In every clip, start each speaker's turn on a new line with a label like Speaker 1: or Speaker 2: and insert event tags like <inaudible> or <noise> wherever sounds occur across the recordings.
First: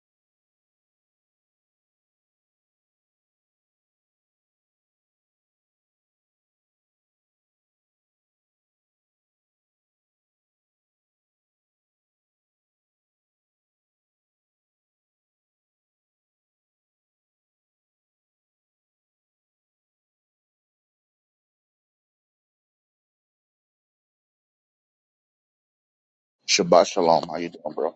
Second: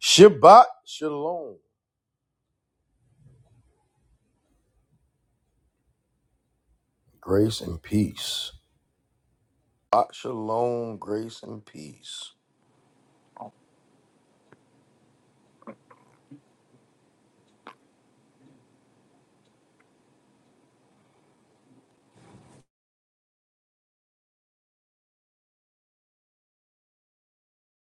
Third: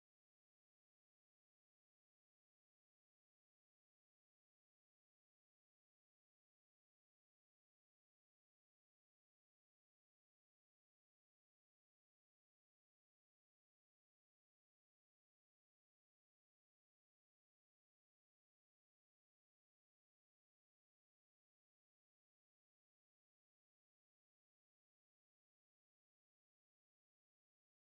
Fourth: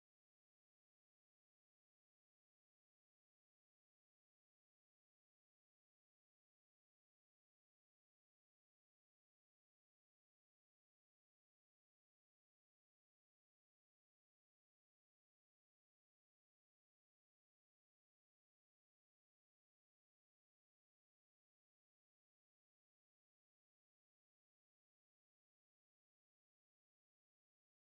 Speaker 1: Shabbat shalom. Grace and peace. Shabbat shalom. Grace and peace.
Speaker 2: Shabbat shalom. How you doing, bro?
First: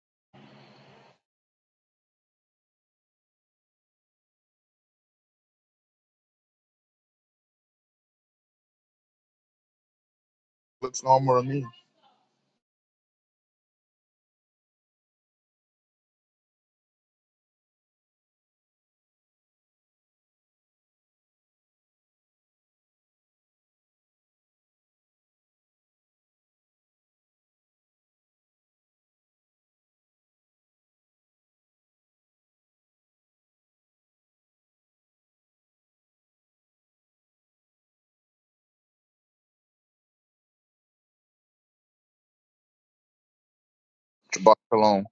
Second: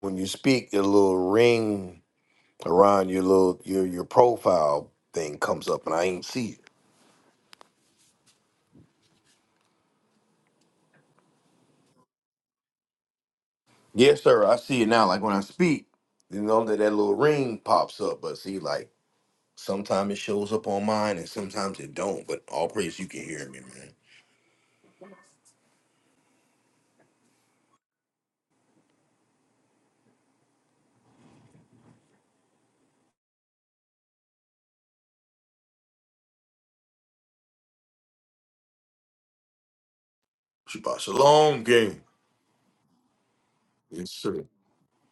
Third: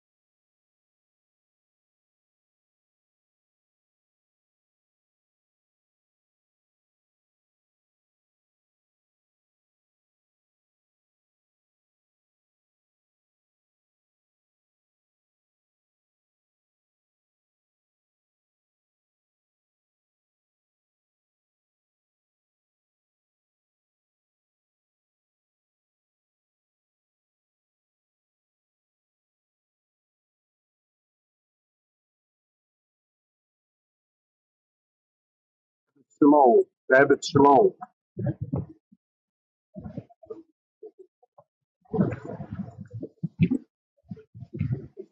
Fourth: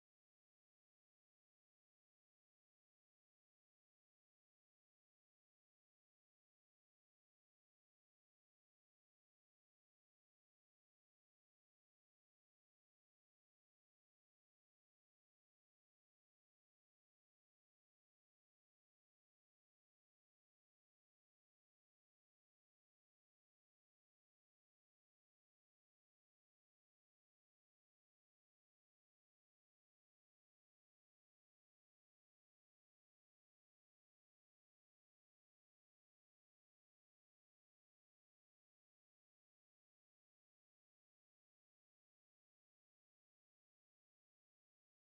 Speaker 1: When you speak, your little ring around your little your your profile thing comes up, and I ain't see it.
Speaker 2: Looks normal to me.
Speaker 1: Yes, sir. I see it now. Like when I speak, you know that that little ring pops up. But see, like sometimes it shows up on mine, and sometimes it don't. But all praise, you can hear me, man.
Speaker 3: Shalom, David Shalom,
Speaker 1: Shabbat shalom, gang. Yes, sir.
Speaker 2: Shabbat shalom.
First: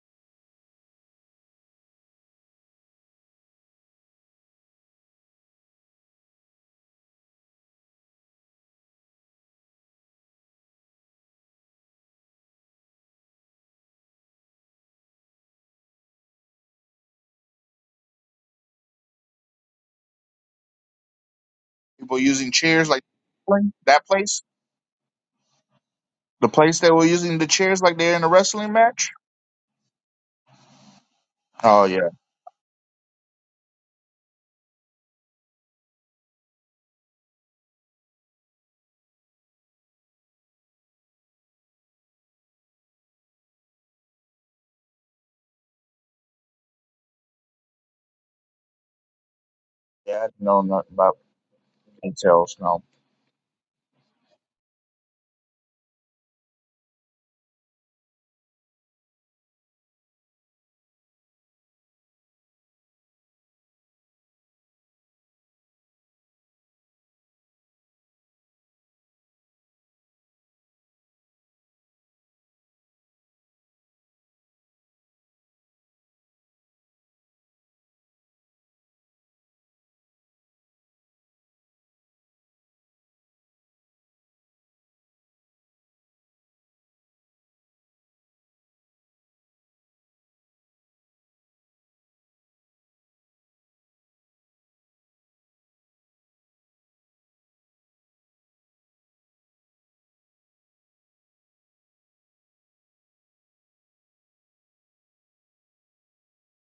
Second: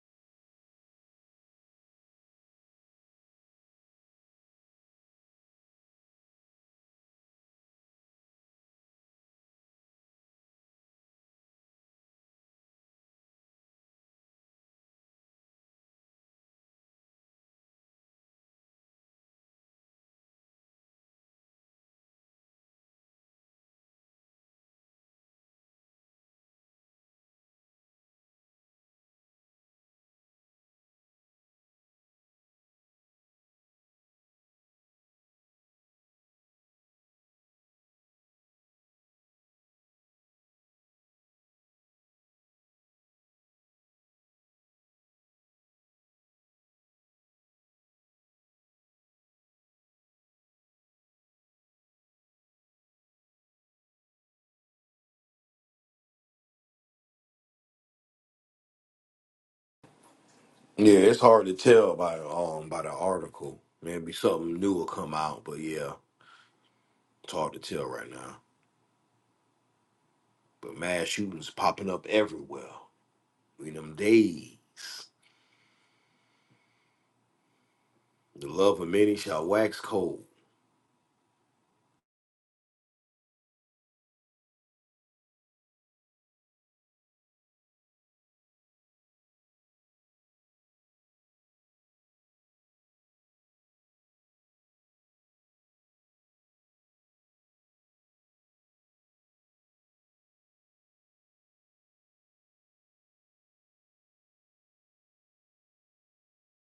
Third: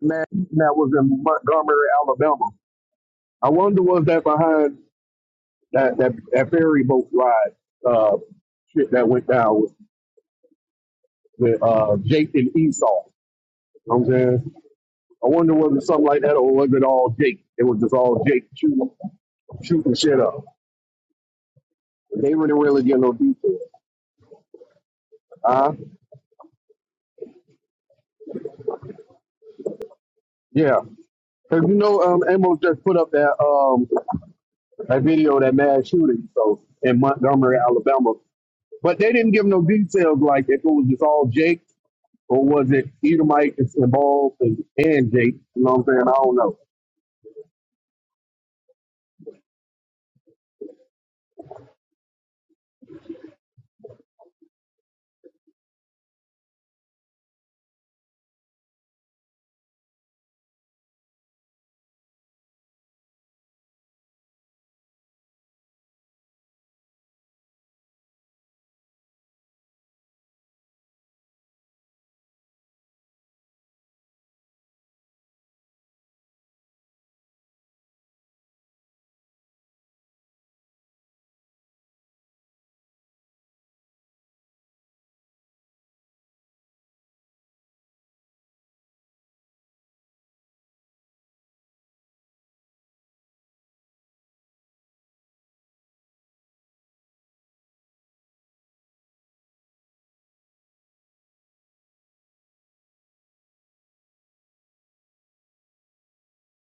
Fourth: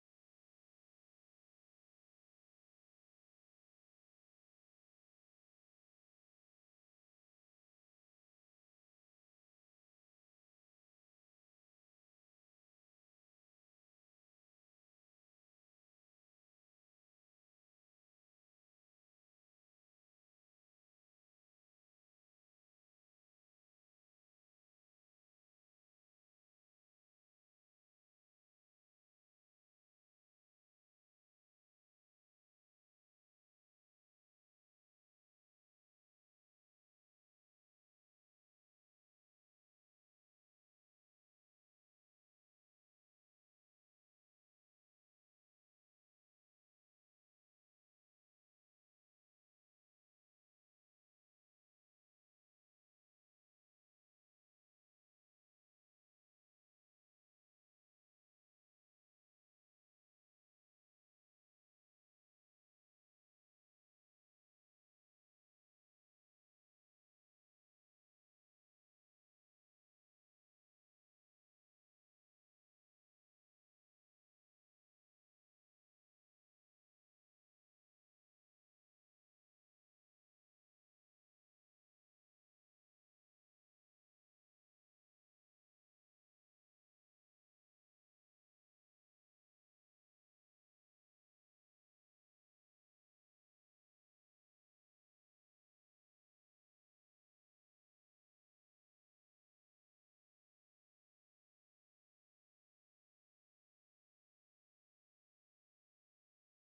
Speaker 3: man that was in Montgomery, Alabama. I wonder was that behind that that, that ferry boat ride uh, shit that went down with, with uh, Jake and Esau. You know what I'm saying, I wonder was it something like that or was it all Jake? It was just all Jake shooting, shooting shit up.
Speaker 2: People
Speaker 3: They
Speaker 2: using
Speaker 3: weren't really
Speaker 2: chairs
Speaker 3: get
Speaker 2: like
Speaker 3: no detail.
Speaker 2: that place,
Speaker 3: Uh,
Speaker 2: the place that were using the chairs like they're in a wrestling match.
Speaker 3: yeah, because you
Speaker 2: Oh
Speaker 3: know
Speaker 2: yeah,
Speaker 3: um, Amos just put up that um, that video of that mass shooting so in Montgomery, Alabama. But they didn't give no details like if it was just all Jake or was it Edomite that's involved and, and Jake. You know what I'm saying? I don't know.
Speaker 2: yeah. I didn't know nothing about details. No,
Speaker 1: Yeah, it's hard to tell by the um by the article. Maybe something new will come out, but yeah, it's hard to tell right now. But mass shootings popping up everywhere. In them days, the love of many shall wax cold.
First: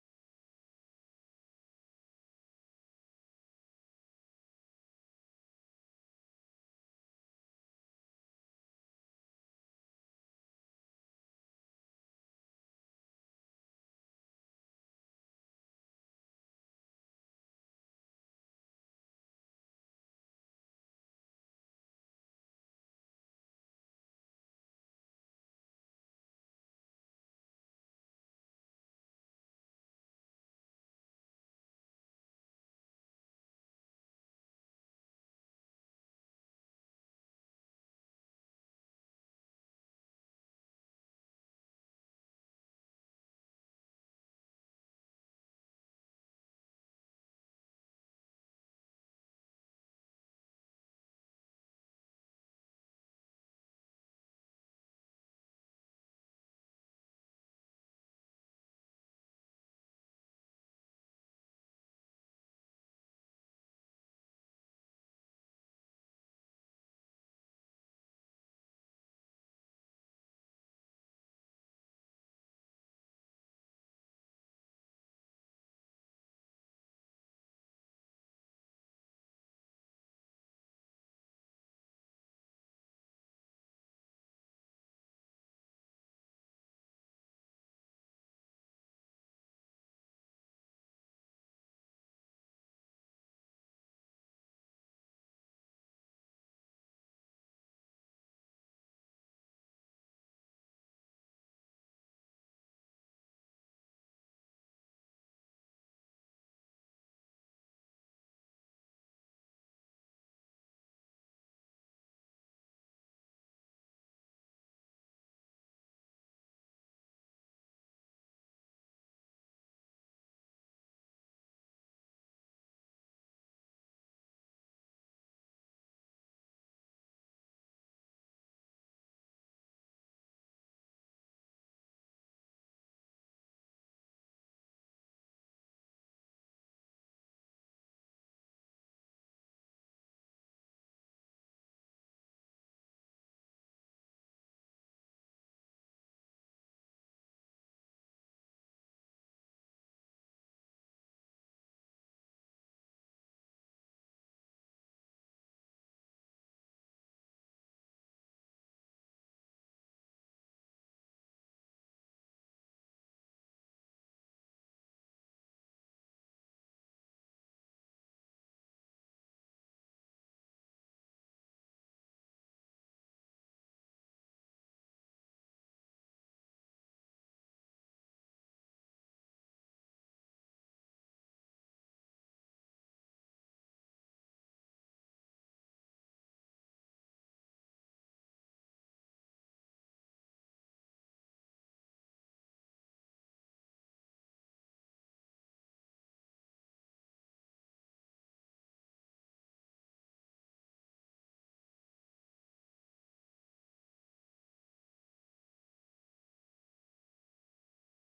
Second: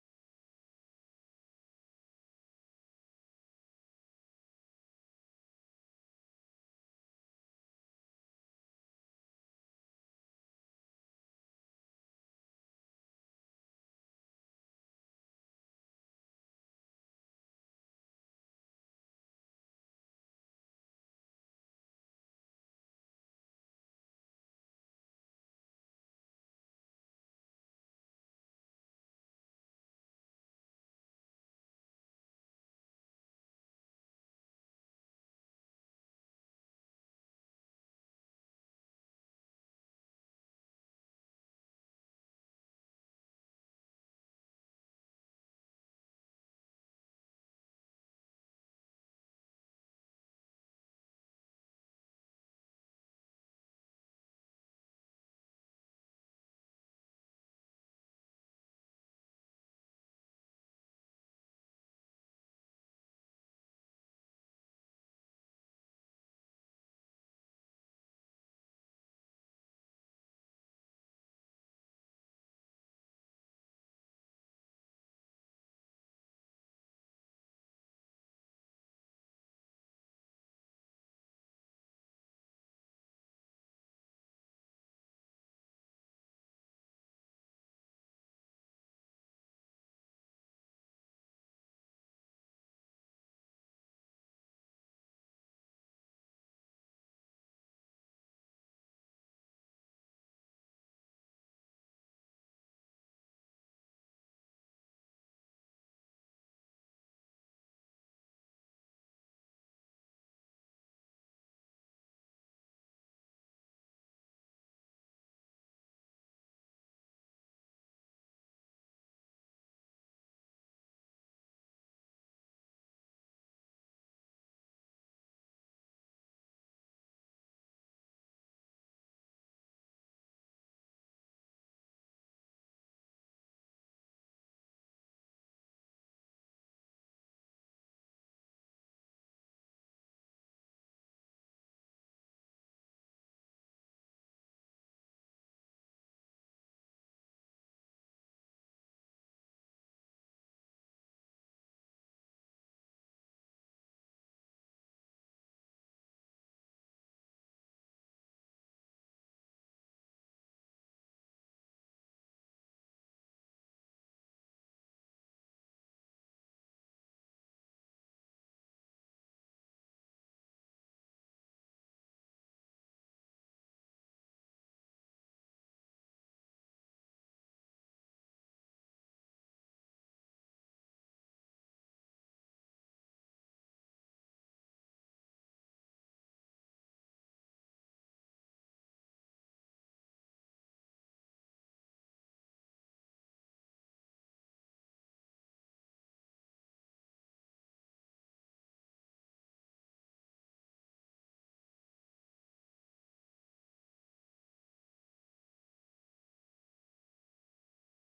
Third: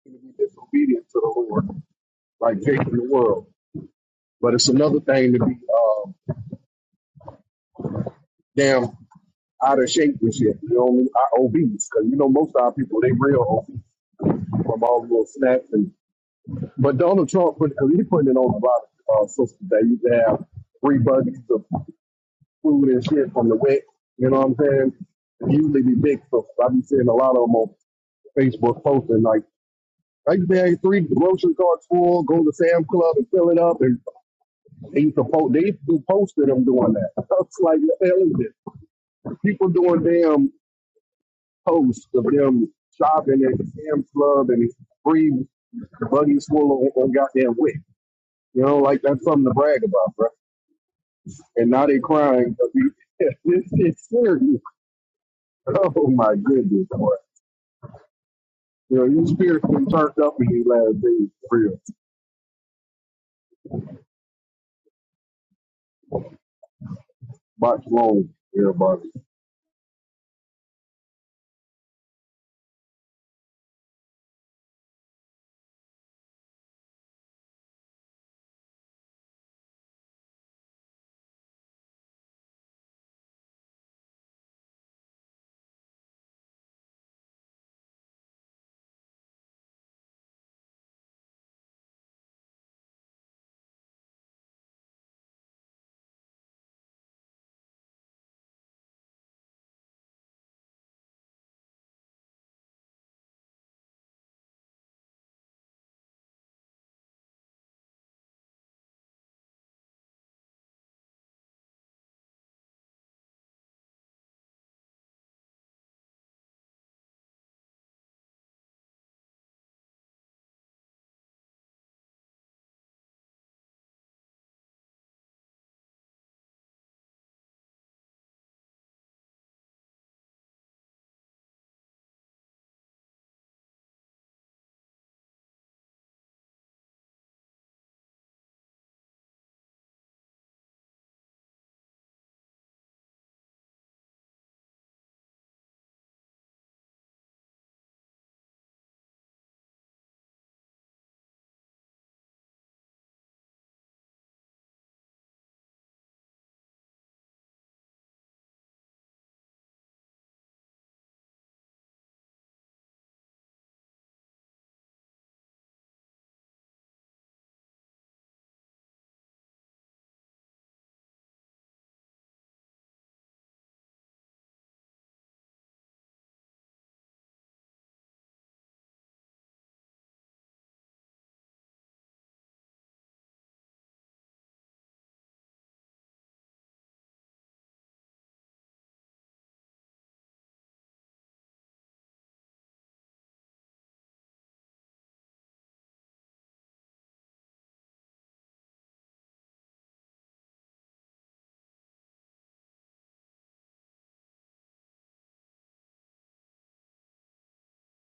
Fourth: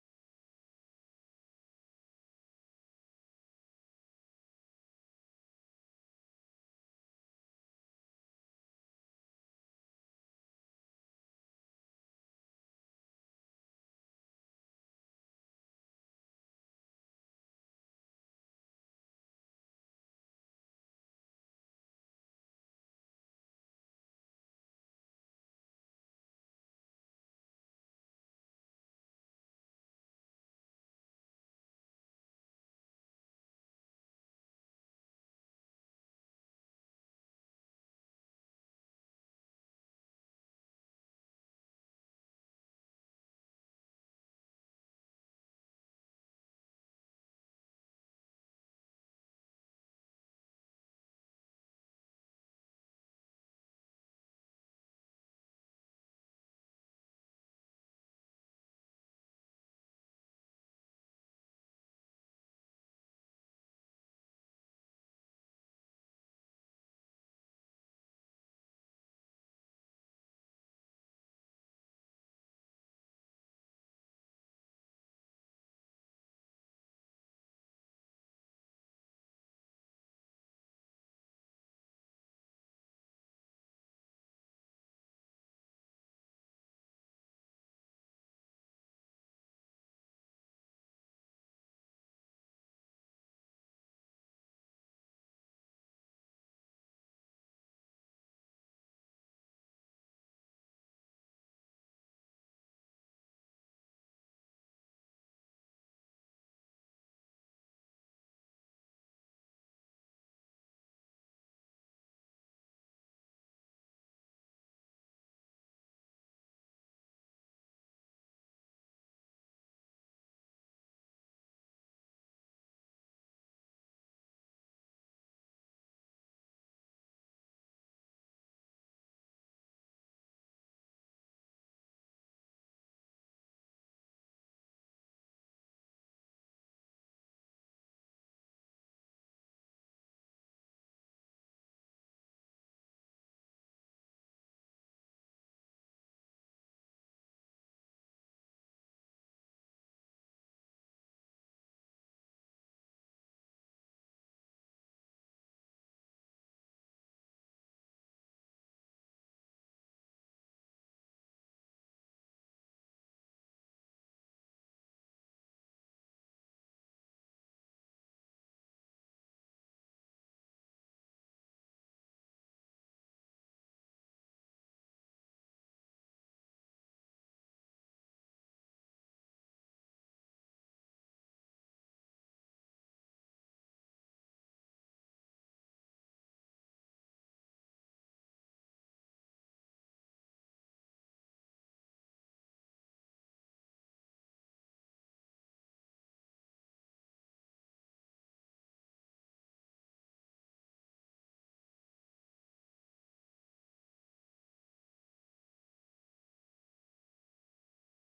Speaker 3: To be disobedient to the Lord, like Jake in the world. But it's another thing to be uh, damn out of shape and shit. You know what I mean? I, obese. Because you know most of our people, they real obese from all the little snacks. And, but Donald Trump, put, cause he putting it on the bottom uh, system that you have free budgets of food and shit from the wet. You know what I'm saying? They usually be big folks. I be seeing a lot of them on Facebook posting like, I used to have three grocery carts full, go to Sam's Club and fill it up, and they used to post. They used to do posts of them doing that. <laughs> It's like, what the hell is this? People doing damn posts of them shopping at Sam's Club and free buggies full of on goddamn wick. You know, like that's something to brag about, bro. And now they crying, <laughs> we- it's, it's serious. <laughs> Oh my goodness, boy. Yeah, your spirit been turned up in these last days, for real. Watch long, everybody.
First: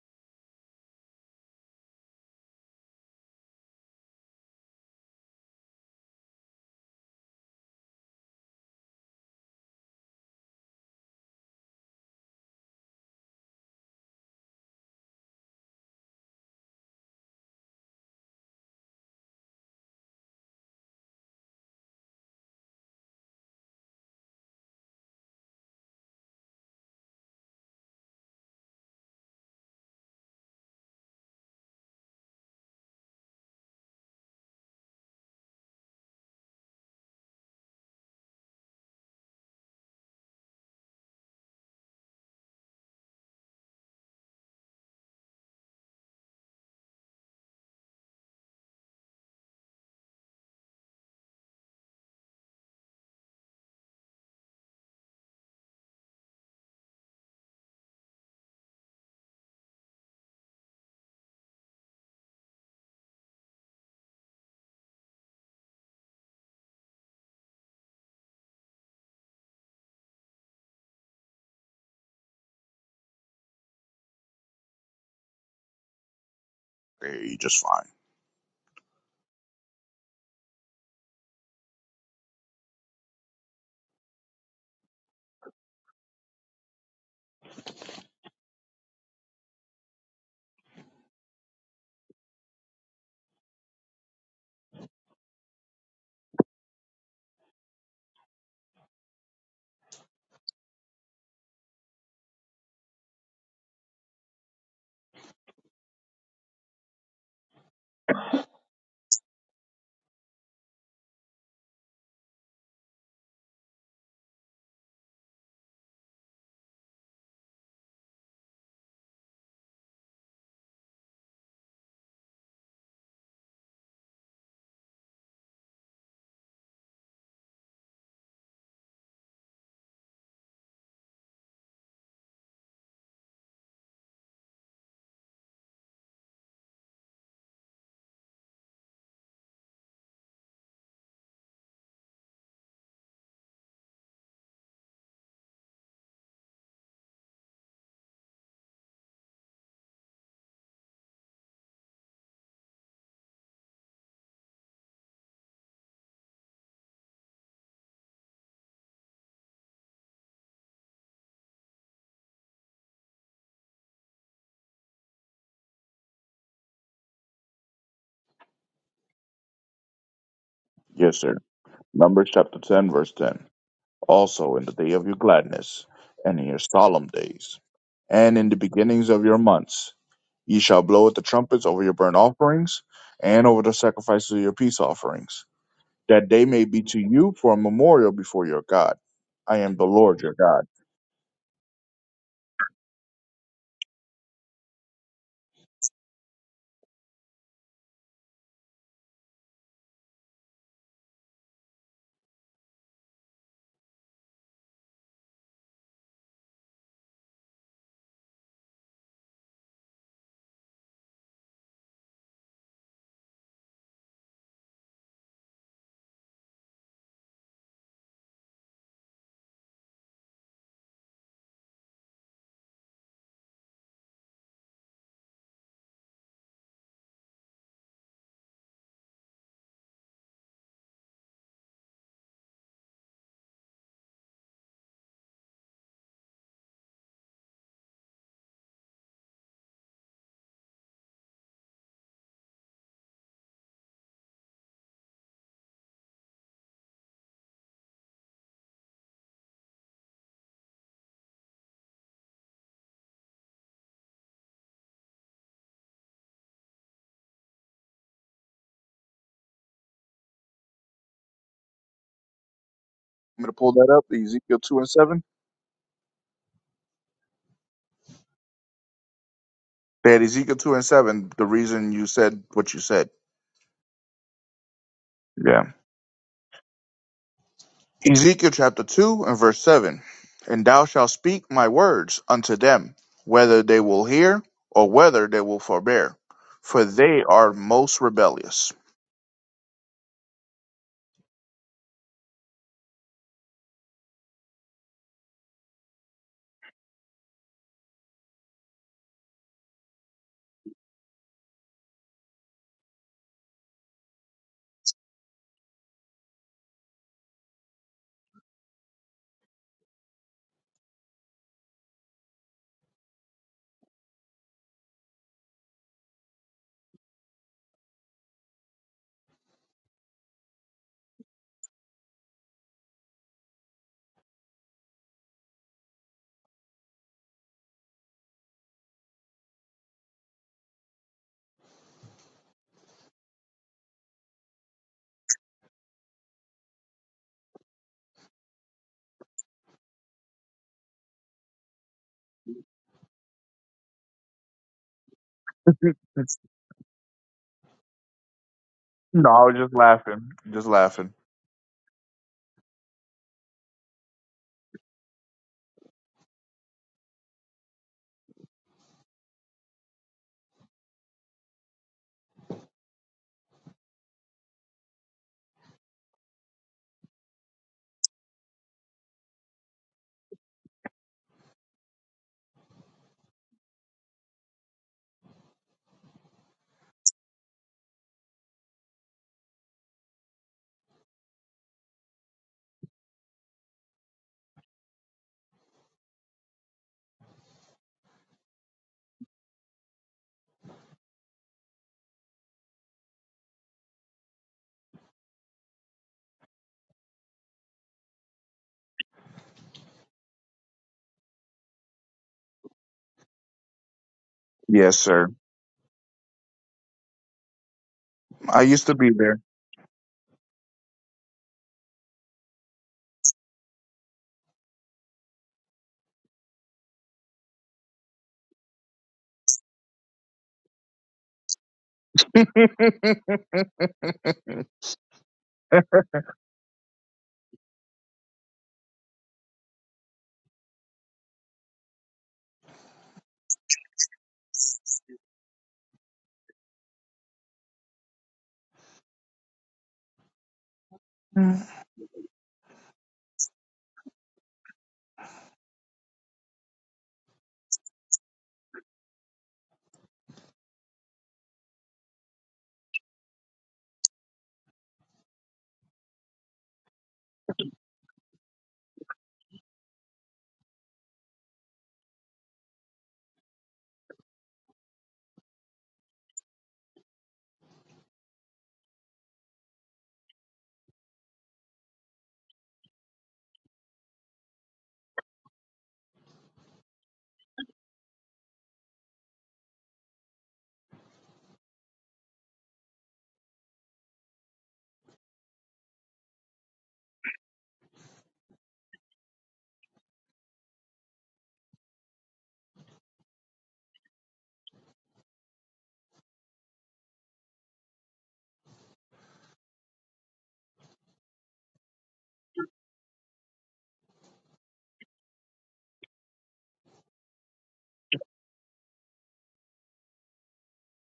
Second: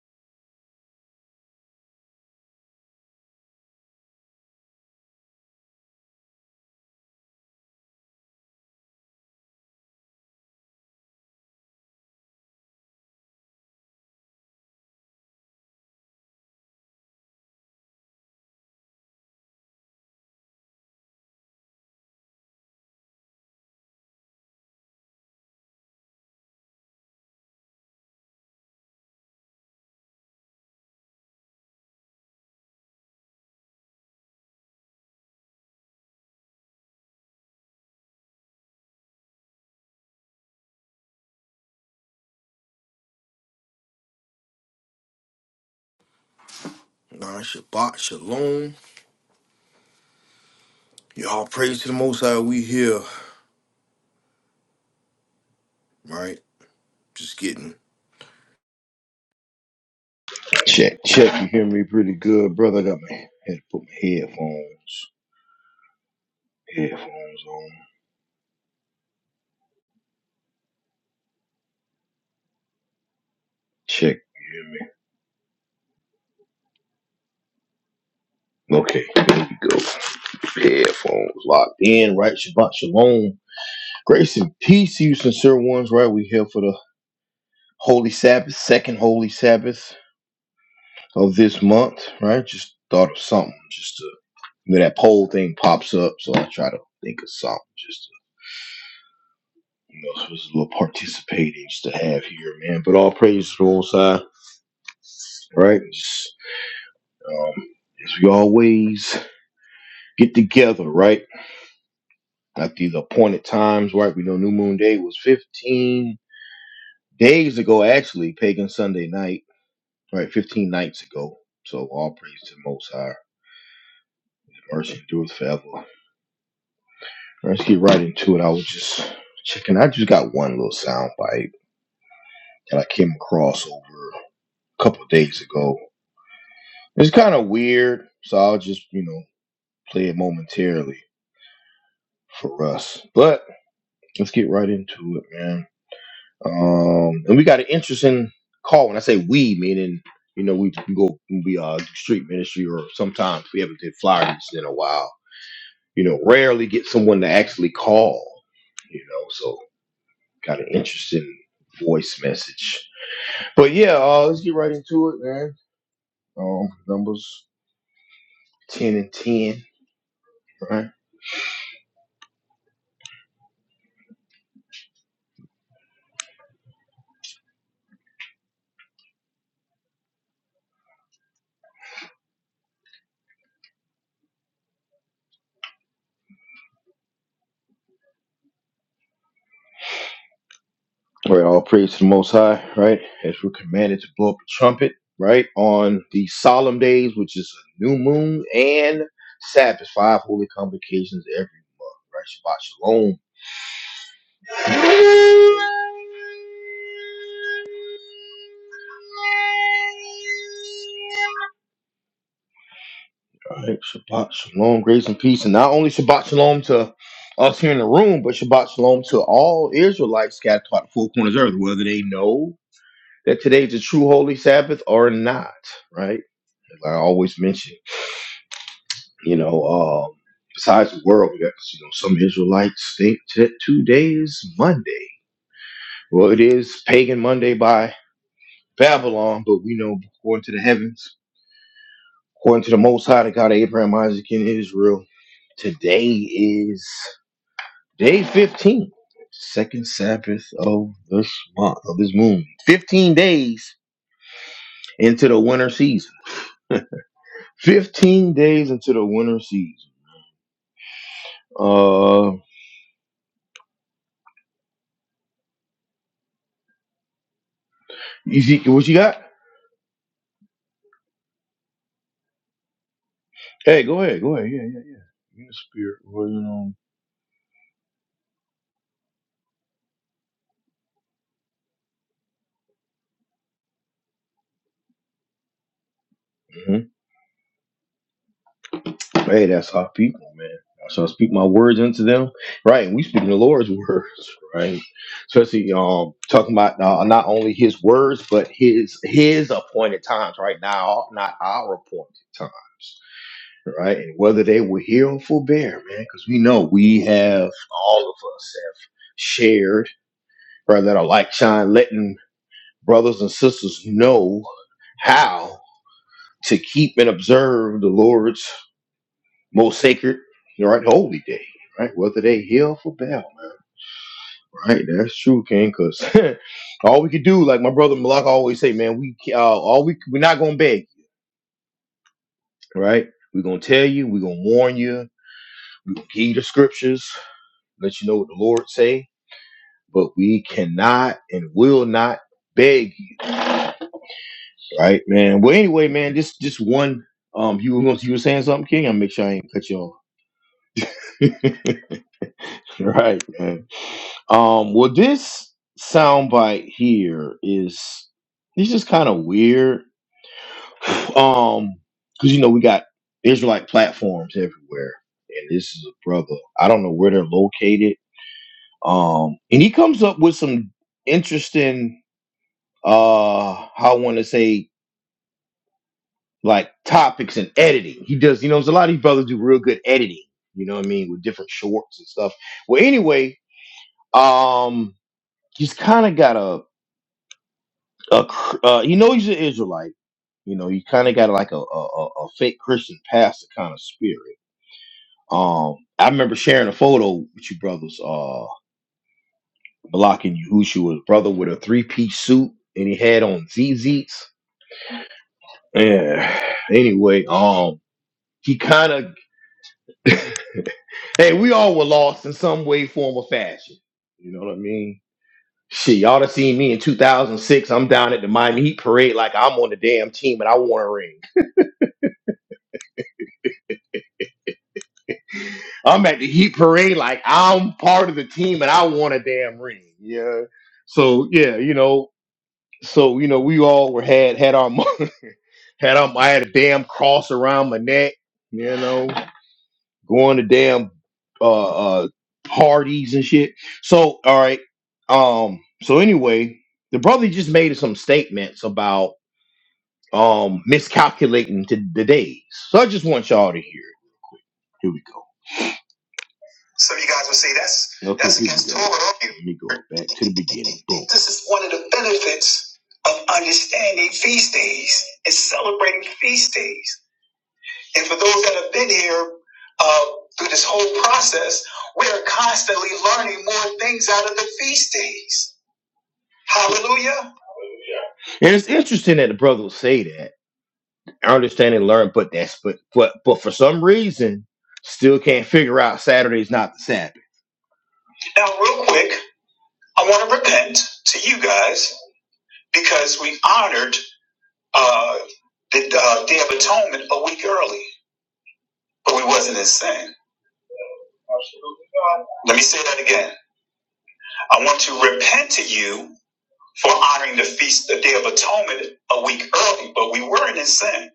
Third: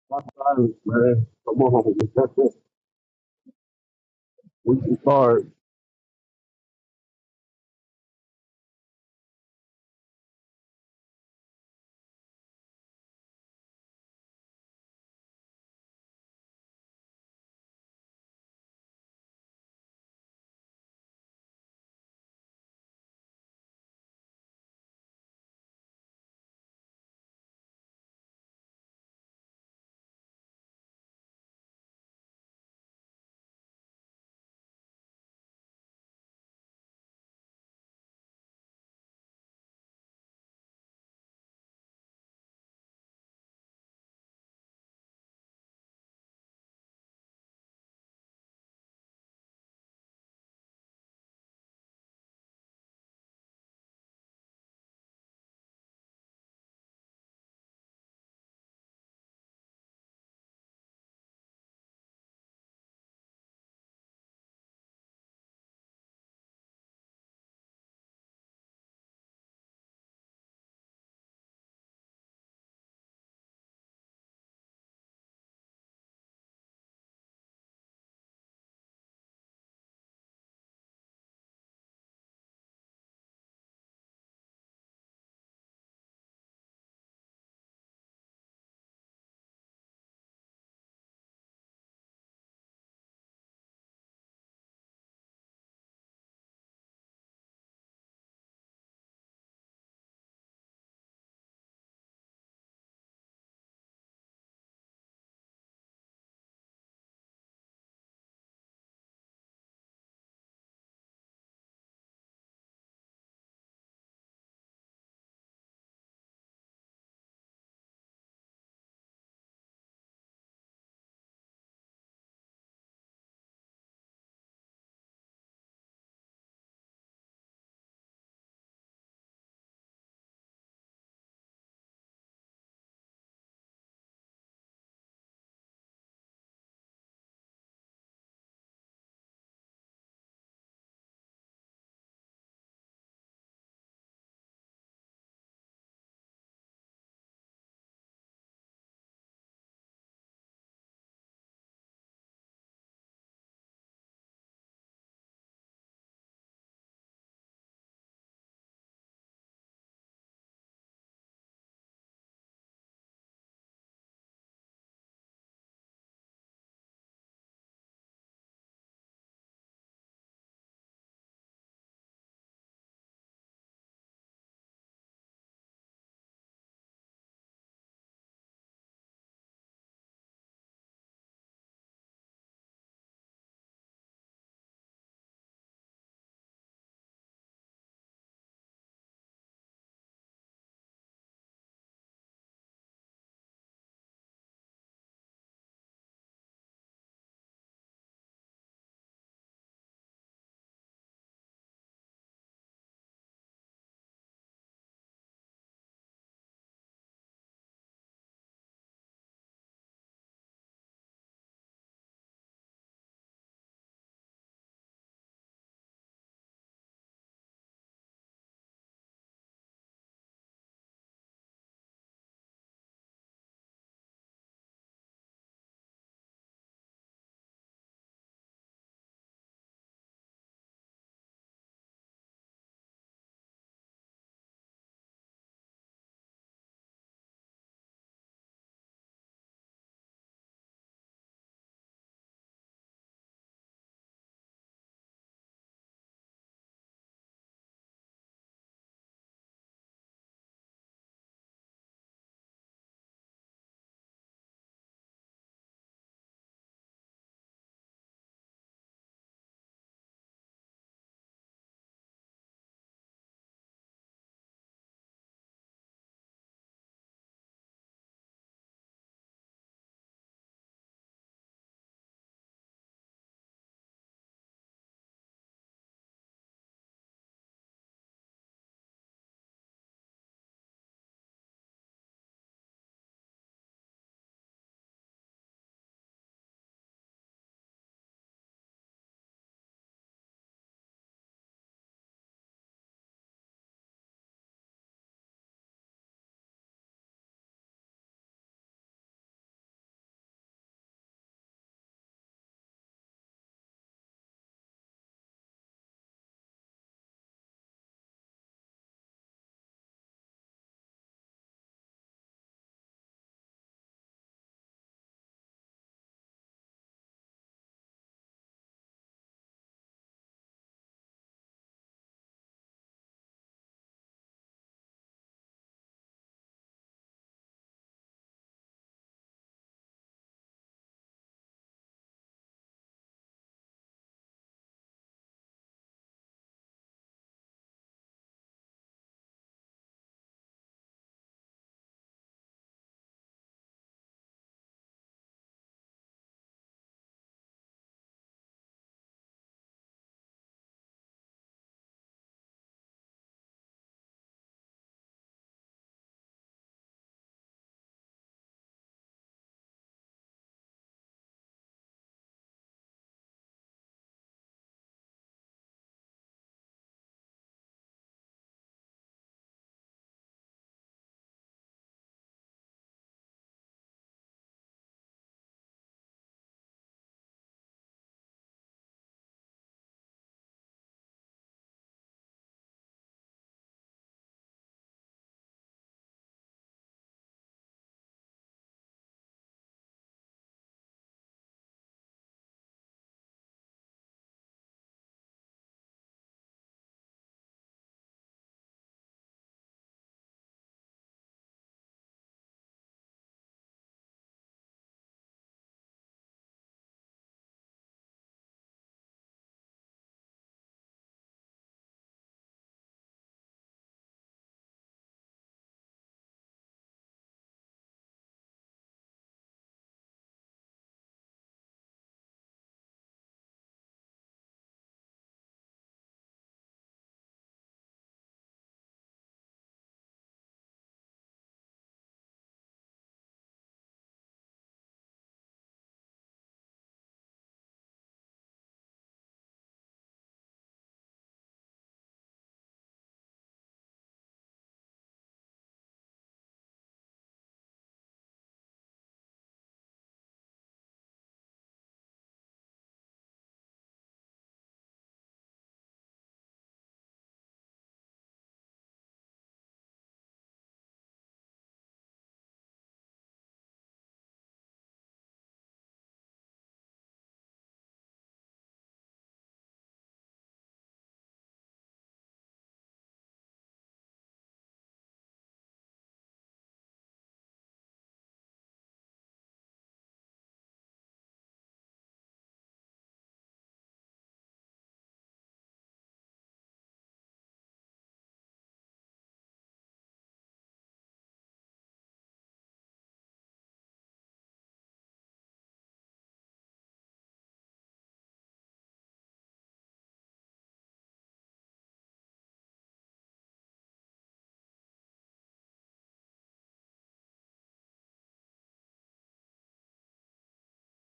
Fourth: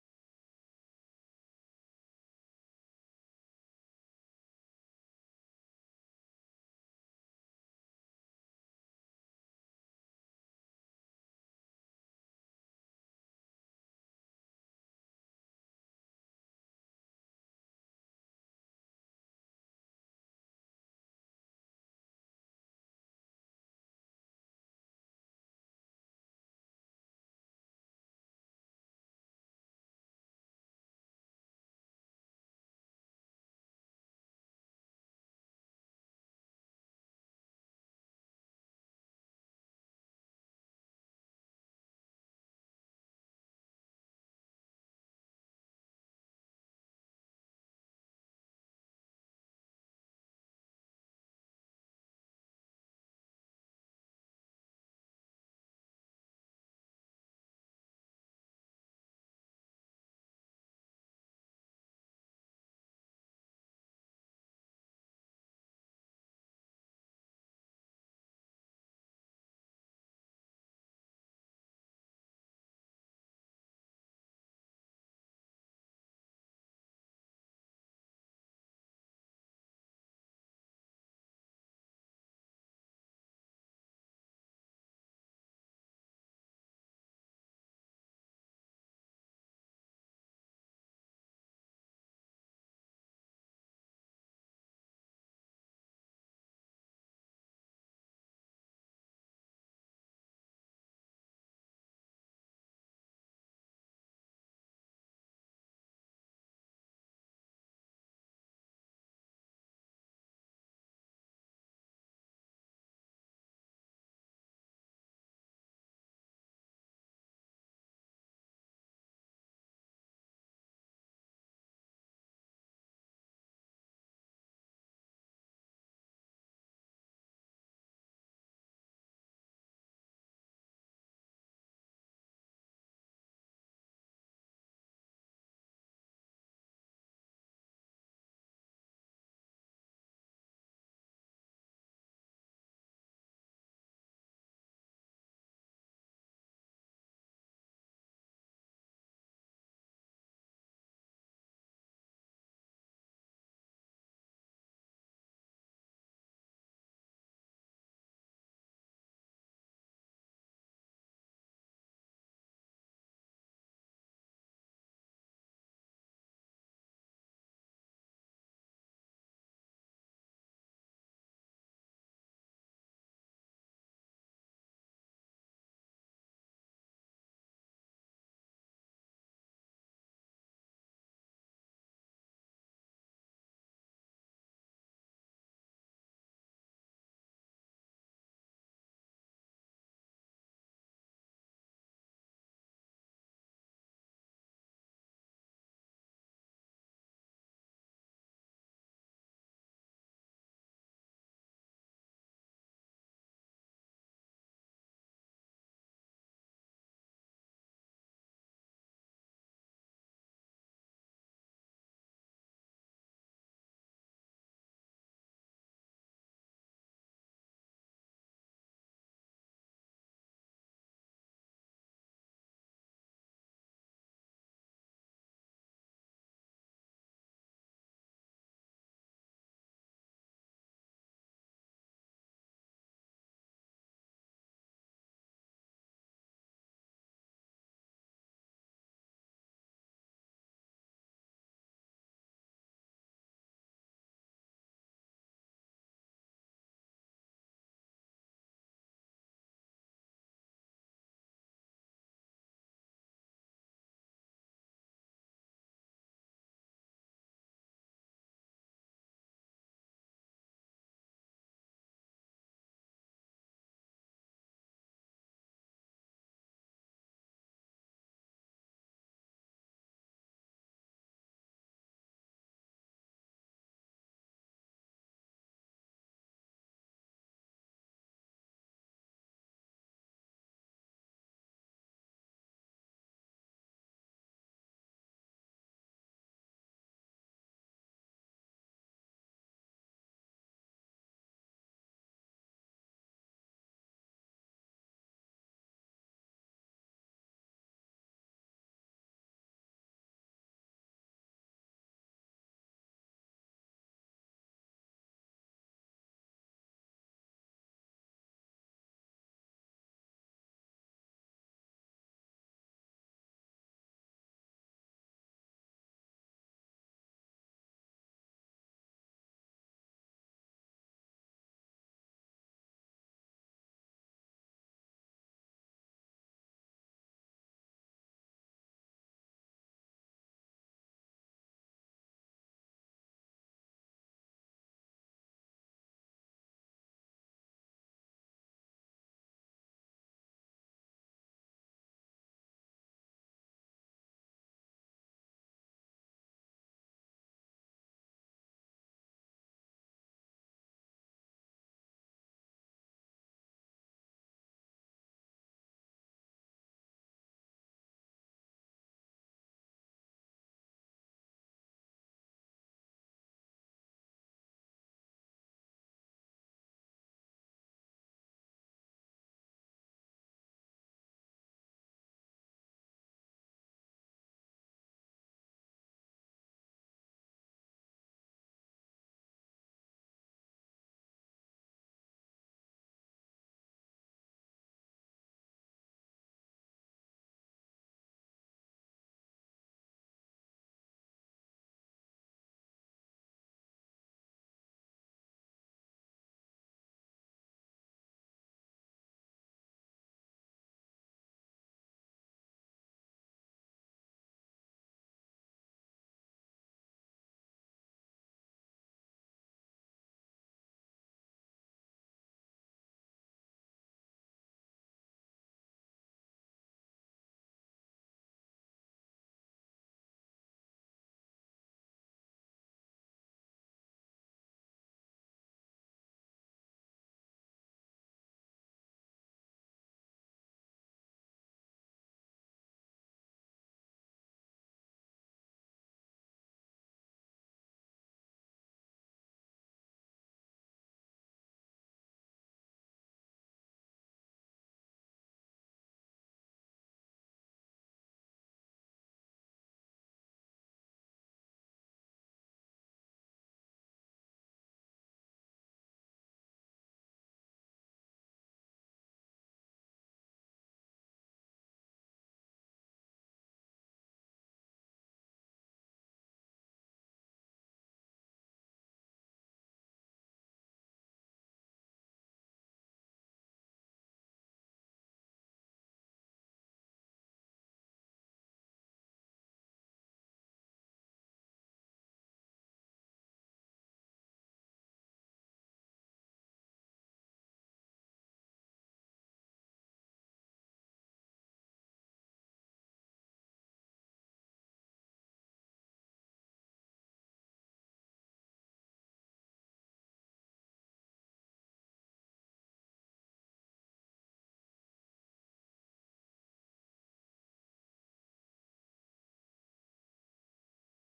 Speaker 3: Watch silence, man. Come on, <laughs> we can start.
Speaker 1: Nah, Shabbat Shalom. Y'all praise to the Most High. We here, right? Just getting Check, check. You hear me pretty good, brother? Got me. Had to put my headphones, headphones on. Check. You hear
Speaker 2: Okay, you just fine.
Speaker 1: me? Okay. There we go. The Headphones locked in, right? Shabbat shalom. Grace and peace to you, sincere ones, right? We here for the Holy Sabbath, second Holy Sabbath of this month, right? Just thought of something, just to, you know, that poll thing pops up, so I try to think of something, just to, you know, just a little participating just to have here, man. But all praise to the Most High, right? Just, um, as we always get together, right? At these appointed times, right? We know New Moon Day was 15. days ago, actually, Pagan Sunday night, right, 15 nights ago. So all praise to the Most High. The mercy endures forever. All right, Let's get right into it. I was just checking. I just got one little sound bite that I came across over a couple of days ago. It's kind of weird, so I'll just, you know, play it momentarily for us. But let's get right into it, man. Um, and we got an interesting call. When I say we, meaning you know we can go we uh street ministry or sometimes we haven't did flyer meetings in a while. You know, rarely get someone to actually call. You know, so got an interesting voice message. But yeah, uh, let's get right into it, man. Um, numbers ten and ten. right?
Speaker 2: Yes, sir. Numbers chapter ten, verse ten. Also, in the day of your gladness, and in your solemn days, and in the beginnings of your months, ye shall blow at the trumpets over your burnt offerings, and over the sacrifices of your peace offerings. that they may be to you for a memorial before your God. I am the Lord your God.
Speaker 1: All right, all praise to the Most High, right? As we're commanded to blow up the trumpet, right? On the solemn days, which is a new moon and Sabbath, five holy convocations every month, right? Shabbat Shalom. All right, Shabbat Shalom, grace and peace. And not only Shabbat Shalom to us here in the room, but Shabbat Shalom to all Israelites scattered throughout the four corners of the earth, whether they know that today's a true holy Sabbath or not, right? As I always mention. You know, um, besides the world, we got you know some Israelites think that today is Monday. Well, it is pagan Monday by Babylon, but we know according to the heavens, according to the Most High, the God of Abraham, Isaac, and Israel, today is day 15 second sabbath of this month of this moon 15 days into the winter season 15 days into the winter season uh
Speaker 2: I'm going to pull that up, Ezekiel 2 and 7.
Speaker 1: ezekiel what you got
Speaker 2: They had Ezekiel 2 and 7, the reason you said what you said.
Speaker 1: Hey, go ahead, go ahead. Yeah, yeah, yeah. You the
Speaker 2: Yeah.
Speaker 1: spirit, well, you know.
Speaker 2: Ezekiel chapter 2 and verse 7. And thou shalt speak my words unto them, whether they will hear or whether they will forbear, for
Speaker 1: hmm
Speaker 2: they are most rebellious.
Speaker 1: Hey, that's our people, man. So I speak my words unto them, right? And we speak the Lord's <laughs> words, right? Especially um talking about uh, not only His words, but His His appointed times, right? Now, not our appointed times, right? And whether they were here or forbear, man, because we know we have all of us have shared, right? That are like shine, letting brothers and sisters know how. to keep and observe the Lord's most sacred, right, holy day, right? Whether they hail for bell, man, right? That's true, King, because <laughs> all we could do, like my brother Malak always say, man, we uh, all we we're not gonna beg, right? We're gonna tell you, we're gonna warn you, we're gonna give you the scriptures, let you know what the Lord say, but we cannot and will not beg you, right, man? Well,
Speaker 2: <laughs>
Speaker 1: anyway,
Speaker 2: no,
Speaker 1: man,
Speaker 2: I
Speaker 1: just just one. Um, you were gonna you were saying something, King? I'll make sure I ain't
Speaker 2: was
Speaker 1: cut
Speaker 2: just
Speaker 1: you
Speaker 2: laughing. Just laughing.
Speaker 1: off. <laughs> <laughs> Right, man. Um, well, this soundbite here is it's just kind of weird. <laughs> Um, because you know we got Israelite platforms everywhere, and this is a brother. I don't know where they're located. Um, and he comes up with some interesting, uh, I want to say, like topics and editing. He does, you know, there's a lot of these brothers do real good editing. You know what I mean, with different shorts and stuff. Well, anyway, um, he's kind of got a a cr- uh, you know he's an Israelite. You know, he kind of got like a, a a a fake Christian pastor kind of spirit. Um, I remember sharing a photo with you brothers, uh, Malak and Yehusha brother with a three piece suit and he had on ZZs.
Speaker 2: Yes, sir.
Speaker 1: Yeah. Anyway, um, he
Speaker 2: I used to be
Speaker 1: kind of, <laughs> hey, we all were lost in some way, form, or fashion. You know what I mean? Shit, y'all have seen me in 2006. I'm down at the Miami Heat parade like I'm on the damn team and I want a ring. I'm at the Heat Parade, like I'm part of the team and I want a damn ring. Yeah. So yeah, you know, so you know, we all were had had our mo- <laughs> had our I had a damn cross around my neck, you know, going to damn
Speaker 2: there.
Speaker 1: uh uh parties and shit. So all right. Um so anyway, the brother just made some statements about um miscalculating to the days. So I just want y'all to hear. it. Here we go. Some of you guys would say that's Okay, that's against go. Torah. Let me go back to the beginning. Boom. This is one of the benefits of understanding feast days and celebrating feast days. And for those that have been here uh, through this whole process, we are constantly learning more things out of the feast days. Hallelujah. And it's interesting that the brother would say that. I understand and learn, but that's but but but for some reason, still can't figure out Saturday's not the Sabbath. Now, real quick. I want to repent to you guys because we honored uh, the uh, Day of Atonement a week early, but we wasn't in sin. Let me say that again. I want to repent to you for honoring the feast, the Day of Atonement, a week early, but we weren't in sin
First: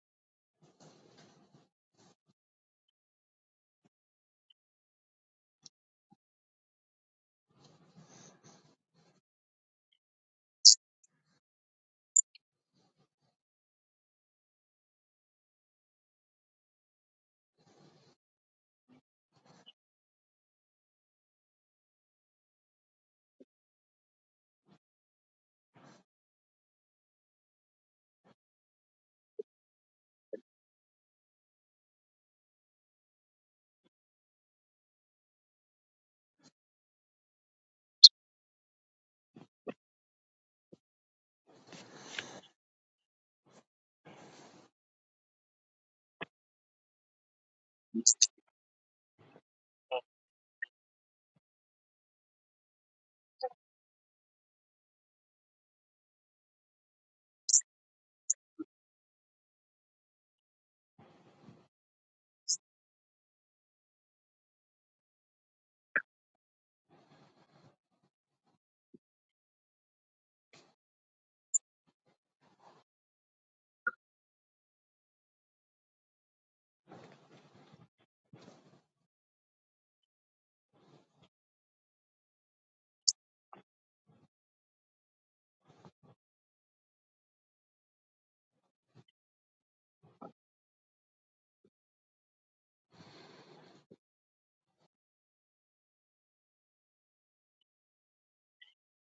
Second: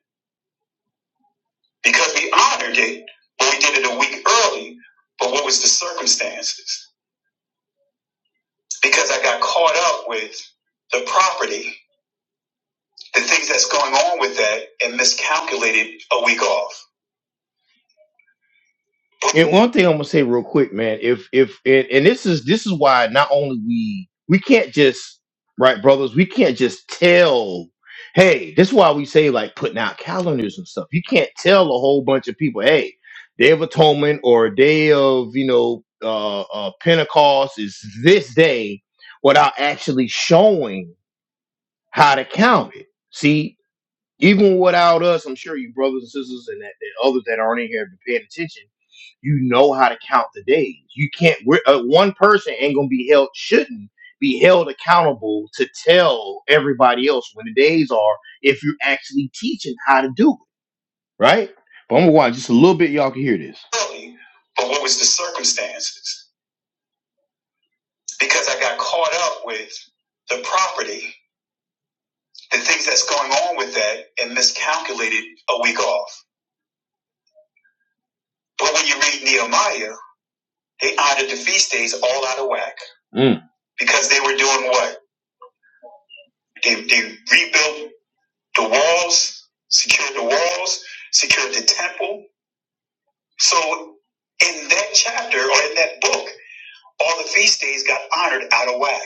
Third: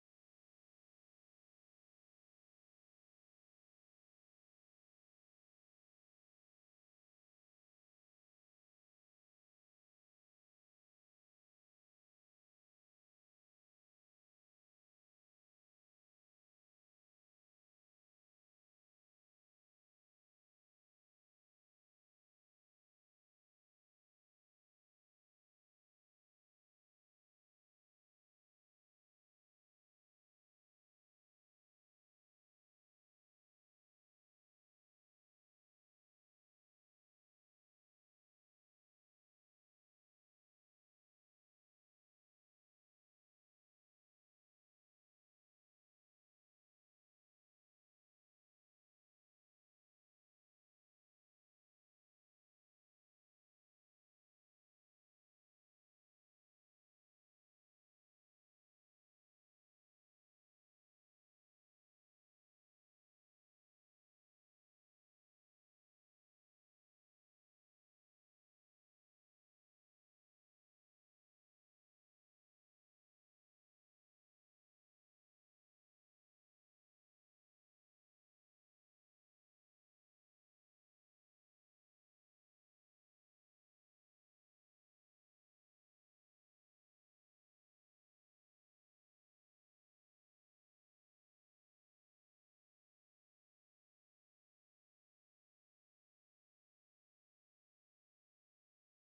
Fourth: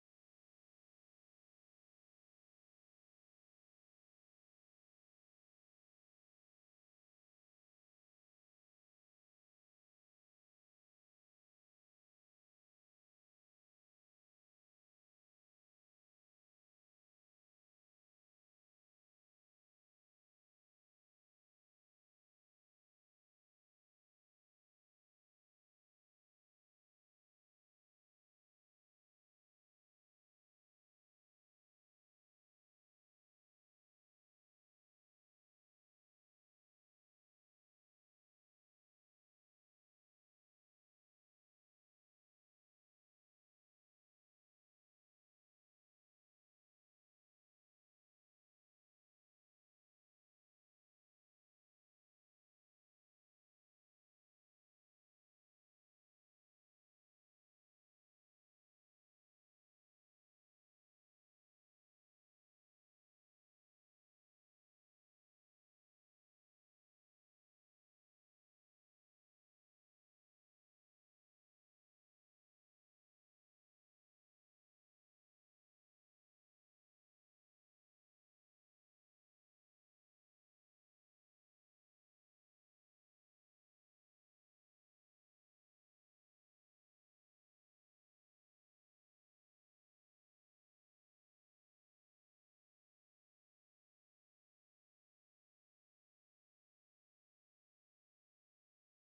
Speaker 1: because we honored it, but we did it a week early. But what was the circumstances? Because I got caught up with the property, the things that's going on with that, and miscalculated a week off. And one thing I'm gonna say real quick, man. If if and, and this is this is why not only we we can't just right, brothers. We can't just tell. Hey, this is why we say like putting out calendars and stuff. You can't tell a whole bunch of people, hey, Day of Atonement or Day of you know uh, uh, Pentecost is this day, without actually showing how to count it. See, even without us, I'm sure you brothers and sisters and that, that others that aren't in here have been paying attention. You know how to count the days. You can't. We're, uh, one person ain't gonna be held. Shouldn't be held accountable to tell everybody else when the days are if you're actually teaching how to do it, right? But I'm gonna watch just a little bit. Y'all can hear this. Really, But what was the circumstances? Because I got caught up with the property, the things that's going on with that, and miscalculated a week off. But when you read Nehemiah, they honored the feast days all out of whack. Mm. Because they were doing what? They, they rebuilt the walls, secured the walls, secured the temple. So in that chapter or in that book, all the feast days got honored out of whack.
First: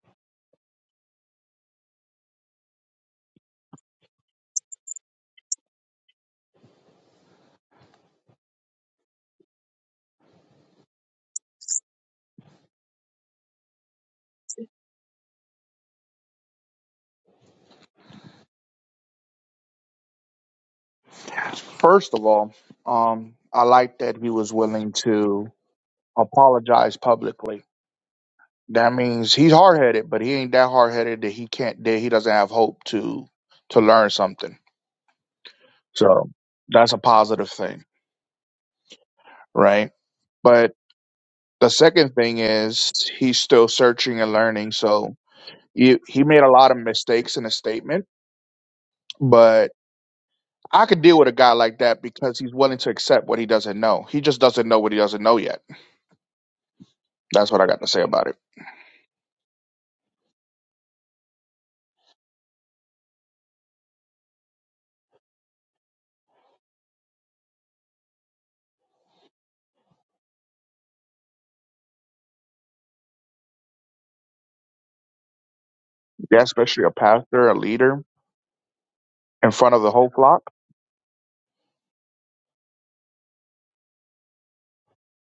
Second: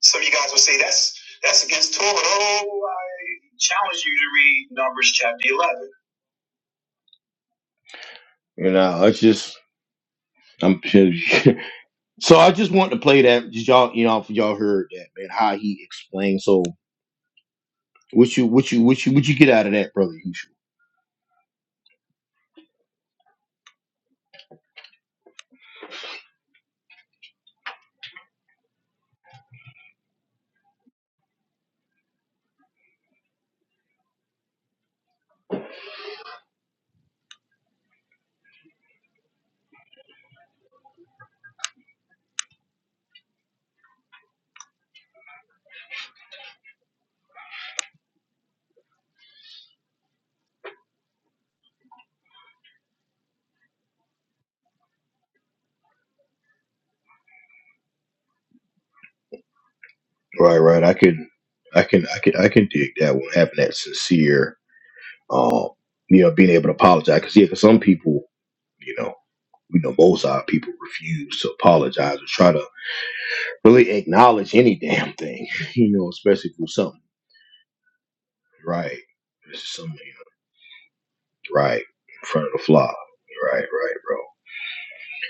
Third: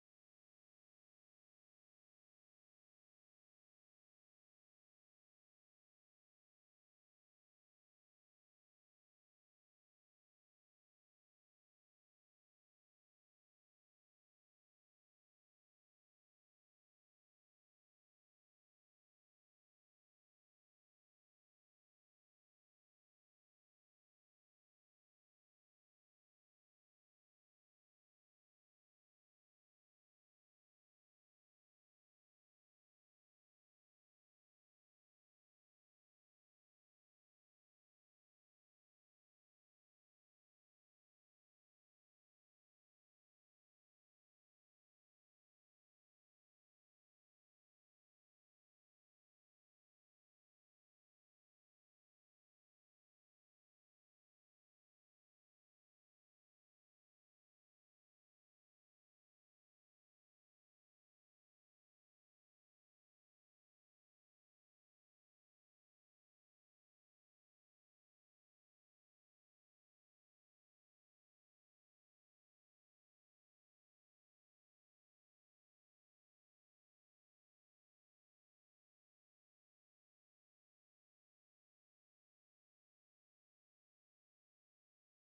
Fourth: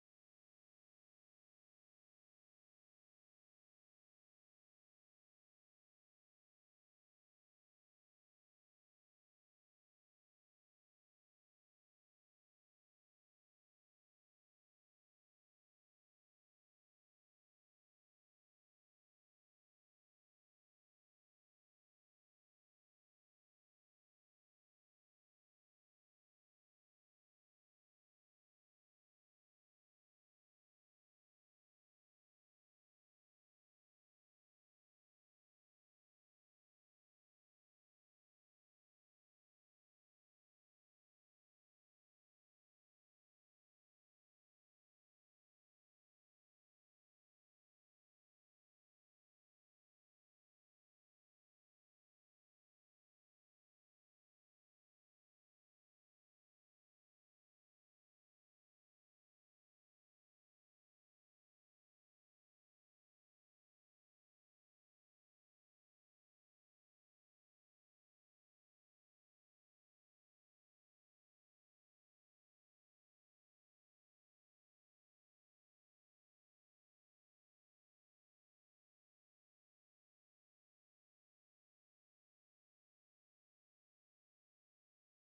Speaker 1: Some of you guys will say that's that's against Torah. Oh, I challenge you to read Numbers chapter eleven. You know, I just I'm <laughs> So I just want to play that. Just y'all, you know, if y'all heard that, man. How he explained. So what you, what you, what you, what you get out of that, brother? Usual.
Speaker 2: First of all, um, I like that he was willing to apologize publicly. That means he's hard headed, but he ain't that hard headed that he can't that he doesn't have hope to to learn something. So that's a positive thing, right? But the second thing is he's still searching and learning. So he, he made a lot of mistakes in his statement, but I could deal with a guy like that because he's willing to accept what he doesn't know. He just doesn't know what he doesn't know yet. That's what I got to say about it.
Speaker 1: Right, right. I can, I can, I can, I can dig that one. Having that sincere, um, you know, being able to apologize. Because yeah, for some people, you know, we know most of our people refuse to apologize or try to really acknowledge any damn thing. <laughs> You know,
Speaker 2: Yeah,
Speaker 1: especially for
Speaker 2: especially a
Speaker 1: something.
Speaker 2: pastor, a leader
Speaker 1: Right.
Speaker 2: in
Speaker 1: This is
Speaker 2: front of the
Speaker 1: something you
Speaker 2: whole flock.
Speaker 1: know, right in front of the flaw. Right, right, bro.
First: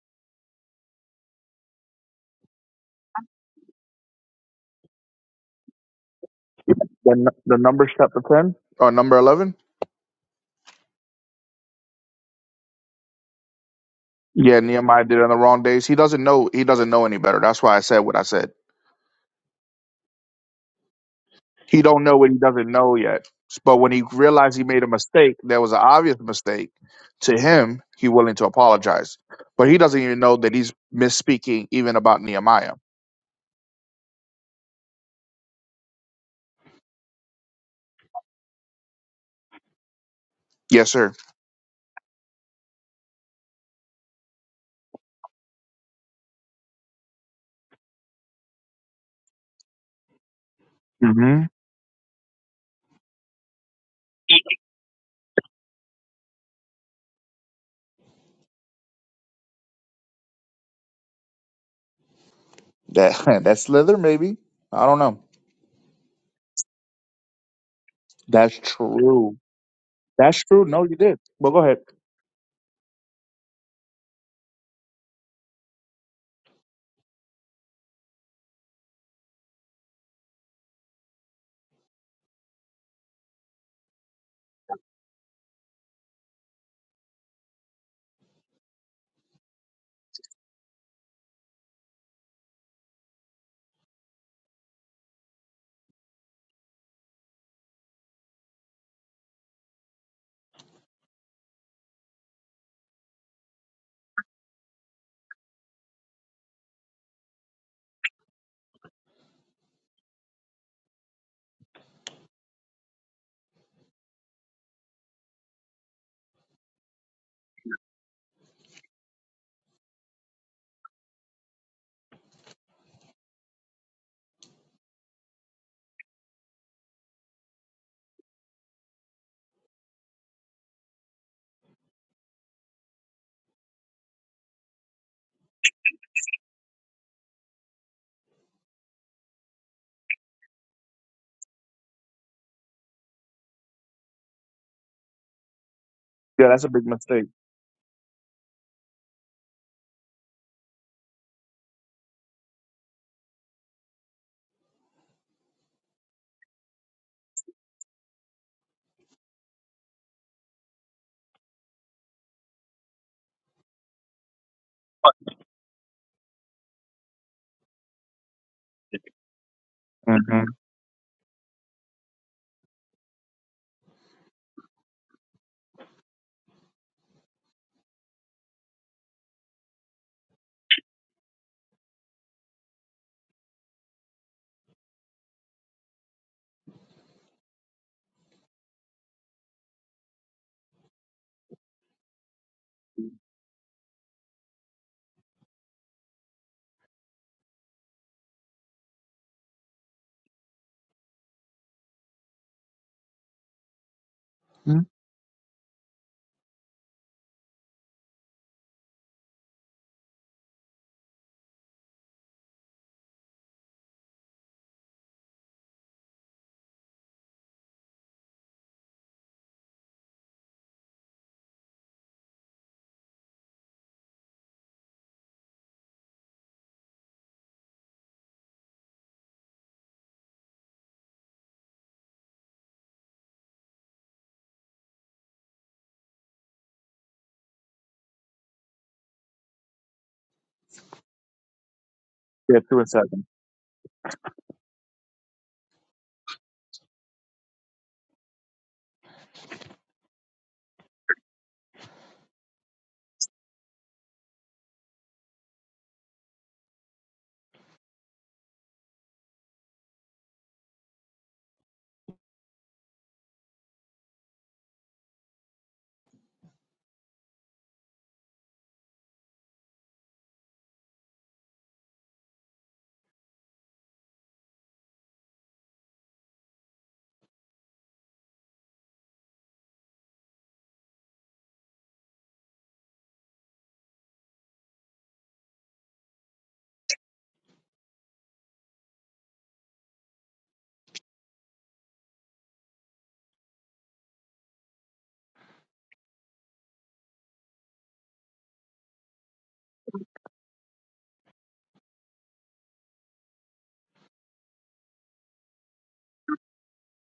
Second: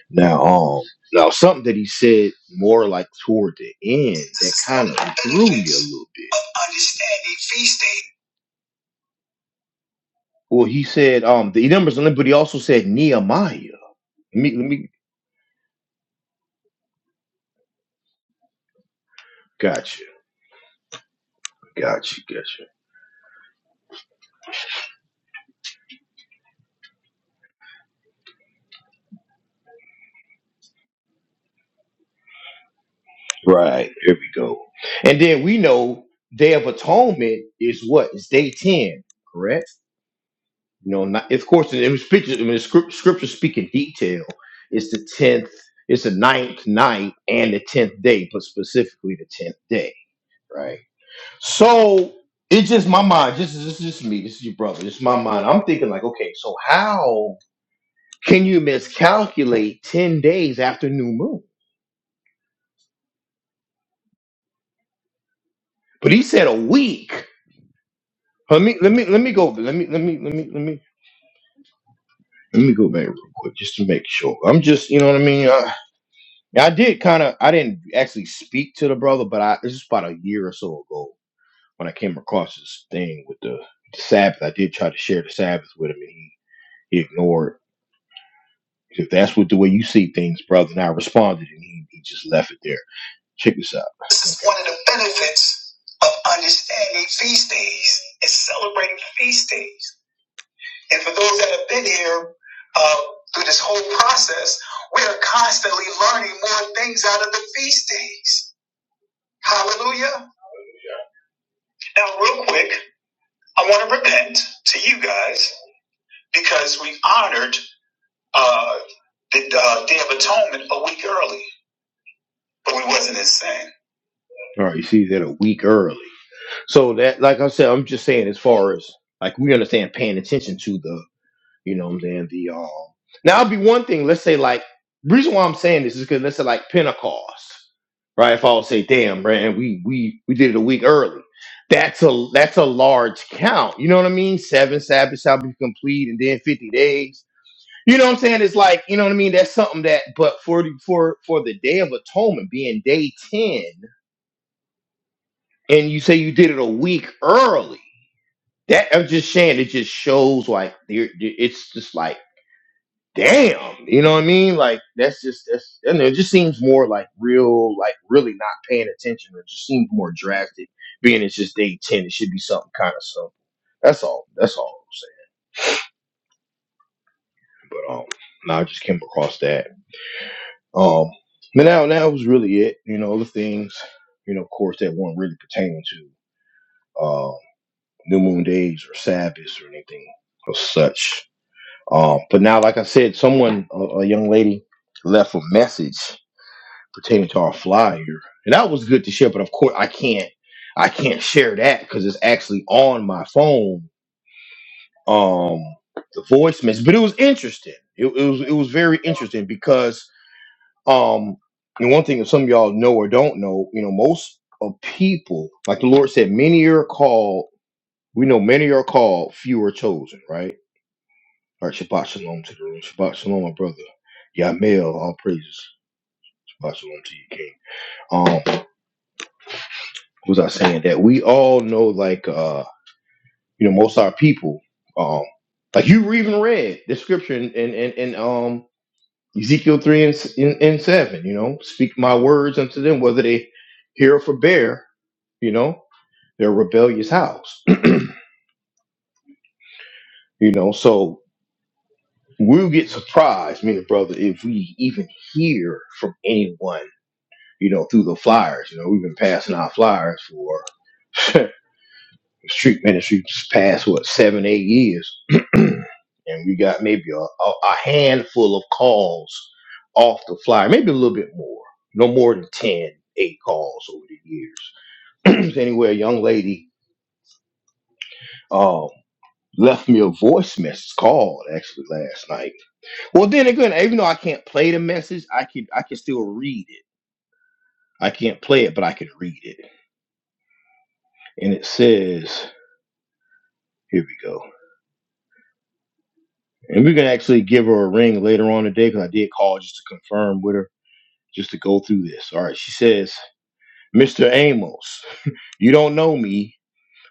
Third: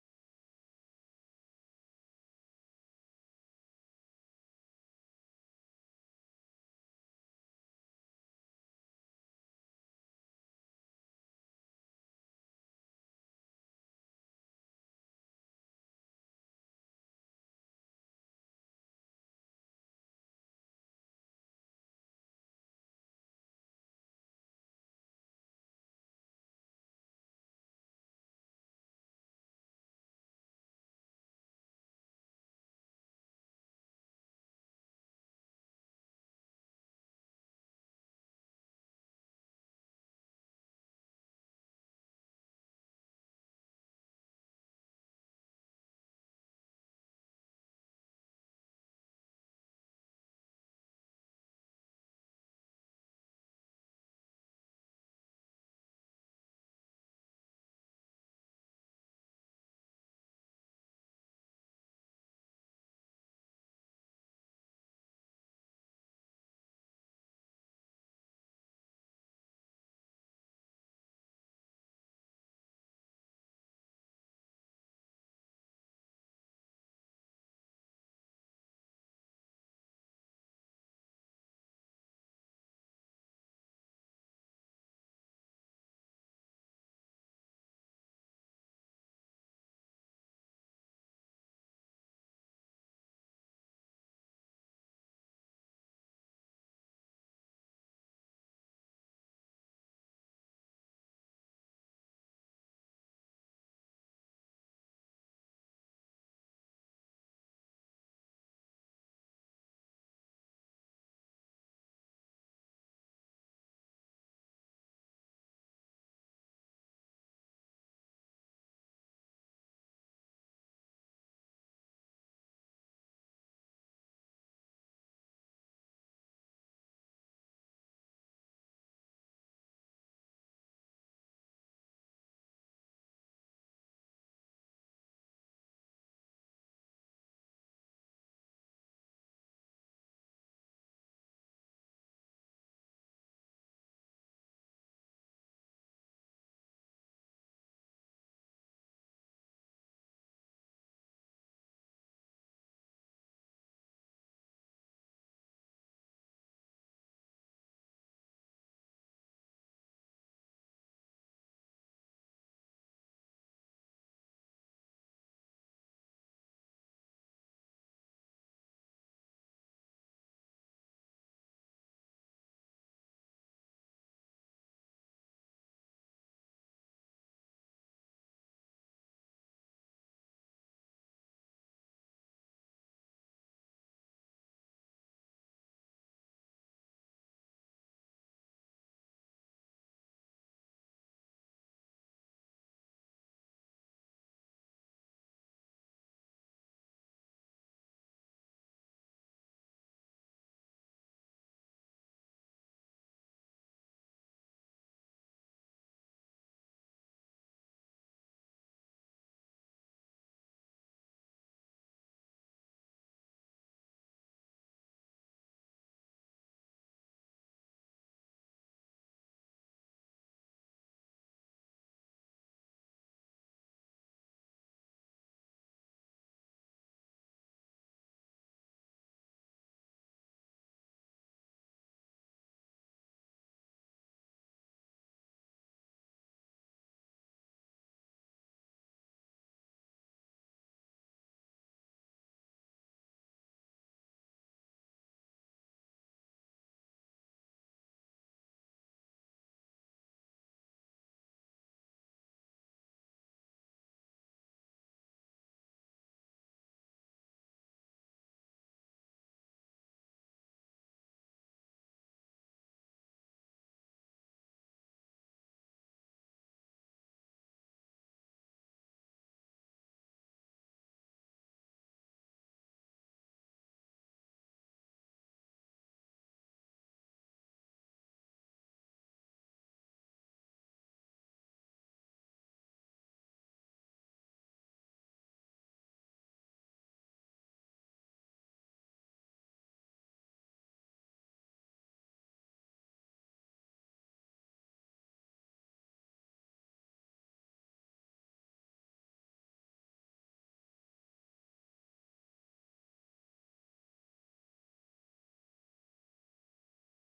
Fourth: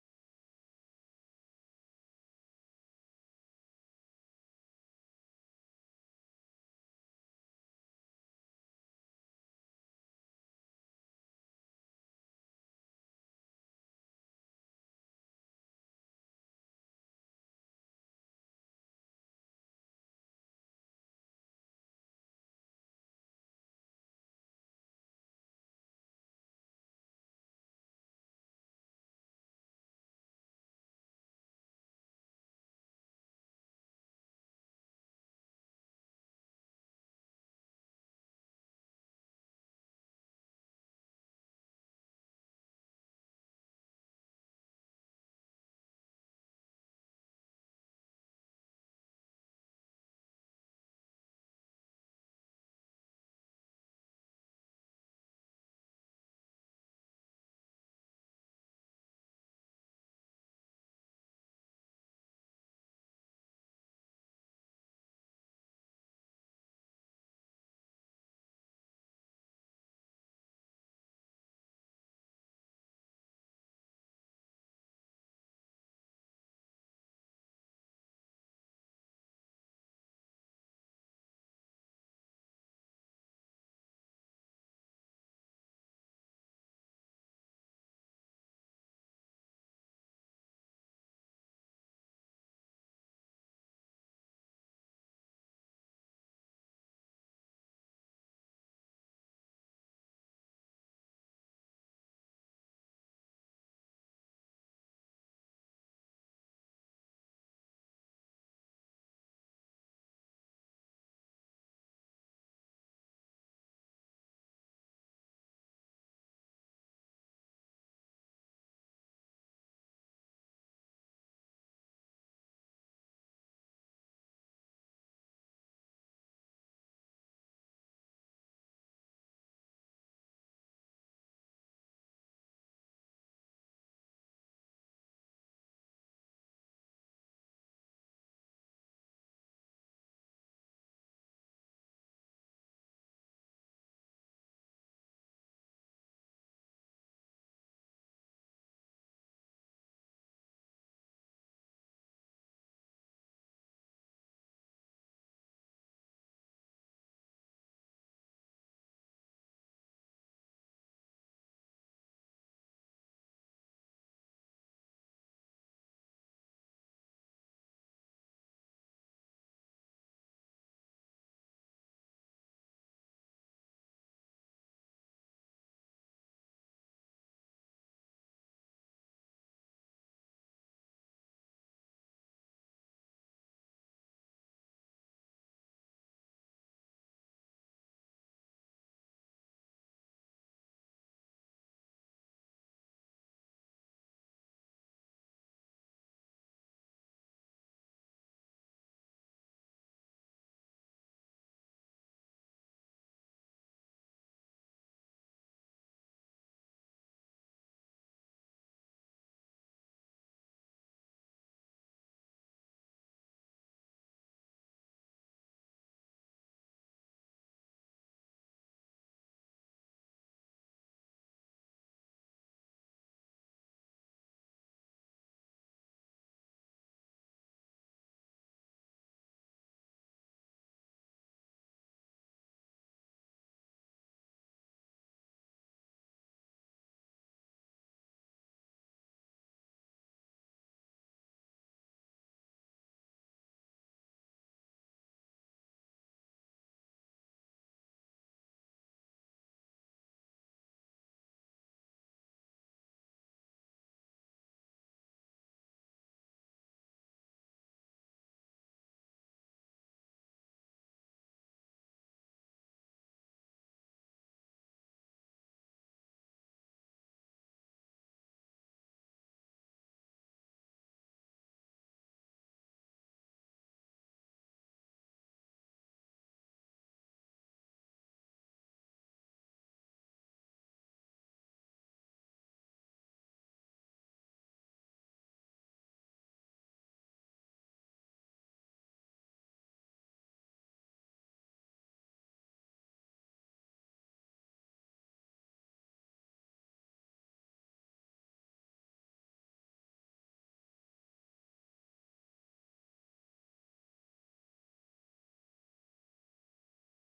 Speaker 1: Now, um, now something that he said more like toward the end that kind of threw me a little bit.
Speaker 2: The, n- the Numbers chapter ten or number eleven.
Speaker 1: Well, he said, um, the numbers, but he also said Nehemiah. Let me,
Speaker 2: Yeah,
Speaker 1: let me,
Speaker 2: Nehemiah did it on the wrong days. He doesn't know. He doesn't know any better. That's why I said what I said.
Speaker 1: gotcha,
Speaker 2: He don't know
Speaker 1: gotcha,
Speaker 2: what he
Speaker 1: gotcha.
Speaker 2: doesn't know yet. But when he realized he made a mistake, there was an obvious mistake to him. He willing to apologize, but he doesn't even know that he's misspeaking even about Nehemiah.
Speaker 1: Right, here we go. And then we know Day of Atonement is what? It's day 10, correct?
Speaker 2: Yes,
Speaker 1: You know,
Speaker 2: sir.
Speaker 1: not, of course, in the scripture, I mean, scrip- scripture speak in detail. It's the tenth, it's the ninth night and the tenth day, but specifically the tenth day, right?
Speaker 2: hmm
Speaker 1: So it's just my mind. This is this is just me. This is your brother. This is my mind. I'm thinking like, okay, so how can you miscalculate ten days after new moon?
Speaker 2: That <laughs> that's Slither, maybe. I don't know.
Speaker 1: But he said a week.
Speaker 2: That's
Speaker 1: Let me let me let me
Speaker 2: true.
Speaker 1: go. Let me let me let
Speaker 2: That's
Speaker 1: me let
Speaker 2: true.
Speaker 1: me
Speaker 2: No, you did. Well, go ahead.
Speaker 1: let me go back real quick just to make sure. I'm just you know what I mean. Yeah, I did kind of. I didn't actually speak to the brother, but I this was about a year or so ago when I came across this thing with the the Sabbath. I did try to share the Sabbath with him, and he he ignored. If that's what the way you see things, brother, and I responded, and he he just left it there. Check this out. This is one of the benefits of understanding feast days and celebrating feast days. And for those that have been here uh, through this whole process, we are constantly learning more things out of the feast days Hallelujah. Now, real quick, I want to repent to you guys because we honored uh, the uh, Day of Atonement a week early, but we wasn't in sin. All right, you see that a week early. So that, like I said, I'm just saying as far as like we understand paying attention to the You know what I'm saying? The um now it'd be one thing, let's say like reason why I'm saying this is because let's say like Pentecost, right? If I would say, damn, man, we we we did it a week early. That's a that's a large count. You know what I mean? Seven Sabbaths shall be complete and then
Speaker 2: Yeah, that's a
Speaker 1: 50
Speaker 2: big
Speaker 1: days.
Speaker 2: mistake.
Speaker 1: You know what I'm saying? It's like, you know what I mean? That's something that but for the- for for the day of atonement being day 10, and you say you did it a week early. That I'm just saying, it just shows like there- it's just like damn, you know what I mean? Like that's just that's and it just seems more like real, like really not paying attention. It just seems more
Speaker 2: Mm-hmm.
Speaker 1: drastic. Being it's just day ten, it should be something kind of simple. That's all. That's all I'm saying. But um, no, I just came across that. Um, but now that was really it. You know, other things, you know, of course, that weren't really pertaining to um new moon days or Sabbaths or anything or such. Um, but now, like I said, someone, a, a young lady, left a message pertaining to our flyer, and that was good to share. But of course, I can't, I can't share that because it's actually on my phone. Um, the voice message, but it was interesting. It, it was it was very interesting because um, and one thing that some of y'all know or don't know, you know, most of people, like the Lord said, many are called. We know many are called, few are chosen. Right. All right. Shabbat shalom to the room. Shabbat shalom, my brother. Yamil, all praises. Shabbat shalom to you, King. Um, was I saying that we all know, like uh, you know, most of our people, um, like you even read the scripture in in, in, in um Ezekiel three and, s- and and seven. You know, speak my words
Speaker 2: Yeah, two
Speaker 1: unto
Speaker 2: and
Speaker 1: them, whether
Speaker 2: seven.
Speaker 1: they hear or forbear. You know, their rebellious house. <clears throat> you know, so we'll get surprised, me and the brother, if we even hear from anyone. You know, through the flyers. You know, we've been passing out flyers for <laughs> street ministry just past what seven, eight years. <clears throat> and we got maybe a, a, a handful of calls off the fly, maybe a little bit more, no more than ten, eight calls over the years. <clears throat> So anyway, a young lady um, left me a voice message called actually last night. Well, then again, even though I can't play the message, I can I can still read it. I can't play it, but I can read it. And it says, here we go. And we're gonna actually give her a ring later on today because I did call just to confirm with her, just to go through this. All right, she says. Mr. Amos, you don't know me,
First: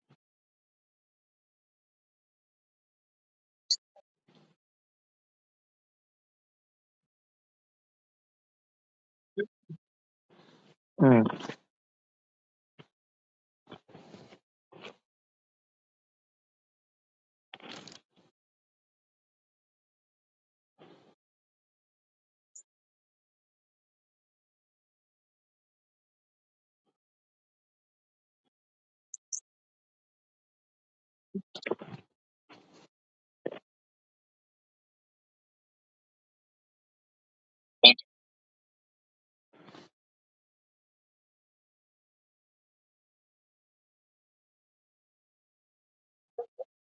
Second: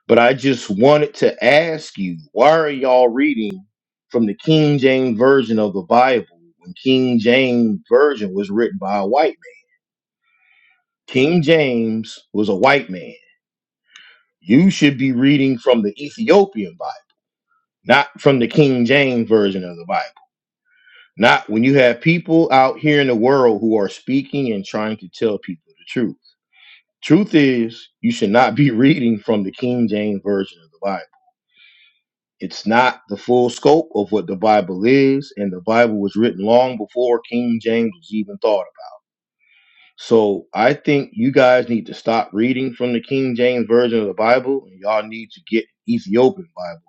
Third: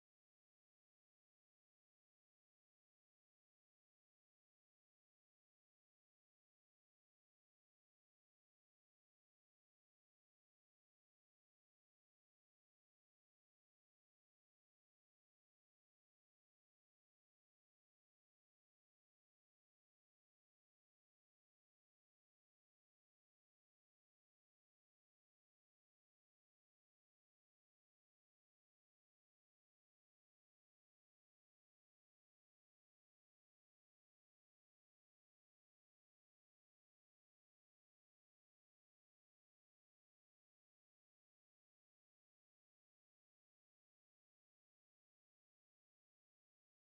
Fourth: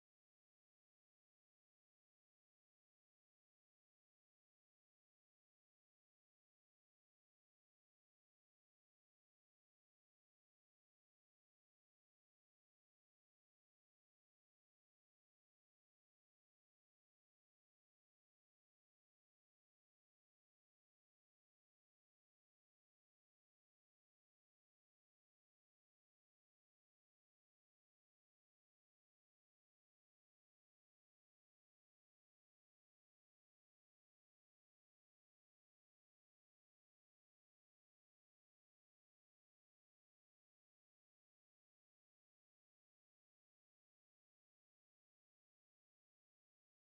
Speaker 1: but I just wanted to ask you why are y'all reading from the King James Version of the Bible when King James Version was written by a white man?
Speaker 2: Mm.
Speaker 1: King James was a white man. You should be reading from the Ethiopian Bible, not from the King James Version of the Bible. Not when you have people out here in the world who are speaking and trying to tell people the truth. Truth is, you should not be <laughs> reading from the King James Version of the Bible It's not the full scope of what the Bible is, and the Bible was written long before King James was even thought about. So I think you guys need to stop reading from the King James version of the Bible, and y'all need to get Ethiopian Bible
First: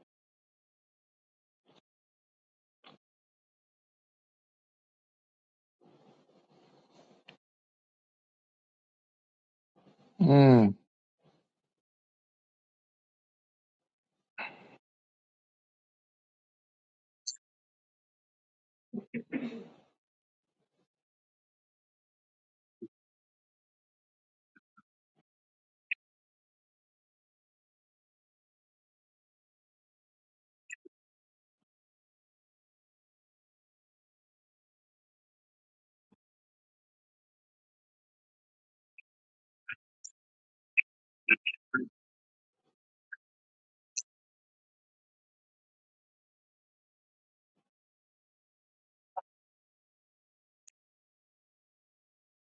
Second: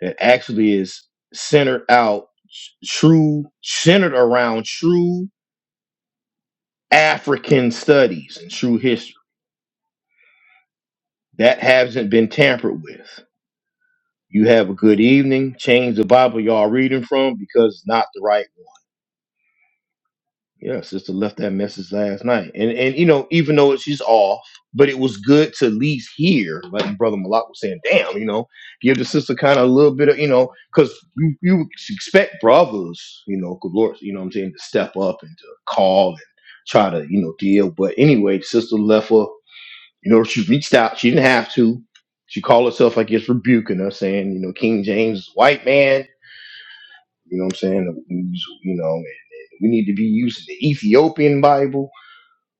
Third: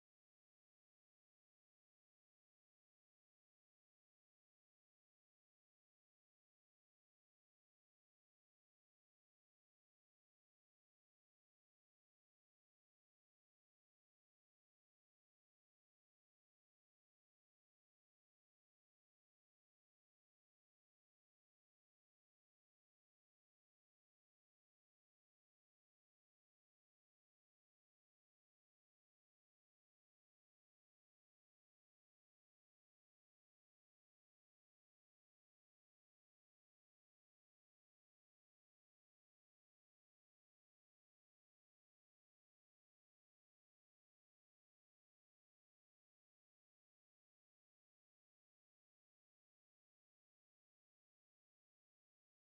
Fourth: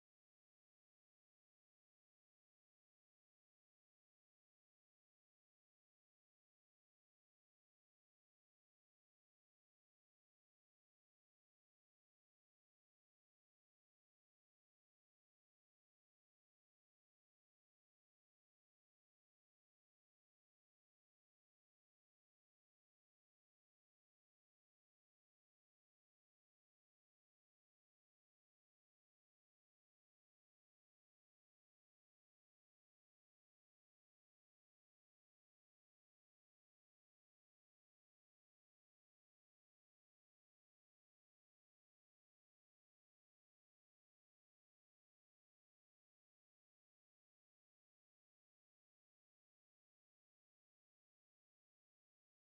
Speaker 1: that actually is centered out true, centered around true African studies and true history
Speaker 2: Mm.
Speaker 1: that hasn't been tampered with. You have a good evening. Change the Bible y'all reading from because it's not the right. Yeah, sister left that message last night, and and you know, even though it- she's off, but it was good to at least hear, like brother Malak was saying, damn, you know, give the sister kind of a little bit of, you know, because you, you expect brothers, you know, good lord, you know, what I'm saying, to step up and to call and try to, you know, deal. But anyway, the sister left her, you know, she reached out, she didn't have to. She called herself, I guess, rebuking her, saying, you know, King James is a white man you know what I'm saying? we use- You know, and, and we need to be using the Ethiopian Bible.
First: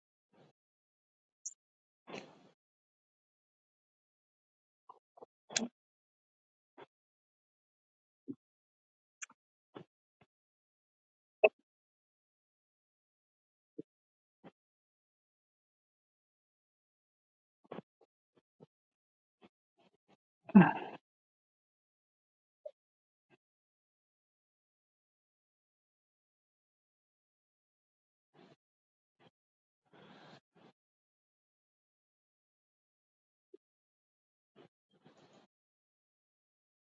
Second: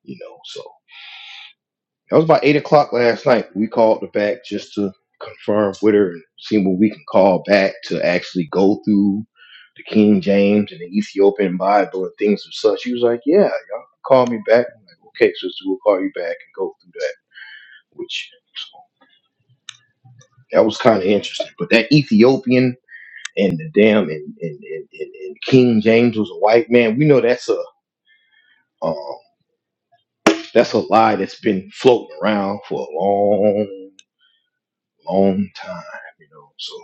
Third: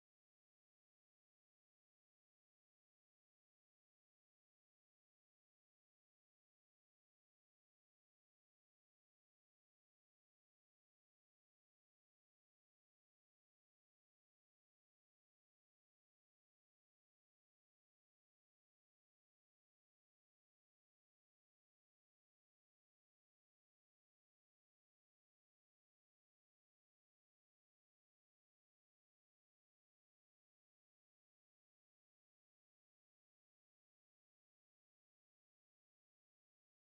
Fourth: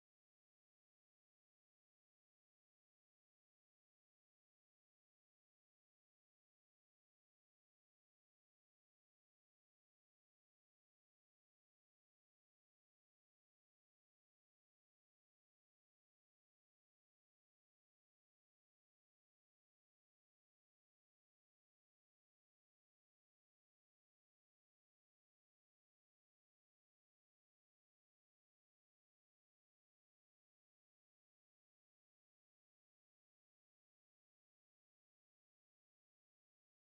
Speaker 1: You know, so that was about eight o'clock last night. We called her back just to confirm with her and see what we can call back to actually go through the King James and the Ethiopian Bible and things of such. She was like, "Yeah, y'all can call me back." I'm like, "Okay, sister, we'll call you back and go through that." Which so that was kind of interesting. But that Ethiopian and the damn and, and, and, and, and King James was a white man. We know that's a um, That's a lie that's been floating around for a long, long time, you know. So,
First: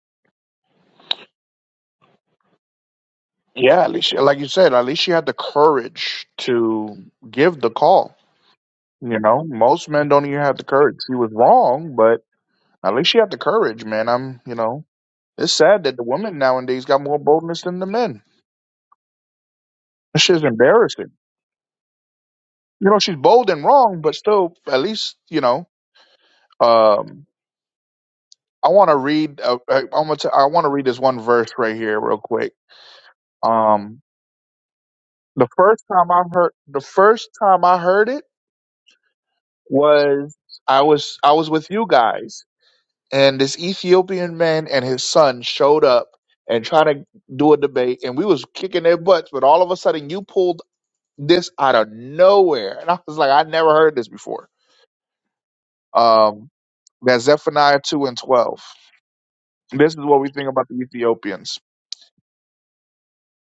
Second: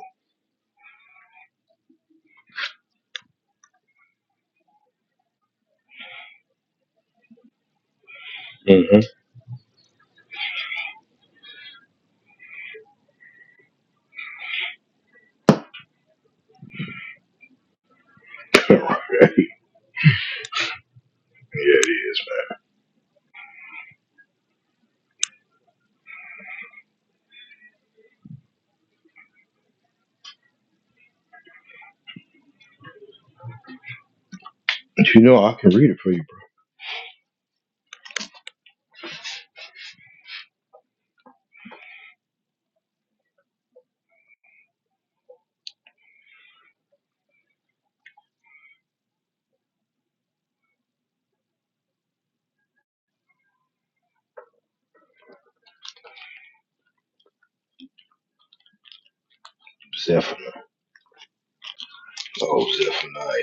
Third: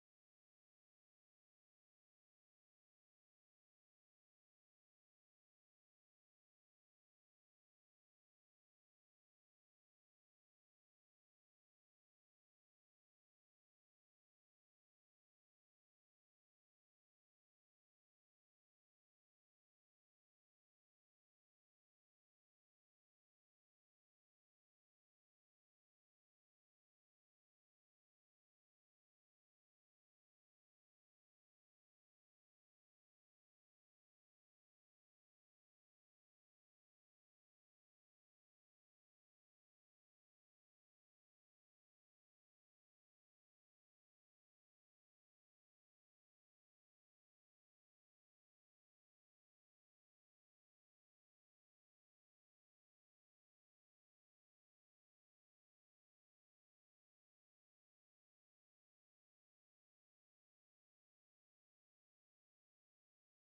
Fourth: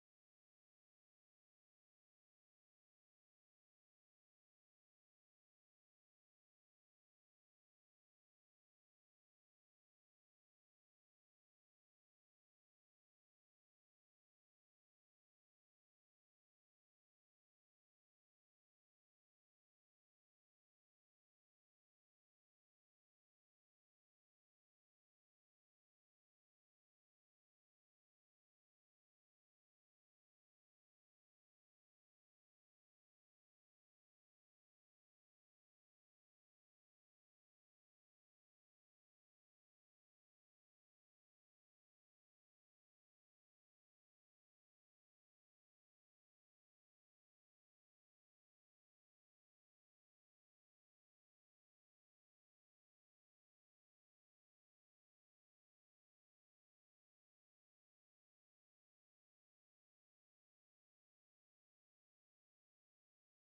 Speaker 2: Yeah, at least, like you said, at least she had the courage to give the call.
Speaker 1: hmm
Speaker 2: You know, most men don't even have the courage. She was wrong, but at least she had the courage, man. I'm, you know, it's sad that the women nowadays got more boldness than the men.
Speaker 1: <laughs> yeah,
Speaker 2: This shit's embarrassing.
Speaker 1: it is.
Speaker 2: You know, she's bold and wrong, but still, at least, you know, um, I want to read. Uh, uh, I'm gonna t- I want to read this one verse right here, real quick. Um,
Speaker 1: But you know,
Speaker 2: the
Speaker 1: I can
Speaker 2: first
Speaker 1: read it
Speaker 2: time
Speaker 1: for you,
Speaker 2: I
Speaker 1: bro.
Speaker 2: heard the first time I heard it was I was I was with you guys, and this Ethiopian man and his son showed up and trying to do a debate, and we was kicking their butts, but all of a sudden you pulled this out of nowhere, and I was like, I never heard this before. Um, that's Zephaniah two and twelve. This is what we think
Speaker 1: Zephaniah.
Speaker 2: about the Ethiopians.
Speaker 1: Oh, Zephaniah.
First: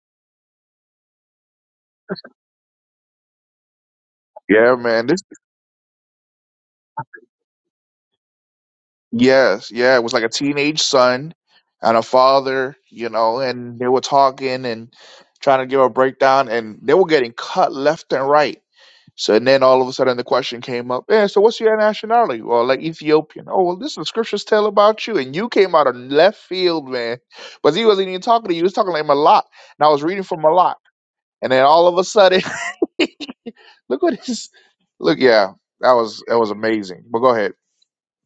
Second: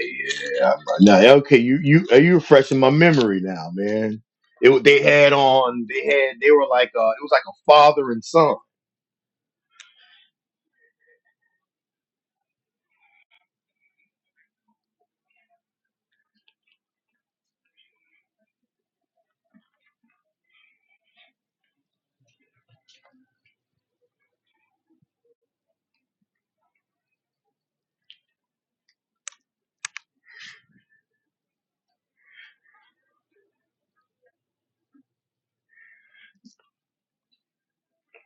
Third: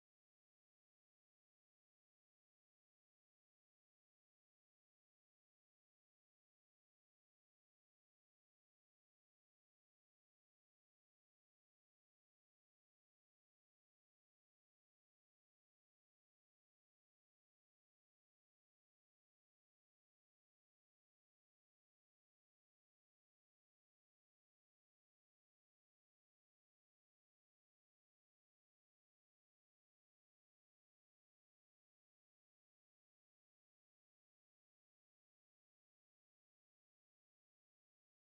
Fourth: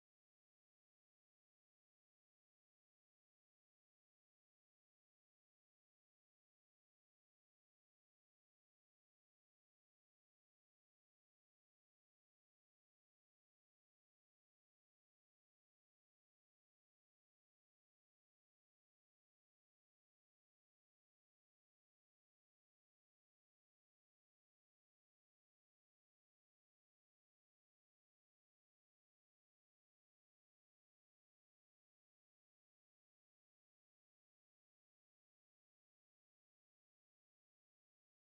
Speaker 1: Yeah. I'm- Now, okay, you you are you refreshing my memory now, man. It
Speaker 2: Yeah,
Speaker 1: wa- they
Speaker 2: man. This.
Speaker 1: had on they had they were like uh it was like a father and son.
Speaker 2: Yes, yeah, it was like a teenage son and a father, you know, and they were talking and trying to give a breakdown, and they were getting cut left and right. So and then all of a sudden the question came up, yeah, so what's your nationality? Well, like Ethiopian. Oh, well, this is the scriptures tell about you, and you came out of left field, man. But he wasn't even talking to you; he was talking like Malak, and I was reading from Malak, and then all of a sudden, <laughs> look what this, look, yeah, that was that was amazing. But go ahead.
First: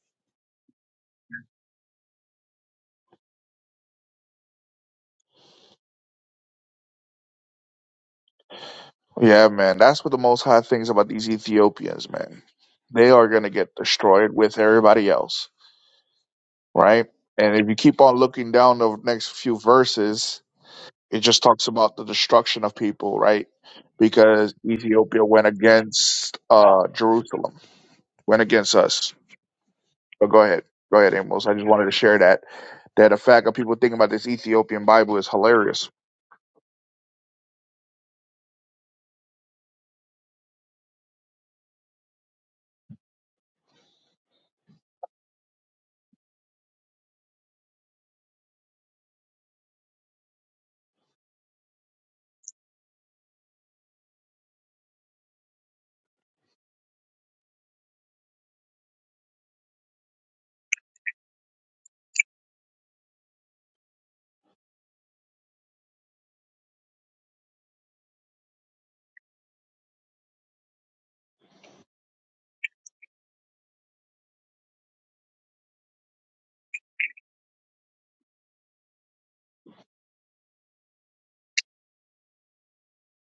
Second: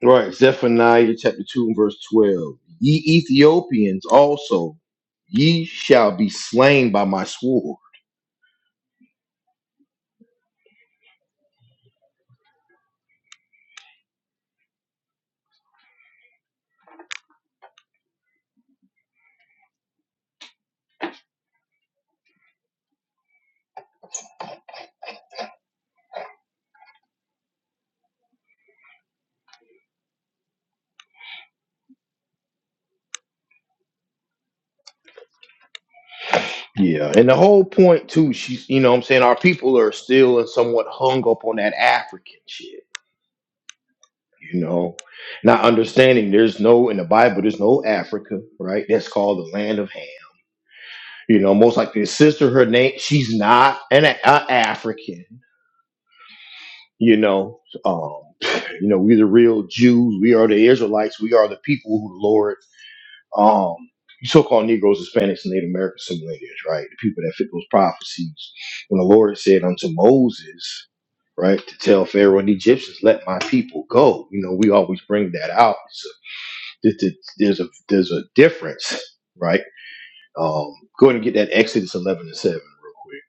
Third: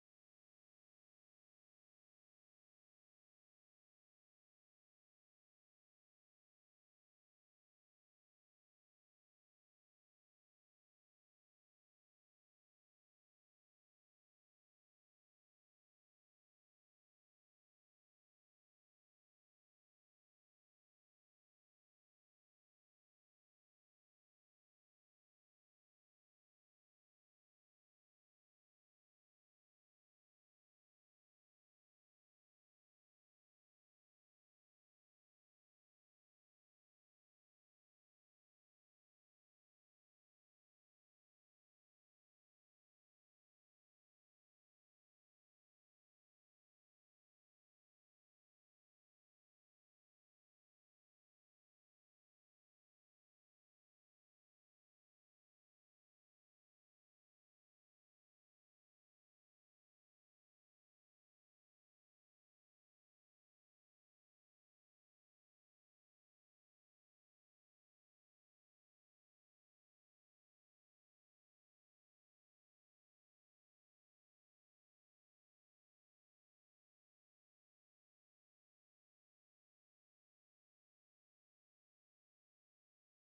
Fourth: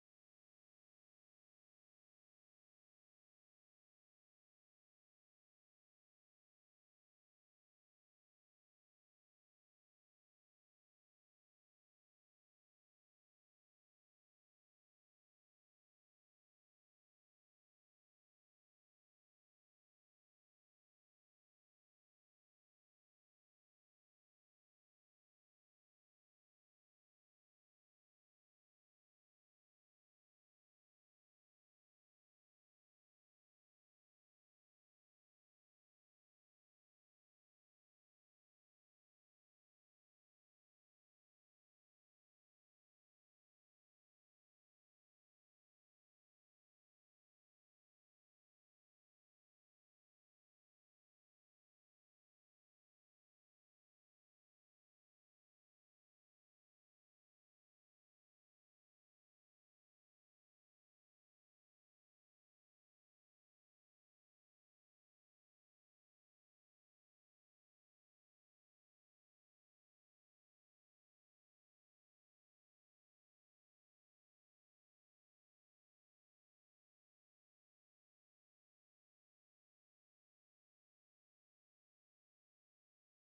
Speaker 1: Right, Zephaniah chapter 2 and verse 12. Ye Ethiopians also, ye shall be slain by my sword.
Speaker 2: Yeah, man. That's what the most high things about these Ethiopians, man. They are going to get destroyed with everybody else, right? And if you keep on looking down the next few verses, it just talks about the destruction of people, right? Because Ethiopia went against uh, Jerusalem, went against us. But go ahead. Go ahead, Amos. I just wanted to share that. That the fact of people thinking about this Ethiopian Bible is hilarious.
Speaker 1: Yeah, and the whole point too, she's you know what I'm saying our people are still somewhat hung up on that African shit, you know. Not understanding there's no in the Bible, there's no Africa, right? That's called the land of Ham. You know, most like the sister, her name, she's not an a, a African, you know. Um, you know, we the real Jews, we are the Israelites, we are the people who the Lord um, you so-called Negroes, Hispanics, and Native Americans, some lineage, right? The people that fit those prophecies. When the Lord said unto Moses, right, to tell Pharaoh and the Egyptians, "Let my people go." You know, we always bring that out. So th- th- there's a there's a difference, right? Um, go ahead and get that Exodus 11 and 7 real quick.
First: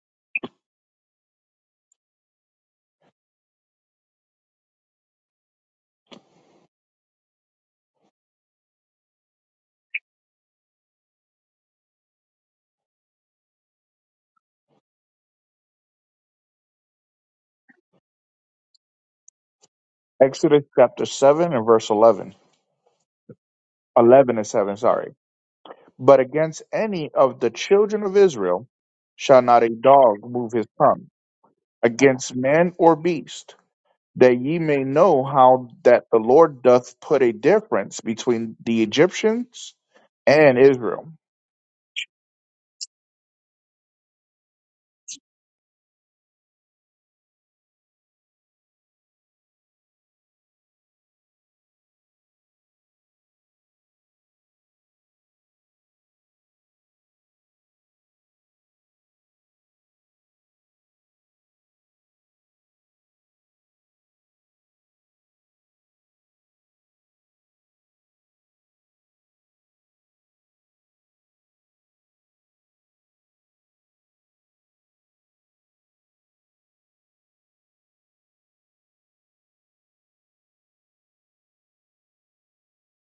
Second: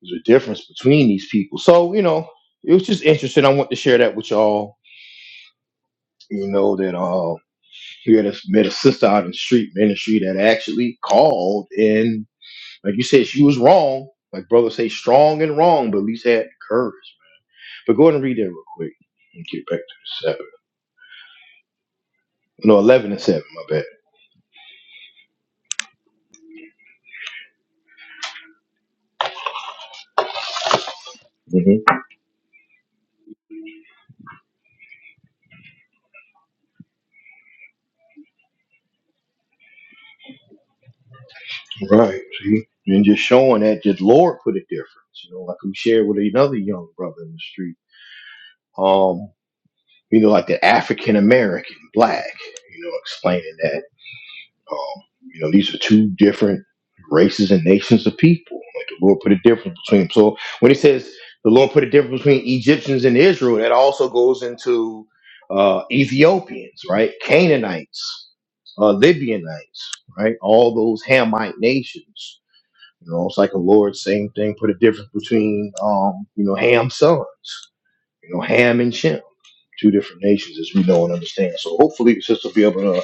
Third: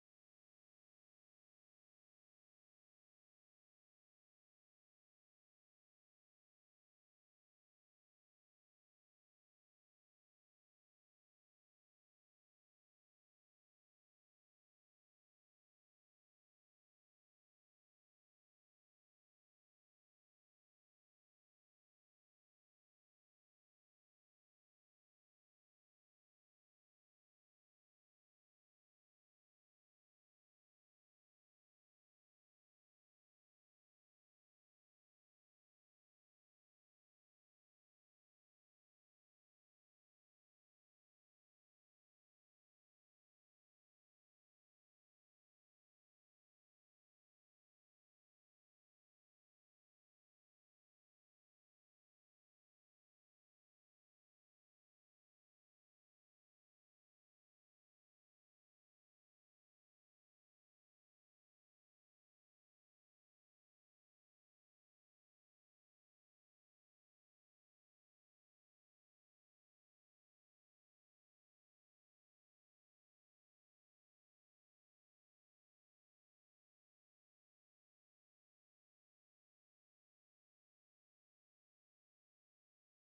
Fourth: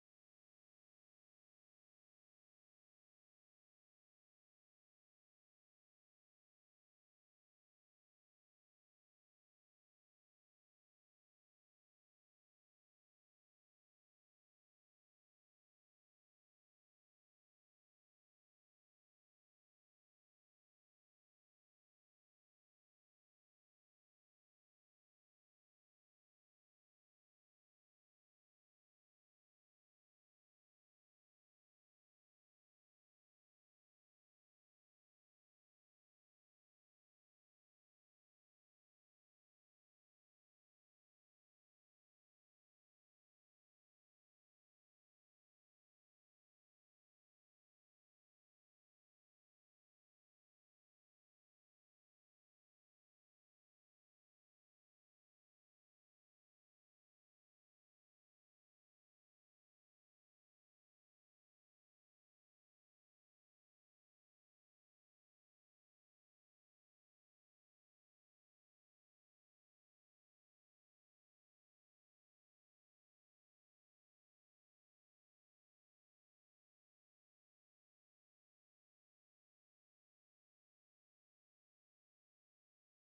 Speaker 1: There's a difference between these people. So you know, it was just interesting. I want to share that with y'all. You know that uh, we had a, met a sister out in the street ministry that actually called in Like you said, she was wrong. Like brother say, strong and wrong, but at least had courage. But go ahead and read that real quick and get back to the seven.
Speaker 2: Exodus chapter 7 and verse 11.
Speaker 1: No, eleven and seven. My bad.
Speaker 2: 11 and 7, sorry. But against any of the children of Israel shall not a dog move his tongue,
Speaker 1: hmm
Speaker 2: against man or beast, that ye may know how that the Lord doth put a difference between the Egyptians and Israel.
Speaker 1: Right. See, and just showing that just Lord put a difference. You know, like we shared with another young brother in the street. Um, you know, like the African American, black. You know, explaining that. Um, you know, these are two different races and nations of people. Like the Lord put a difference between them. So when it says the Lord put a difference between Egyptians and Israel, that also goes into uh, Ethiopians, right? Canaanites, uh, Libyanites, right? All those Hamite nations. You know, it's like the Lord, same thing, put a difference between, um, you know, Ham's sons, you know, Ham and Shem two different nations as we know and understand. So hopefully the sister will be able to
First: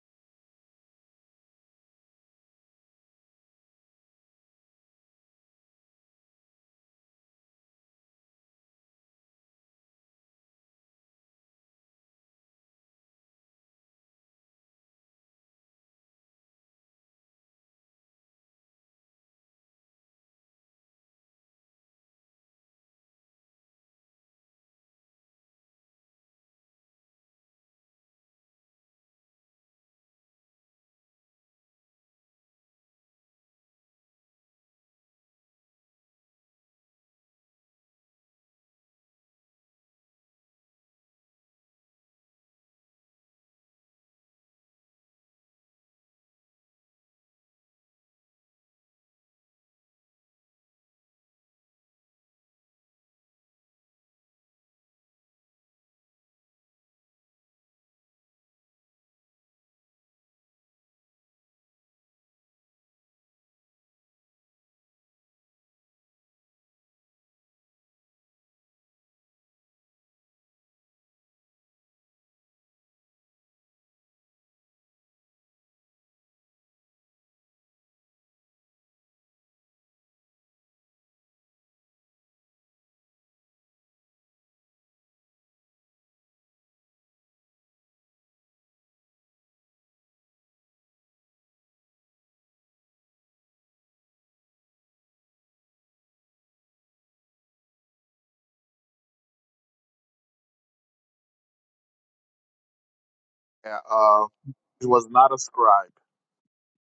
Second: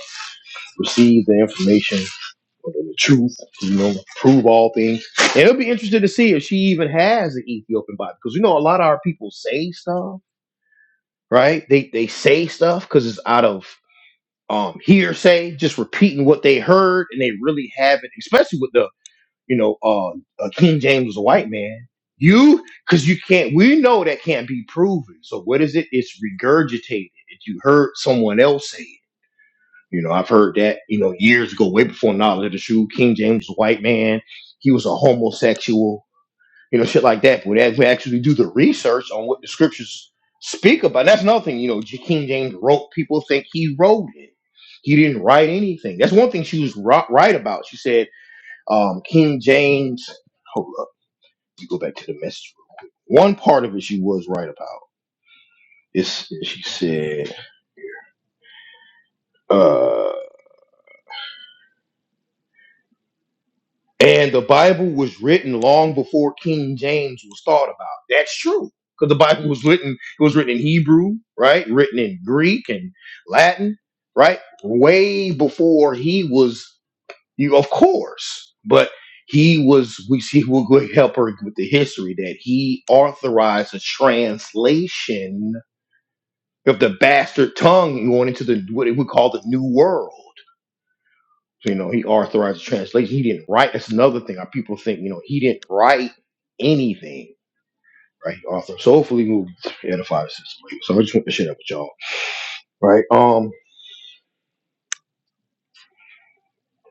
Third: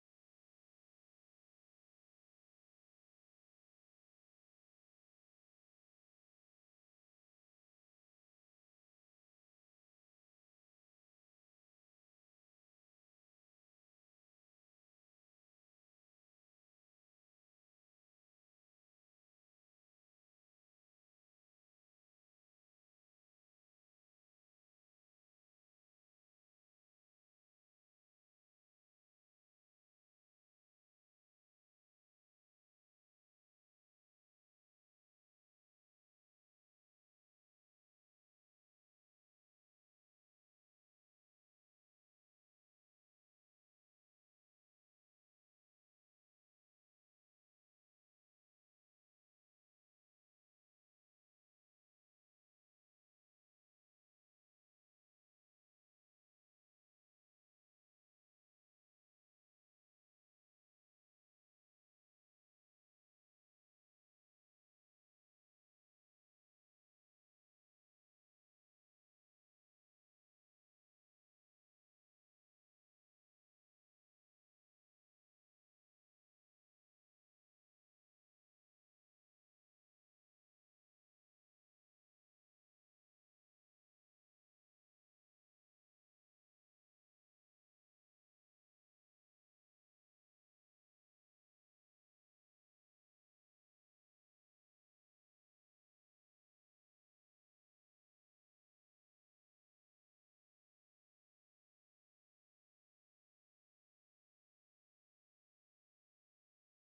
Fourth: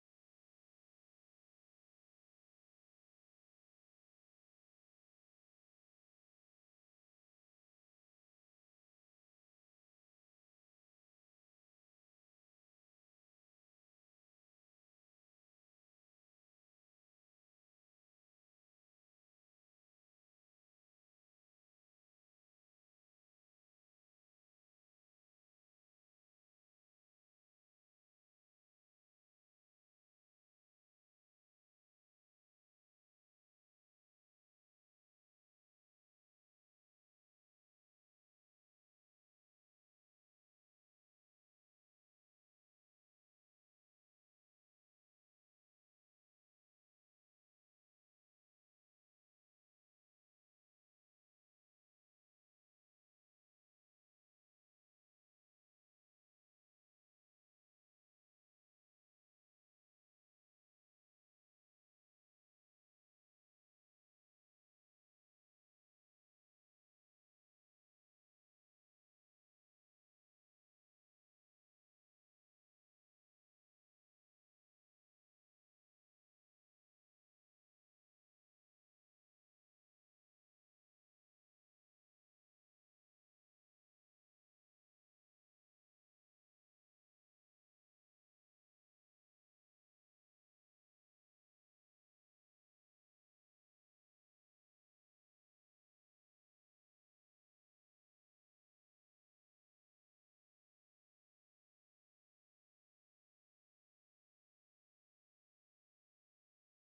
Speaker 1: receive the information but the truth, you know, prove all things. And it'll be interesting to see if she even has an Ethiopian Bible, because you know a lot of our people say stuff, right? They they say stuff because it's out of um hearsay, just repeating what they heard, and they really haven't. Especially with the you know uh, uh King James was a white man. You because you can't. We know that can't be proven. So what is it? It's regurgitated. If you heard someone else say it. You know, I've heard that, you know, years ago, way before Knowledge of the Shoe, King James was a white man. He was a homosexual, you know, shit like that. But as we actually do the research on what the scriptures speak about, that's another thing, you know, J- King James wrote, people think he wrote it. He didn't write anything. That's one thing she was ri- right about. She said, um, King James, hold up, you go back to the message. One part of it she was right about. It's, she said, uh, And the Bible was written long before King James was thought about. That's true. Because the Bible was written, it was written in Hebrew, right? Written in Greek and Latin, right? Way before he was, you of course, but he was, we see, <laughs> we'll go help her with the history that he authorized a translation of the bastard tongue going into the what we call the New World so, you know, he authorized the translation. He didn't write. That's another thing. Our people think, you know, he didn't write anything, right? He authored. So hopefully we'll edify the system. So I just want to share that with y'all. Right. Um,
Speaker 2: Yeah, Uh, he was not a scribe.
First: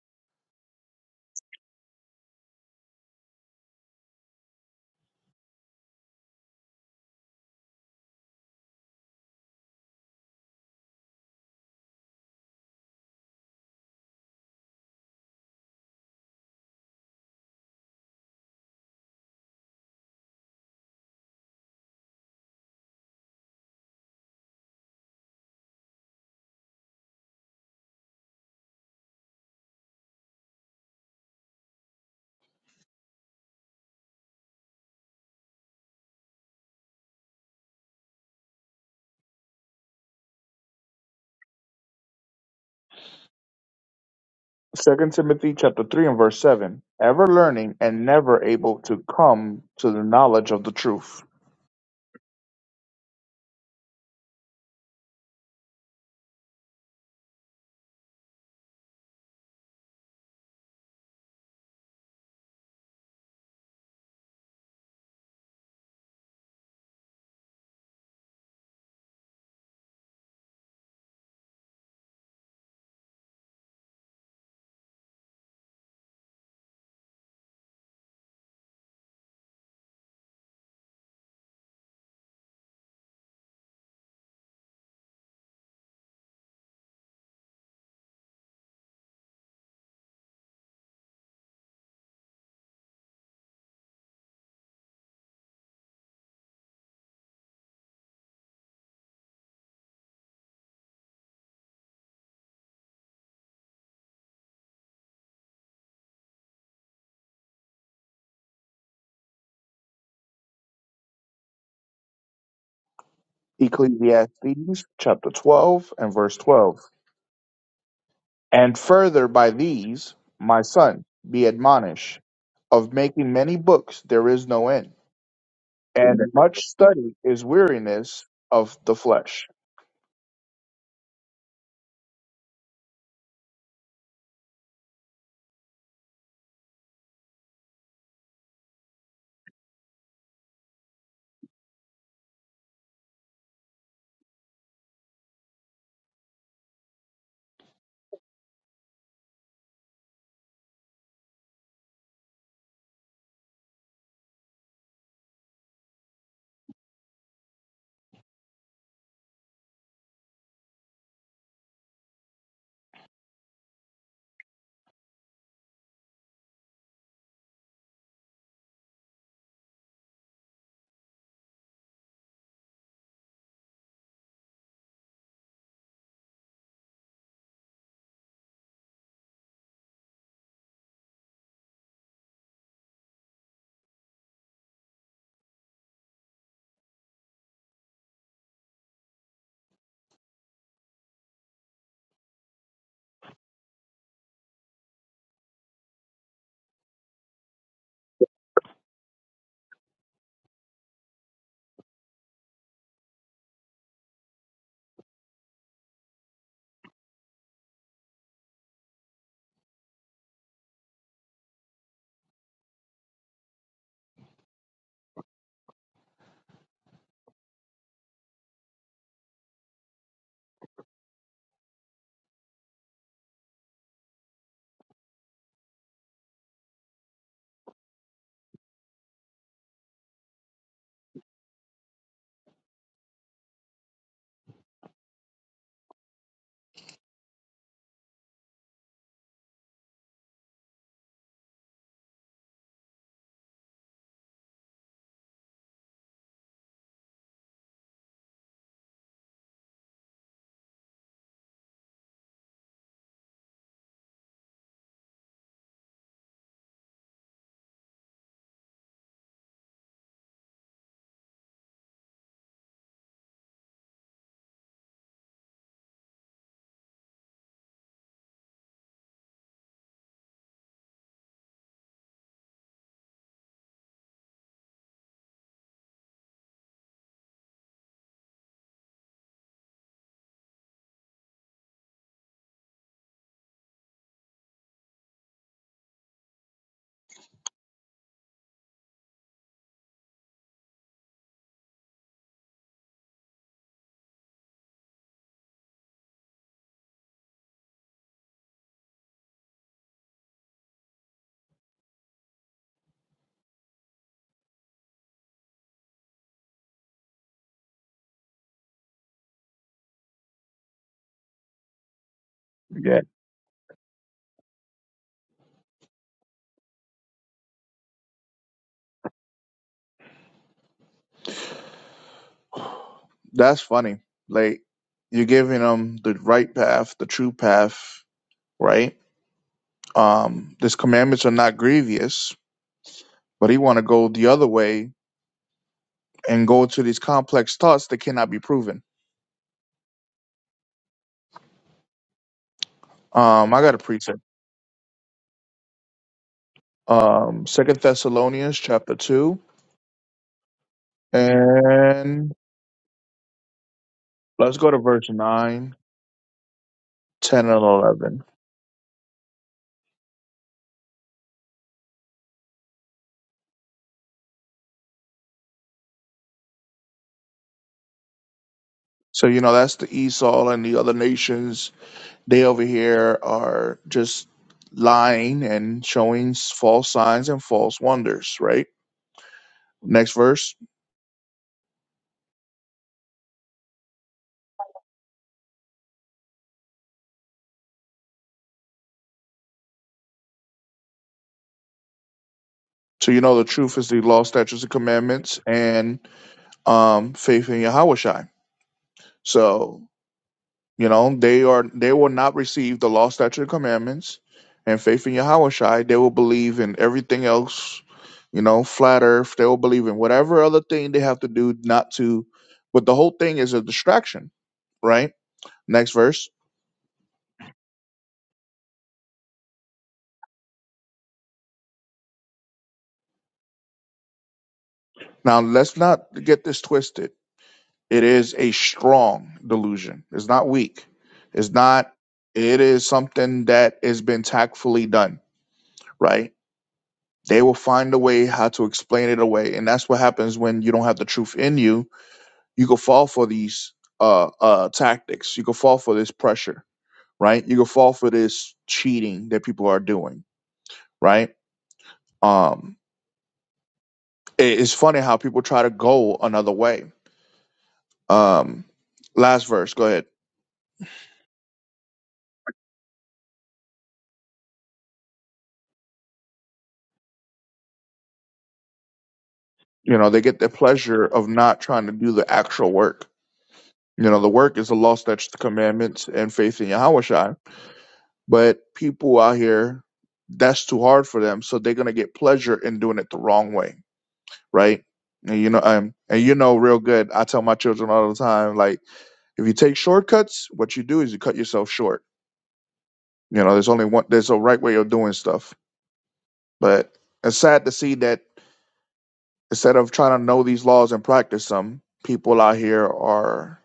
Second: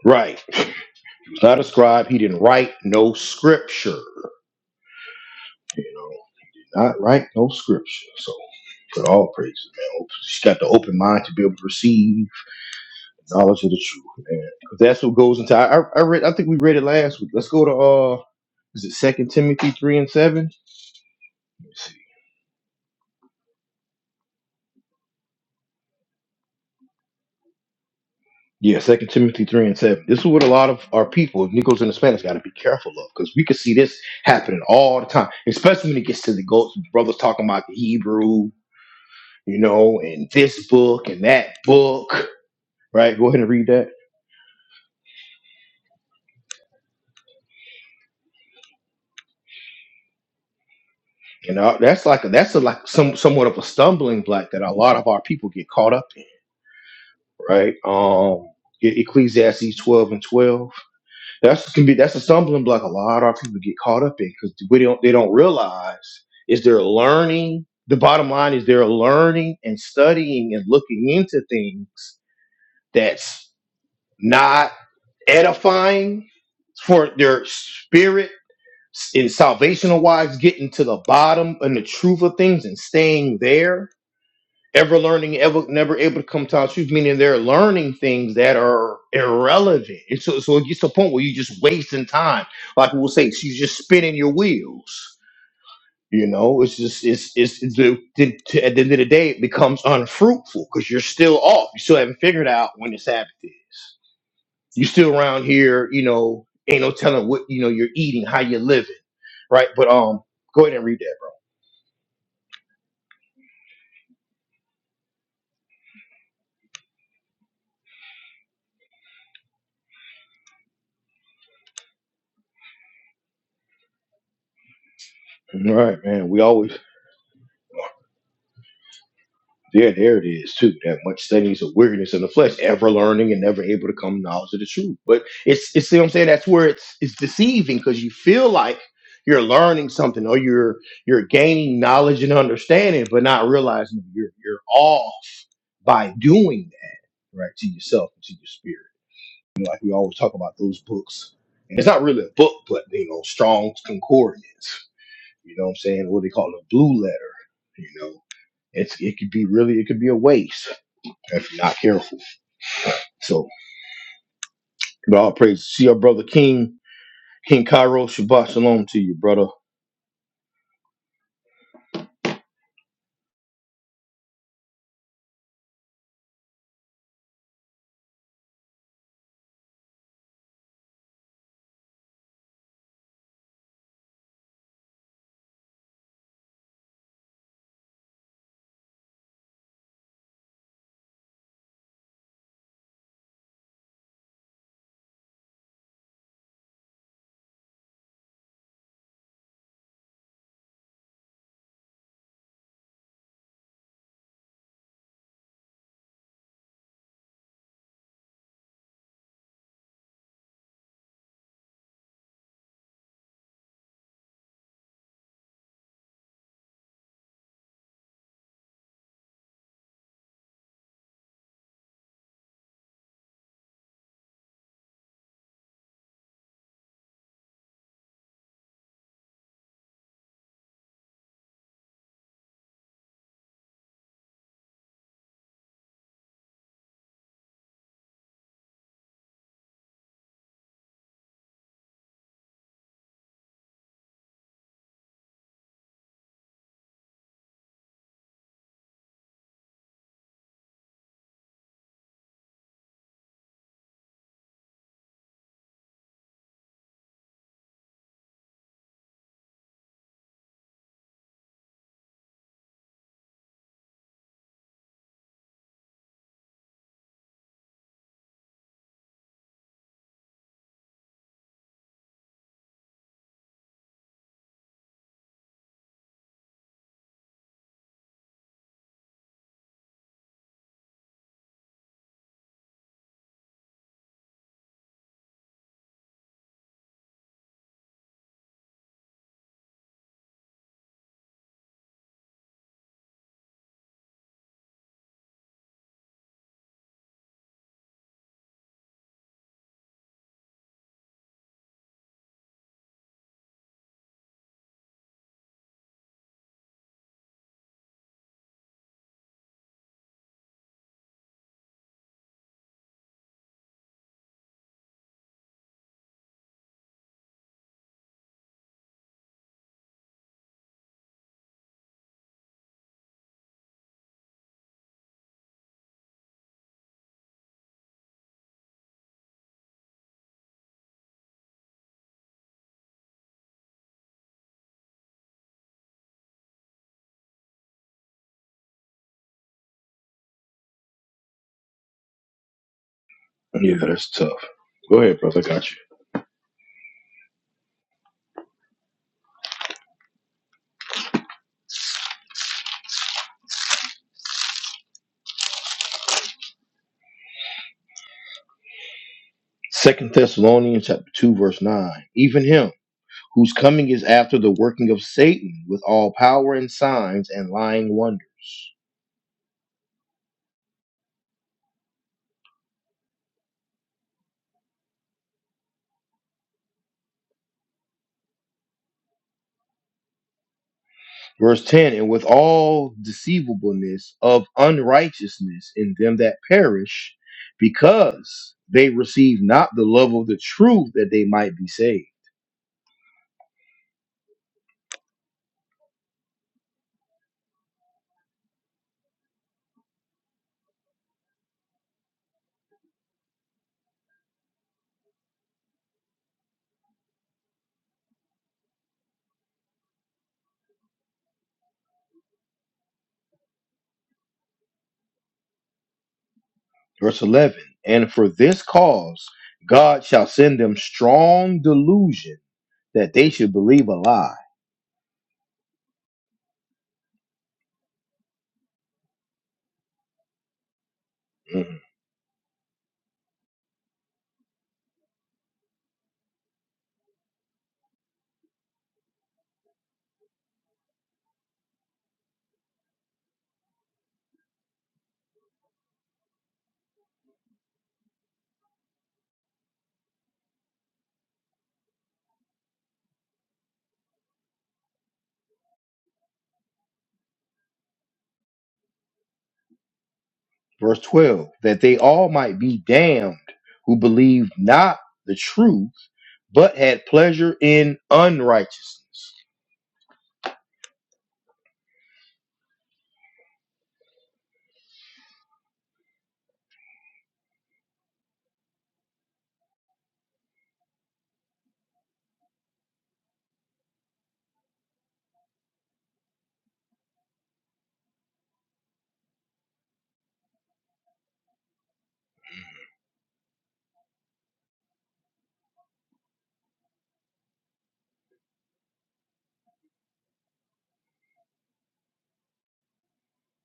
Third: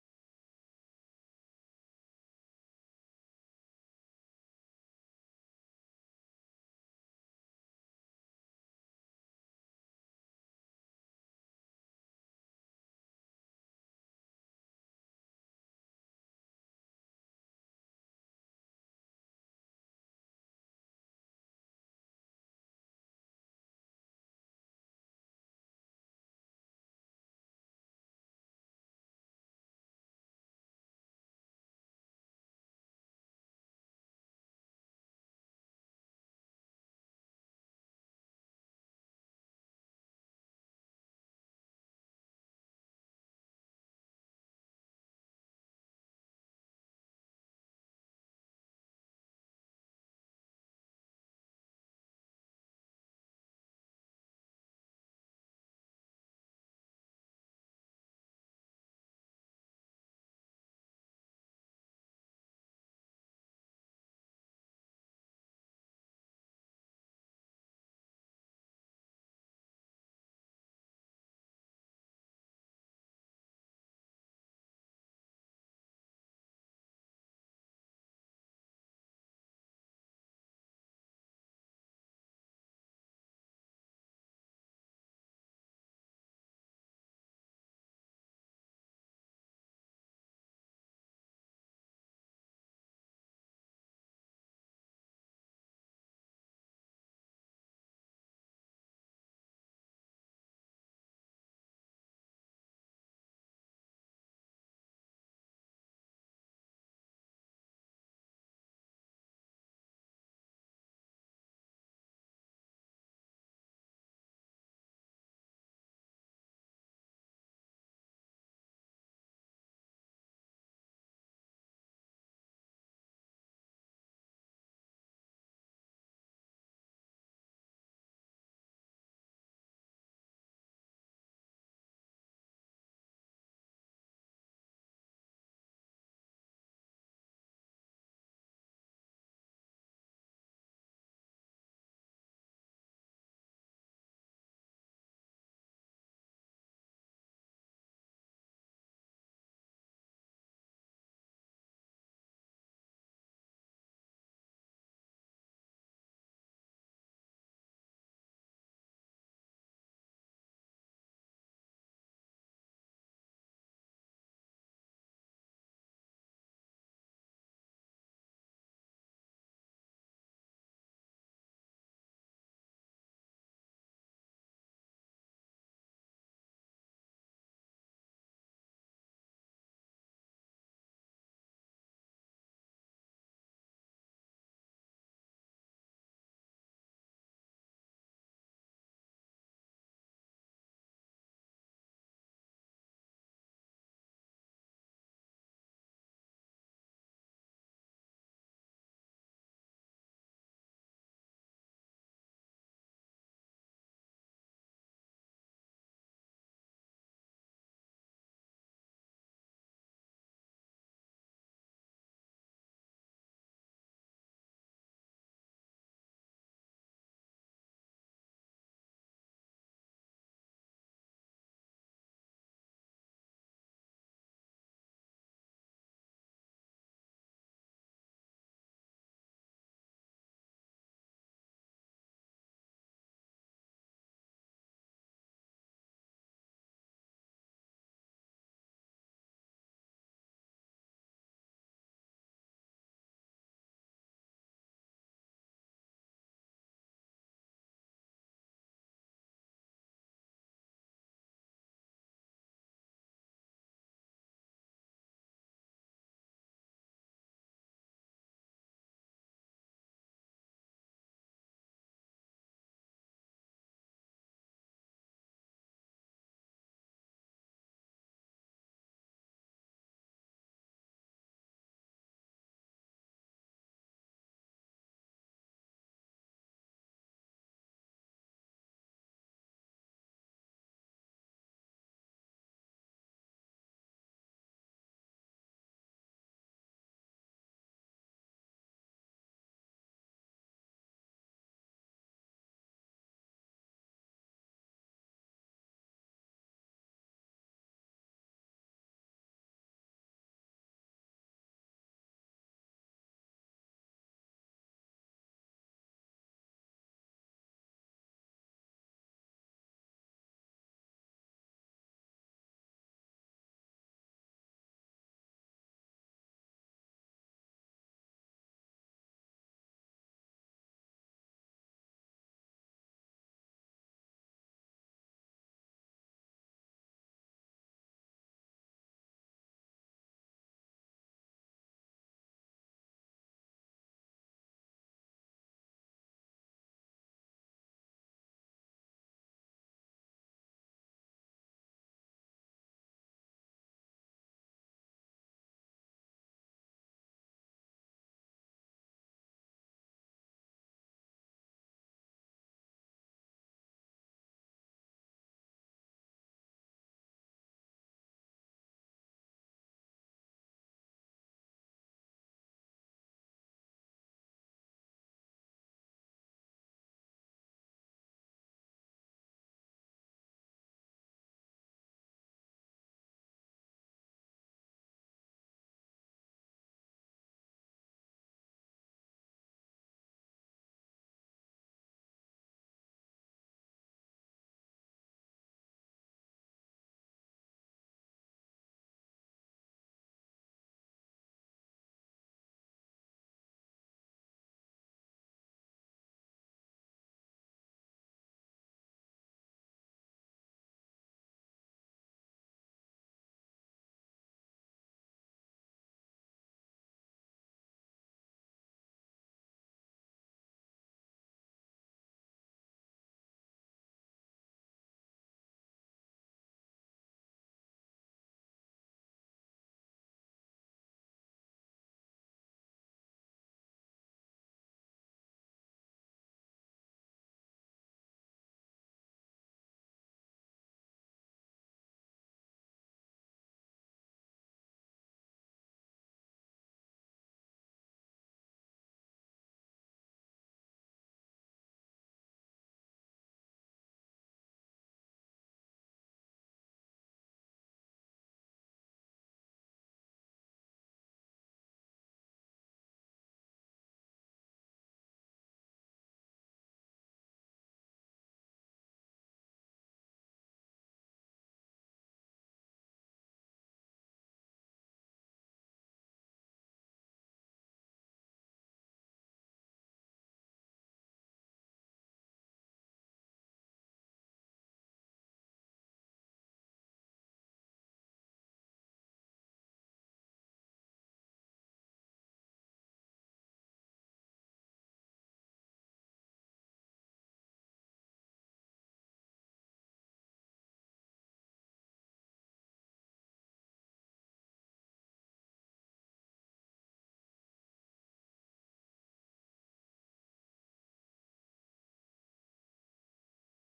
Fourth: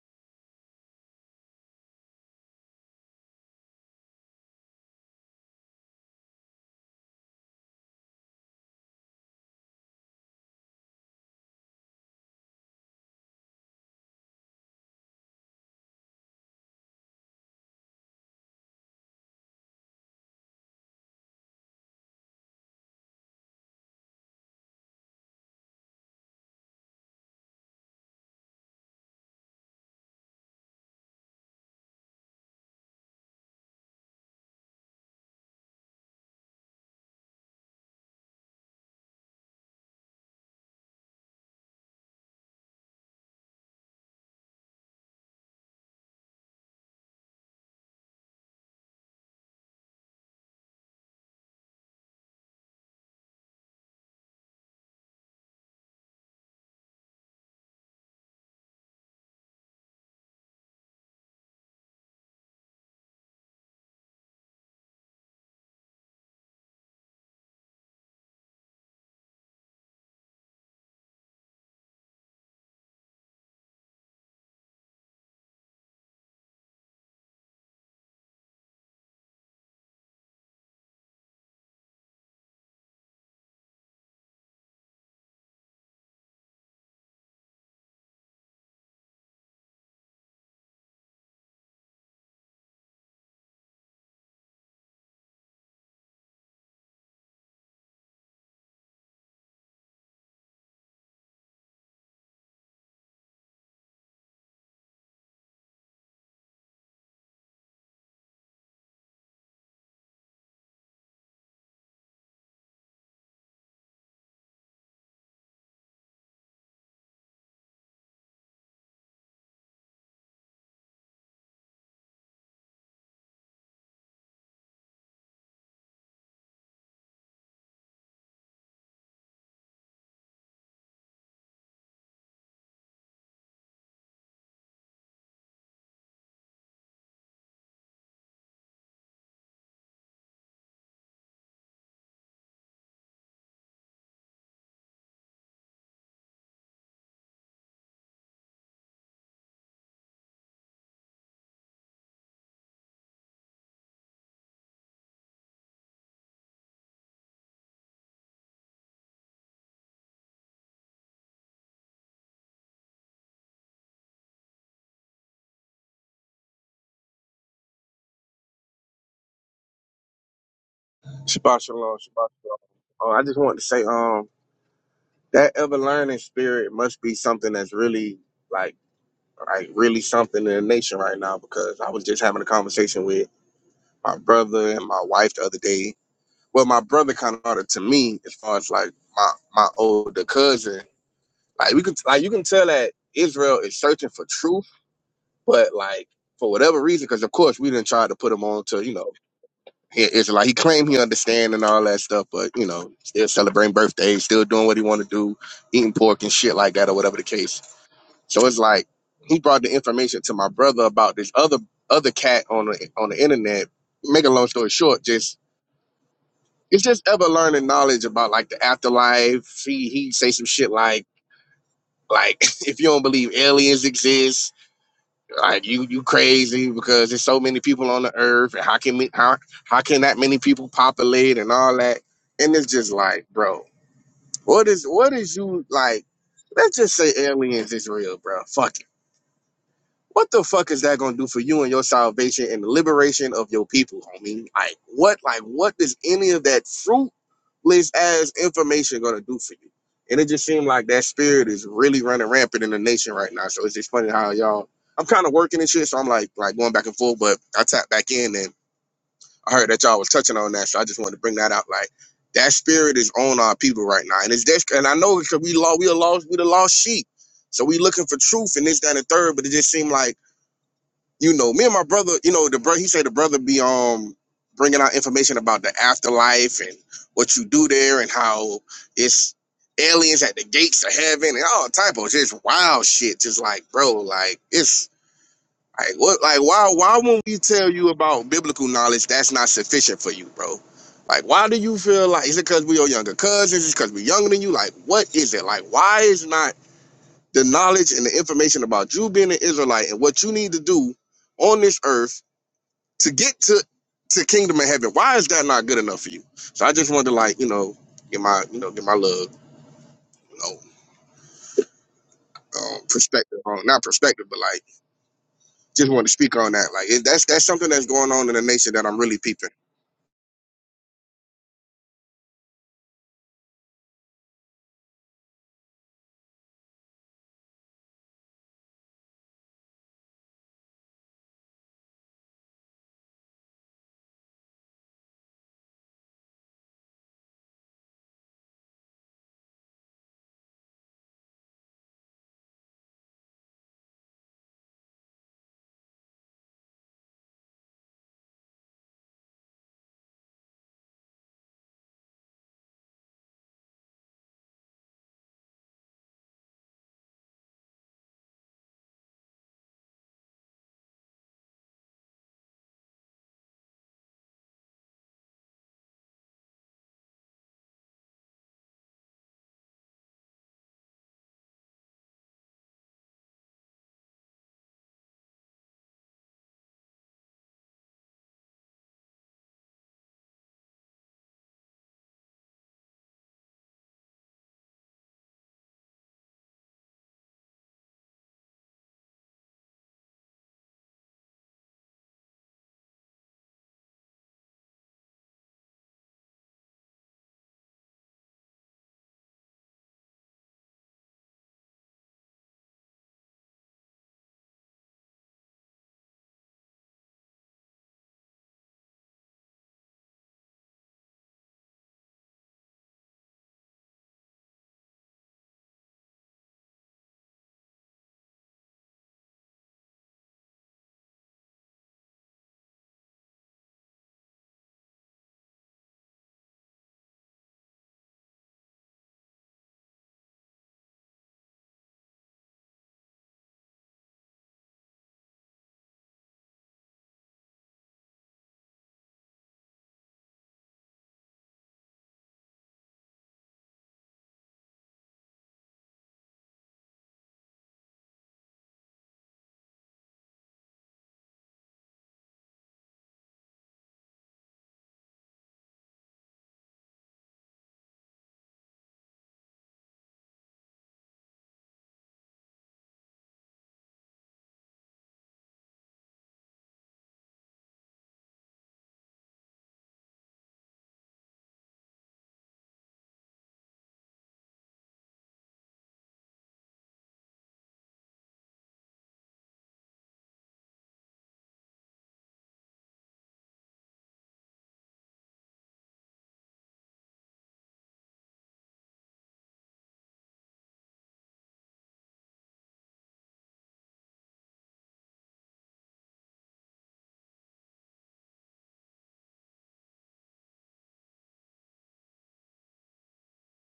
Speaker 1: right. He was not a scribe. He didn't write no scripture. You know, not write no scripture. So but all praises, man. Just got the open mind to be able to receive knowledge of the truth, man. 'Cause That's what goes into. I, I I read. I think we read it last week. Let's go to uh, is it Second Timothy three and seven? Yeah, Second Timothy three and seven. This is what a lot of our people, of Negroes and Hispanics, got to be careful of because we can see this happening all the time, especially when it gets to the goats. Brothers talking about the Hebrew, you know, and this book and that book, right? Go ahead and read that.
Speaker 2: Second Timothy chapter three and verse seven, ever learning and never able to come to the knowledge of the truth.
Speaker 1: You know, that's like a, that's a, like some somewhat of a stumbling block that a lot of our people get caught up in, right? Um, E- Ecclesiastes twelve and twelve. That's can be that's a stumbling block. A lot of our people get caught up in because we don't they don't realize is they're learning. The bottom line is they're learning and studying and looking into things that's not edifying for their spirit in salvational wise, getting to the bottom and the truth of things and staying there ever learning, ever never able to come to our truth, meaning they're learning things that are irrelevant. And so, so it gets to a point where you're just wasting time. Like we'll say, she's just spinning your wheels. You know, it's just it's it's, it's the, the, to, at the end of the day, it becomes unfruitful because you're still off. You still haven't figured out when the Sabbath is. You're still around here. You know, ain't no telling what you know you're eating, how you're living, right? But um, go ahead and read that. Bro.
Speaker 2: Ecclesiastes chapter twelve and verse twelve. And further by these, my son, be admonished, of making many books there is no end,
Speaker 1: All right,
Speaker 2: and
Speaker 1: man. We
Speaker 2: much
Speaker 1: always
Speaker 2: study is weariness of the flesh.
Speaker 1: There, there it is too. That much steadiness of weariness in the flesh, ever learning and never able to come to knowledge of the truth. But it's it's see what I'm saying. That's where it's it's deceiving because you feel like you're learning something or you're you're gaining knowledge and understanding, but not realizing you're you're off by doing that right to yourself and to your spirit. You know, like we always talk about those books. And it's not really a book, but you know, Strong's Concordance. You know what I'm saying? What they call a blue letter. You know it's it could be really it could be a waste if you're not careful. So, but all praise. See your brother King King Cairo Shabbat Shalom to you, brother.
Speaker 4: Shabbat shalom, Shabbat shalom. Uh, I just want to say, um, that ever learning spirit must be something that's really like, like really something in the nation right now. Because I was just having a conversation with my brother and my wife the other day. Well, my brother kind of brought it to me as far as like my my older cousin. Like we could, like you can tell that Israel is searching for truth, but like for whatever reason, because of course we didn't try to put them on to you know He- Israelite. He claimed he understand and all that stuff, but you know, still celebrating birthdays, still doing what he want to do, eating pork and shit like that, or whatever the case. So it's like he brought the information to my brother about this other other cat on the on the internet. Make a long story short, just it's just ever learning knowledge about like the afterlife. He he say some shit like like <laughs> if you don't believe aliens exist Like you, you crazy because there's so many people on the earth, and how can me, how how can that many people populate and all that? And it's just like, bro, what is what is you like? Let's just say aliens is real, bro. Fuck it. What the fuck is that gonna do for you and your salvation and the liberation of your people? I mean, like what like what does any of that fruitless ass information gonna do for you? And it just seemed like that spirit is really running rampant in the nation right now. So it's just funny how y'all I'm kind of working and shit, so I'm like like going back and forth, but I tapped back in and I heard that y'all was touching on that, so I just wanted to bring that out. Like that spirit is on our people right now. And it's this and I know because we lost we a lost we the lost sheep. So we looking for truth and this, that, and the third, but it just seemed like you know, me and my brother, you know, the brother, he said the brother be um bringing out information about the afterlife and what you do there and how it's aliens at the gates of heaven and all type of just wild shit. Just like, bro, like it's like what, like why, why won't we tell you about biblical knowledge that's not sufficient for you, bro? Like, why do you feel like is it because we are younger cousins? Is it because we're younger than you? Like, what is it? Like, why is not the knowledge and the information about you being an Israelite and what you need to do on this earth to get to to kingdom of heaven. Why is that not good enough for you? So I just wanted to like you know get my you know get my little, you know um,
Speaker 2: Yeah.
Speaker 4: perspective on not perspective but like just wanted to speak on that. Like it, that's that's something that's going on in the nation that I'm really peeping.
Speaker 2: That's funny. Like you're giving them the right path, the true path, right? Um, these commandments are not grievous, but he want to go the other way and go to these complex thoughts that cannot be proven. Um, I got
Speaker 1: Yeah,
Speaker 2: a
Speaker 1: that's
Speaker 2: preacher.
Speaker 1: tough. Go ahead, brother. I got you.
Speaker 2: Um, Second Thessalonians chapter two. And let's go to verse 9, 10, and 11.
Speaker 1: Second Thessalonians chapter two verse nine. Even him whose coming is after the working of Satan with all power and signs and lying wonders.
Speaker 2: So, you know, that's the Esau and the other nations. They over here are just lying and showing s- false signs and false wonders, right? Next verse.
Speaker 1: Verse 10 And with all deceivableness of unrighteousness in them that perish, because they receive not the love of the truth that they might be saved.
Speaker 2: So, you know, the truth is the law, statutes, and commandments and um, faith in Yahweh Shai. So, You know, they are they will not receive the law, statute, and commandments, and faith in Yahushai. They will believe in everything else. You know, flat Earth. They will believe in whatever other thing they have to do not to. But the whole thing is a distraction, right? Next verse.
Speaker 1: Verse 11 And for this cause God shall send them strong delusion that they should believe a lie.
Speaker 2: Now let's not get this twisted. It is a strong delusion. It's not weak. It's
Speaker 1: Mhm.
Speaker 2: not. It is something that has been tactfully done, right? They will find a way how to explain it away, and that's what happens when you don't have the truth in you. You can fall for these uh, uh, tactics. You can fall for this pressure, right? You can fall for this cheating that people are doing, right? Um, it- it's funny how people try to go another way. Um, last verse, go ahead.
Speaker 1: Verse 12 That they all might be damned who believed not the truth, but had pleasure in unrighteousness.
Speaker 2: You know, they get the pleasure of not trying to do the actual work. You know, the work is the law, statutes, the commandments, and faith in Yahweh Shai. But people out here, that's too hard for them. So they're gonna get pleasure in doing it the wrong way, right? And you know, um, and you know real good. I tell my children all the time, like, if you take shortcuts, what you do is you cut yourself short. You know, there's only one there's a right way of doing stuff. But it's sad to see that instead of trying to know these laws and practice them, people out here are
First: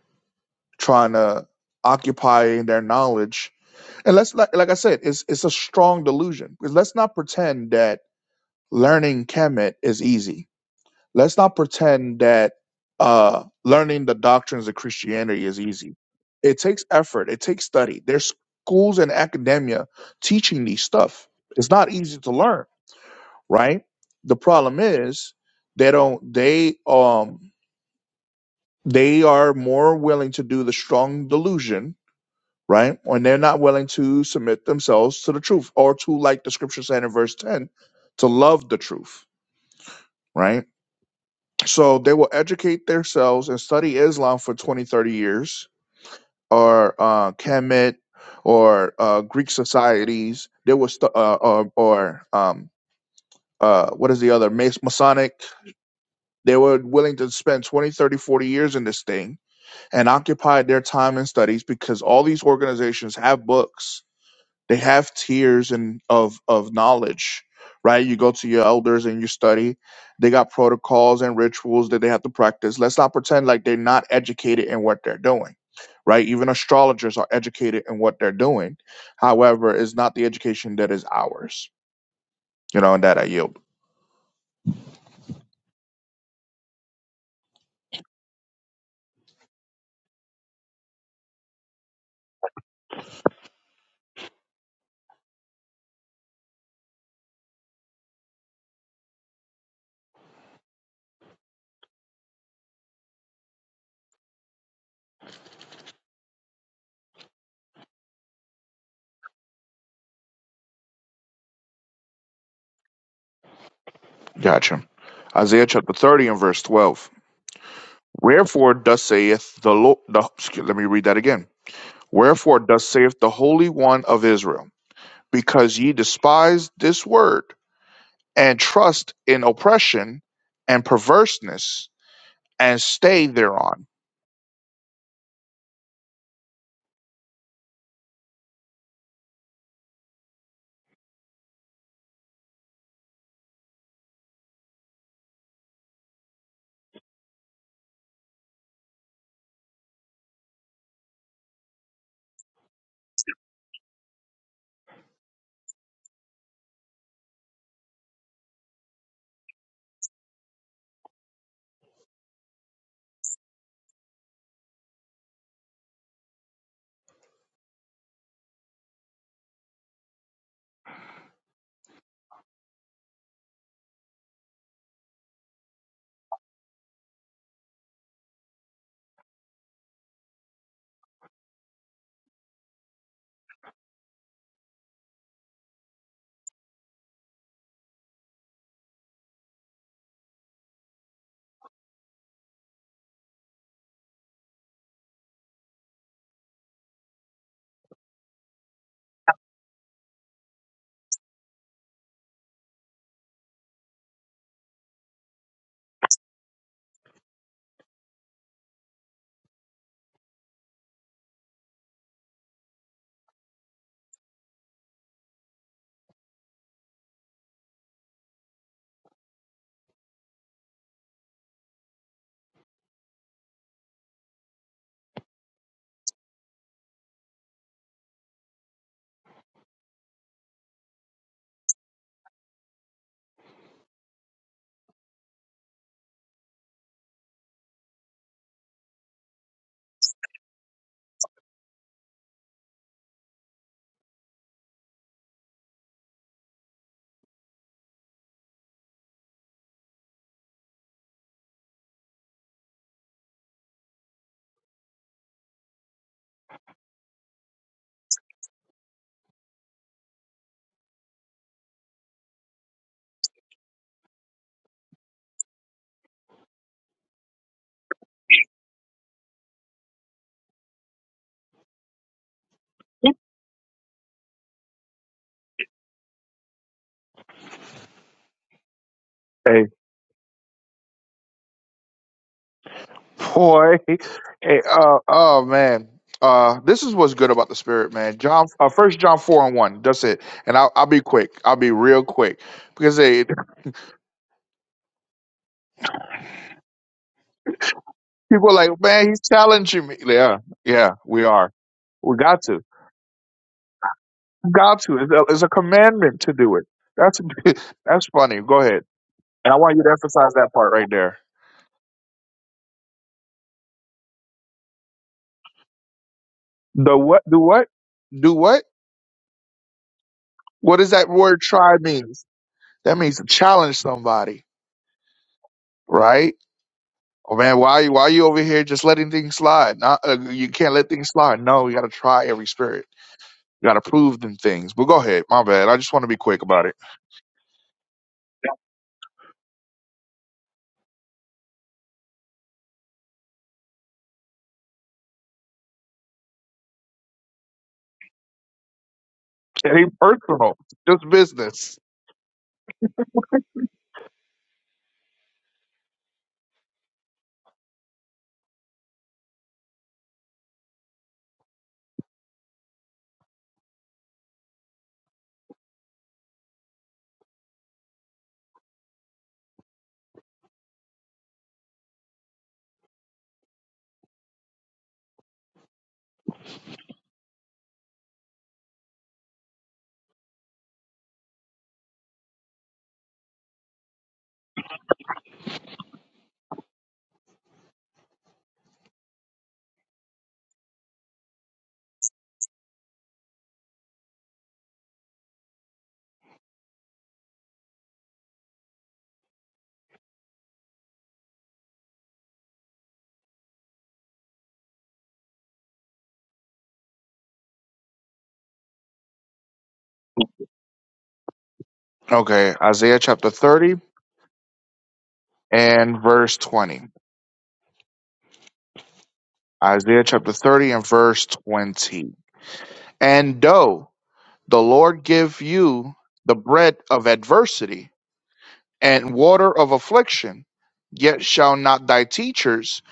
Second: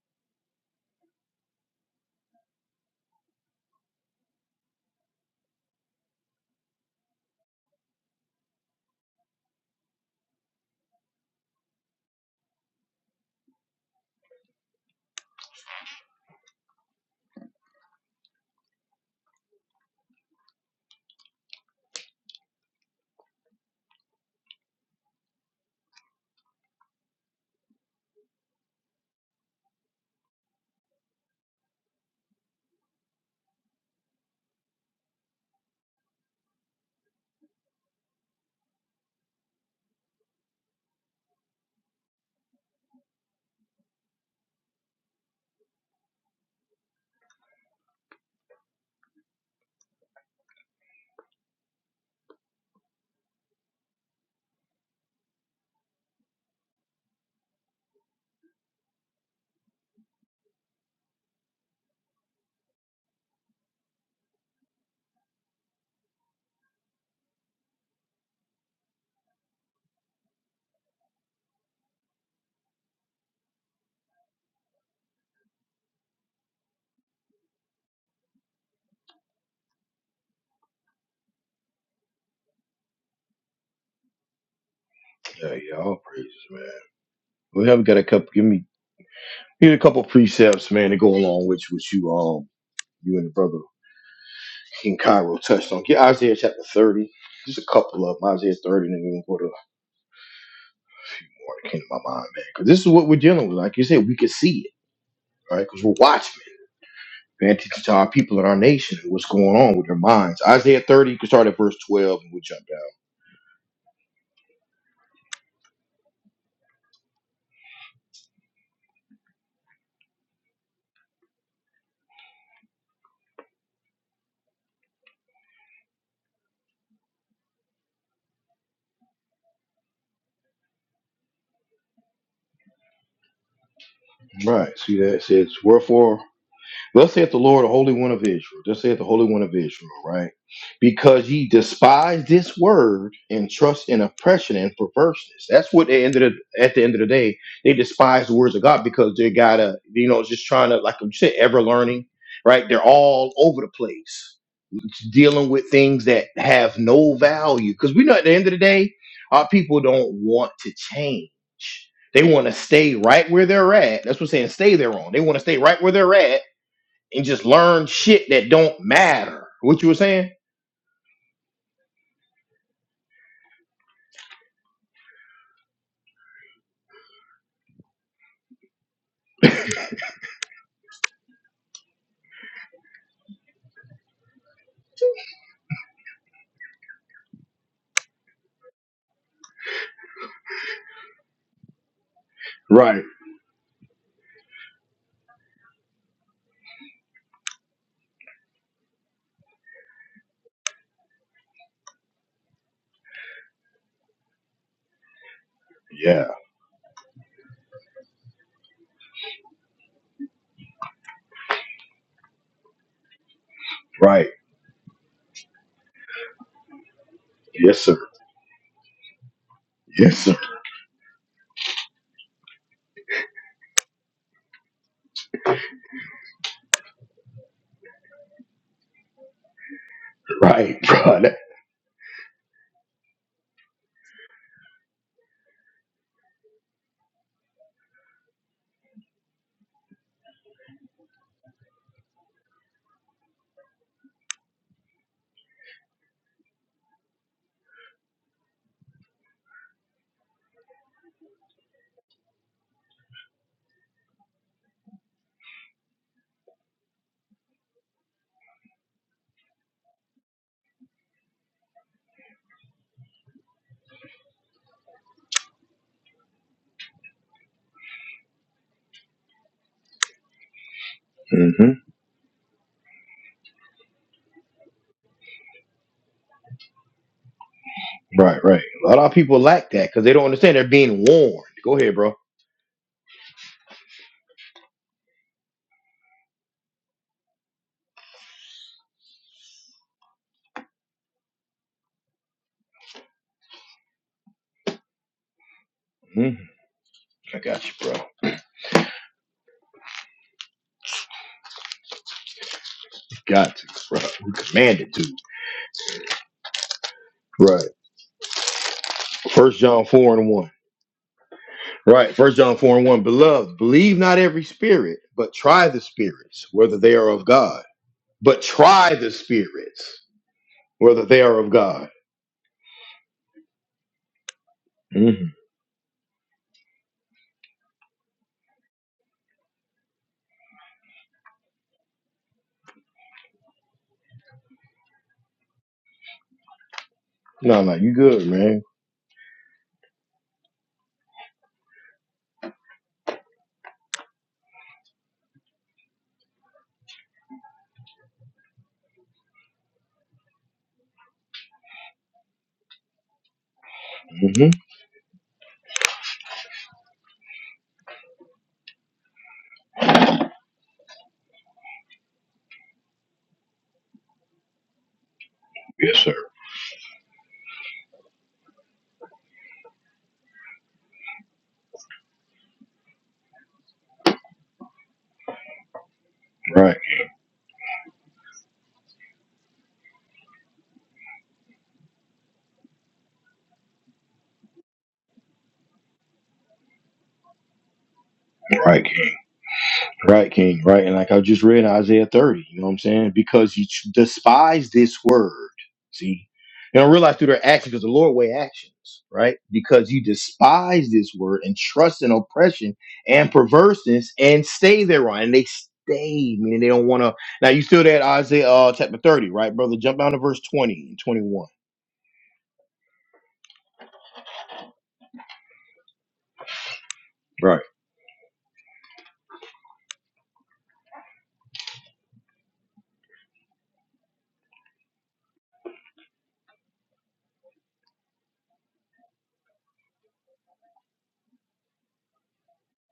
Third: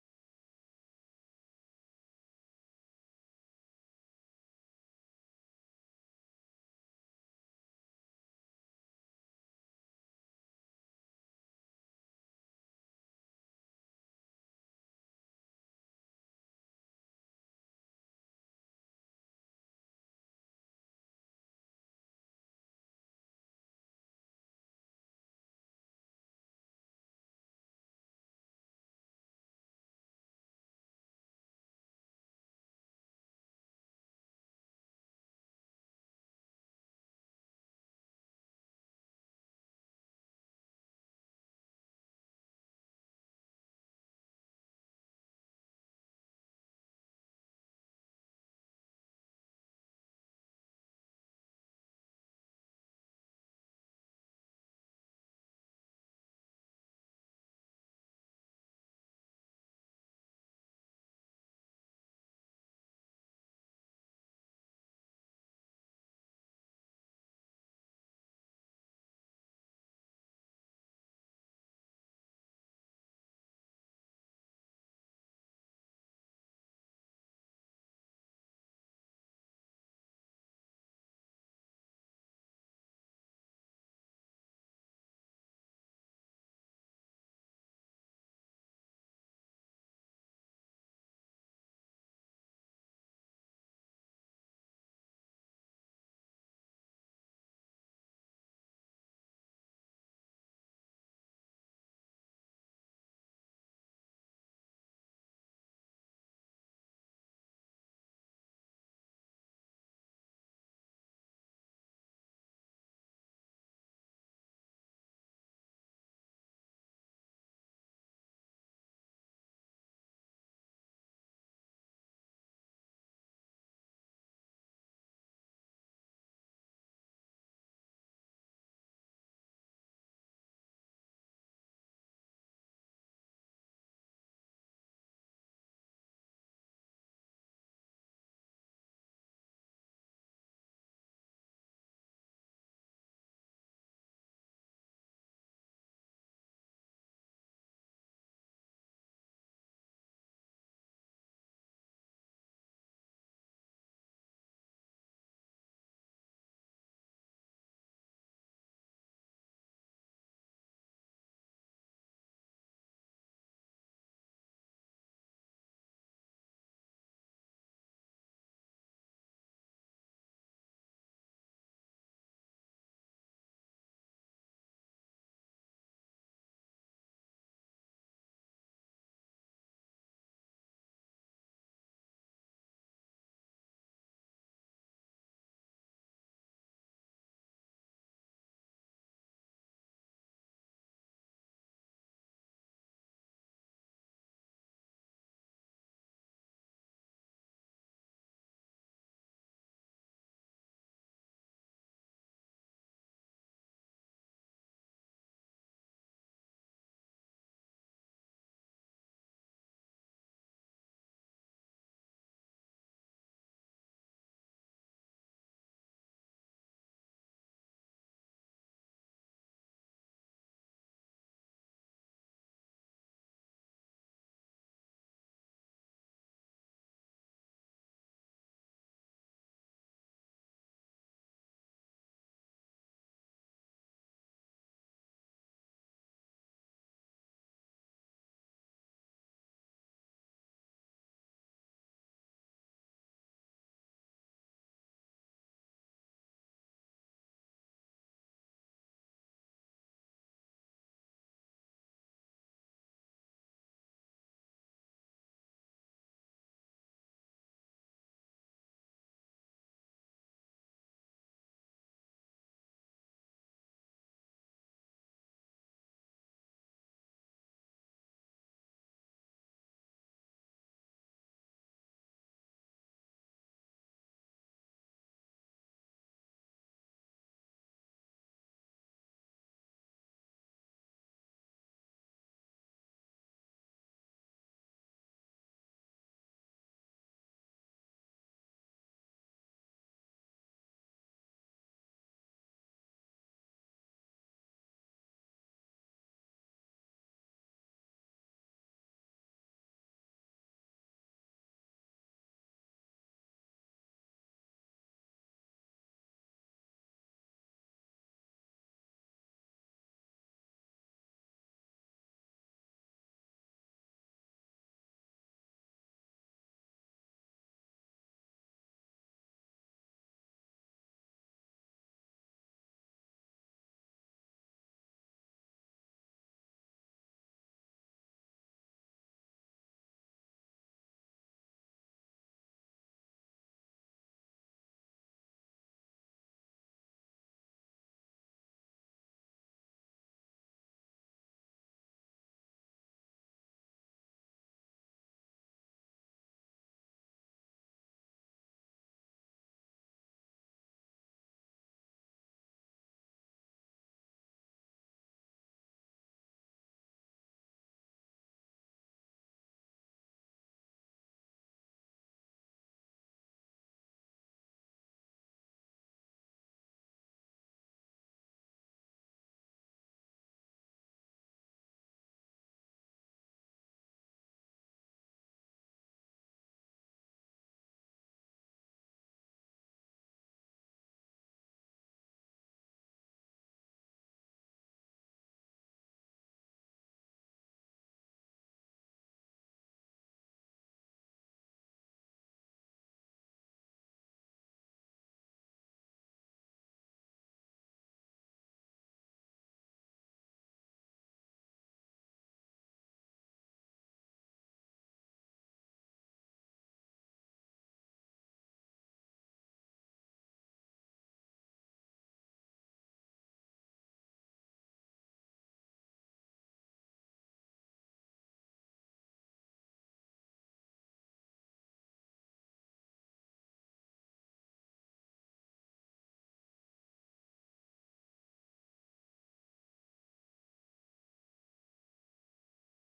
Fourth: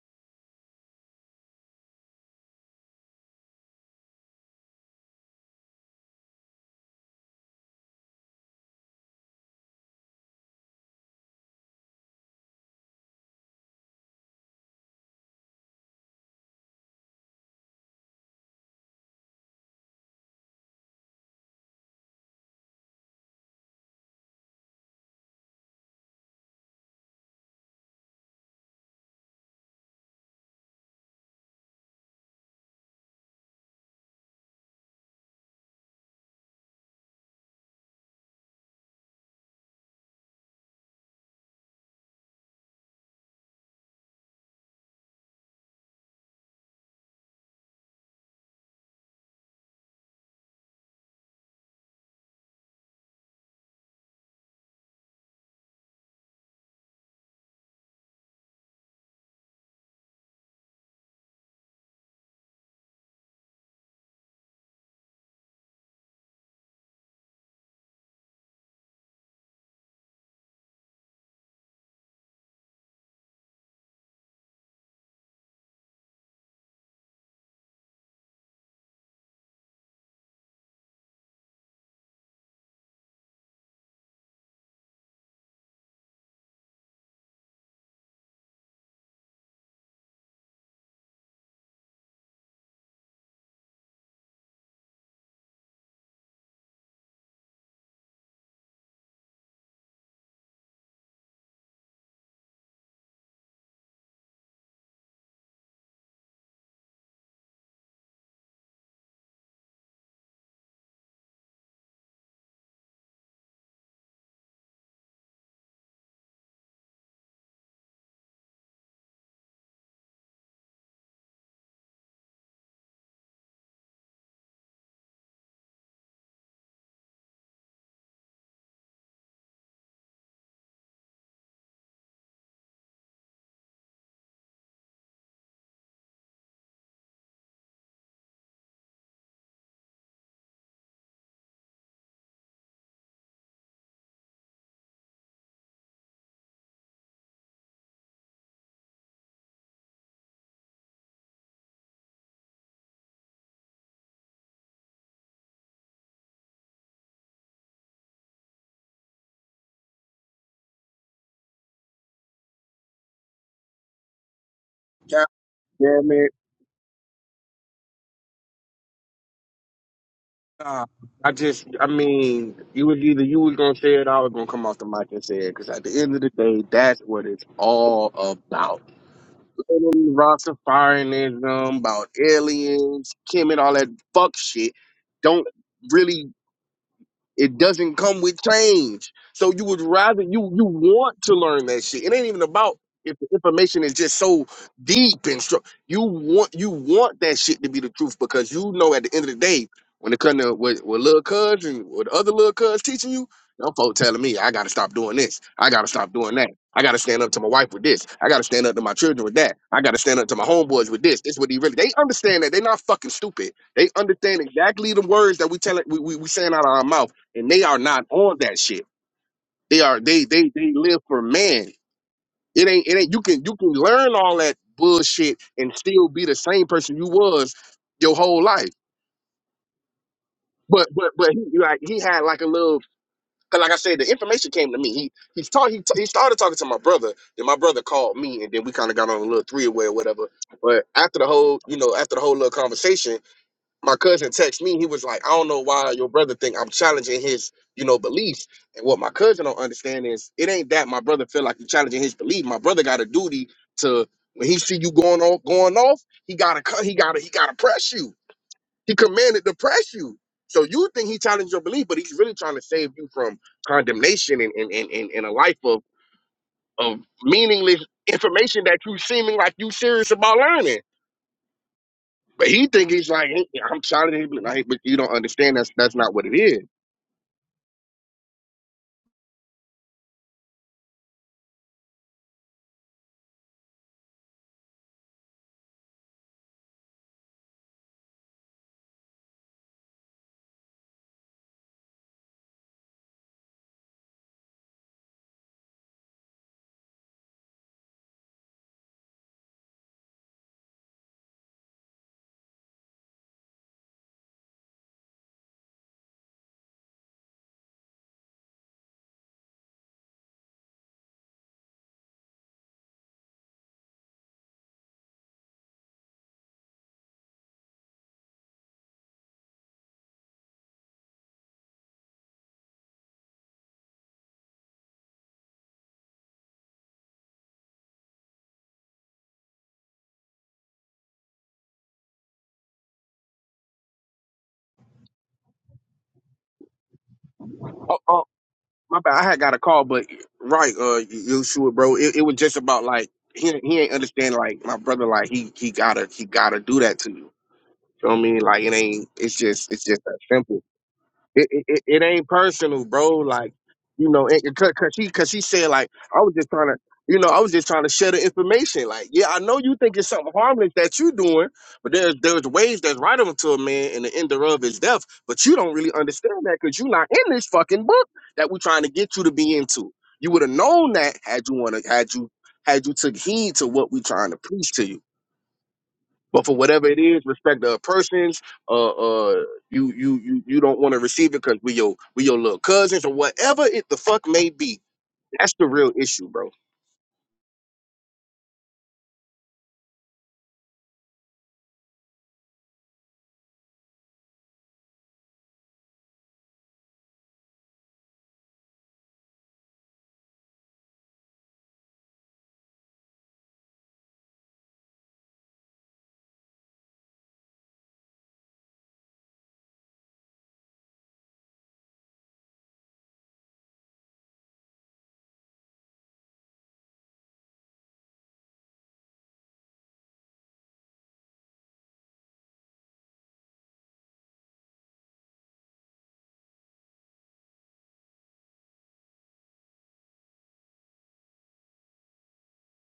Speaker 2: trying to occupy their knowledge. And let's like like I said, it's it's a strong delusion. Because let's not pretend that learning Kemet is easy. Let's not pretend that uh, learning the doctrines of Christianity is easy. It takes effort. It takes study. There's schools and academia teaching these stuff. It's not easy to learn, right? The problem is they don't. They um they are more willing to do the strong delusion, right? And they're not willing to submit themselves to the truth or to, like the scripture said in verse ten, to love the truth, right? so they will educate themselves and study Islam for 20, 30 years, or uh, Kemet, or uh, Greek societies. They will, stu- uh, or, or um, uh, what is the other? Mas- Masonic. They were willing to spend 20, 30, 40 years in this thing and occupied their time and studies because all these organizations have books they have tiers and of of knowledge, right? You go to your elders and you study. They got protocols and rituals that they have to practice. Let's not pretend like they're not educated in what they're doing. Right, even astrologers are educated in what they're doing. However, it's not the education that is ours. You know, and that I yield.
Speaker 1: Yeah, yeah, all praises, We have got a couple. Give me need a couple precepts, man, to go along with what you um you and the brother King Cairo touched on. Get Isaiah chapter thirty. Just a couple of them. Isaiah thirty, and then we will go to more that came to my mind, man. Because this is what we're dealing with. Like you said, we can see it, right? Because we're watchmen. Paying attention to our people in our nation and what's going on with their minds. Isaiah 30, you can start at verse 12 and we'll jump
Speaker 2: Gotcha. Isaiah chapter thirty and verse twelve. Wherefore thus saith the Lord, the, excuse- let me read that again. Wherefore thus saith the Holy One of Israel. because ye despise this word, and trust in oppression and perverseness, and stay thereon.
Speaker 1: down. Right. See that it says, Wherefore Thus saith the Lord, the Holy One of Israel. Thus saith the Holy One of Israel, right? Because ye despise this word and trust in oppression and perverseness. That's what they ended up- at the end of the day. They despise the words of God because they gotta, you know, just trying to, like you said, ever learning, right? They're all over the place, dealing with things that have no value. Because we know at the end of the day, our people don't want to change. They want to stay right where they're at. That's what I'm saying. Stay there on. They want to stay right where
Speaker 4: Yeah,
Speaker 1: they're
Speaker 4: man.
Speaker 1: at and just learn shit that don't matter. What you were saying?
Speaker 4: Uh, I just I mean you was either you was gonna say it or I was gonna come off the mic and say it because at the end of the day that's what it's all about. Rastafarianism about aliens, Kim and all that fuck shit. Don't really. It doesn't come with change. So you would rather you you want to learn that shit. It ain't even about
Speaker 1: Right.
Speaker 4: if the information is just so deep and strong. You want you want that shit to be the truth because you know at the end of the day, when it comes to what, what little cuz and what other little cuz teaching you, no folk telling me I gotta stop doing this. I gotta stop
Speaker 1: Yeah.
Speaker 4: doing that. I gotta stand up to my wife with this. I gotta stand up to my children with that. I gotta stand up to my homeboys with this. This is what he really they understand that they're not fucking stupid. They
Speaker 1: Right.
Speaker 4: understand exactly the words that we tell we, we, we saying out of our mouth and they are
Speaker 1: Yes, sir.
Speaker 4: not on that shit. They are
Speaker 1: Yes,
Speaker 4: they
Speaker 1: sir. <laughs>
Speaker 4: they they live for man. It ain't it ain't you can you can learn all that bullshit and still be the same person you was your whole life.
Speaker 1: Right,
Speaker 4: But but
Speaker 1: bro.
Speaker 4: but he like he had like a little cause like I said the information came to me. He he taught he, t- he started talking to my brother. Then my brother called me and then we kind of got on a little three way or whatever. But after the whole you know after the whole little conversation my cousin texted me. He was like, I don't know why your brother think I'm challenging his, you know, beliefs. And what my cousin don't understand is it ain't that my brother feel like he's challenging his belief. My brother got a duty to when he see you going off, going off, he gotta cut, he gotta, he gotta press you. He commanded to press you. So you think he challenged your belief, but he's really trying to save you from condemnation and and, and, and, and a life of of meaningless information that you seeming like you serious about learning.
Speaker 1: hmm
Speaker 4: But he think he's like, "Hey, I'm talented. He Like, but you don't understand. That's that's not what it is.
Speaker 1: Right, right. A lot of people
Speaker 2: Hey,
Speaker 1: lack that because they don't understand they're being warned. Go ahead, bro.
Speaker 2: boy. Hey, uh, oh, man. Uh, this is what's good about the spirit, man. John, uh, First John four and one. That's it. And I'll, I'll be quick. I'll be real quick because they <laughs>
Speaker 1: hmm I got you, bro.
Speaker 2: people are like, man, he's challenging me. Yeah, yeah, we are. We got to.
Speaker 1: Got to, bro. We
Speaker 2: got
Speaker 1: commanded
Speaker 2: to.
Speaker 1: to.
Speaker 2: It's a, it's a commandment to do it. That's
Speaker 1: Right.
Speaker 2: <laughs> that's funny. Go ahead. And I
Speaker 1: First
Speaker 2: want you
Speaker 1: John
Speaker 2: to
Speaker 1: four and
Speaker 2: emphasize that
Speaker 1: one.
Speaker 2: part right there.
Speaker 1: Right. First John four and one. Beloved, believe not every spirit, but try the spirits whether they
Speaker 2: The
Speaker 1: are
Speaker 2: what?
Speaker 1: of
Speaker 2: Do
Speaker 1: God.
Speaker 2: what? Do
Speaker 1: But
Speaker 2: what?
Speaker 1: try the spirits
Speaker 2: What does
Speaker 1: whether
Speaker 2: that
Speaker 1: they are
Speaker 2: word
Speaker 1: of
Speaker 2: try
Speaker 1: God.
Speaker 2: means? That means to challenge somebody,
Speaker 1: Mm-hmm.
Speaker 2: right? Oh man, why you why you over here just letting things slide? Not, uh, you can't let things slide. No, you got to try every spirit. You got to prove them things. But go ahead, my bad. I just want to be quick about it.
Speaker 1: No, no, you
Speaker 4: Oh, oh
Speaker 1: good, man.
Speaker 4: my bad. I had got a call, but right, uh, you sure, bro? It, it was just about like he he ain't understand. Like my brother, like he he gotta he gotta do that to you. You know what I mean? Like it ain't. It's just
Speaker 2: It
Speaker 4: it's
Speaker 2: ain't
Speaker 4: just that simple.
Speaker 2: personal, just
Speaker 4: it, it,
Speaker 2: business.
Speaker 4: it it ain't personal, bro. Like, you know, it,
Speaker 1: hmm
Speaker 4: it- cause, cause she cause she said like I was just trying to, you know, I was just trying to share the information. Like, yeah, I know you think it's something harmless that you doing, but there's there's ways that's right up to a man, and the end thereof is death. But you don't really
Speaker 1: Yes, sir.
Speaker 4: understand that because you're not in this fucking book that we're trying to get you to be into. You would have known that had you wanna had you had you took heed to what we trying to preach to you. But for
Speaker 1: Right,
Speaker 4: whatever it is, respect the persons. Uh, uh, you you you you don't want to receive it because we your we your little cousins or whatever it the fuck may be. That's the real issue, bro.
Speaker 1: right, King. Right, King. Right, and like I just read Isaiah thirty. You know what I'm saying? Because you ch- despise this word. See, they don't realize through their actions because the Lord weigh actions. Right, because you despise this word and trust in oppression and perverseness and stay thereon, and they stay, meaning they don't want to. Now you still that Isaiah uh, chapter thirty, right, brother? Jump down to verse twenty and twenty one.
Speaker 2: Okay, Isaiah chapter thirty and verse twenty. Isaiah chapter thirty and verse twenty. And though the Lord give you the bread of adversity and water of affliction, yet shall not thy teachers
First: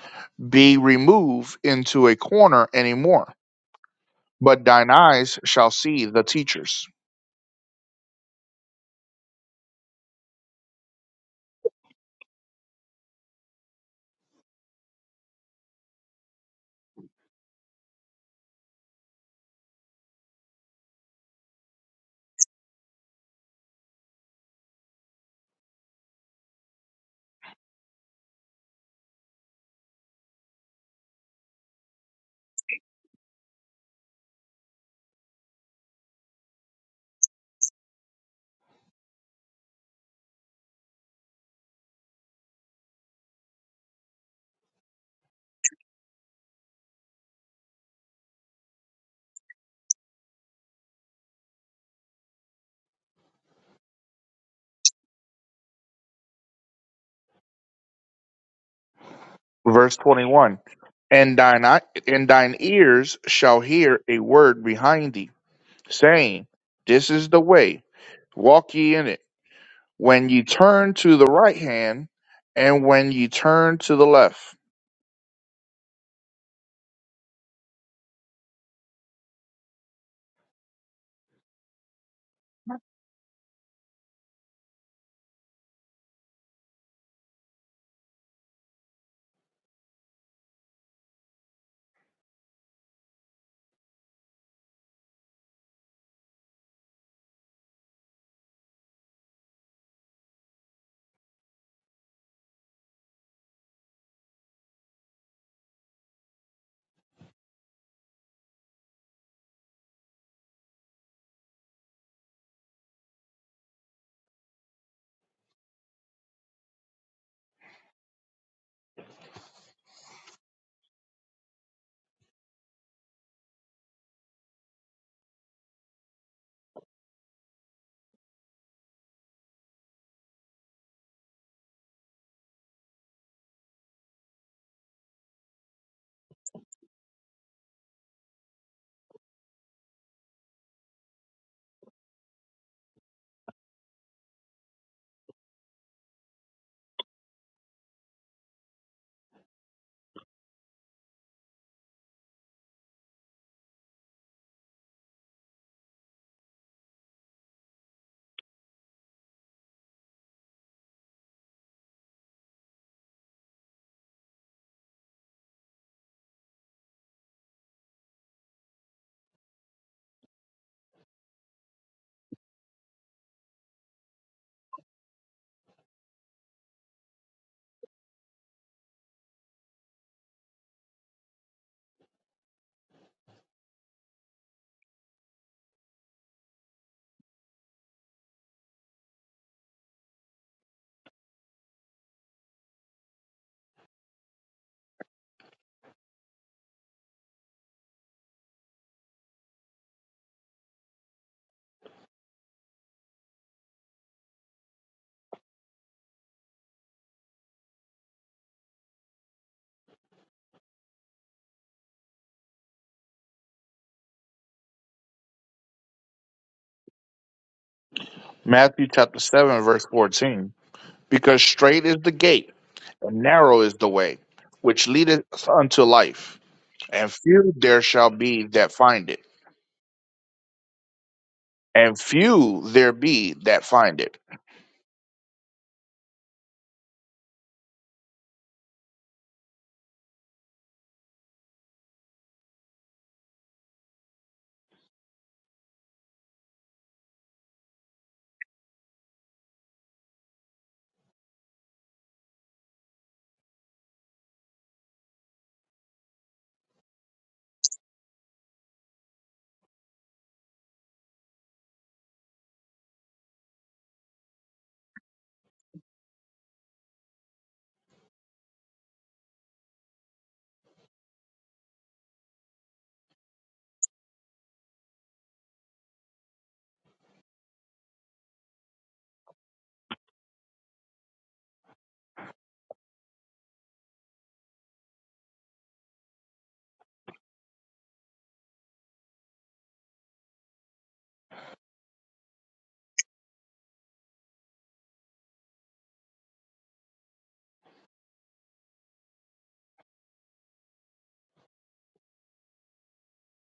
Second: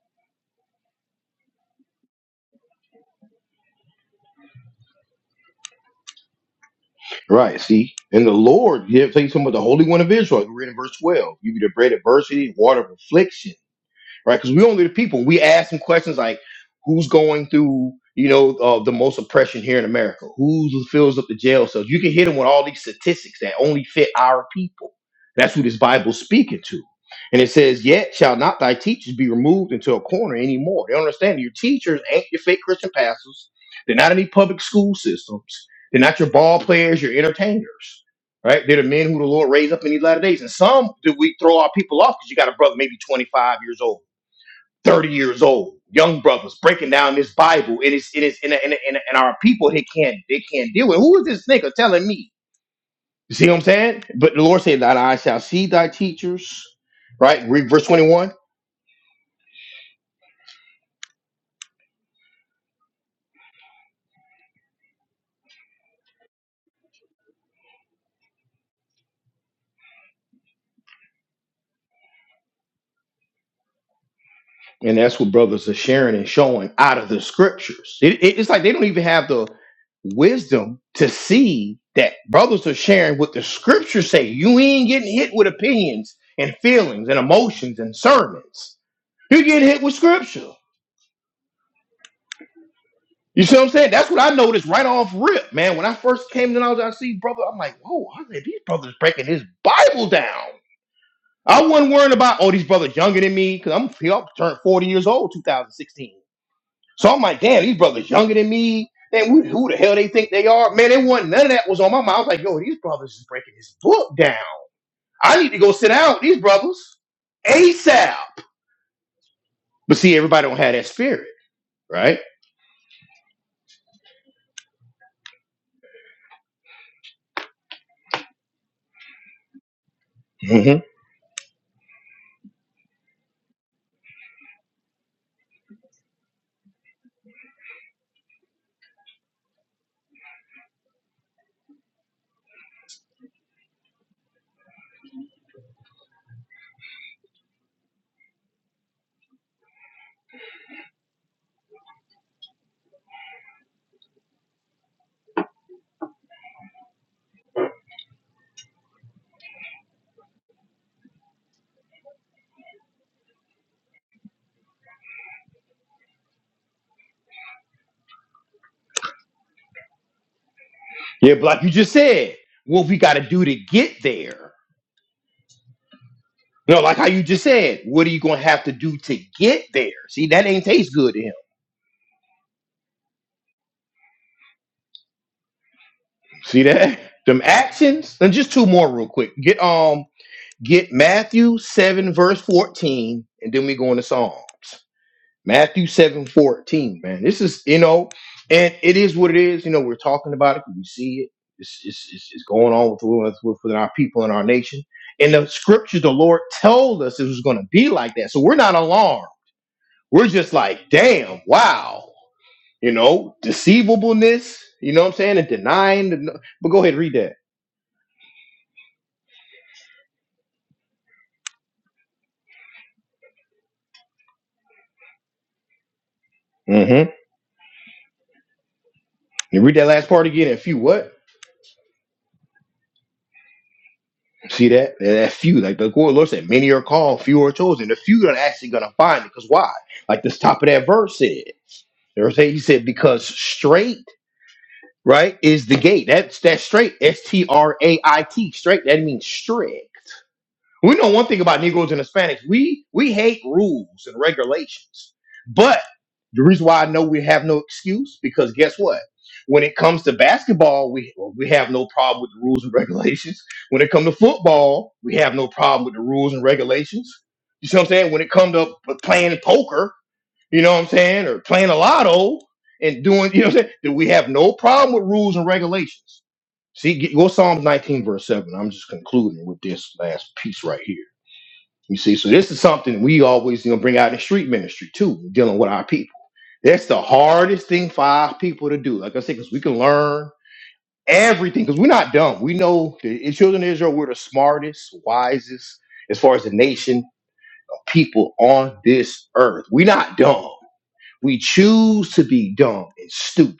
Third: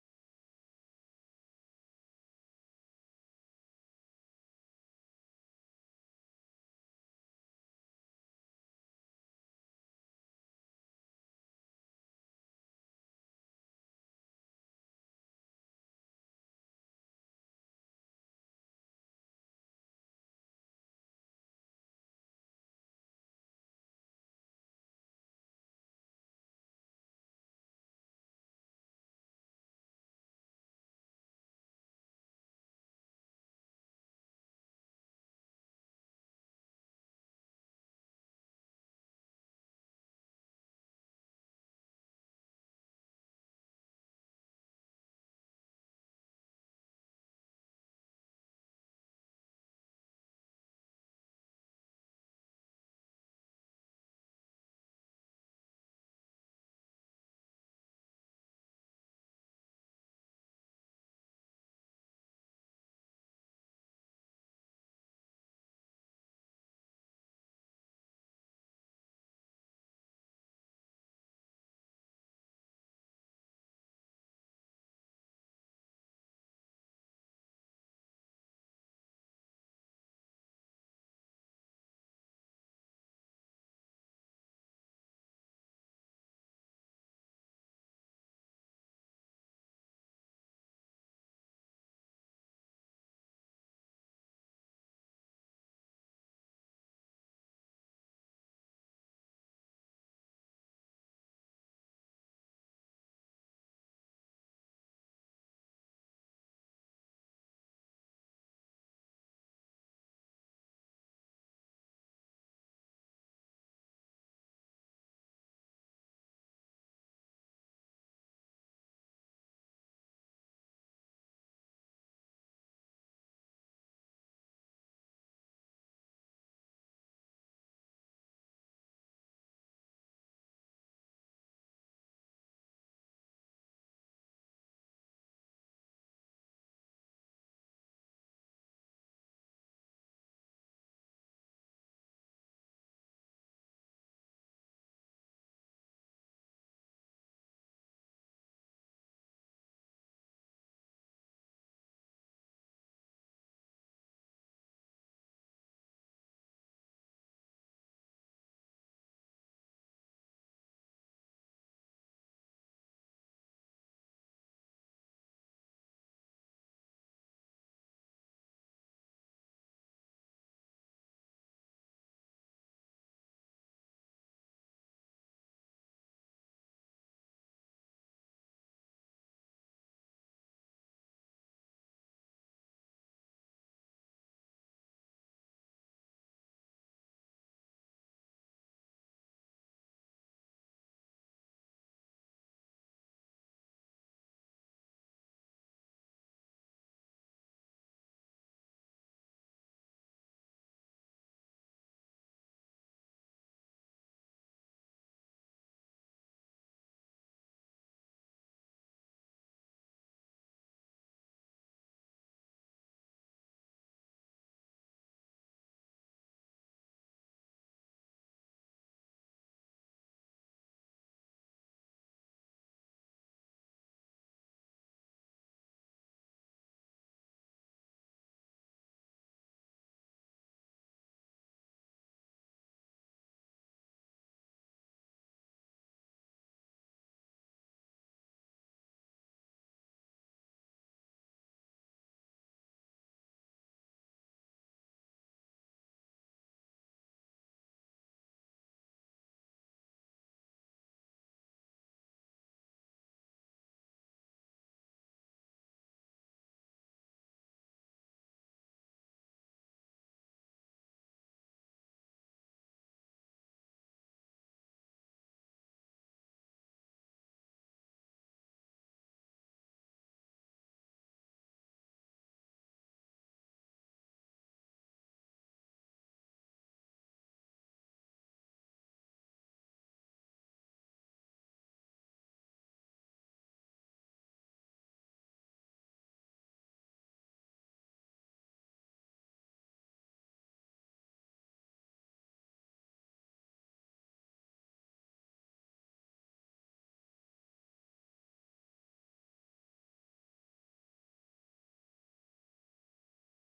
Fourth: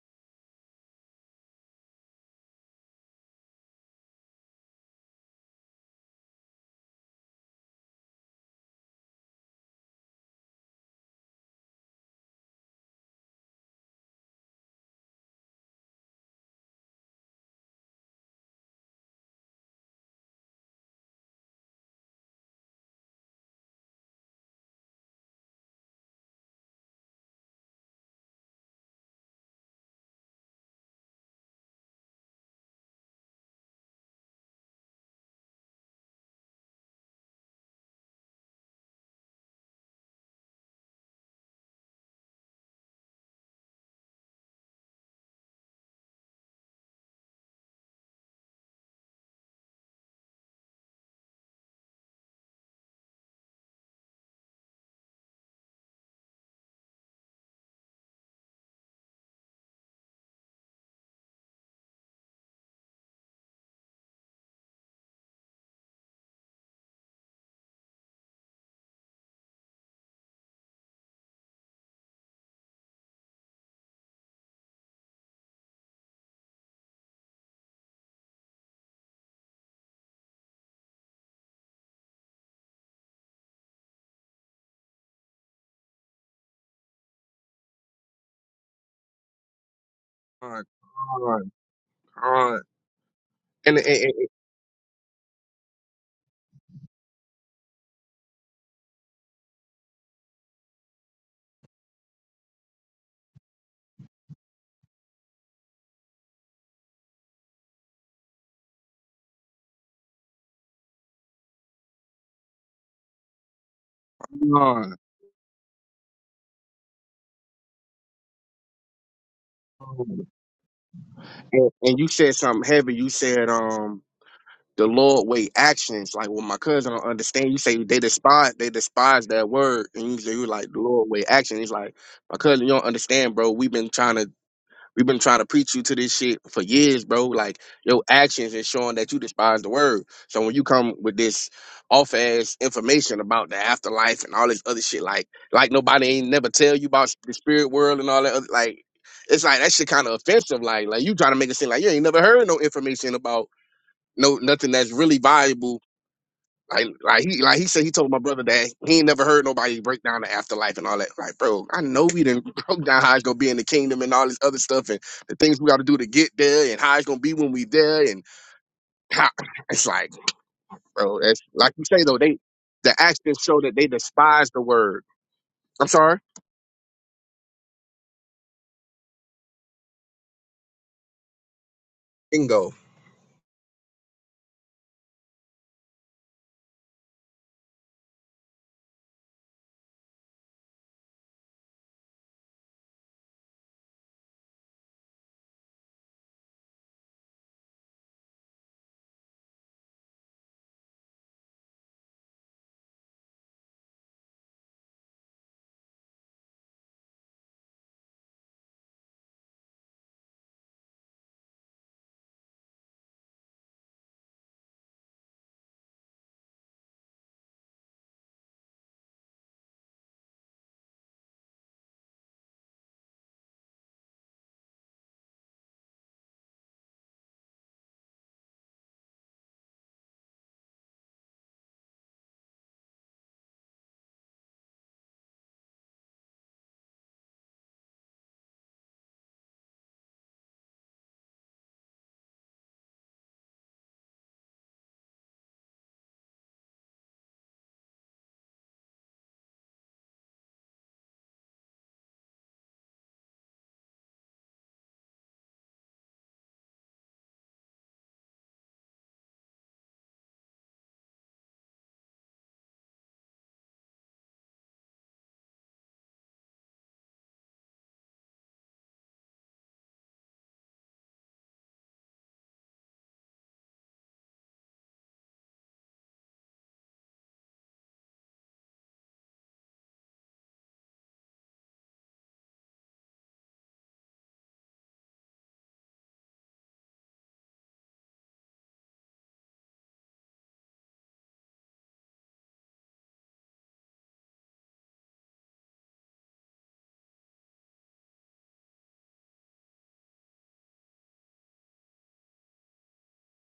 Speaker 2: be removed into a corner any more, but thine eyes shall see the teachers.
Speaker 1: Right. See, and the Lord, you have to tell you something about the Holy One of Israel. We read in verse 12. You be the bread of adversity, water of affliction right? Because we only the people. We ask them questions like, "Who's going through, you know, uh, the most oppression here in America? Who fills up the jail cells?" You can hit them with all these statistics that only fit our people. That's who this Bible's speaking to. And it says, "Yet shall not thy teachers be removed into a corner anymore." They don't understand your teachers ain't your fake Christian pastors. They're not in any public school systems. They're not your ball players, your entertainers right? They're the men who the Lord raised up in these latter days. And some do we throw our people off because you got a brother maybe 25 years old. 30 years old, young brothers breaking down this Bible, and it's it is and, and, and, and our people they can't they can't deal with. Who is this nigga telling me? You see what I'm saying? But the Lord said, "Thine eyes shall see thy teachers." Right, read verse 21,
Speaker 2: Verse 21 And thine, eye, and thine ears shall hear a word behind thee, saying, This is the way, walk ye in it. When ye turn to the right hand, and when ye turn to the left.
Speaker 1: and that's what brothers are sharing and showing out of the scriptures. It, it- it's like they don't even have the wisdom to see that brothers are sharing what the scriptures say. You ain't getting hit with opinions and feelings and emotions and sermons. You're getting hit with scripture.
Speaker 4: God, God, God,
Speaker 1: You see what I'm
Speaker 4: And and,
Speaker 1: saying? That's what
Speaker 4: and,
Speaker 1: I noticed right off rip, man. When I first came to knowledge, I see brother. I'm like, whoa, I said, these brothers breaking his Bible down. I wasn't worrying about, oh, these brothers younger than me, because I'm he up turned 40 years old 2016. So I'm like, damn, these brothers younger than me. Man, who, who the hell they think they are? Man, they wasn't none of that was on my mind. I was like, yo, these brothers is breaking his book down.
Speaker 4: God.
Speaker 1: I need to go sit down with these brothers. ASAP. But see, everybody don't have that spirit,
Speaker 4: and and you
Speaker 1: right?
Speaker 4: said something heavy. You said um the Lord weigh actions. Like well, my cousin don't understand. You say they despise they despise that word, and you say you like
Speaker 1: hmm
Speaker 4: the Lord weigh action. He's like my cousin, you don't understand, bro. We've been trying to We've been trying to preach you to this shit for years, bro. Like your actions is showing that you despise the word. So when you come with this off ass information about the afterlife and all this other shit, like like nobody ain't never tell you about the spirit world and all that other like it's like that shit kind of offensive. Like like you trying to make it seem like you ain't never heard no information about no nothing that's really valuable like, like he, like he said, he told my brother that he ain't never heard nobody break down the afterlife and all that. Like, bro, I know we didn't <laughs> broke down how it's gonna be in the kingdom and all this other stuff and the things we got to do to get there and how it's gonna be when we there and how <laughs> <clears throat> it's like, bro.
Speaker 1: Yeah,
Speaker 4: That's
Speaker 1: but like you
Speaker 4: like you
Speaker 1: just
Speaker 4: say though.
Speaker 1: said,
Speaker 4: They
Speaker 1: what
Speaker 4: the
Speaker 1: we gotta
Speaker 4: actions
Speaker 1: do to
Speaker 4: show that they
Speaker 1: get there.
Speaker 4: despise the word. I'm sorry.
Speaker 1: No, like how you just said, what are you gonna have to do to get there? See, that ain't taste good to him.
Speaker 4: Bingo.
Speaker 1: See that? Them actions. And just two more real quick. Get um get Matthew 7, verse 14, and then we go into Psalms. Matthew 7 14. man. This is, you know, and it is what it is. You know, we're talking about it, because we see it. It's, it's, it's, it's going on with, with, with with our people and our nation. And the scriptures the Lord told us it was going to be like that. So we're not alarmed. We're just like, damn, wow You know, deceivableness. You know what I'm saying? And denying. The, but go ahead, read that.
Speaker 2: Matthew chapter 7, verse 14. Because straight is the gate and narrow is the way which leadeth unto life, and
Speaker 1: Mm-hmm.
Speaker 2: few there shall be that find it,
Speaker 1: You read that last part again. And few what?
Speaker 2: and few there be that find it.
Speaker 1: See that? That few. Like the Lord Lord said, many are called, few are chosen. The few are actually gonna find it. Because why? Like this top of that verse said. You know what I'm saying? He said, because straight, right, is the gate. That's that straight. S T R A I T. Straight. That means straight. We know one thing about Negroes and Hispanics. We we hate rules and regulations. But the reason why I know we have no excuse because guess what? When it comes to basketball, we we have no problem with the rules and <laughs> regulations. When it comes to football, we have no problem with the rules and regulations. You see what I'm saying? When it comes to playing poker, you know what I'm saying, or playing a lotto and doing, you know what I'm saying? That we have no problem with rules and regulations. See, get- go Psalms 19, verse 7. I'm just concluding with this last piece right here. You see, so this is something we always you know bring out in street ministry too, dealing with our people. That's the hardest thing for our people to do. Like I said, because we can learn everything, because we're not dumb. We know the the children of Israel, we're the smartest, wisest, as far as the nation of people on this earth. We're not dumb. We choose to be dumb and stupid.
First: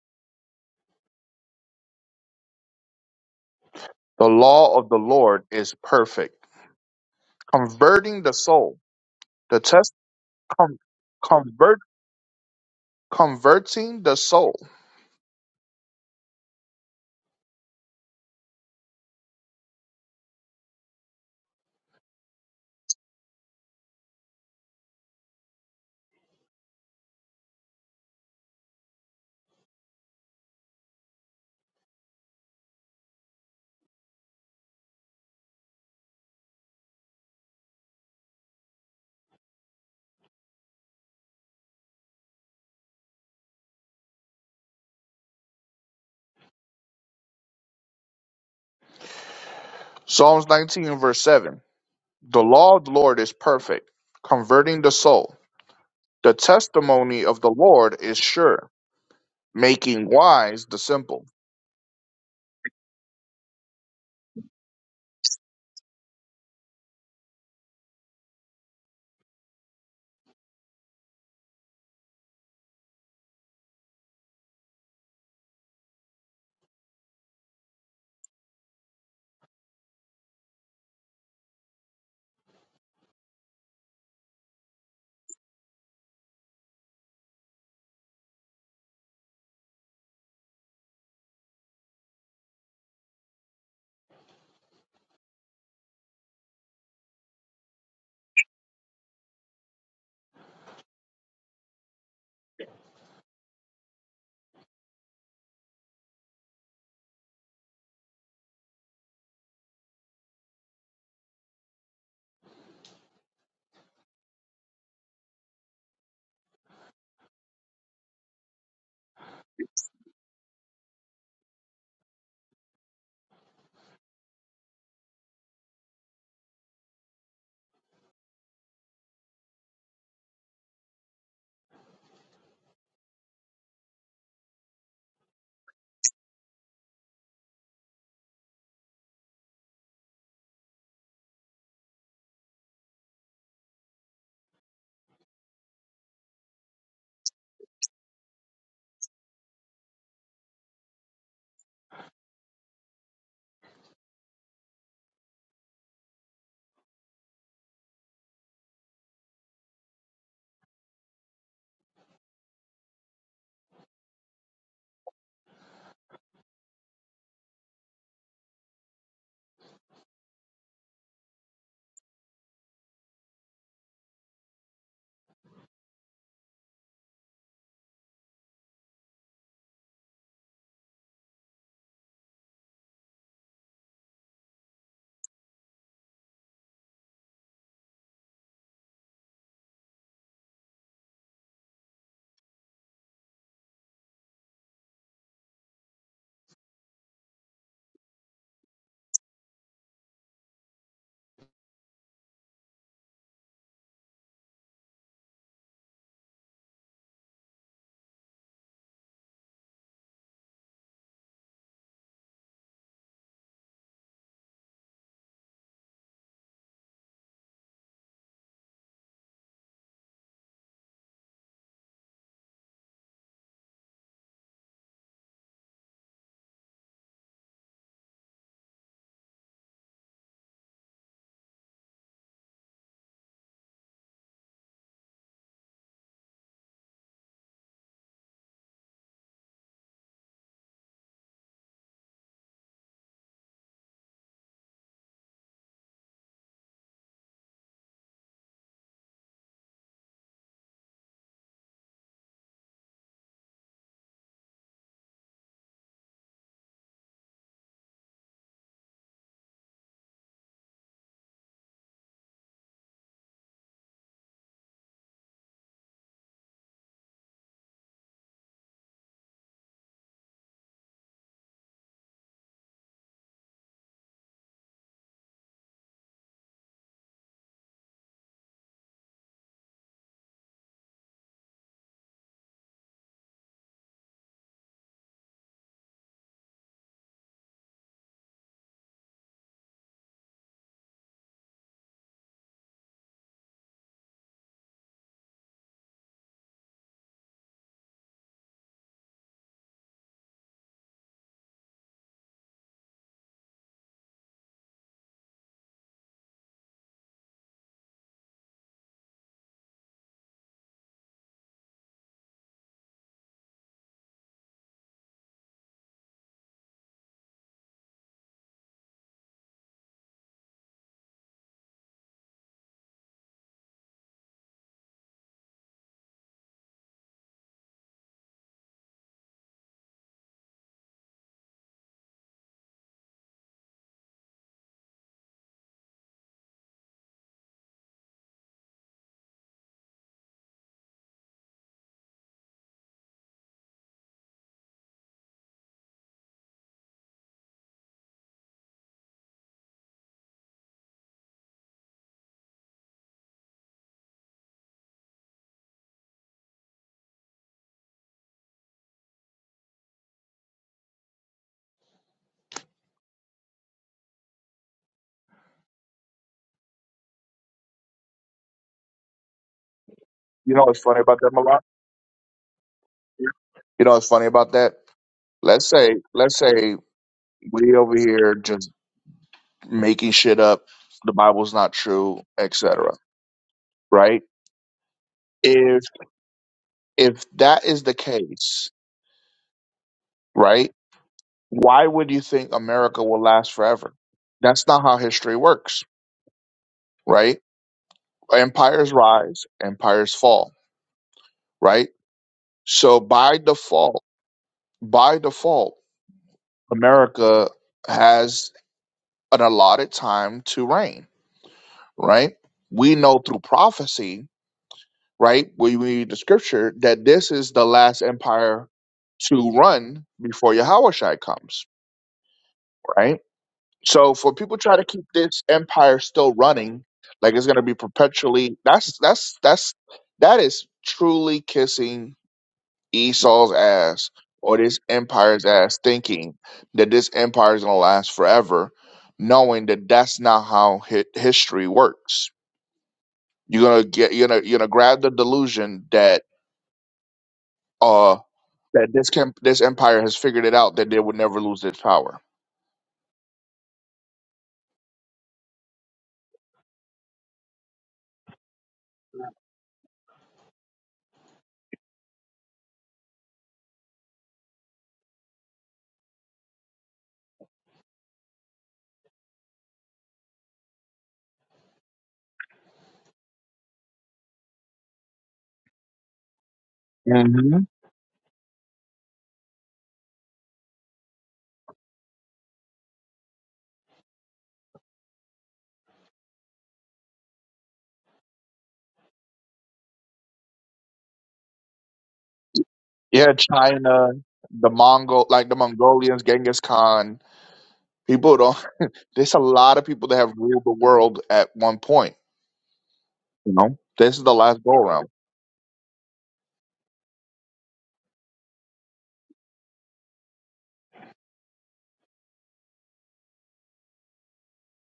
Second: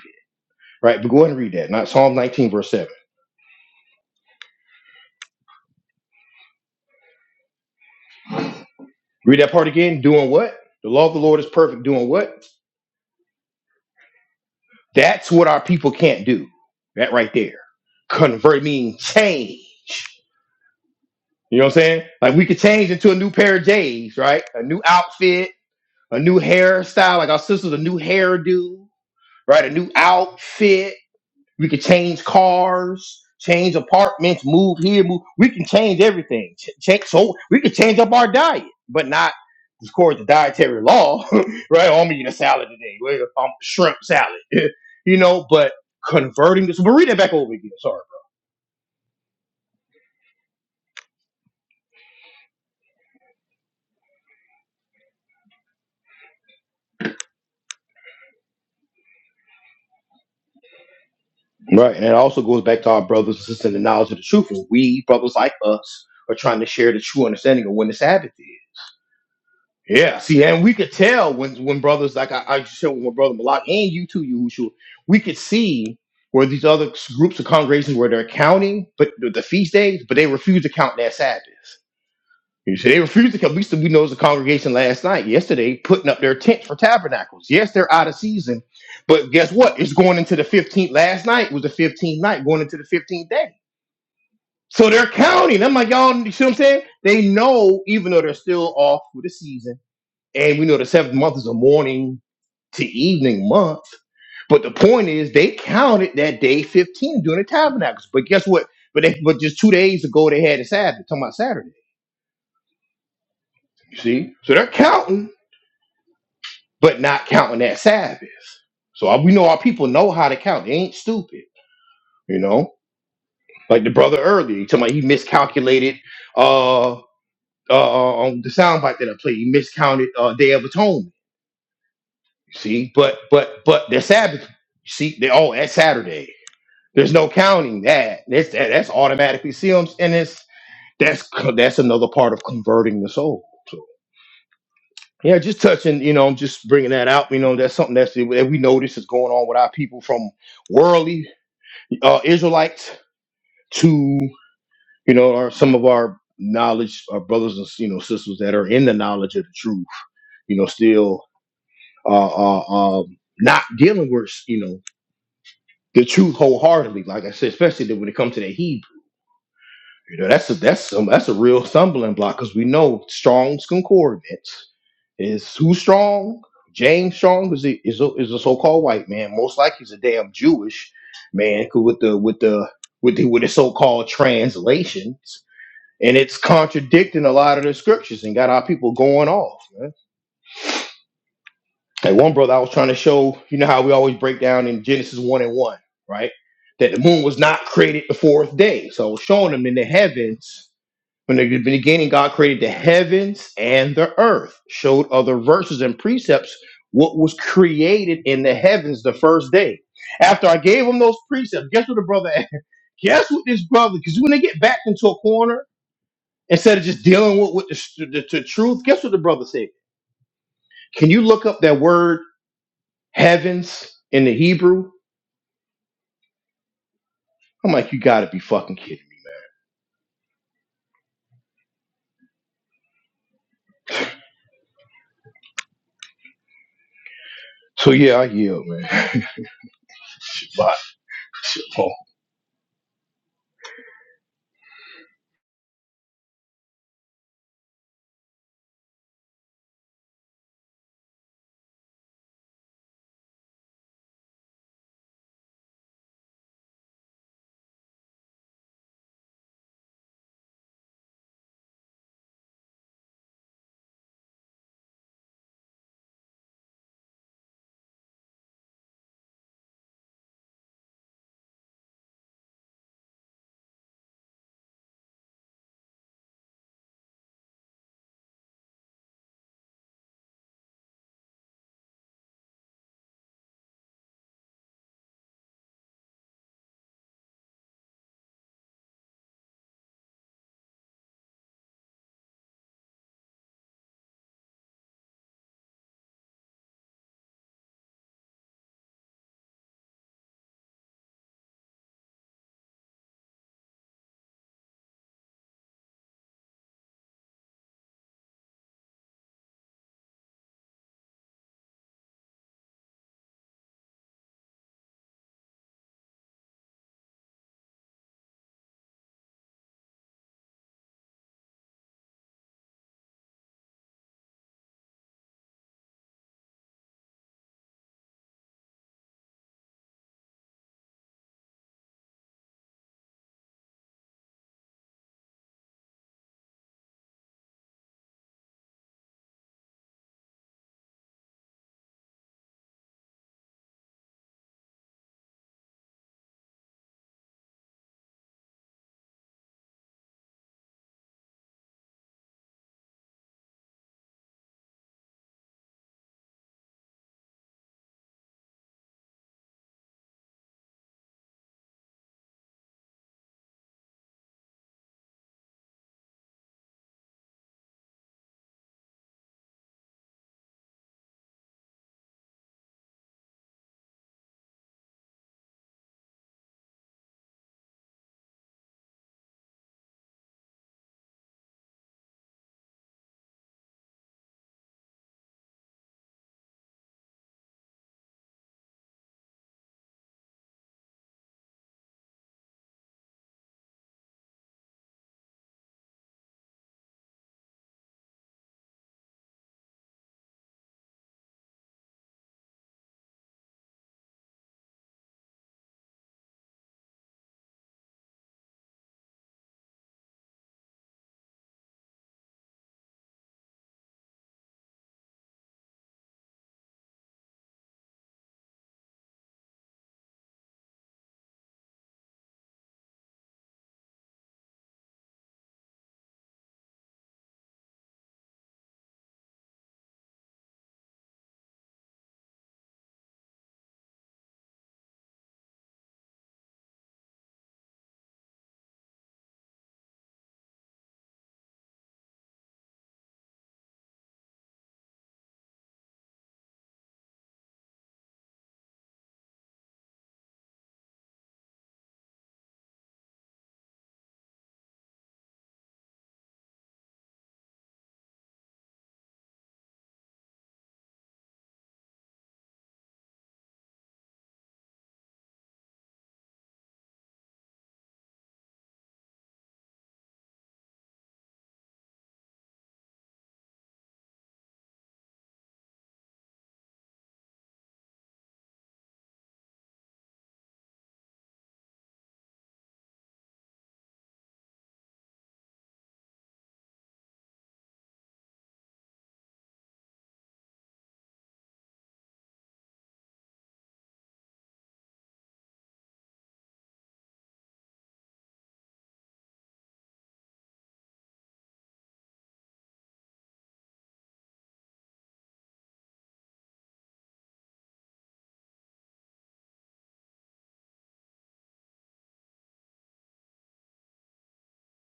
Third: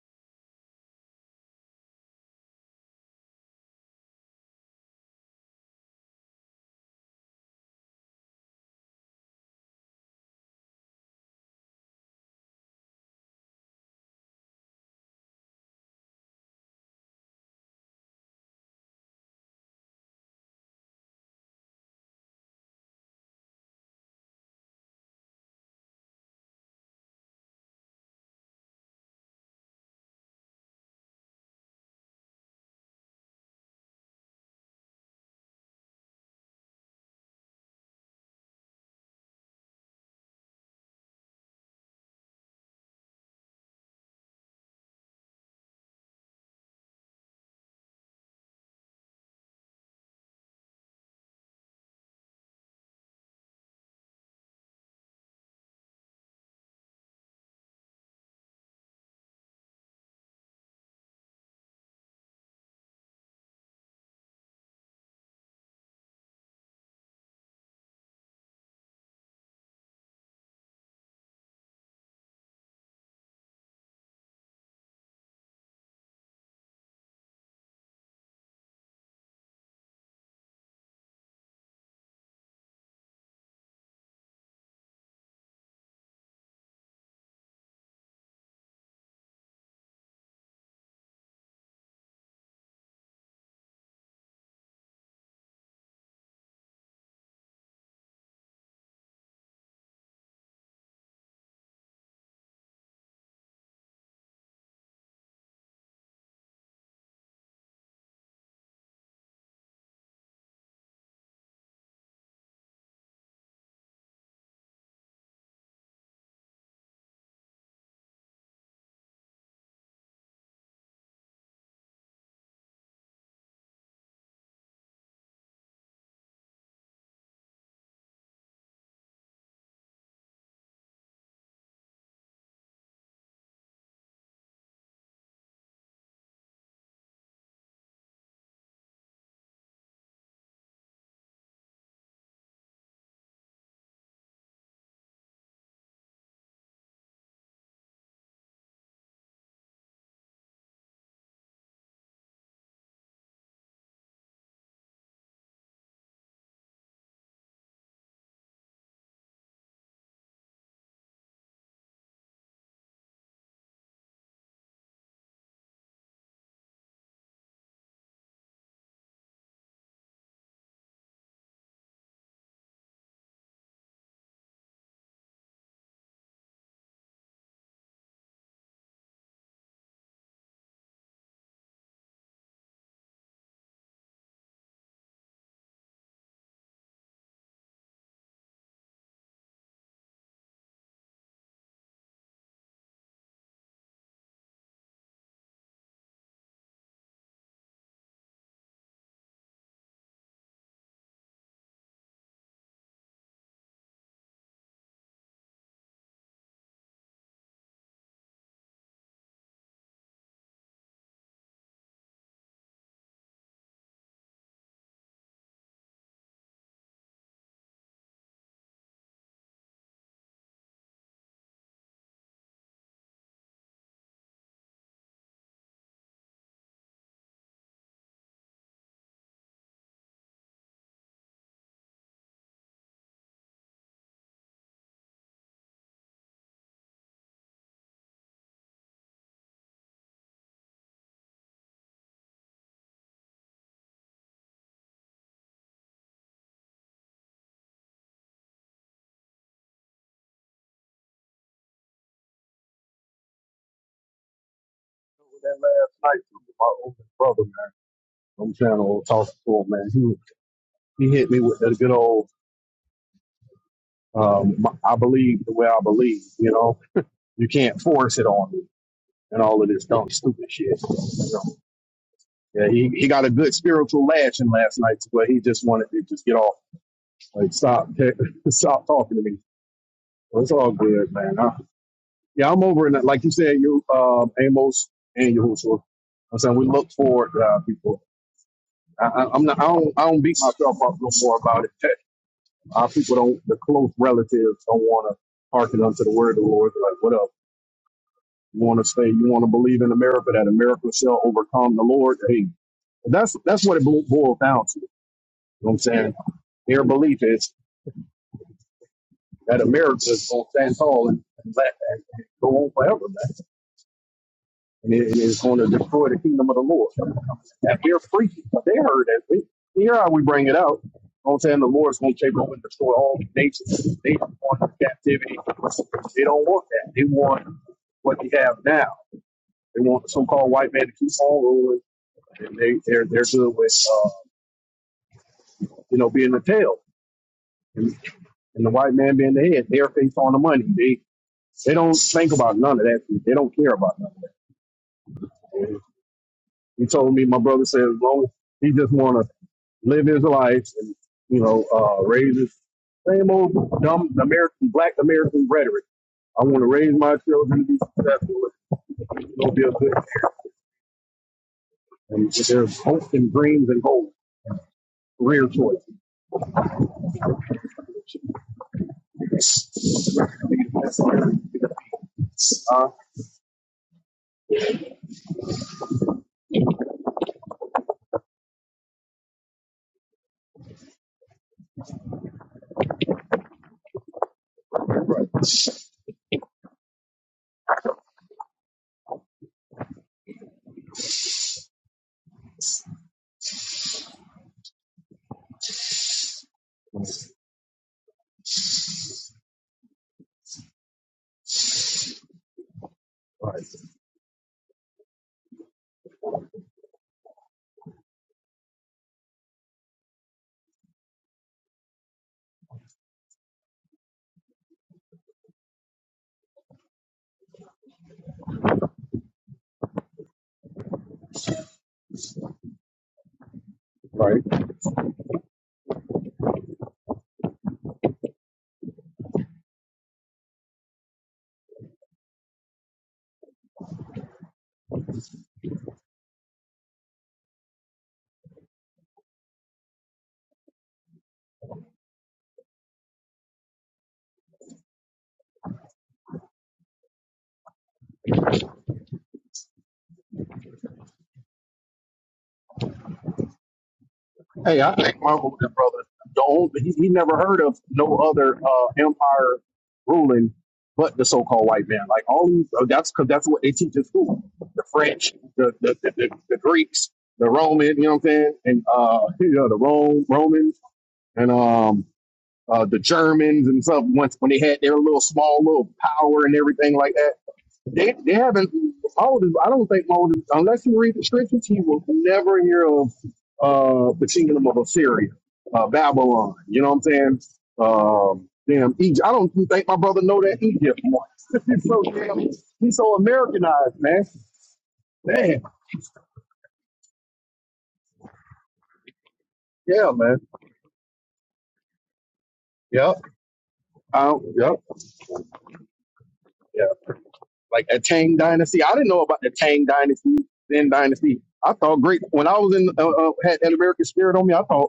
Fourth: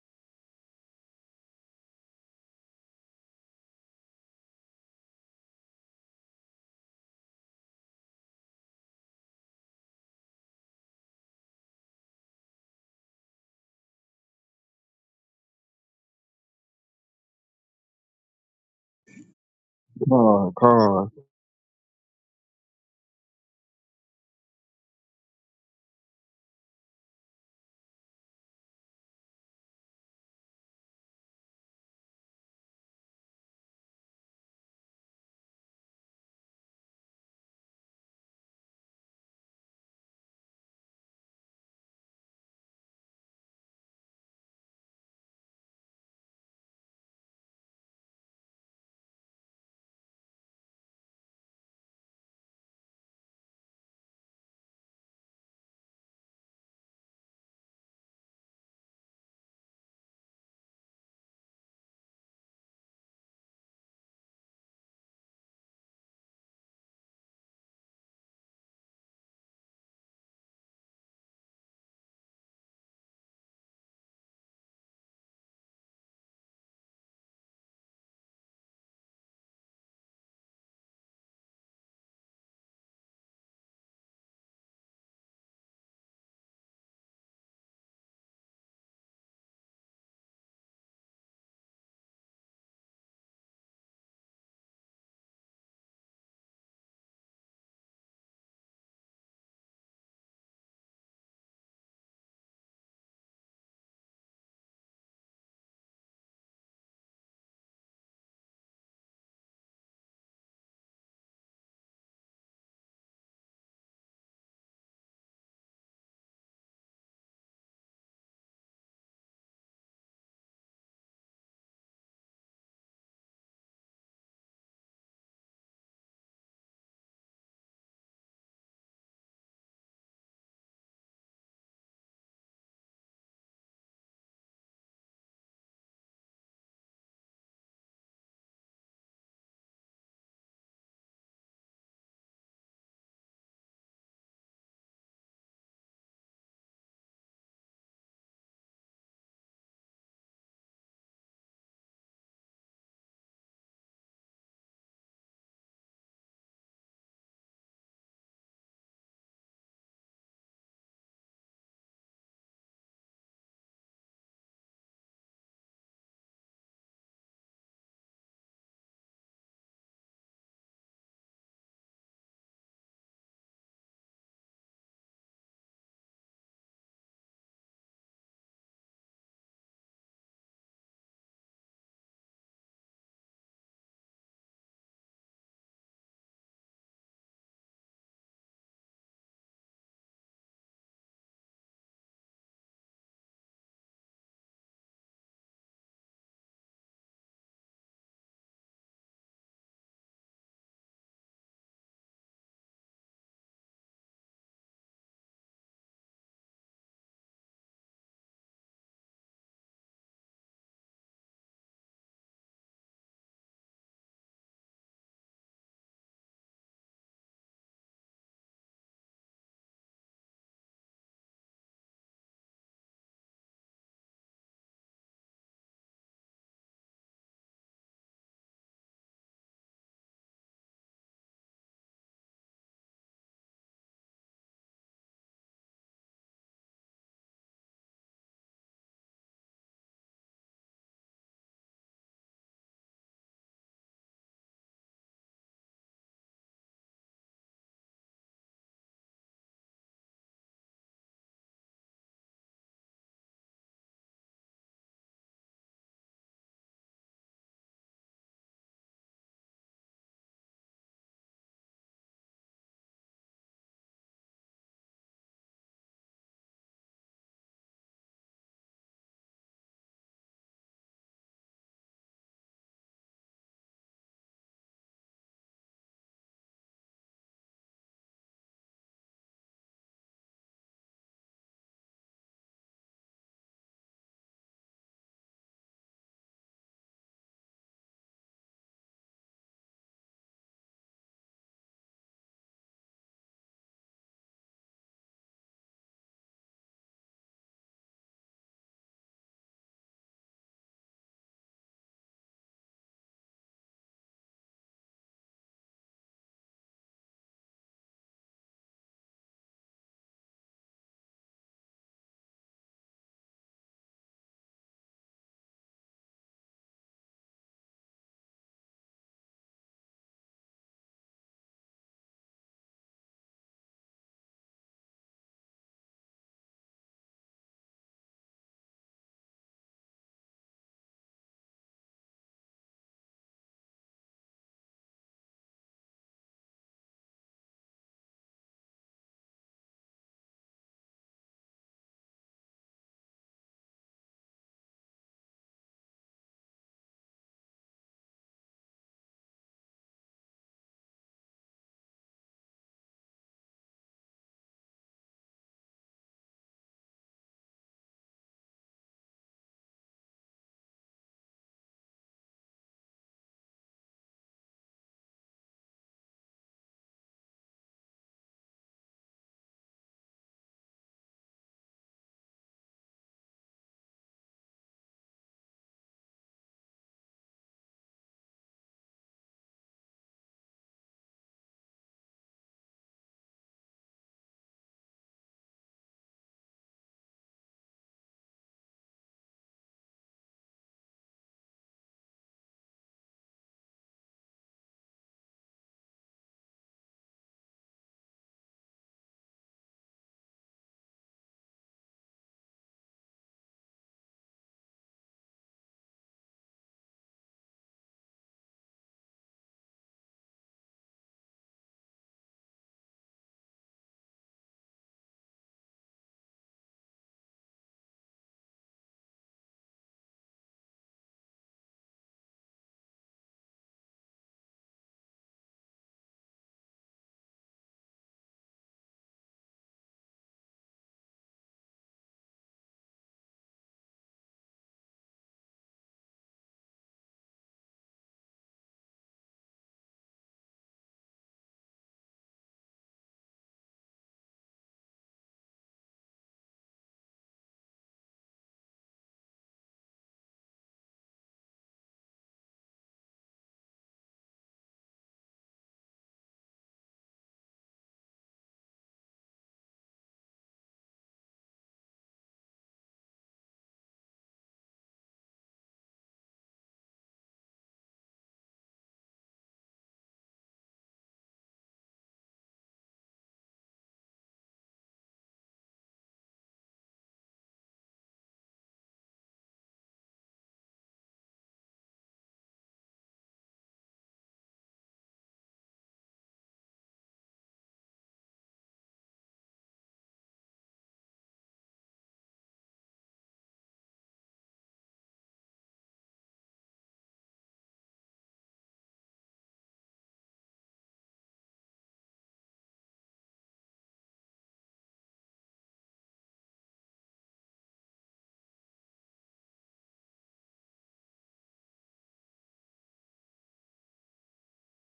Speaker 1: Right? But go ahead and read that. Not Psalm 19, verse 7.
Speaker 2: The law of the Lord is perfect, converting the soul.
Speaker 1: Read that
Speaker 2: The
Speaker 1: part
Speaker 2: test
Speaker 1: again. Doing what?
Speaker 2: com-
Speaker 1: The law of the Lord is
Speaker 2: convert
Speaker 1: perfect. Doing what?
Speaker 2: converting the soul.
Speaker 1: That's what our people can't do. That right there. Convert mean change.
Speaker 4: Come on, come on.
Speaker 1: You know what I'm saying? Like we could change into a new pair of J's, right? A new outfit, a new hairstyle. Like our sister's a new hairdo, right? A new outfit We can change cars, change apartments, move here, move. We can change everything. Ch- change, so we can change up our diet, but not, of course, the dietary law, <laughs> right? Oh, I'm eating a salad today. Well, I'm shrimp salad, <laughs> you know. But converting this, we're reading it back over again. Sorry,
Speaker 2: Psalms 19 and verse 7. The law of the Lord is perfect, converting the soul. The testimony of the Lord is sure, making wise the simple.
Speaker 1: bro. right? And it also goes back to our brothers and sisters in the knowledge of the truth. And we brothers like us are trying to share the true understanding of when the Sabbath is. Yeah, see, and we could tell when when brothers like I, I showed with my brother Malak and you too, Yahushua, we could see where these other s- groups of congregations where they're counting, but the, the feast days, but they refuse to count their Sabbaths. You see, they refuse to count. We said- we know the congregation last night, yesterday, putting up their tents for tabernacles. Yes, they're out of season, but guess what? It's going into the fifteenth. Last night was the fifteenth night, going into the fifteenth day. So they're counting. I'm like, y'all, you see what I'm saying? They know, even though they're still off for the season and we know the seventh month is a morning to evening month. But the point is, they counted that day 15 during the tabernacles. But guess what? But they, but just two days ago, they had a Sabbath. Talking about Saturday. You see? So they're counting, but not counting that Sabbath. So I- we know our people know how to count. They ain't stupid. You know, like the brother earlier, he talking about he miscalculated uh uh uh, on the soundbite that I played. He miscounted uh Day of Atonement. You see, but but but their Sabbath. You see, they all at Saturday. There's no counting that. That's that, that's automatically sealed, and it's that's that's another part of converting the soul. So yeah, just touching. You know, I'm just bringing that out. You know, that's something that's that we notice is going on with our people from worldly uh, Israelites to you know, our, some of our knowledge, our brothers and you know sisters that are in the knowledge of the truth. You know, still uh, uh, um, not dealing with you know the truth wholeheartedly. Like I said, especially when it comes to the Hebrew. You know, that's a, that's some that's a real stumbling block because we know Strong's concordance is who strong. James Strong is a, is a, is a so-called white man. Most likely, he's a damn Jewish man 'cause with the with the with the with the so-called translations, and it's contradicting a lot of the scriptures and got our people going off. Man. Like one brother, I was trying to show you know how we always break down in Genesis one and one, right? That the moon was not created the fourth day. So I was showing them in the heavens from the beginning, God created the heavens and the earth, showed other verses and precepts what was created in the heavens the first day. After I gave him those precepts, guess what the brother <laughs> Guess what this brother, because when they get backed into a corner, instead of just dealing with, with the, the, the truth, guess what the brother said? Can you look up that word heavens in the Hebrew? I'm like, you gotta be fucking kidding me. So yeah, I yield, man. <laughs> Shabbat. Shalom.
Speaker 3: That last night, my older brother, man. I'm trying to talk to him, man. He he hit me with that good old. Um, I believe the way I believe. You know, you can't force it on me and all of this dumb, stupid shit. You know? Yeah, he, he got a good spiritual lashing last night, but he just wanted to just get off, like stop, <laughs> stop talking to me. Well, it's all good, man. I, Yeah, I'm over in that. Like you said, you um, Amos and Yahushua. I'm saying we look forward, to our people. I, I, I'm not. I don't. I don't beat myself up no more about it. That our people don't. The close relatives don't want to hearken unto the word of the Lord. They're like, whatever. You want to say you want to believe in America that America shall overcome the Lord. Hey, that's that's what it bo- boils down to. You know what I'm saying their belief is that America is going to stand tall and, and, la- and go on forever. Man. and it is going to destroy the kingdom of the Lord. And we're freaky. They heard that. We, here how we bring it out. I'm saying the Lord's going to take over and destroy all the nations. They want captivity. They don't want that. They want what they have now. They want the so-called white man to keep on ruling, and they they're they're good with uh, you know being the tail and, and the white man being the head. They're based on the money. They they don't think about none of that. They don't care about none of that. And He told me, my brother said, as long as he just want to live his life and, you know, uh, raise his same old dumb American, black American rhetoric. I want to raise my children to be successful. and It'll be a good and there's hopes and dreams and goals, career choice.
Speaker 2: You know what's
Speaker 3: That's
Speaker 2: funny
Speaker 3: all.
Speaker 2: about that, Malak?
Speaker 3: Uh,
Speaker 2: You know what's funny about that? Let's say, let's say we over here just making shit up. The Bible's not true, et cetera. Right?
Speaker 3: right,
Speaker 2: If if that is the case, right? Why would you think America will last forever? That's not how history works, right? Empires rise, empires fall, right? So by
Speaker 3: right,
Speaker 2: default, by default, America has an allotted time to reign, right? We know through prophecy right? We read the scripture that this is the last empire to run before Yahushua comes, right? So for
Speaker 3: right.
Speaker 2: people try to keep this empire still running, like it's gonna be perpetually that's that's that's that is truly kissing Esau's ass or this empire's ass thinking that this empire is gonna last forever, knowing that that's not how hi- history works. You're gonna get you're gonna you're gonna grab the delusion that uh. that this camp, this empire has figured it out that they would never lose its power.
Speaker 3: Hey, I think Michael was brother. The old, he, he never heard of no other uh, empire ruling but the so-called white man. Like all these, uh, that's because that's what they teach in school: the French, the the, the, the, the Greeks, the Roman. You know what I'm saying? And uh, you know the Rome Romans and um uh, the Germans and stuff. Once when they had their little small little power and everything like that
Speaker 2: hmm
Speaker 3: they, they haven't Moses. I don't think Moses, unless you read the scriptures, he will never hear of uh, the kingdom of Assyria, uh, Babylon. You know what I'm saying? Um, damn Egypt. I don't think my brother know that Egypt one. <laughs> he's so damn. He's so
Speaker 2: Yeah,
Speaker 3: Americanized,
Speaker 2: China,
Speaker 3: man.
Speaker 2: the Mongol, like the
Speaker 3: Damn.
Speaker 2: Mongolians, Genghis Khan. People don't. <laughs> There's a lot of people
Speaker 3: Yeah,
Speaker 2: that have
Speaker 3: man.
Speaker 2: ruled the world at one point.
Speaker 3: Yep.
Speaker 2: You know, this is the
Speaker 3: Um,
Speaker 2: last
Speaker 3: yep.
Speaker 2: go around.
Speaker 3: Yeah. Like a Tang dynasty. I didn't know about the Tang dynasty, Then dynasty. I thought great when I was in uh, uh, had an American spirit on me. I thought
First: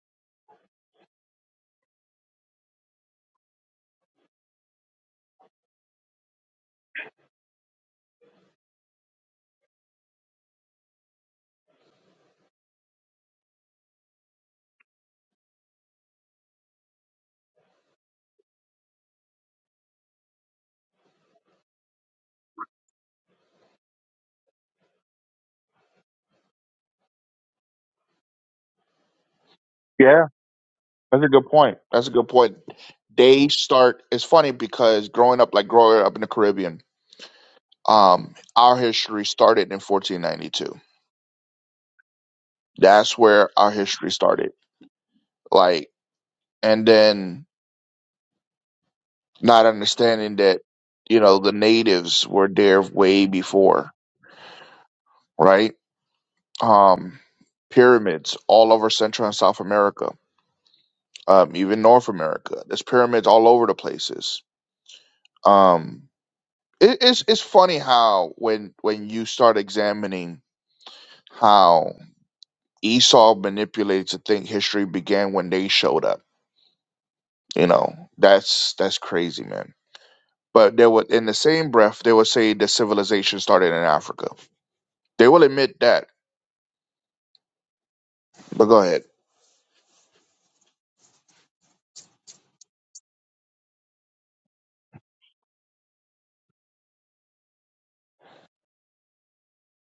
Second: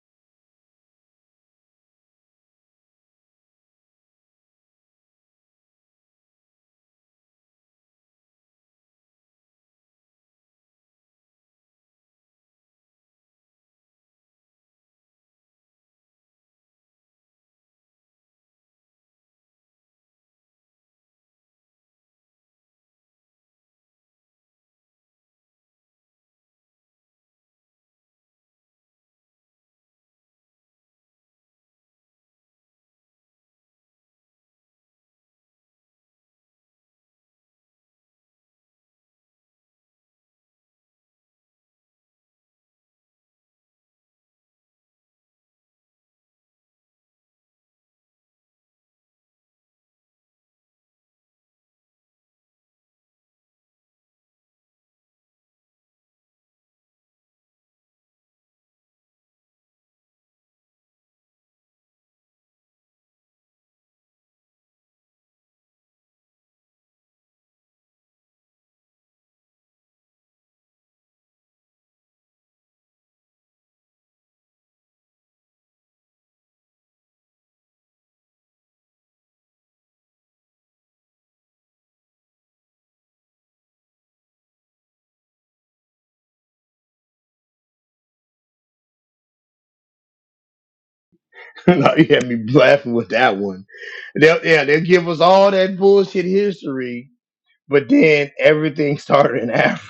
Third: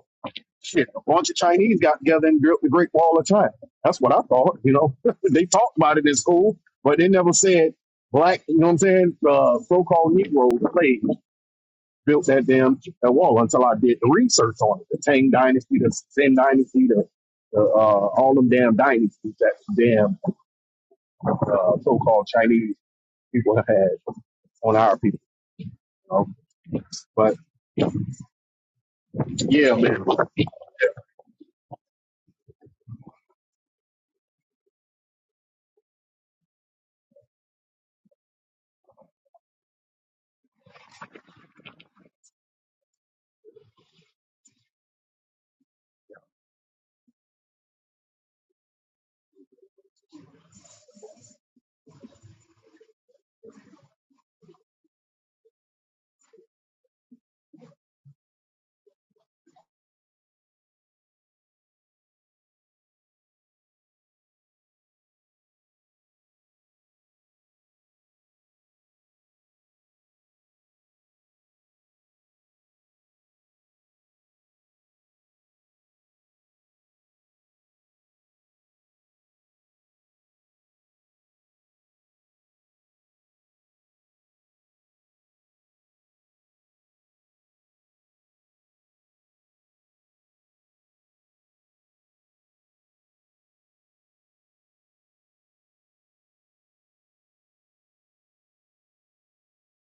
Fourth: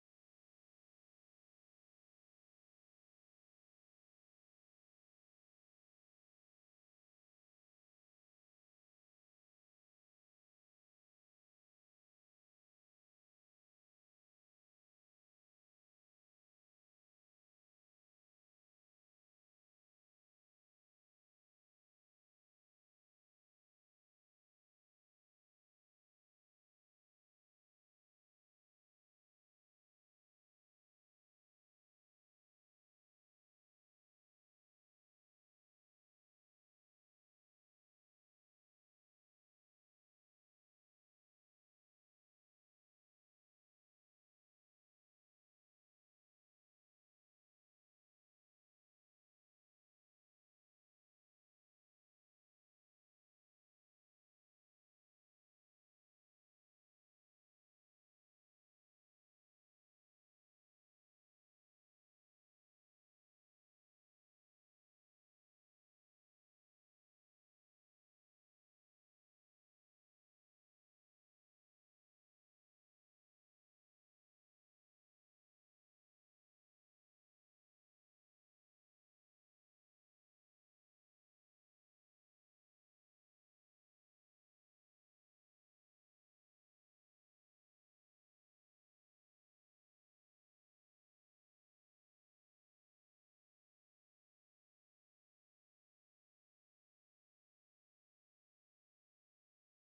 Speaker 3: Shit, a bunch of Chinese got together and built the Great Wall of China. That's what I thought. You know, <laughs> they talked about it in school, but they never said black. You know what I'm saying? Uh, so-called Negro slaves built that damn that wall until I did the research on it. The Tang Dynasty, the Sen Dynasty, the, the uh, all them damn dynasties that damn uh, so-called Chinese people have had on our people. You know? But yeah, man,
Speaker 2: Yeah, that's a good point. That's a good point. They start. It's funny because growing up, like growing up in the Caribbean, um, our history started in 1492. That's where our history started. Like, and then not understanding that you know the natives were there way before right um pyramids all over central and south america um even north america there's pyramids all over the places um it, it's it's funny how when when you start examining how esau manipulated to think history began when they showed up you know that's that's crazy man but there was in the same breath they would say the civilization started in africa they will admit that But go ahead.
Speaker 1: <laughs> Now, you had me laughing with that one. They'll, yeah, they'll give us all that bullshit history, but then everything <laughs> started in Africa.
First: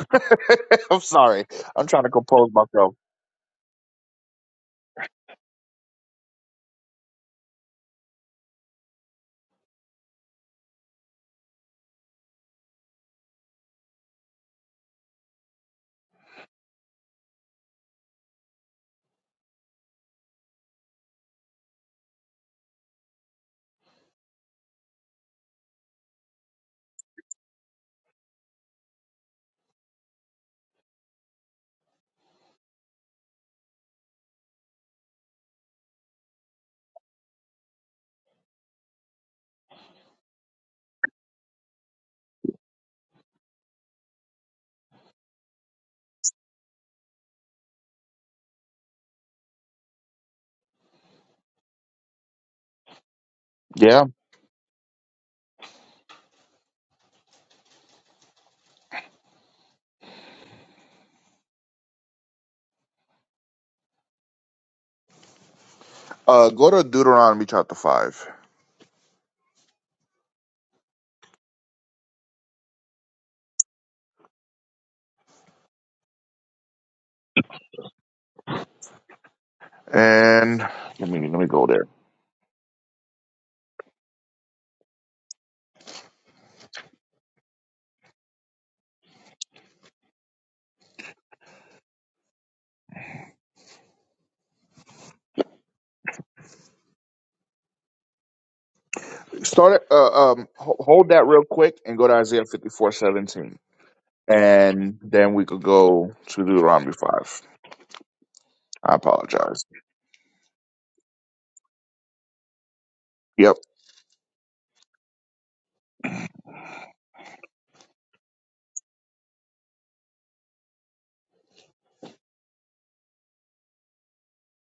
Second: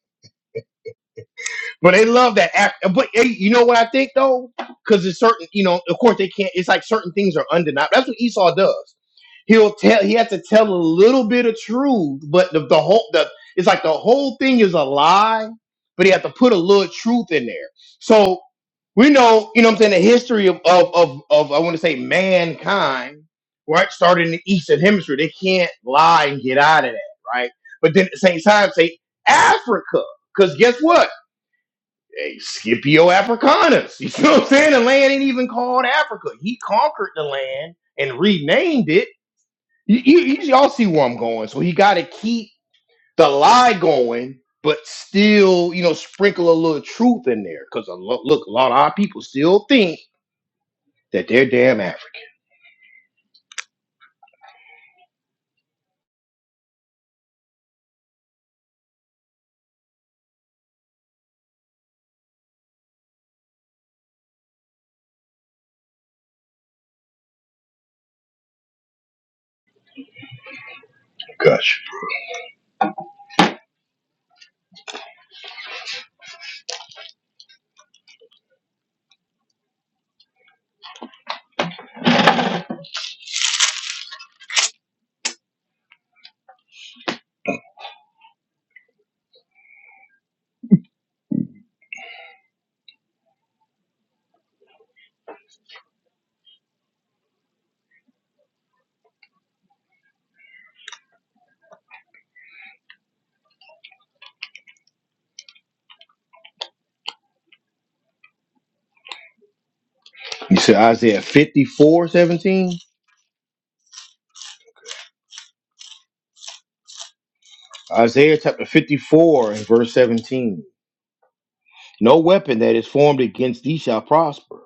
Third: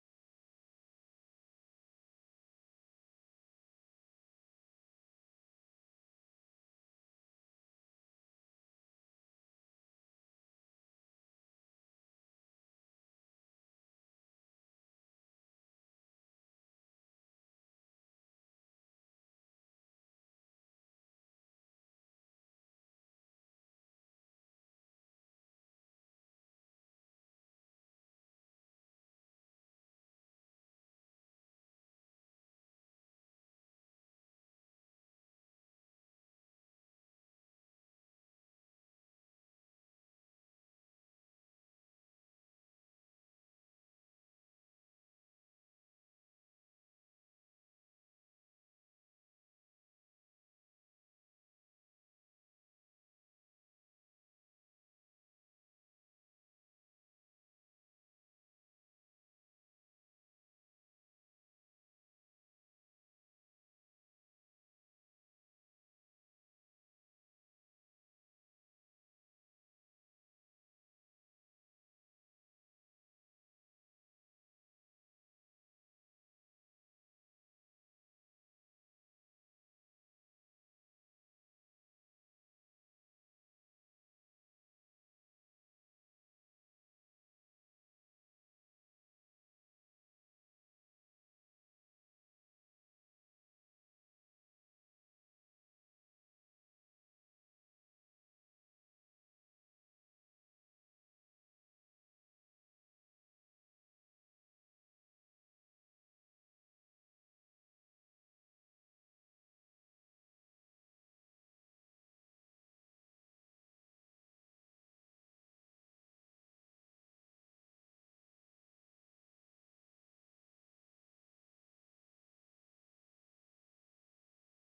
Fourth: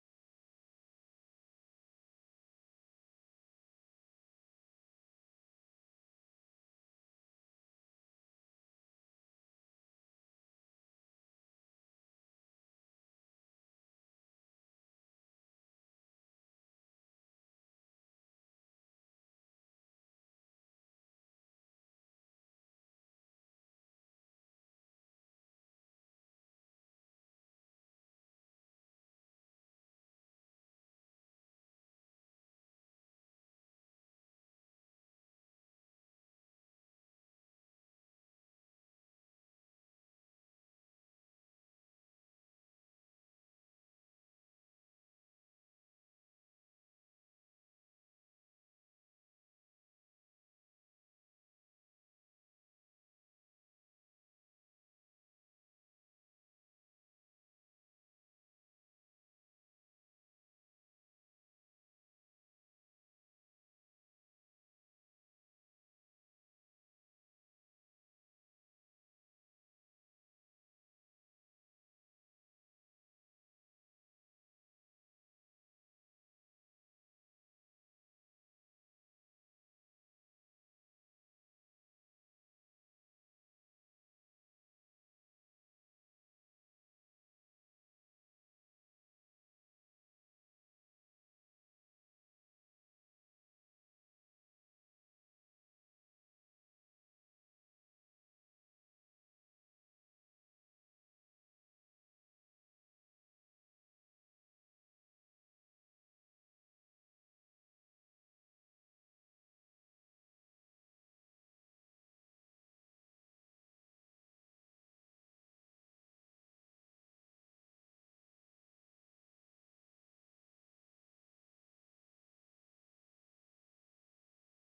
Speaker 2: <laughs> I'm sorry. I'm
Speaker 1: But
Speaker 2: trying
Speaker 1: they
Speaker 2: to
Speaker 1: love
Speaker 2: compose
Speaker 1: that. Af-
Speaker 2: myself.
Speaker 1: but hey, you know what I think though, because it's certain. You know, of course they can't. It's like certain things are undeniable. That's what Esau does. He'll tell. He has to tell a little bit of truth, but the, the whole the it's like the whole thing is a lie, but he has to put a little truth in there. So we know, you know, what I'm saying the history of of of, of I want to say mankind, right? Started in the Eastern Hemisphere, they can't lie and get out of that, right? But then at the same time, say Africa, because guess what? hey, Scipio Africanus. <laughs> You see what I'm saying? The land ain't even called Africa. He conquered the land and renamed it. You, you, you all see where I'm going. So he got to keep the lie going, but still, you know, sprinkle a little truth in there. Because look, a lot of our people still think that they're damn African.
Speaker 2: Yeah. Uh, go to Deuteronomy chapter five,
Speaker 1: Gosh.
Speaker 2: and let me let me go there. Start at, uh, um ho- hold that real quick and go to Isaiah fifty four seventeen, and then we could go to Deuteronomy five. I apologize.
Speaker 1: You said Isaiah 54:17.
Speaker 2: Yep.
Speaker 1: Isaiah chapter 54 and verse 17. No weapon that is formed against thee shall prosper,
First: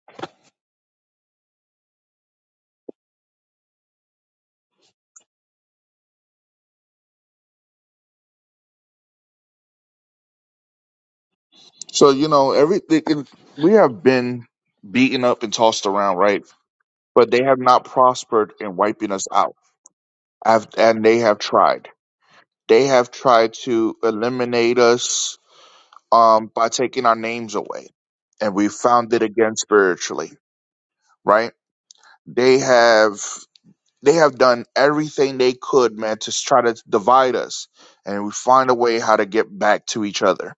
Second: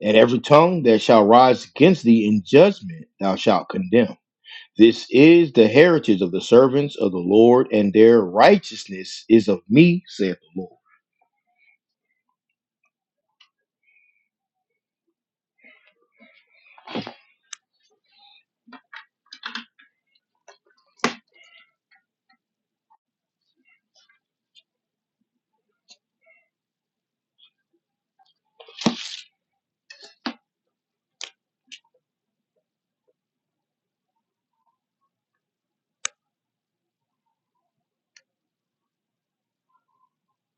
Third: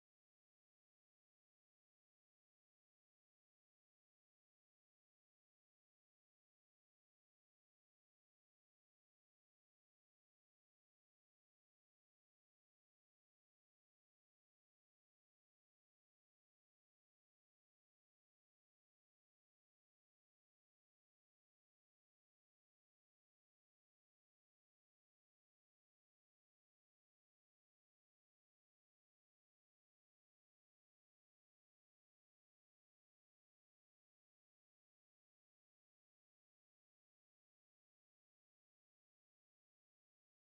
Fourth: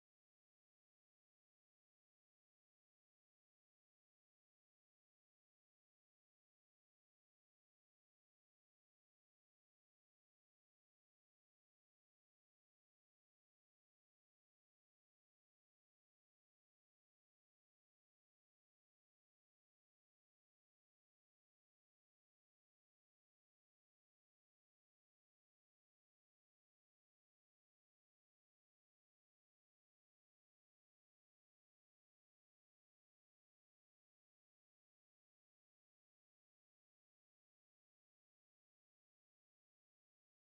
Speaker 1: and every tongue that shall rise against thee in judgment thou shalt condemn. This is the heritage of the servants of the Lord, and their righteousness is of me, saith the Lord.
Speaker 2: So you know everything. We have been beaten up and tossed around, right? But they have not prospered in wiping us out. I've, and they have tried. They have tried to eliminate us um, by taking our names away, and we found it again spiritually, right? They have they have done everything they could, man, to s- try to divide us, and we find a way how to get back to each other,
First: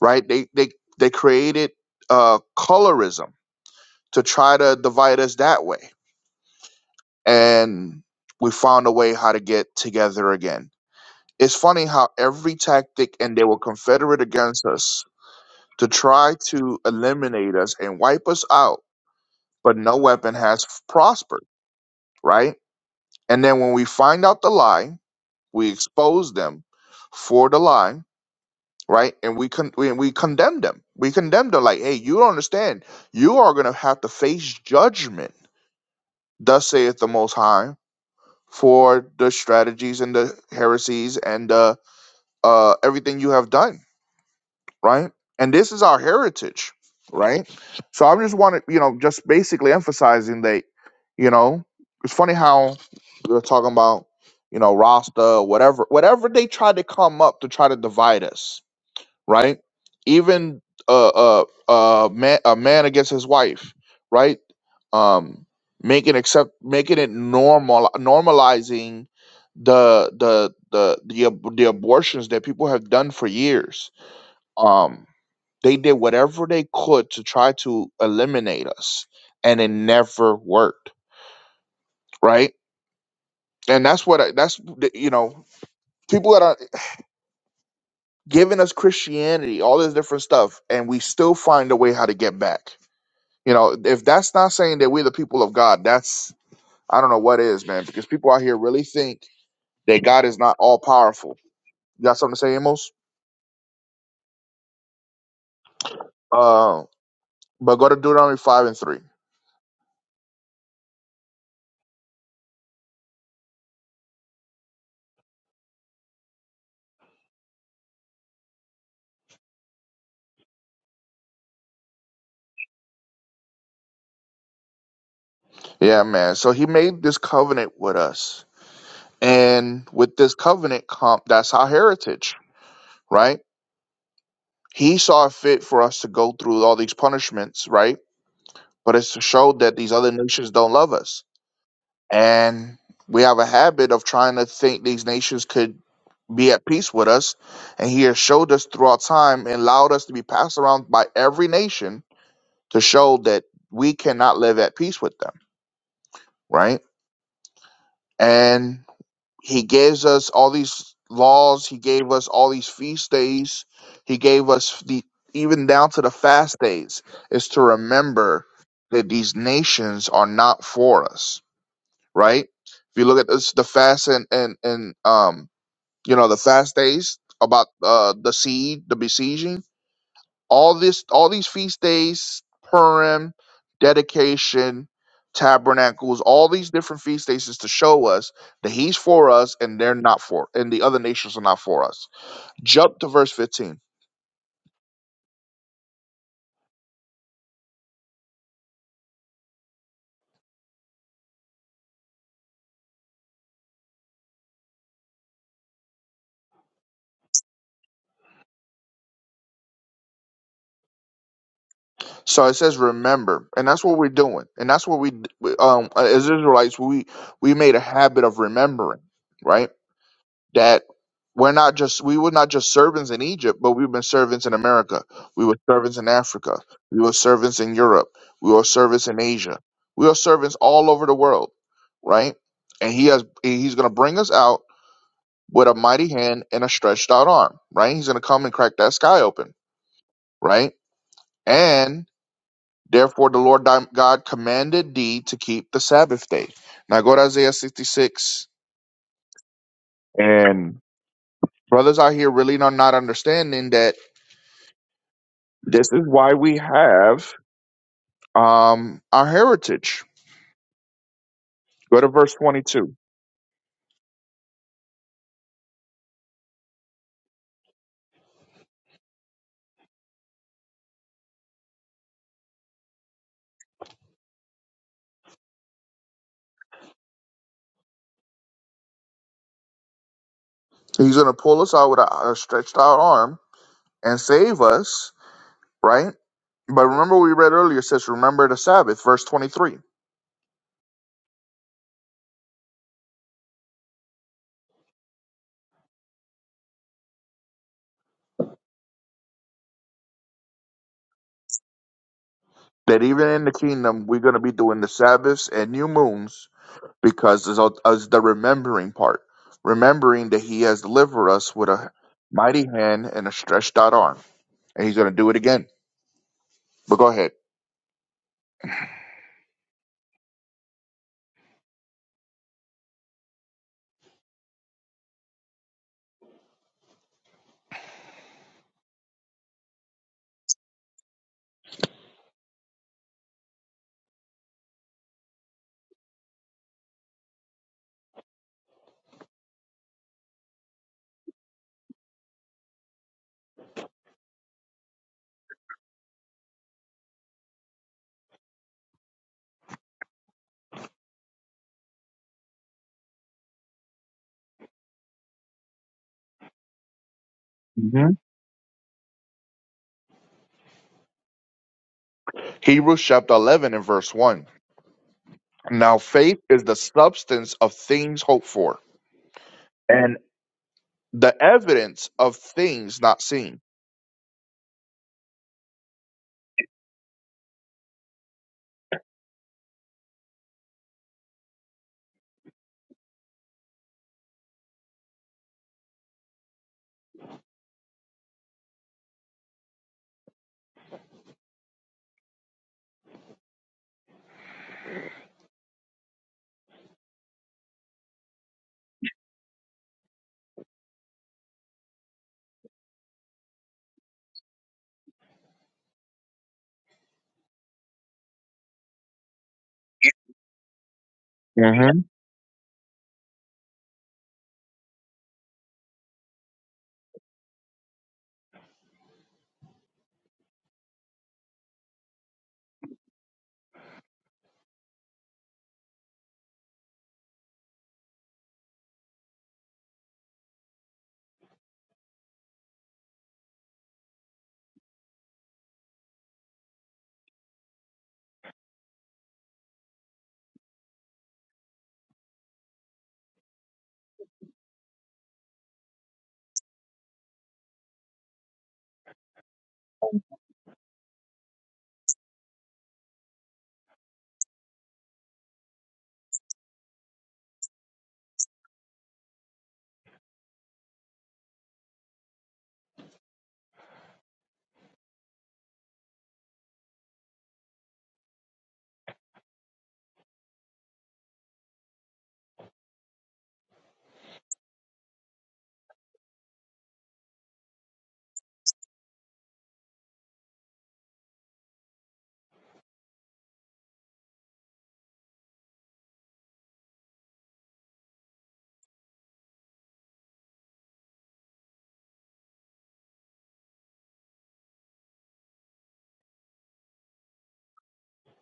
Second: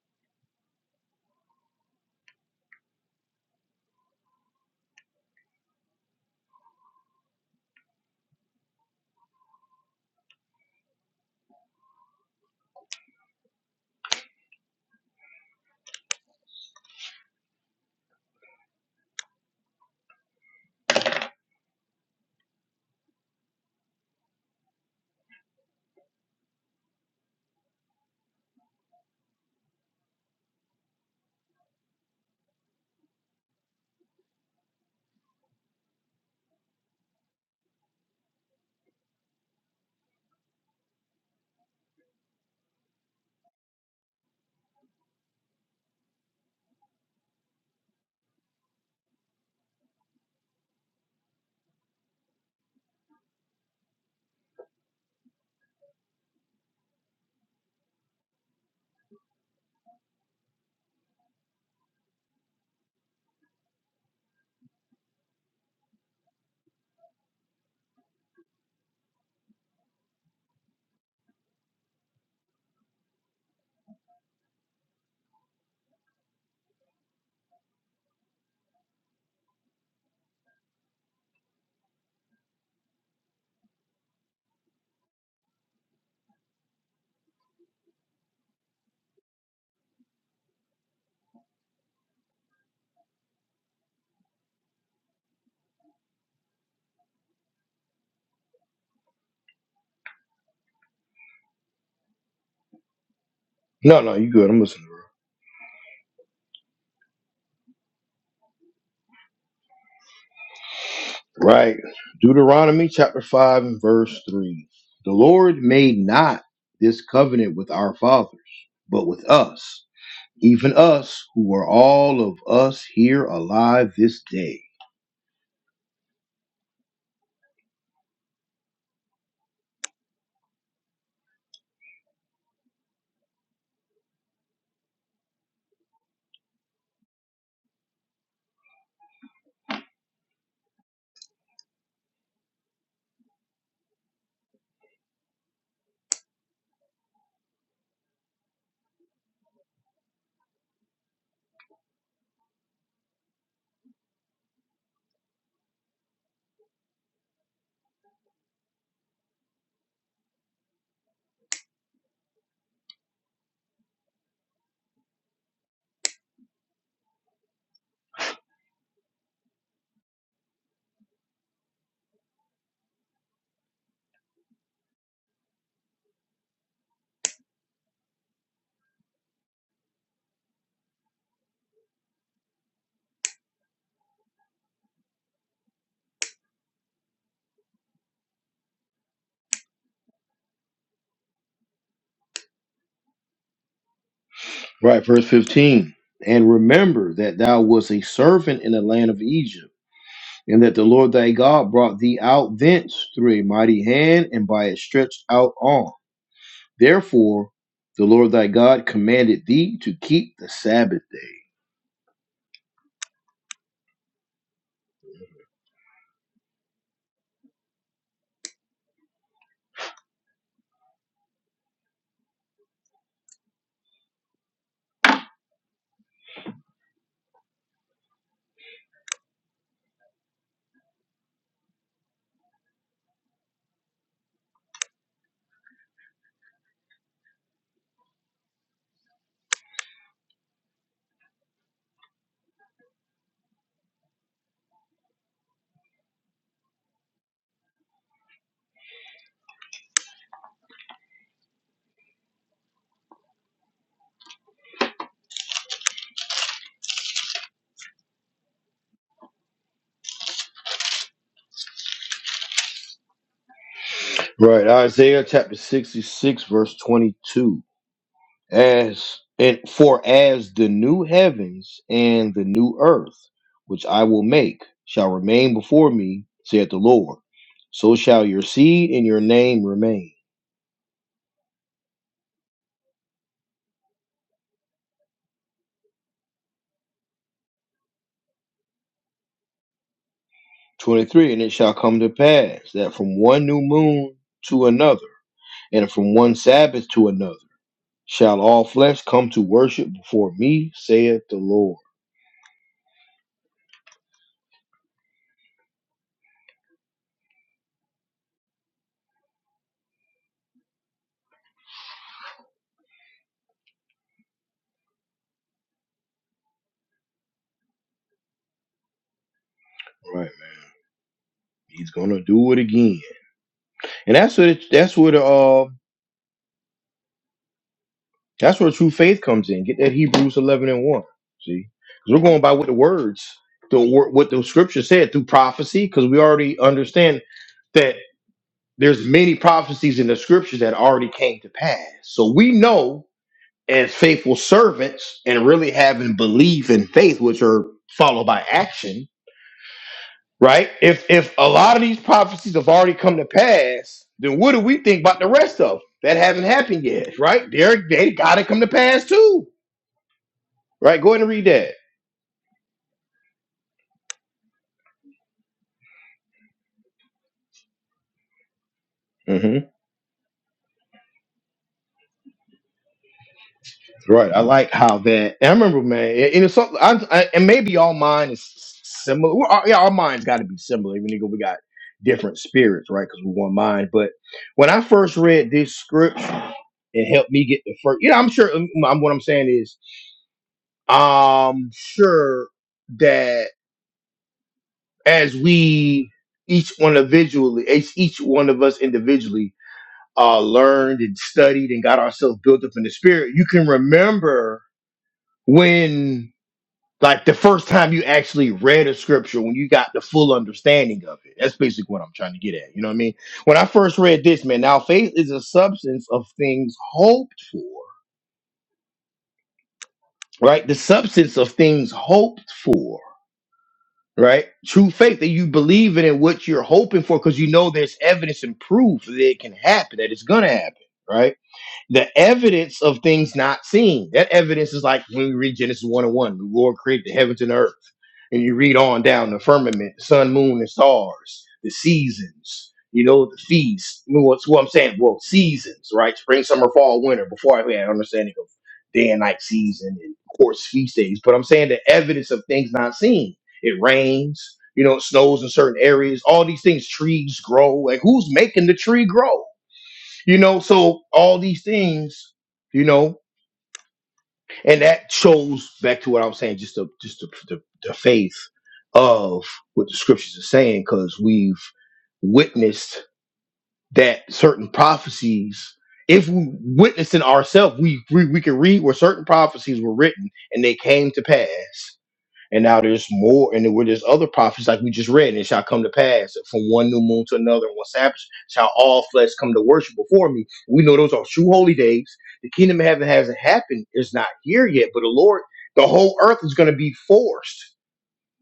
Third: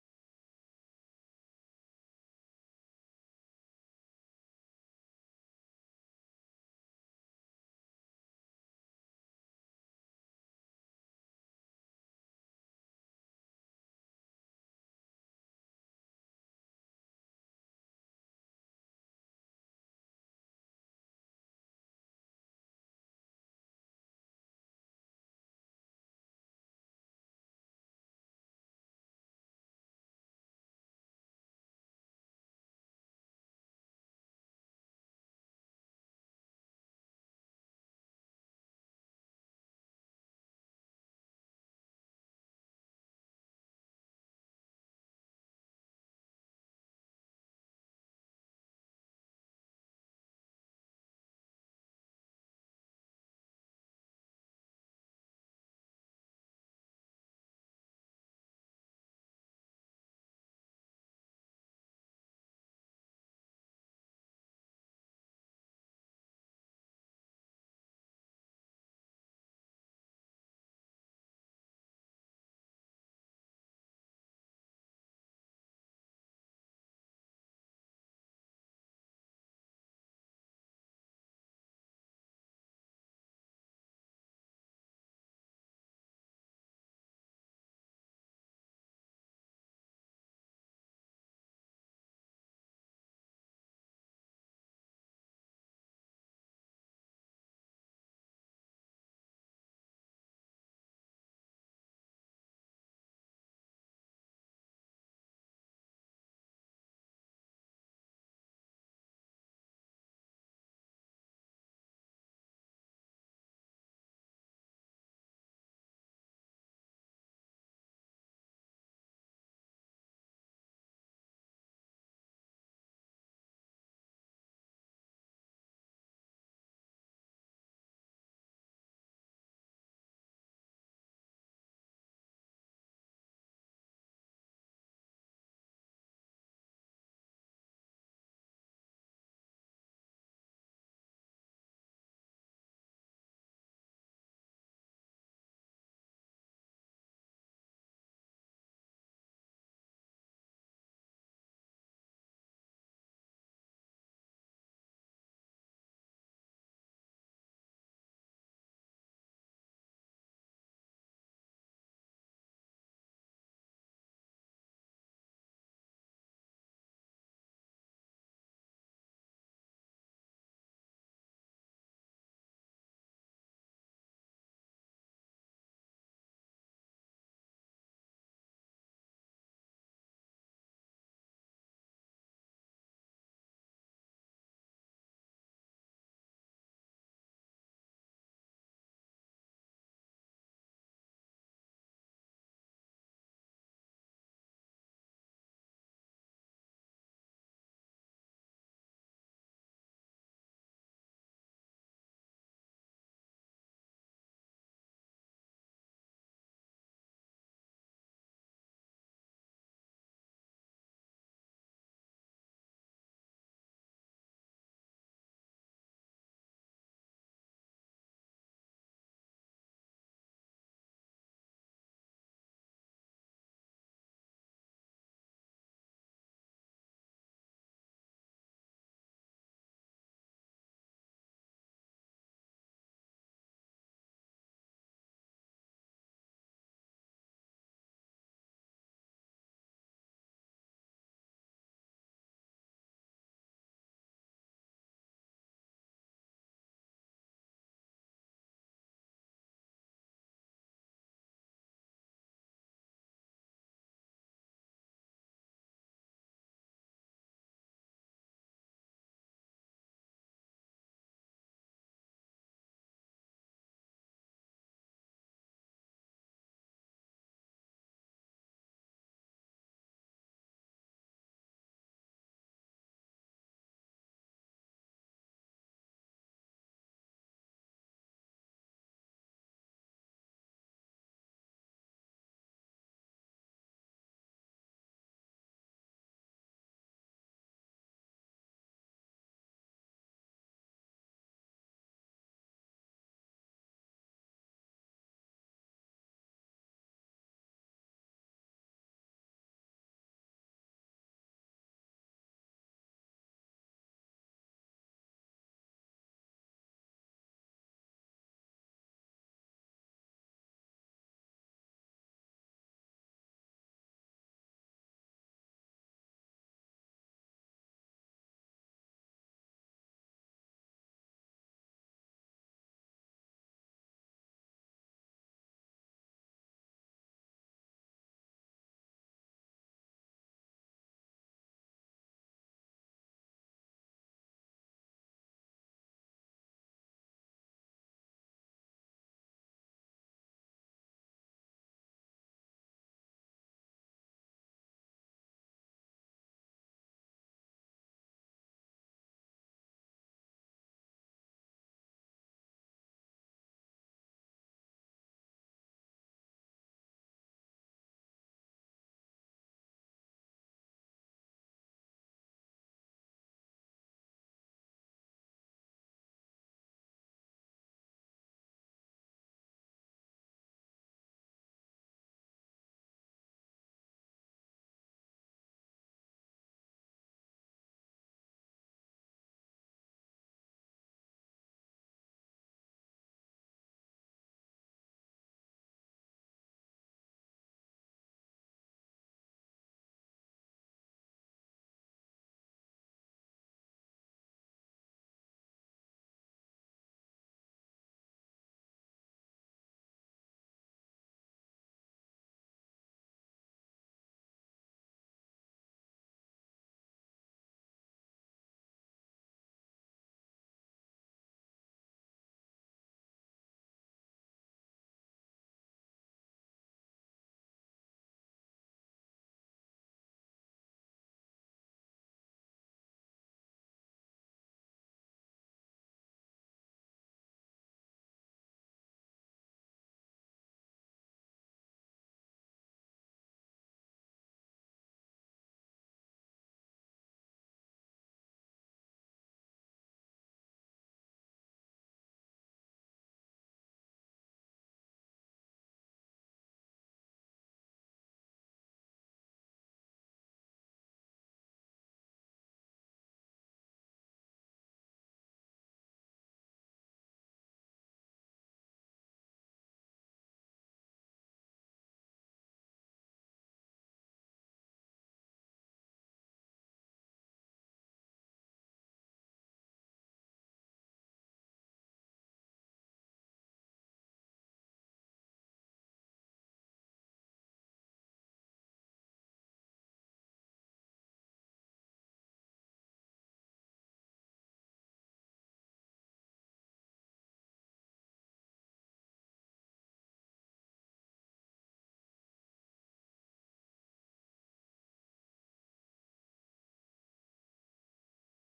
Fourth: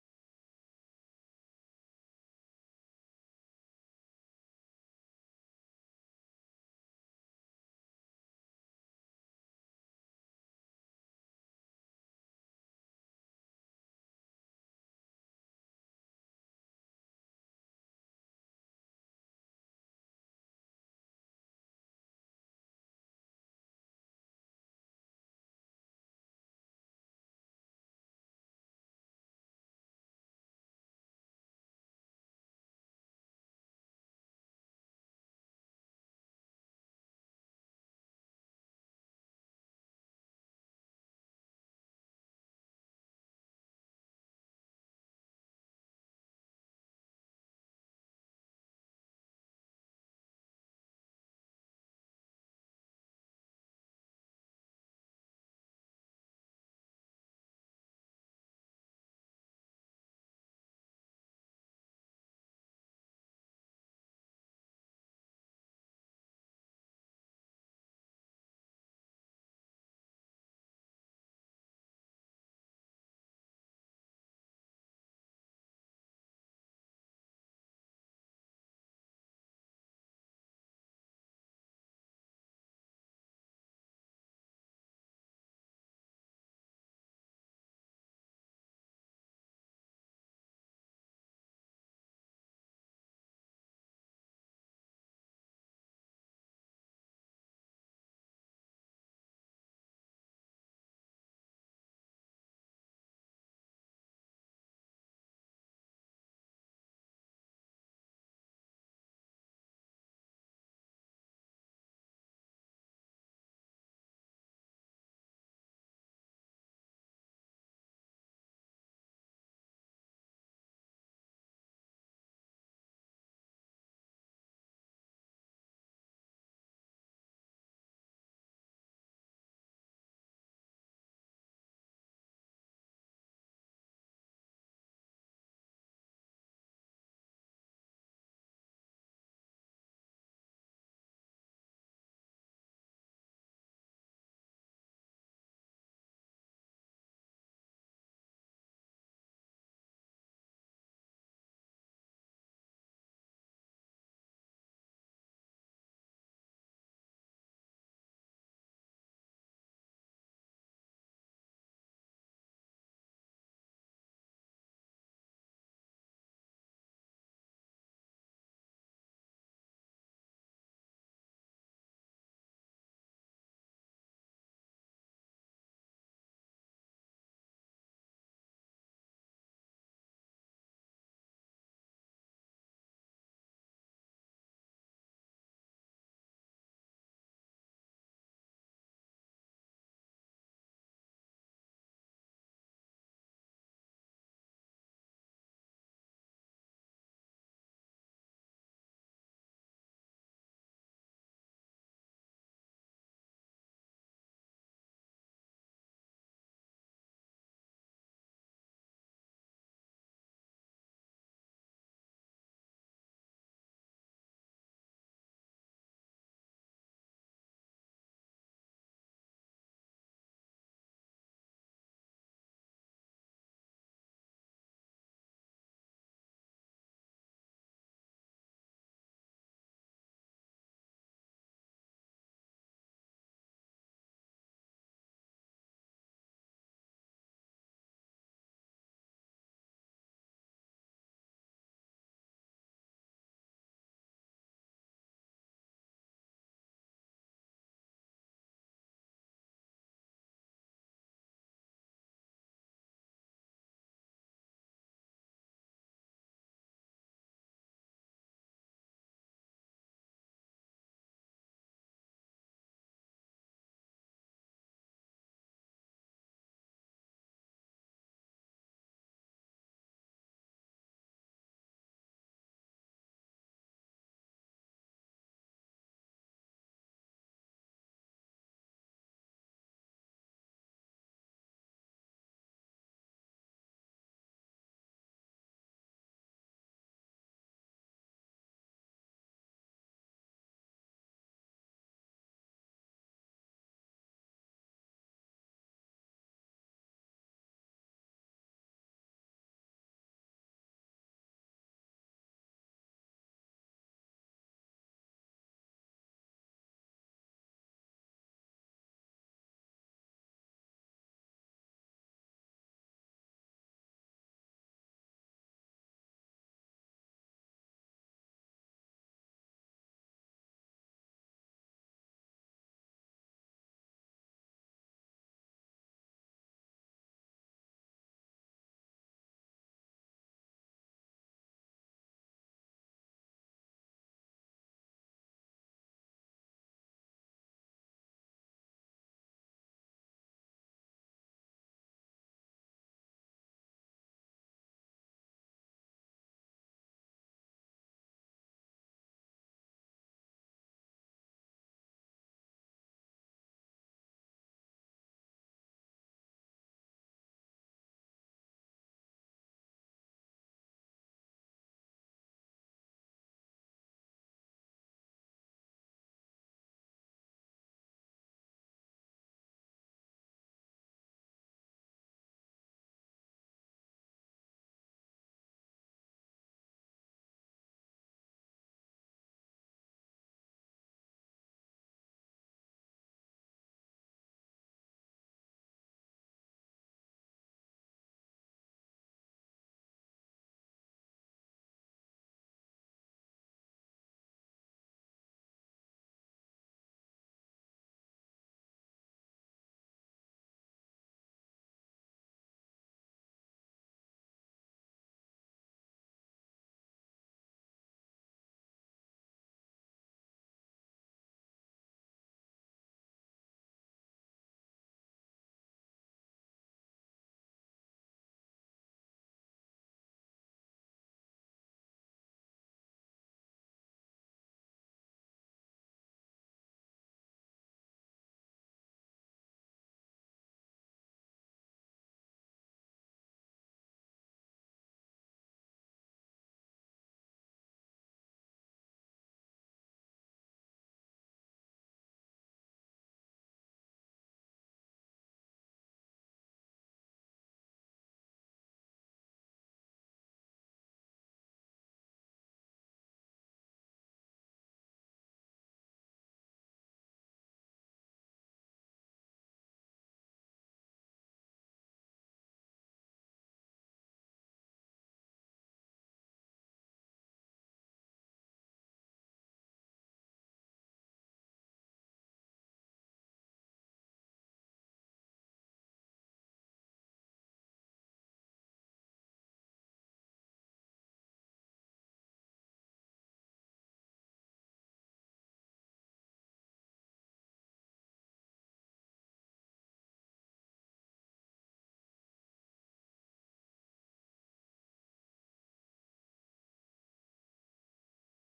Speaker 2: right? They they they created uh, colorism to try to divide us that way. And we found a way how to get together again. It's funny how every tactic, and they were confederate against us to try to eliminate us and wipe us out, but no weapon has prospered, right? And then when we find out the lie, we expose them for the lie, right? And we con- we, we condemn them. We condemn them like, hey, you don't understand. You are gonna have to face judgment. Thus saith the Most High for the strategies and the heresies and uh, uh, everything you have done, right? And this is our heritage, right? So I just wanted, you know, just basically emphasizing that, you know, it's funny how we were talking about, you know, Rasta, whatever, whatever they try to come up to try to divide us, right? Even uh, uh, uh, man, a man against his wife, right? Um, making accept, making it normal, normalizing the the the the ab- the abortions that people have done for years. Um, they did whatever they could to try to eliminate us, and it never worked, right? And that's what I, that's the- you know people that are giving us Christianity, all this different stuff, and we still find a way how to get back You know, if that's not saying that we're the people of God, that's I don't know what is, man. Because people out here really think that God is not all powerful. You got something to say, Amos?
Speaker 1: No, no, you good. I'm listening. bro.
Speaker 2: Uh, but go to Deuteronomy five and three.
Speaker 1: Right. Deuteronomy chapter 5 and verse 3. The Lord made not this covenant with our fathers, but with us, even us who are all of us here alive this day
Speaker 2: Yeah, man. So He made this covenant with us, and with this covenant, comp, that's our heritage, right? He saw fit for us to go through all these punishments, right? But it's to show that these other nations don't love us And we have a habit of trying to think these nations could be at peace with us. And he has showed us throughout time and allowed us to be passed around by every nation to show that we cannot live at peace with them, right? And he gives us all these laws, he gave us all these feast days, he gave us the even down to the fast days, is to remember that these nations are not for us right? If you look at this, the fast and and and um, you know, the fast days about uh the seed, the besieging, all this, all these feast days, Purim, dedication, tabernacles, all these different feast days is to show us that He's for us and they're not for, and the other nations are not for us. Jump to verse fifteen.
Speaker 1: Right, verse 15. And remember that thou wast a servant in the land of Egypt, and that the Lord thy God brought thee out thence through a mighty hand and by a stretched out arm. Therefore, the Lord thy God commanded thee to keep the Sabbath day.
Speaker 2: So it says, "Remember," and that's what we're doing, and that's what we, d- we, um, as Israelites, we we made a habit of remembering, right? that we're not just we were not just servants in Egypt, but we've been servants in America. We were servants in Africa. We were servants in Europe. We were servants in Asia. We are servants all over the world, right? And he has and he's gonna bring us out with a mighty hand and a stretched out arm, right? He's gonna come and crack that sky open, right? And therefore the Lord thy God commanded thee to keep the Sabbath day. Now go to Isaiah 66 and brothers out here really are not understanding that This is why we have um, our heritage. Go to verse 22.
Speaker 1: Right, Isaiah chapter 66, verse 22. as it for as the new heavens and the new earth which I will make shall remain before me, saith the Lord, so shall your seed and your name remain.
Speaker 2: He's going to pull us out with a, a stretched out arm and save us, right? But remember, we read earlier, it says, Remember the Sabbath, verse 23.
Speaker 1: 23 And it shall come to pass that from one new moon to another, and from one Sabbath to another, shall all flesh come to worship before me, saith the Lord.
Speaker 2: That even in the kingdom, we're going to be doing the Sabbaths and new moons because it's all- it's the remembering part. Remembering that he has delivered us with a mighty hand and a stretched out arm. And he's going to do it again. But go ahead.
Speaker 1: Right, man. He's gonna do it again, and that's what it, that's what uh That's where true faith comes in. Get that Hebrews 11 and 1. See? Because we're going by what the words, the wor- what the scripture said through prophecy, because we already understand that there's many prophecies in the scriptures that already came to pass. So we know as faithful servants and really having belief and faith, which are followed by action, right? If if a lot of these prophecies have already come to pass, then what do we think about the rest of them that haven't happened yet, right? They're, they
Speaker 2: hmm
Speaker 1: got to come to pass too. Right, go ahead and read that.
Speaker 2: Hebrews chapter 11 and verse 1. Now faith is the substance of things hoped for
Speaker 1: hmm
Speaker 2: and the evidence of things not seen.
Speaker 1: Right, I like how that. And I remember, man, and it's something. I, I, and maybe all mine is similar. Well, our- yeah, our minds got to be similar, even though we got different spirits, right? Because we one mind. But when I first read this scripture, it helped me get the first. You know, I'm sure. um, I'm, what I'm saying is, I'm sure that as we each one individually, each each one of us individually, uh, learned and studied and got ourselves built up in the spirit, you can remember when like the first time you actually read a scripture when you got the full understanding of it that's basically what
Speaker 2: Mhm.
Speaker 1: i'm trying to get at you know what i mean when i first read this man now faith is a substance of things hoped for right the substance of things hoped for right true faith that you believe in and what you're hoping for because you know there's evidence and proof that it can happen that it's gonna happen right the evidence of things not seen. That evidence is like when we read Genesis 1 and 1, the Lord created the heavens and earth. And you read on down the firmament, sun, moon, and stars, the seasons, you know, the feast. You know, what's what I'm saying? Well, seasons, right? Spring, summer, fall, winter, before I had an understanding of day and night season and of course feast days. But I'm saying the evidence of things not seen. It rains, you know, it snows in certain areas, all these things, trees grow. Like who's making the tree grow? You know, so all these things, you know, and that shows back to what I was saying, just the just the, the, the faith of what the scriptures are saying, because we've witnessed that certain prophecies. If we witnessed in ourselves, we, we we can read where certain prophecies were written and they came to pass. And now there's more, and with there's other prophets, like we just read, and it shall come to pass from one new moon to another, and one Sabbath shall all flesh come to worship before me. We know those are true holy days. The kingdom of heaven hasn't happened, it's not here yet, but the Lord, the whole earth is going to be forced.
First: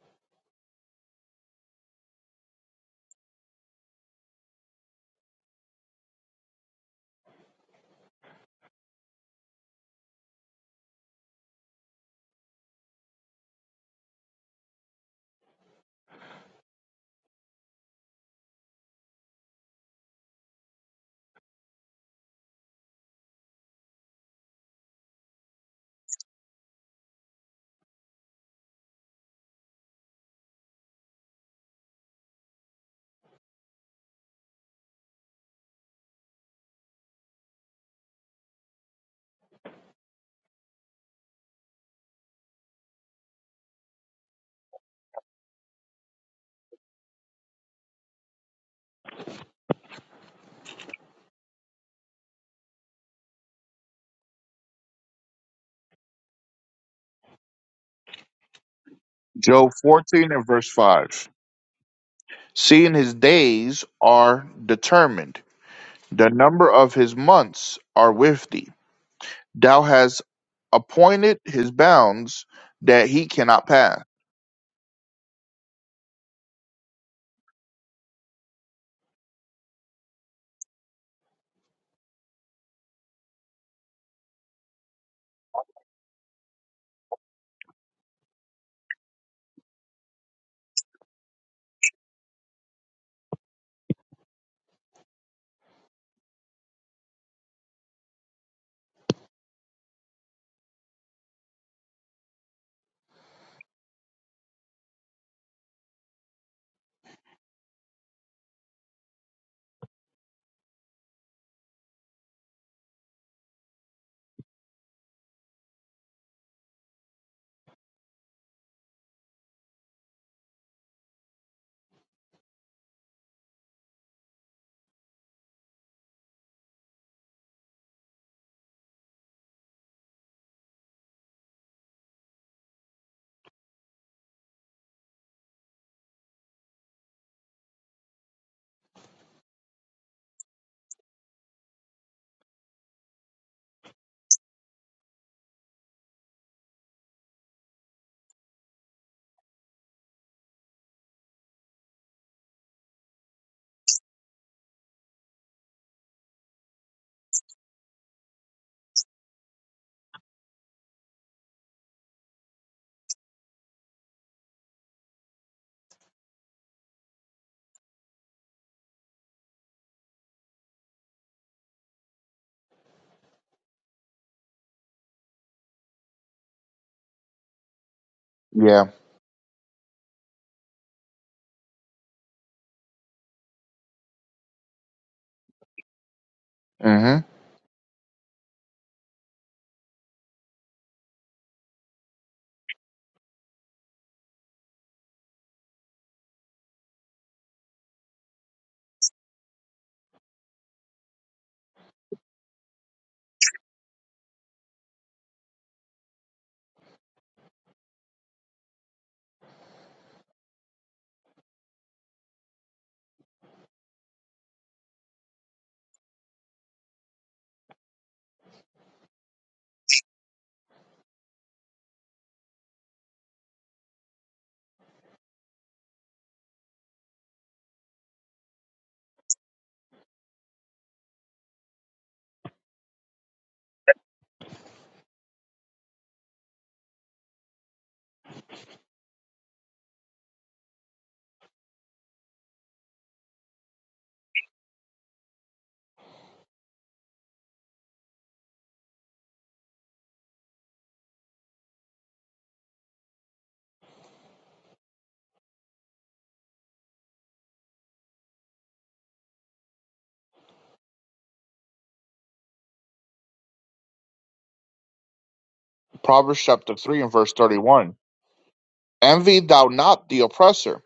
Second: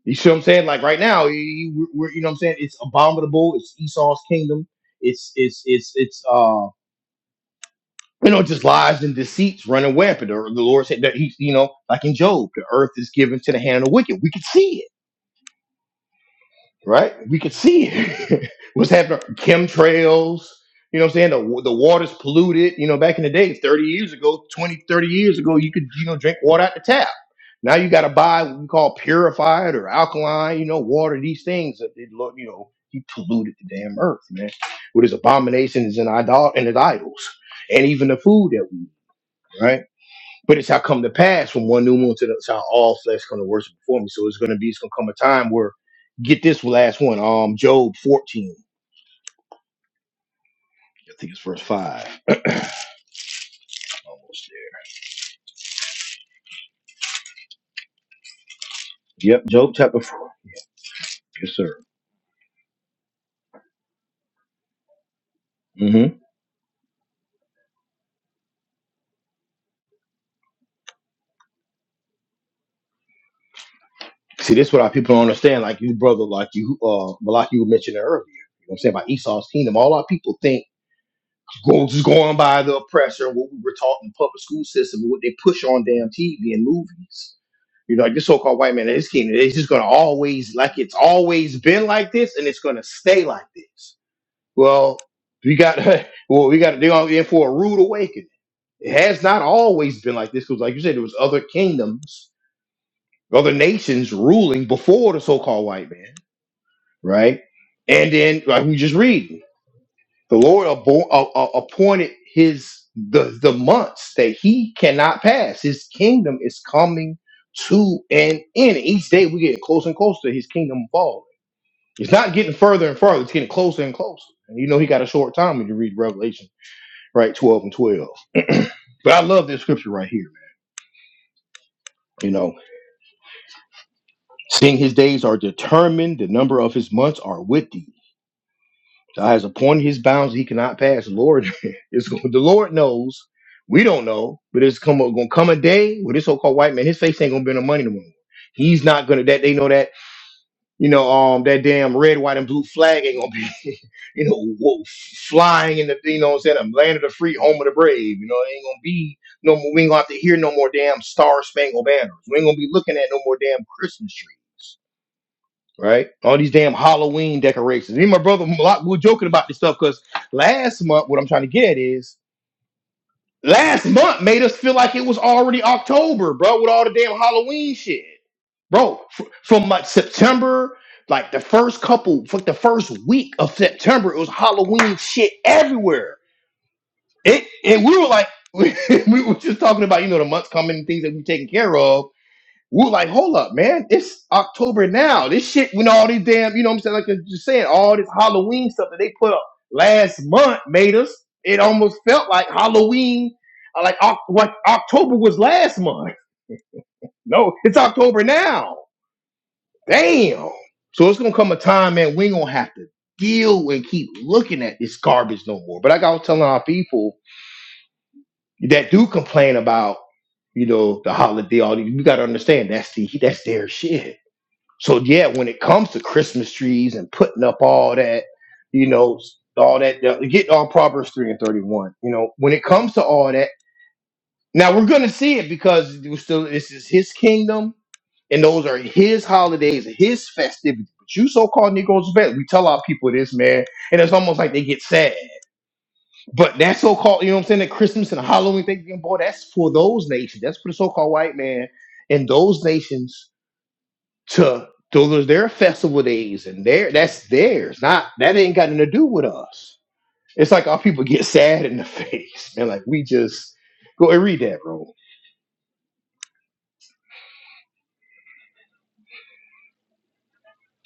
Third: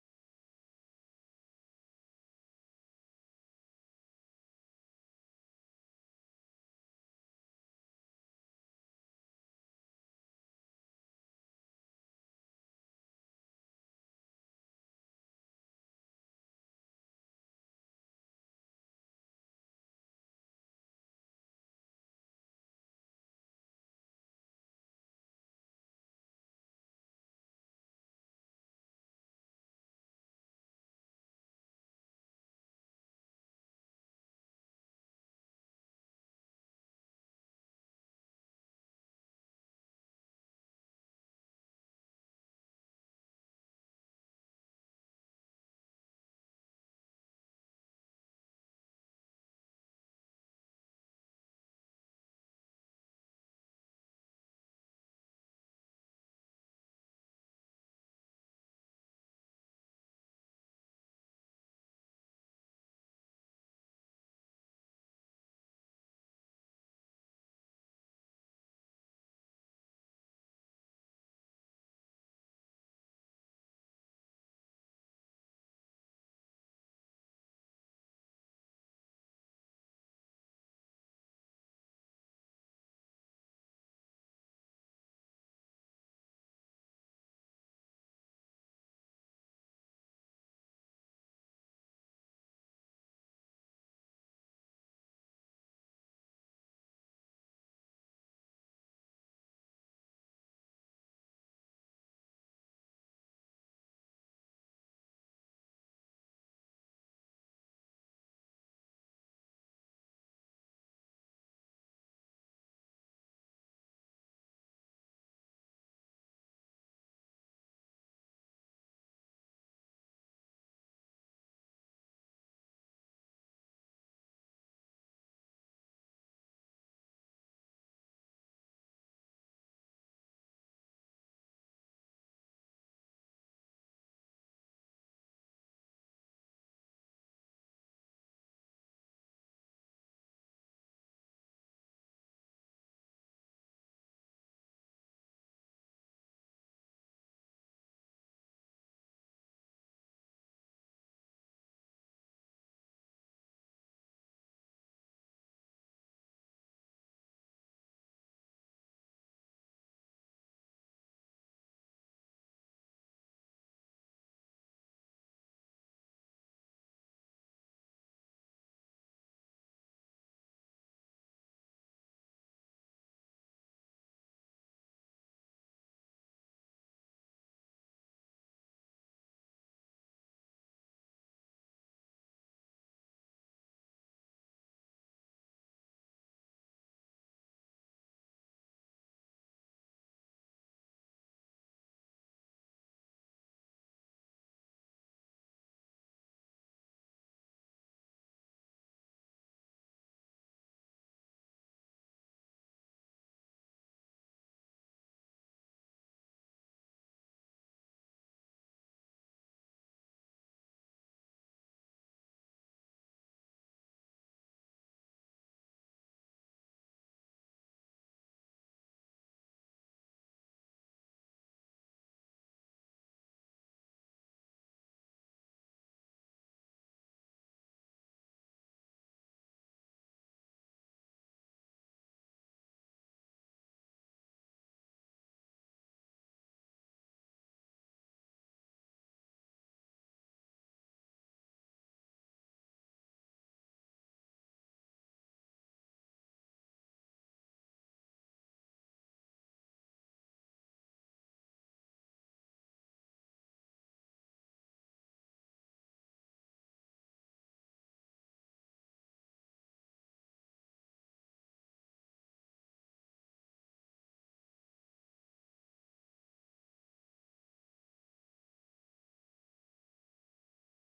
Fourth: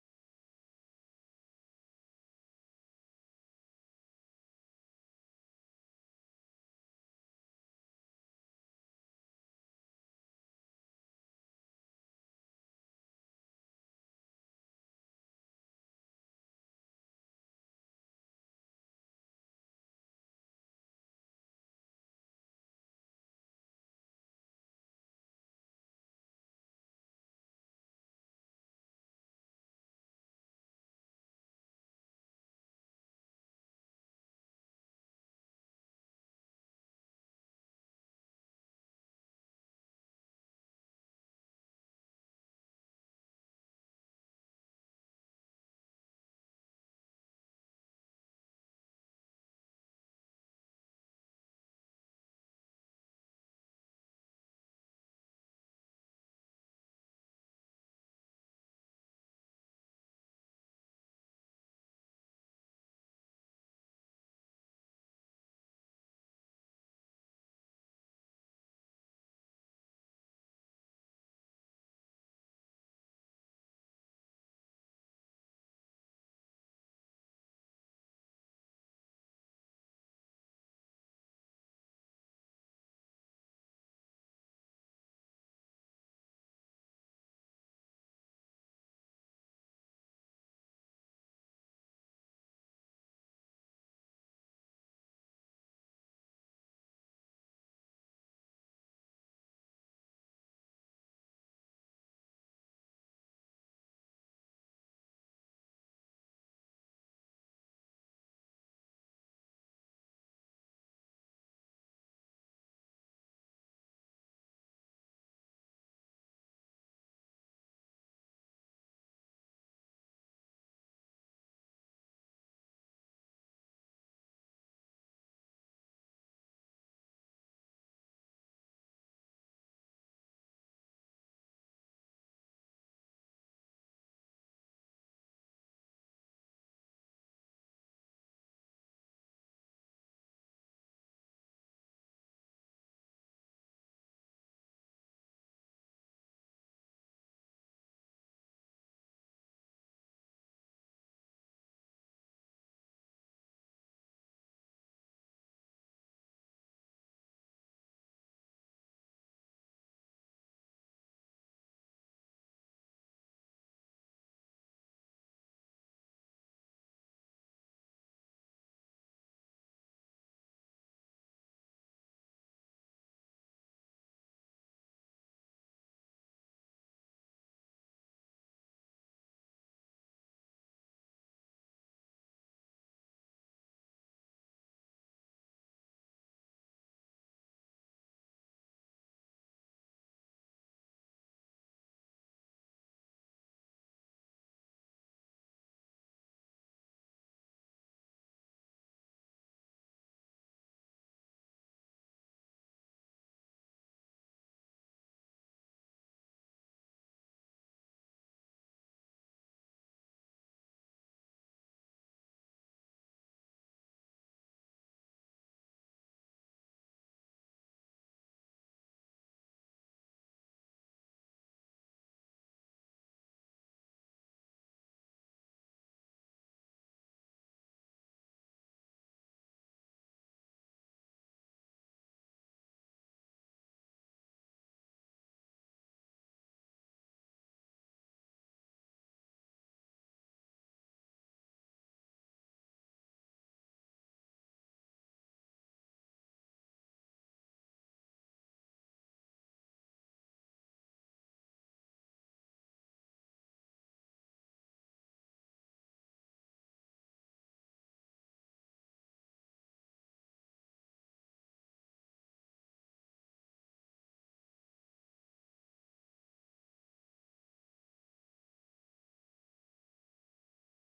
Speaker 1: You see what I'm saying? Like right now, you, you- we're, you know what I'm saying? It's abominable. It's Esau's kingdom. It's, it's, it's, it's, uh, you know, just lies and deceits running rampant. Or the Lord said that he, you know, like in Job, the earth is given to the hand of the wicked. We can see it right? We could see it. <laughs> what's happening. Chemtrails, you know what I'm saying? The, the water's polluted. You know, back in the day, 30 years ago, 20, 30 years ago, you could, you know, drink water out the tap. Now you got to buy what we call purified or alkaline, you know, water, these things that, they, lo- you know, he polluted the damn earth, man, with his abominations and, idol- and his idols and even the food that we eat, right? But it shall come to pass from one new moon to the shall all flesh come to worship before me. So it's gonna be it's gonna come a time where get this last one, um Job 14. I think it's verse five. <clears throat> Almost there. Yep,
Speaker 2: Job
Speaker 1: Job chapter four.
Speaker 2: 14 and verse 5.
Speaker 1: Yes, sir.
Speaker 2: Seeing his days are determined,
Speaker 1: hmm
Speaker 2: the number of his months are with thee. Thou hast appointed his bounds that he cannot pass.
Speaker 1: See, this is what our people don't understand, like you brother, like you uh like you mentioned earlier. You know what I'm saying? About Esau's kingdom. All our people think Go, just going by the oppressor and what we were taught in the public school system, what they push on damn TV and movies. You know, like this so-called white man, this kid, it's just gonna always like it's always been like this, and it's gonna stay like this. Well, we got <laughs> well, we got they're gonna be in for a rude awakening. It has not always been like this because, like you said, there was other kingdoms, other nations ruling before the so-called white man, right? And then, like we just read. The Lord abo- uh, uh, appointed his the the months that he cannot pass. His kingdom is coming to an end. Each day we get closer and closer to his kingdom falling. It's not getting further and further. It's getting closer and closer. And you know he got a short time when you read Revelation, right? Twelve and twelve. <clears throat> but I love this scripture right here. Man. You know, seeing his days are determined, the number of his months are with thee. God has appointed his bounds he cannot pass. Lord, <laughs> it's gonna- the Lord knows. We don't know, but it's come gonna come a day where this so-called white man, his face ain't gonna be in the money no more. He's not gonna that they know that you know um that damn red, white, and blue flag ain't gonna be <laughs> you know wo- flying in the you know what I'm saying the land of the free, home of the brave. You know it ain't gonna be no more. We ain't gonna have to hear no more damn star spangled banners. We ain't gonna be looking at no more damn Christmas trees right? All these damn Halloween decorations. Me and my brother a lot we were joking about this stuff because last month, what I'm trying to get at is last month made us feel like it was already October, bro, with all the damn Halloween shit.
Speaker 2: Yeah.
Speaker 1: Bro, f- from like September, like the first couple, like the first week of September, it was Halloween shit everywhere.
Speaker 2: hmm
Speaker 1: It and we were like, <laughs> we were just talking about, you know, the months coming and things that we taking care of we're like, hold up, man. It's October now. This shit, you know, all these damn, you know what I'm saying? Like you're just saying, all this Halloween stuff that they put up last month made us, it almost felt like Halloween, uh, like Oc- what October was last month. <laughs> No, it's October now. Damn. So it's gonna come a time, man, we ain't gonna have to deal and keep looking at this garbage no more. But like I was telling our people that do complain about, you know, the holiday, all these, you gotta understand that's the that's their shit So yeah, when it comes to Christmas trees and putting up all that, you know, all that uh, get all Proverbs three and thirty one. You know, when it comes to all that, now we're gonna see it because it was still this is his kingdom and those are his holidays, his festivities. But you so-called Negroes, bad. we tell our people this, man, and it's almost like they get sad. But that so-called, you know what I'm saying, that Christmas and Halloween thing, boy, that's for those nations. That's for the so-called white man and those nations to those are their festival days and their that's theirs. Not that ain't got nothing to do with us. It's like our people get sad in the <laughs> face, man. Like we just go and read that, bro.
Speaker 2: Proverbs chapter 3 and verse 31. Envy thou not the oppressor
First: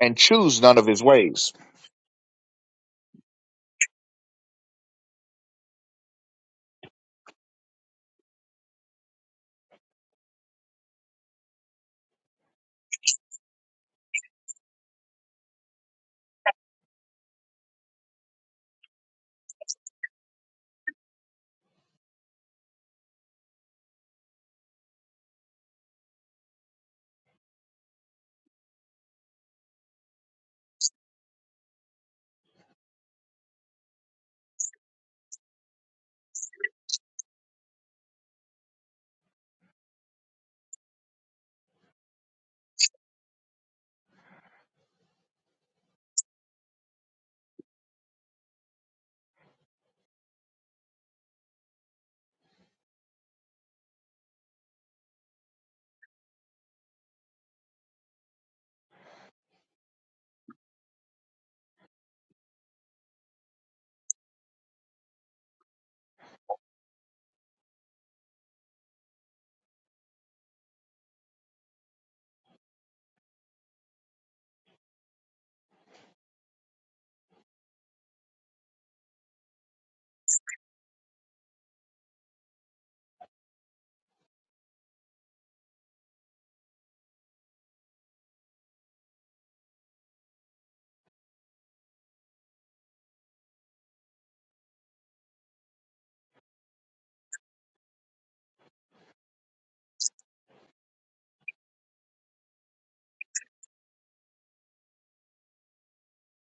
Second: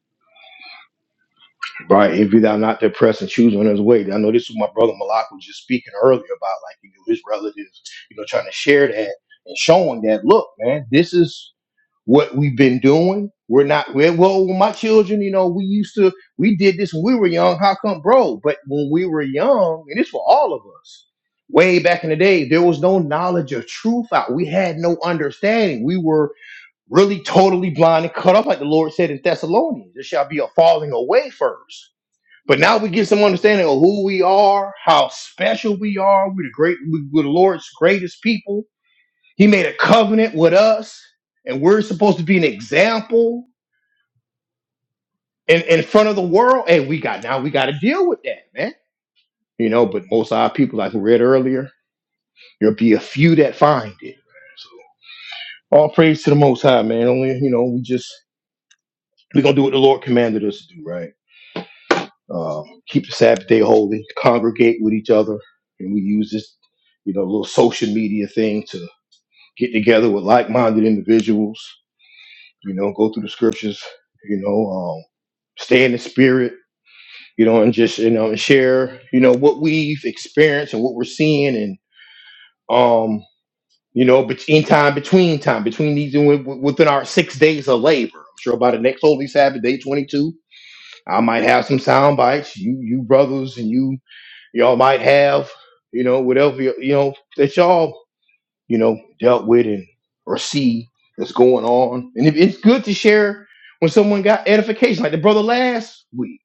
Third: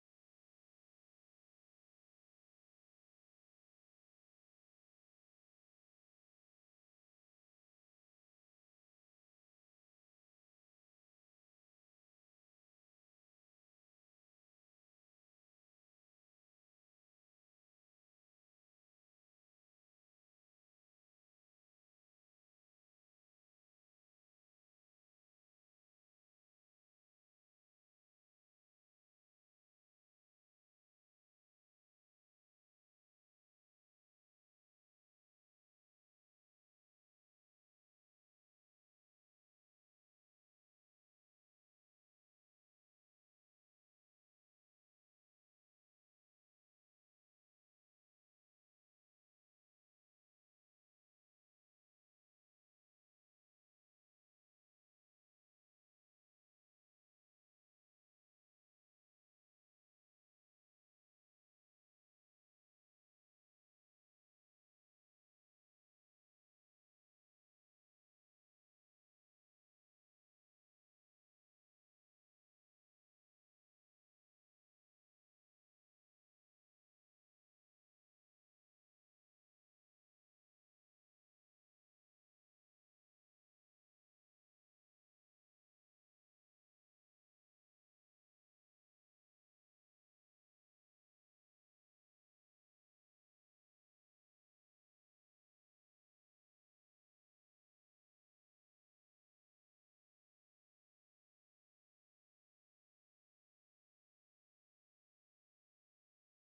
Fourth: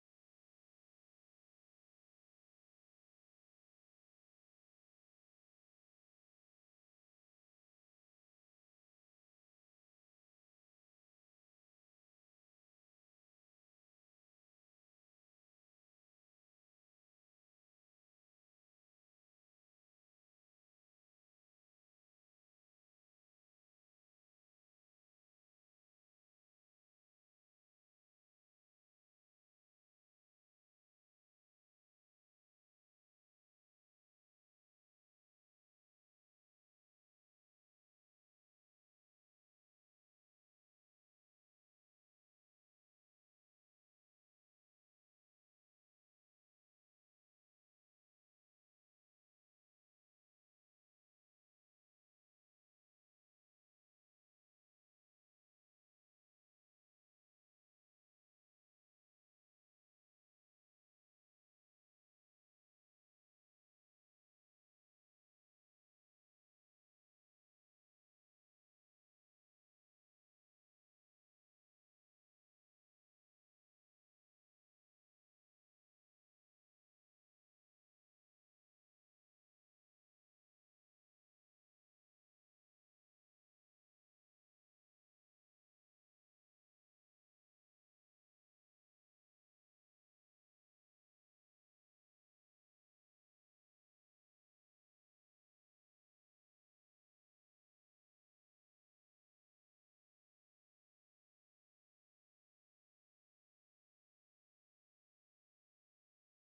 Speaker 2: and choose none of his ways.
Speaker 1: Right? If thou not depressed and choose on his way. I know this was my brother Malak was just speaking earlier about like you know his relatives, you know, trying to share that and showing that. Look, man, this is. what we've been doing. We're not we're, well. My children, you know, we used to we did this when we were young. How come, bro? But when we were young, and it's for all of us, way back in the day, there was no knowledge of truth out. We had no understanding. We were really totally blind and cut off, like the Lord said in Thessalonians. There shall be a falling away first. But now we get some understanding of who we are, how special we are. We're the great, we're the Lord's greatest people he made a covenant with us, and we're supposed to be an example in, in front of the world. And we got now we got to deal with that, man. You know, but most of our people, like we read earlier, there'll be a few that find it. So all praise to the Most High, man. Only you know, we just we gonna do what the Lord commanded us to do, right? Um, keep the Sabbath day holy, congregate with each other, and we use this, you know, little social media thing to get together with like-minded individuals you know, go through the scriptures, you know, um, stay in the spirit, you know, and just, you know, and share, you know, what we've experienced and what we're seeing and, um, you know, bet- in time, between time, between these, wi- wi- within our six days of labor. I'm sure by the next Holy Sabbath, day 22, I might have some sound bites. You, you brothers and you, y'all might have, you know, whatever, you you know, that y'all you know, dealt with and or see that's going on. And it, it's good to share when someone got edification, like the brother last week,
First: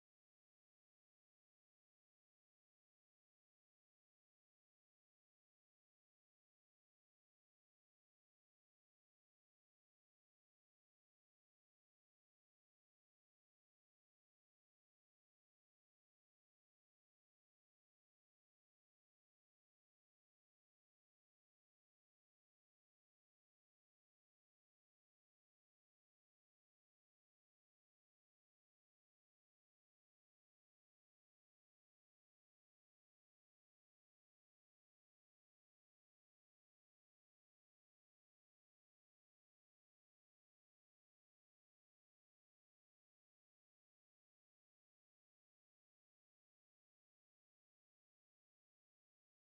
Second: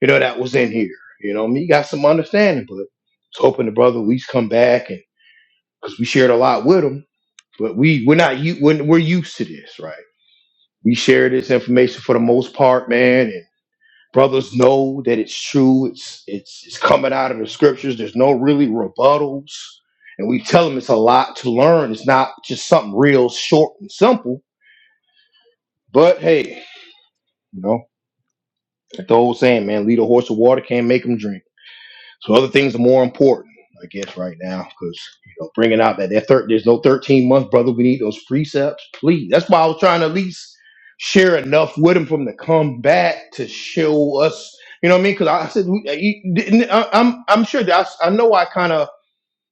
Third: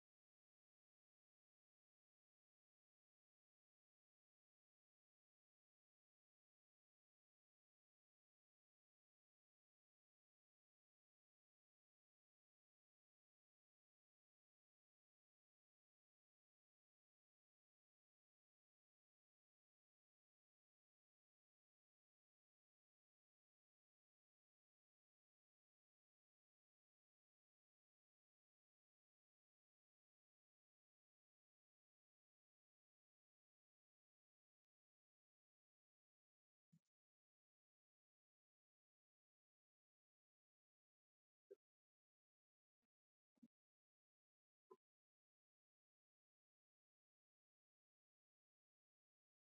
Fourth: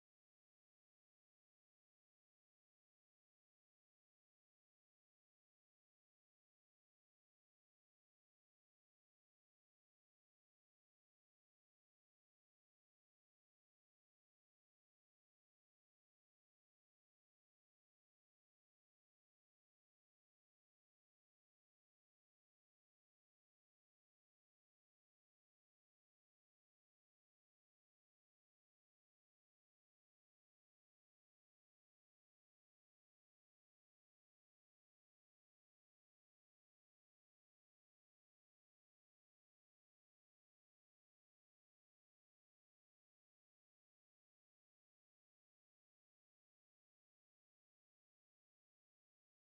Speaker 1: you know, that was in here. You know, me got some understanding, but it's hoping the brother at least come back and because we shared a lot with him, but we we're not you we're, we're used to this, right? We share this information for the most part, man, Brothers know that it's true. It's it's it's coming out of the scriptures. There's no really rebuttals, and we tell them it's a lot to learn. It's not just something real short and simple. But hey, you know, like the old saying, man, lead a horse to water, can't make him drink. So other things are more important, I guess, right now because you know bringing out that that thir- there's no 13 month brother. We need those precepts, please. That's why I was trying to at least share enough with him from the to come back to show us. You know what I mean? Because I said we- I- I- I'm I'm sure that I, I know I kind of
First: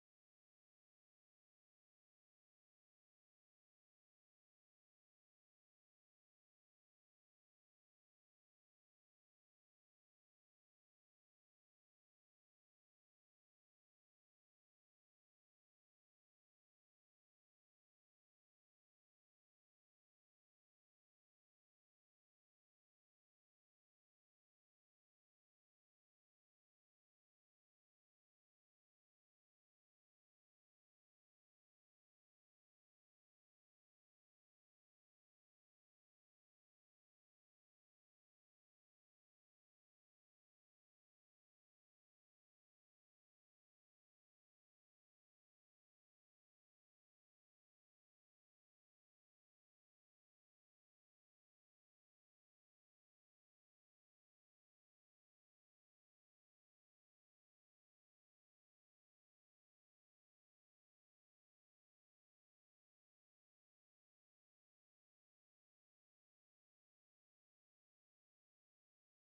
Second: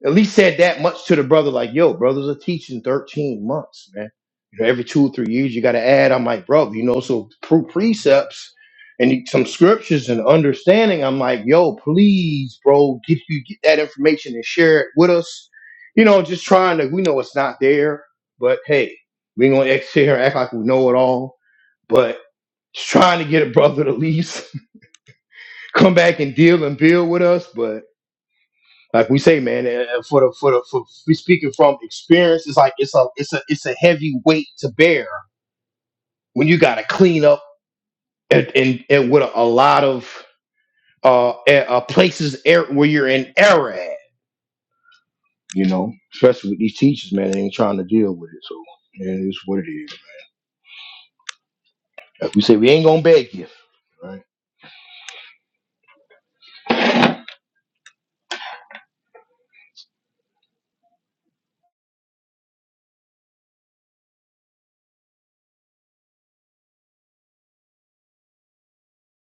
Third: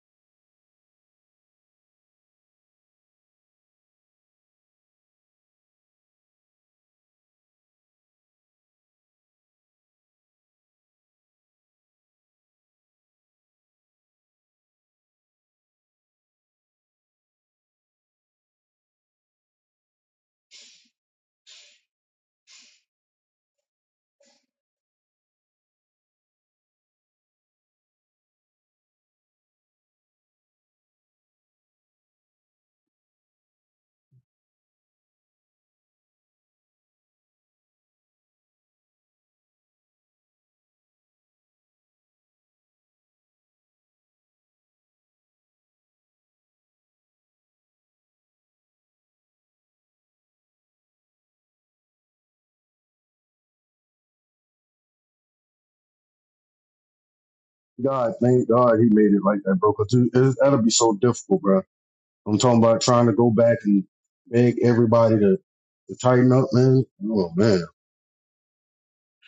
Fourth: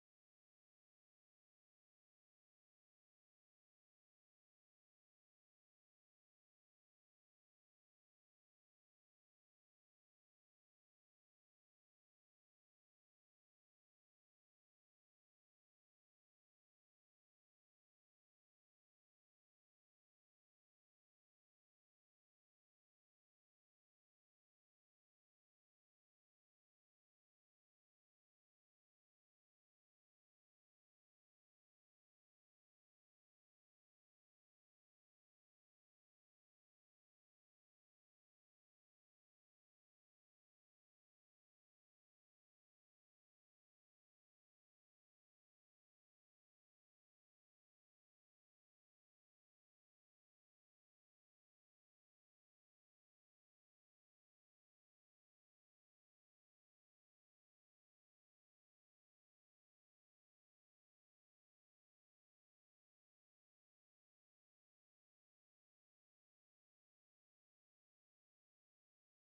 Speaker 1: at least said that much to the brother, like, yo, brothers are teaching 13 months, man. You know, every two or three years you gotta add. I'm like, bro, you know, so pre- precepts and some scriptures and understanding. I'm like, yo, please, bro, get you get that information and share it with us. You know, just trying to we know it's not there, but hey, we ain't gonna act sit here and act like we know it all. But just trying to get a brother to at least <laughs> come back and deal and build with us. but. Like we say, man, uh, for the for the for we speaking from experience, it's like it's a it's a it's a heavy weight to bear when you got to clean up and, and, and with a, a lot of uh, eh, uh places er- where you're in error at, you know, especially with these teachers, man, they ain't trying to deal with it. So man, it's what it is. Like we say, we ain't gonna beg you, right?
Speaker 3: God, thank God he made it like that, bro. Because that'll be so difficult, bro. I'm talking about trying to go back and beg the, the time. Oh man,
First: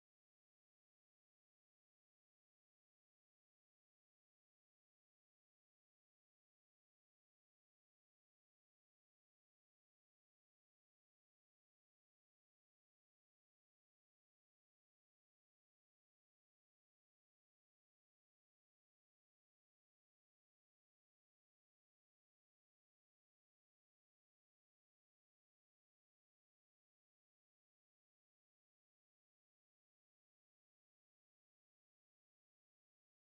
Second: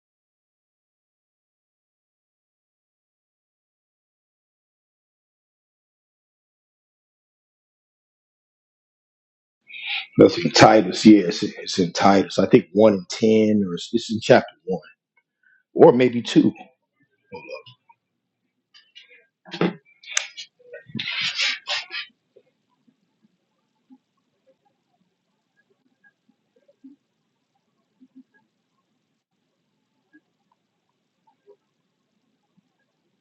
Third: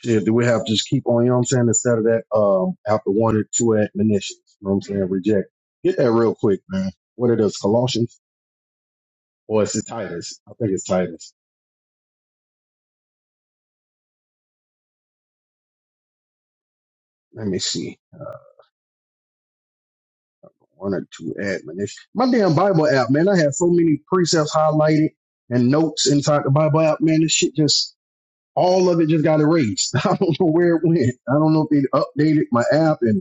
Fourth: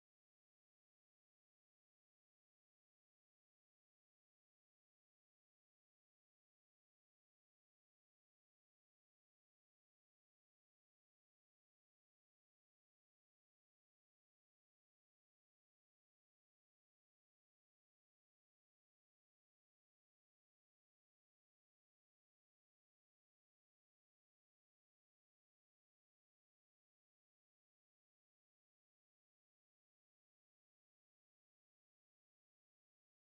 Speaker 3: shit. Do we have to just keep on? You know what I'm saying? Instead of that, um, after one or two admonitions, you know what I'm saying? Reject. Get that real quick, man. What are those Colossians or is it
Speaker 1: That's
Speaker 3: Titus?
Speaker 1: in
Speaker 3: I think it's
Speaker 1: Titus. Yeah,
Speaker 3: Titus.
Speaker 1: it's, it's in Titus. I think one in ten, or it's, it's in chapter one, or maybe two.
Speaker 3: Let me see. One or two admonitions. My damn Bible app, man. I have so many precepts highlighted and notes inside the Bible app, man. This shit just all of it just got erased. <laughs> I don't know where it went. I don't know if they updated my app and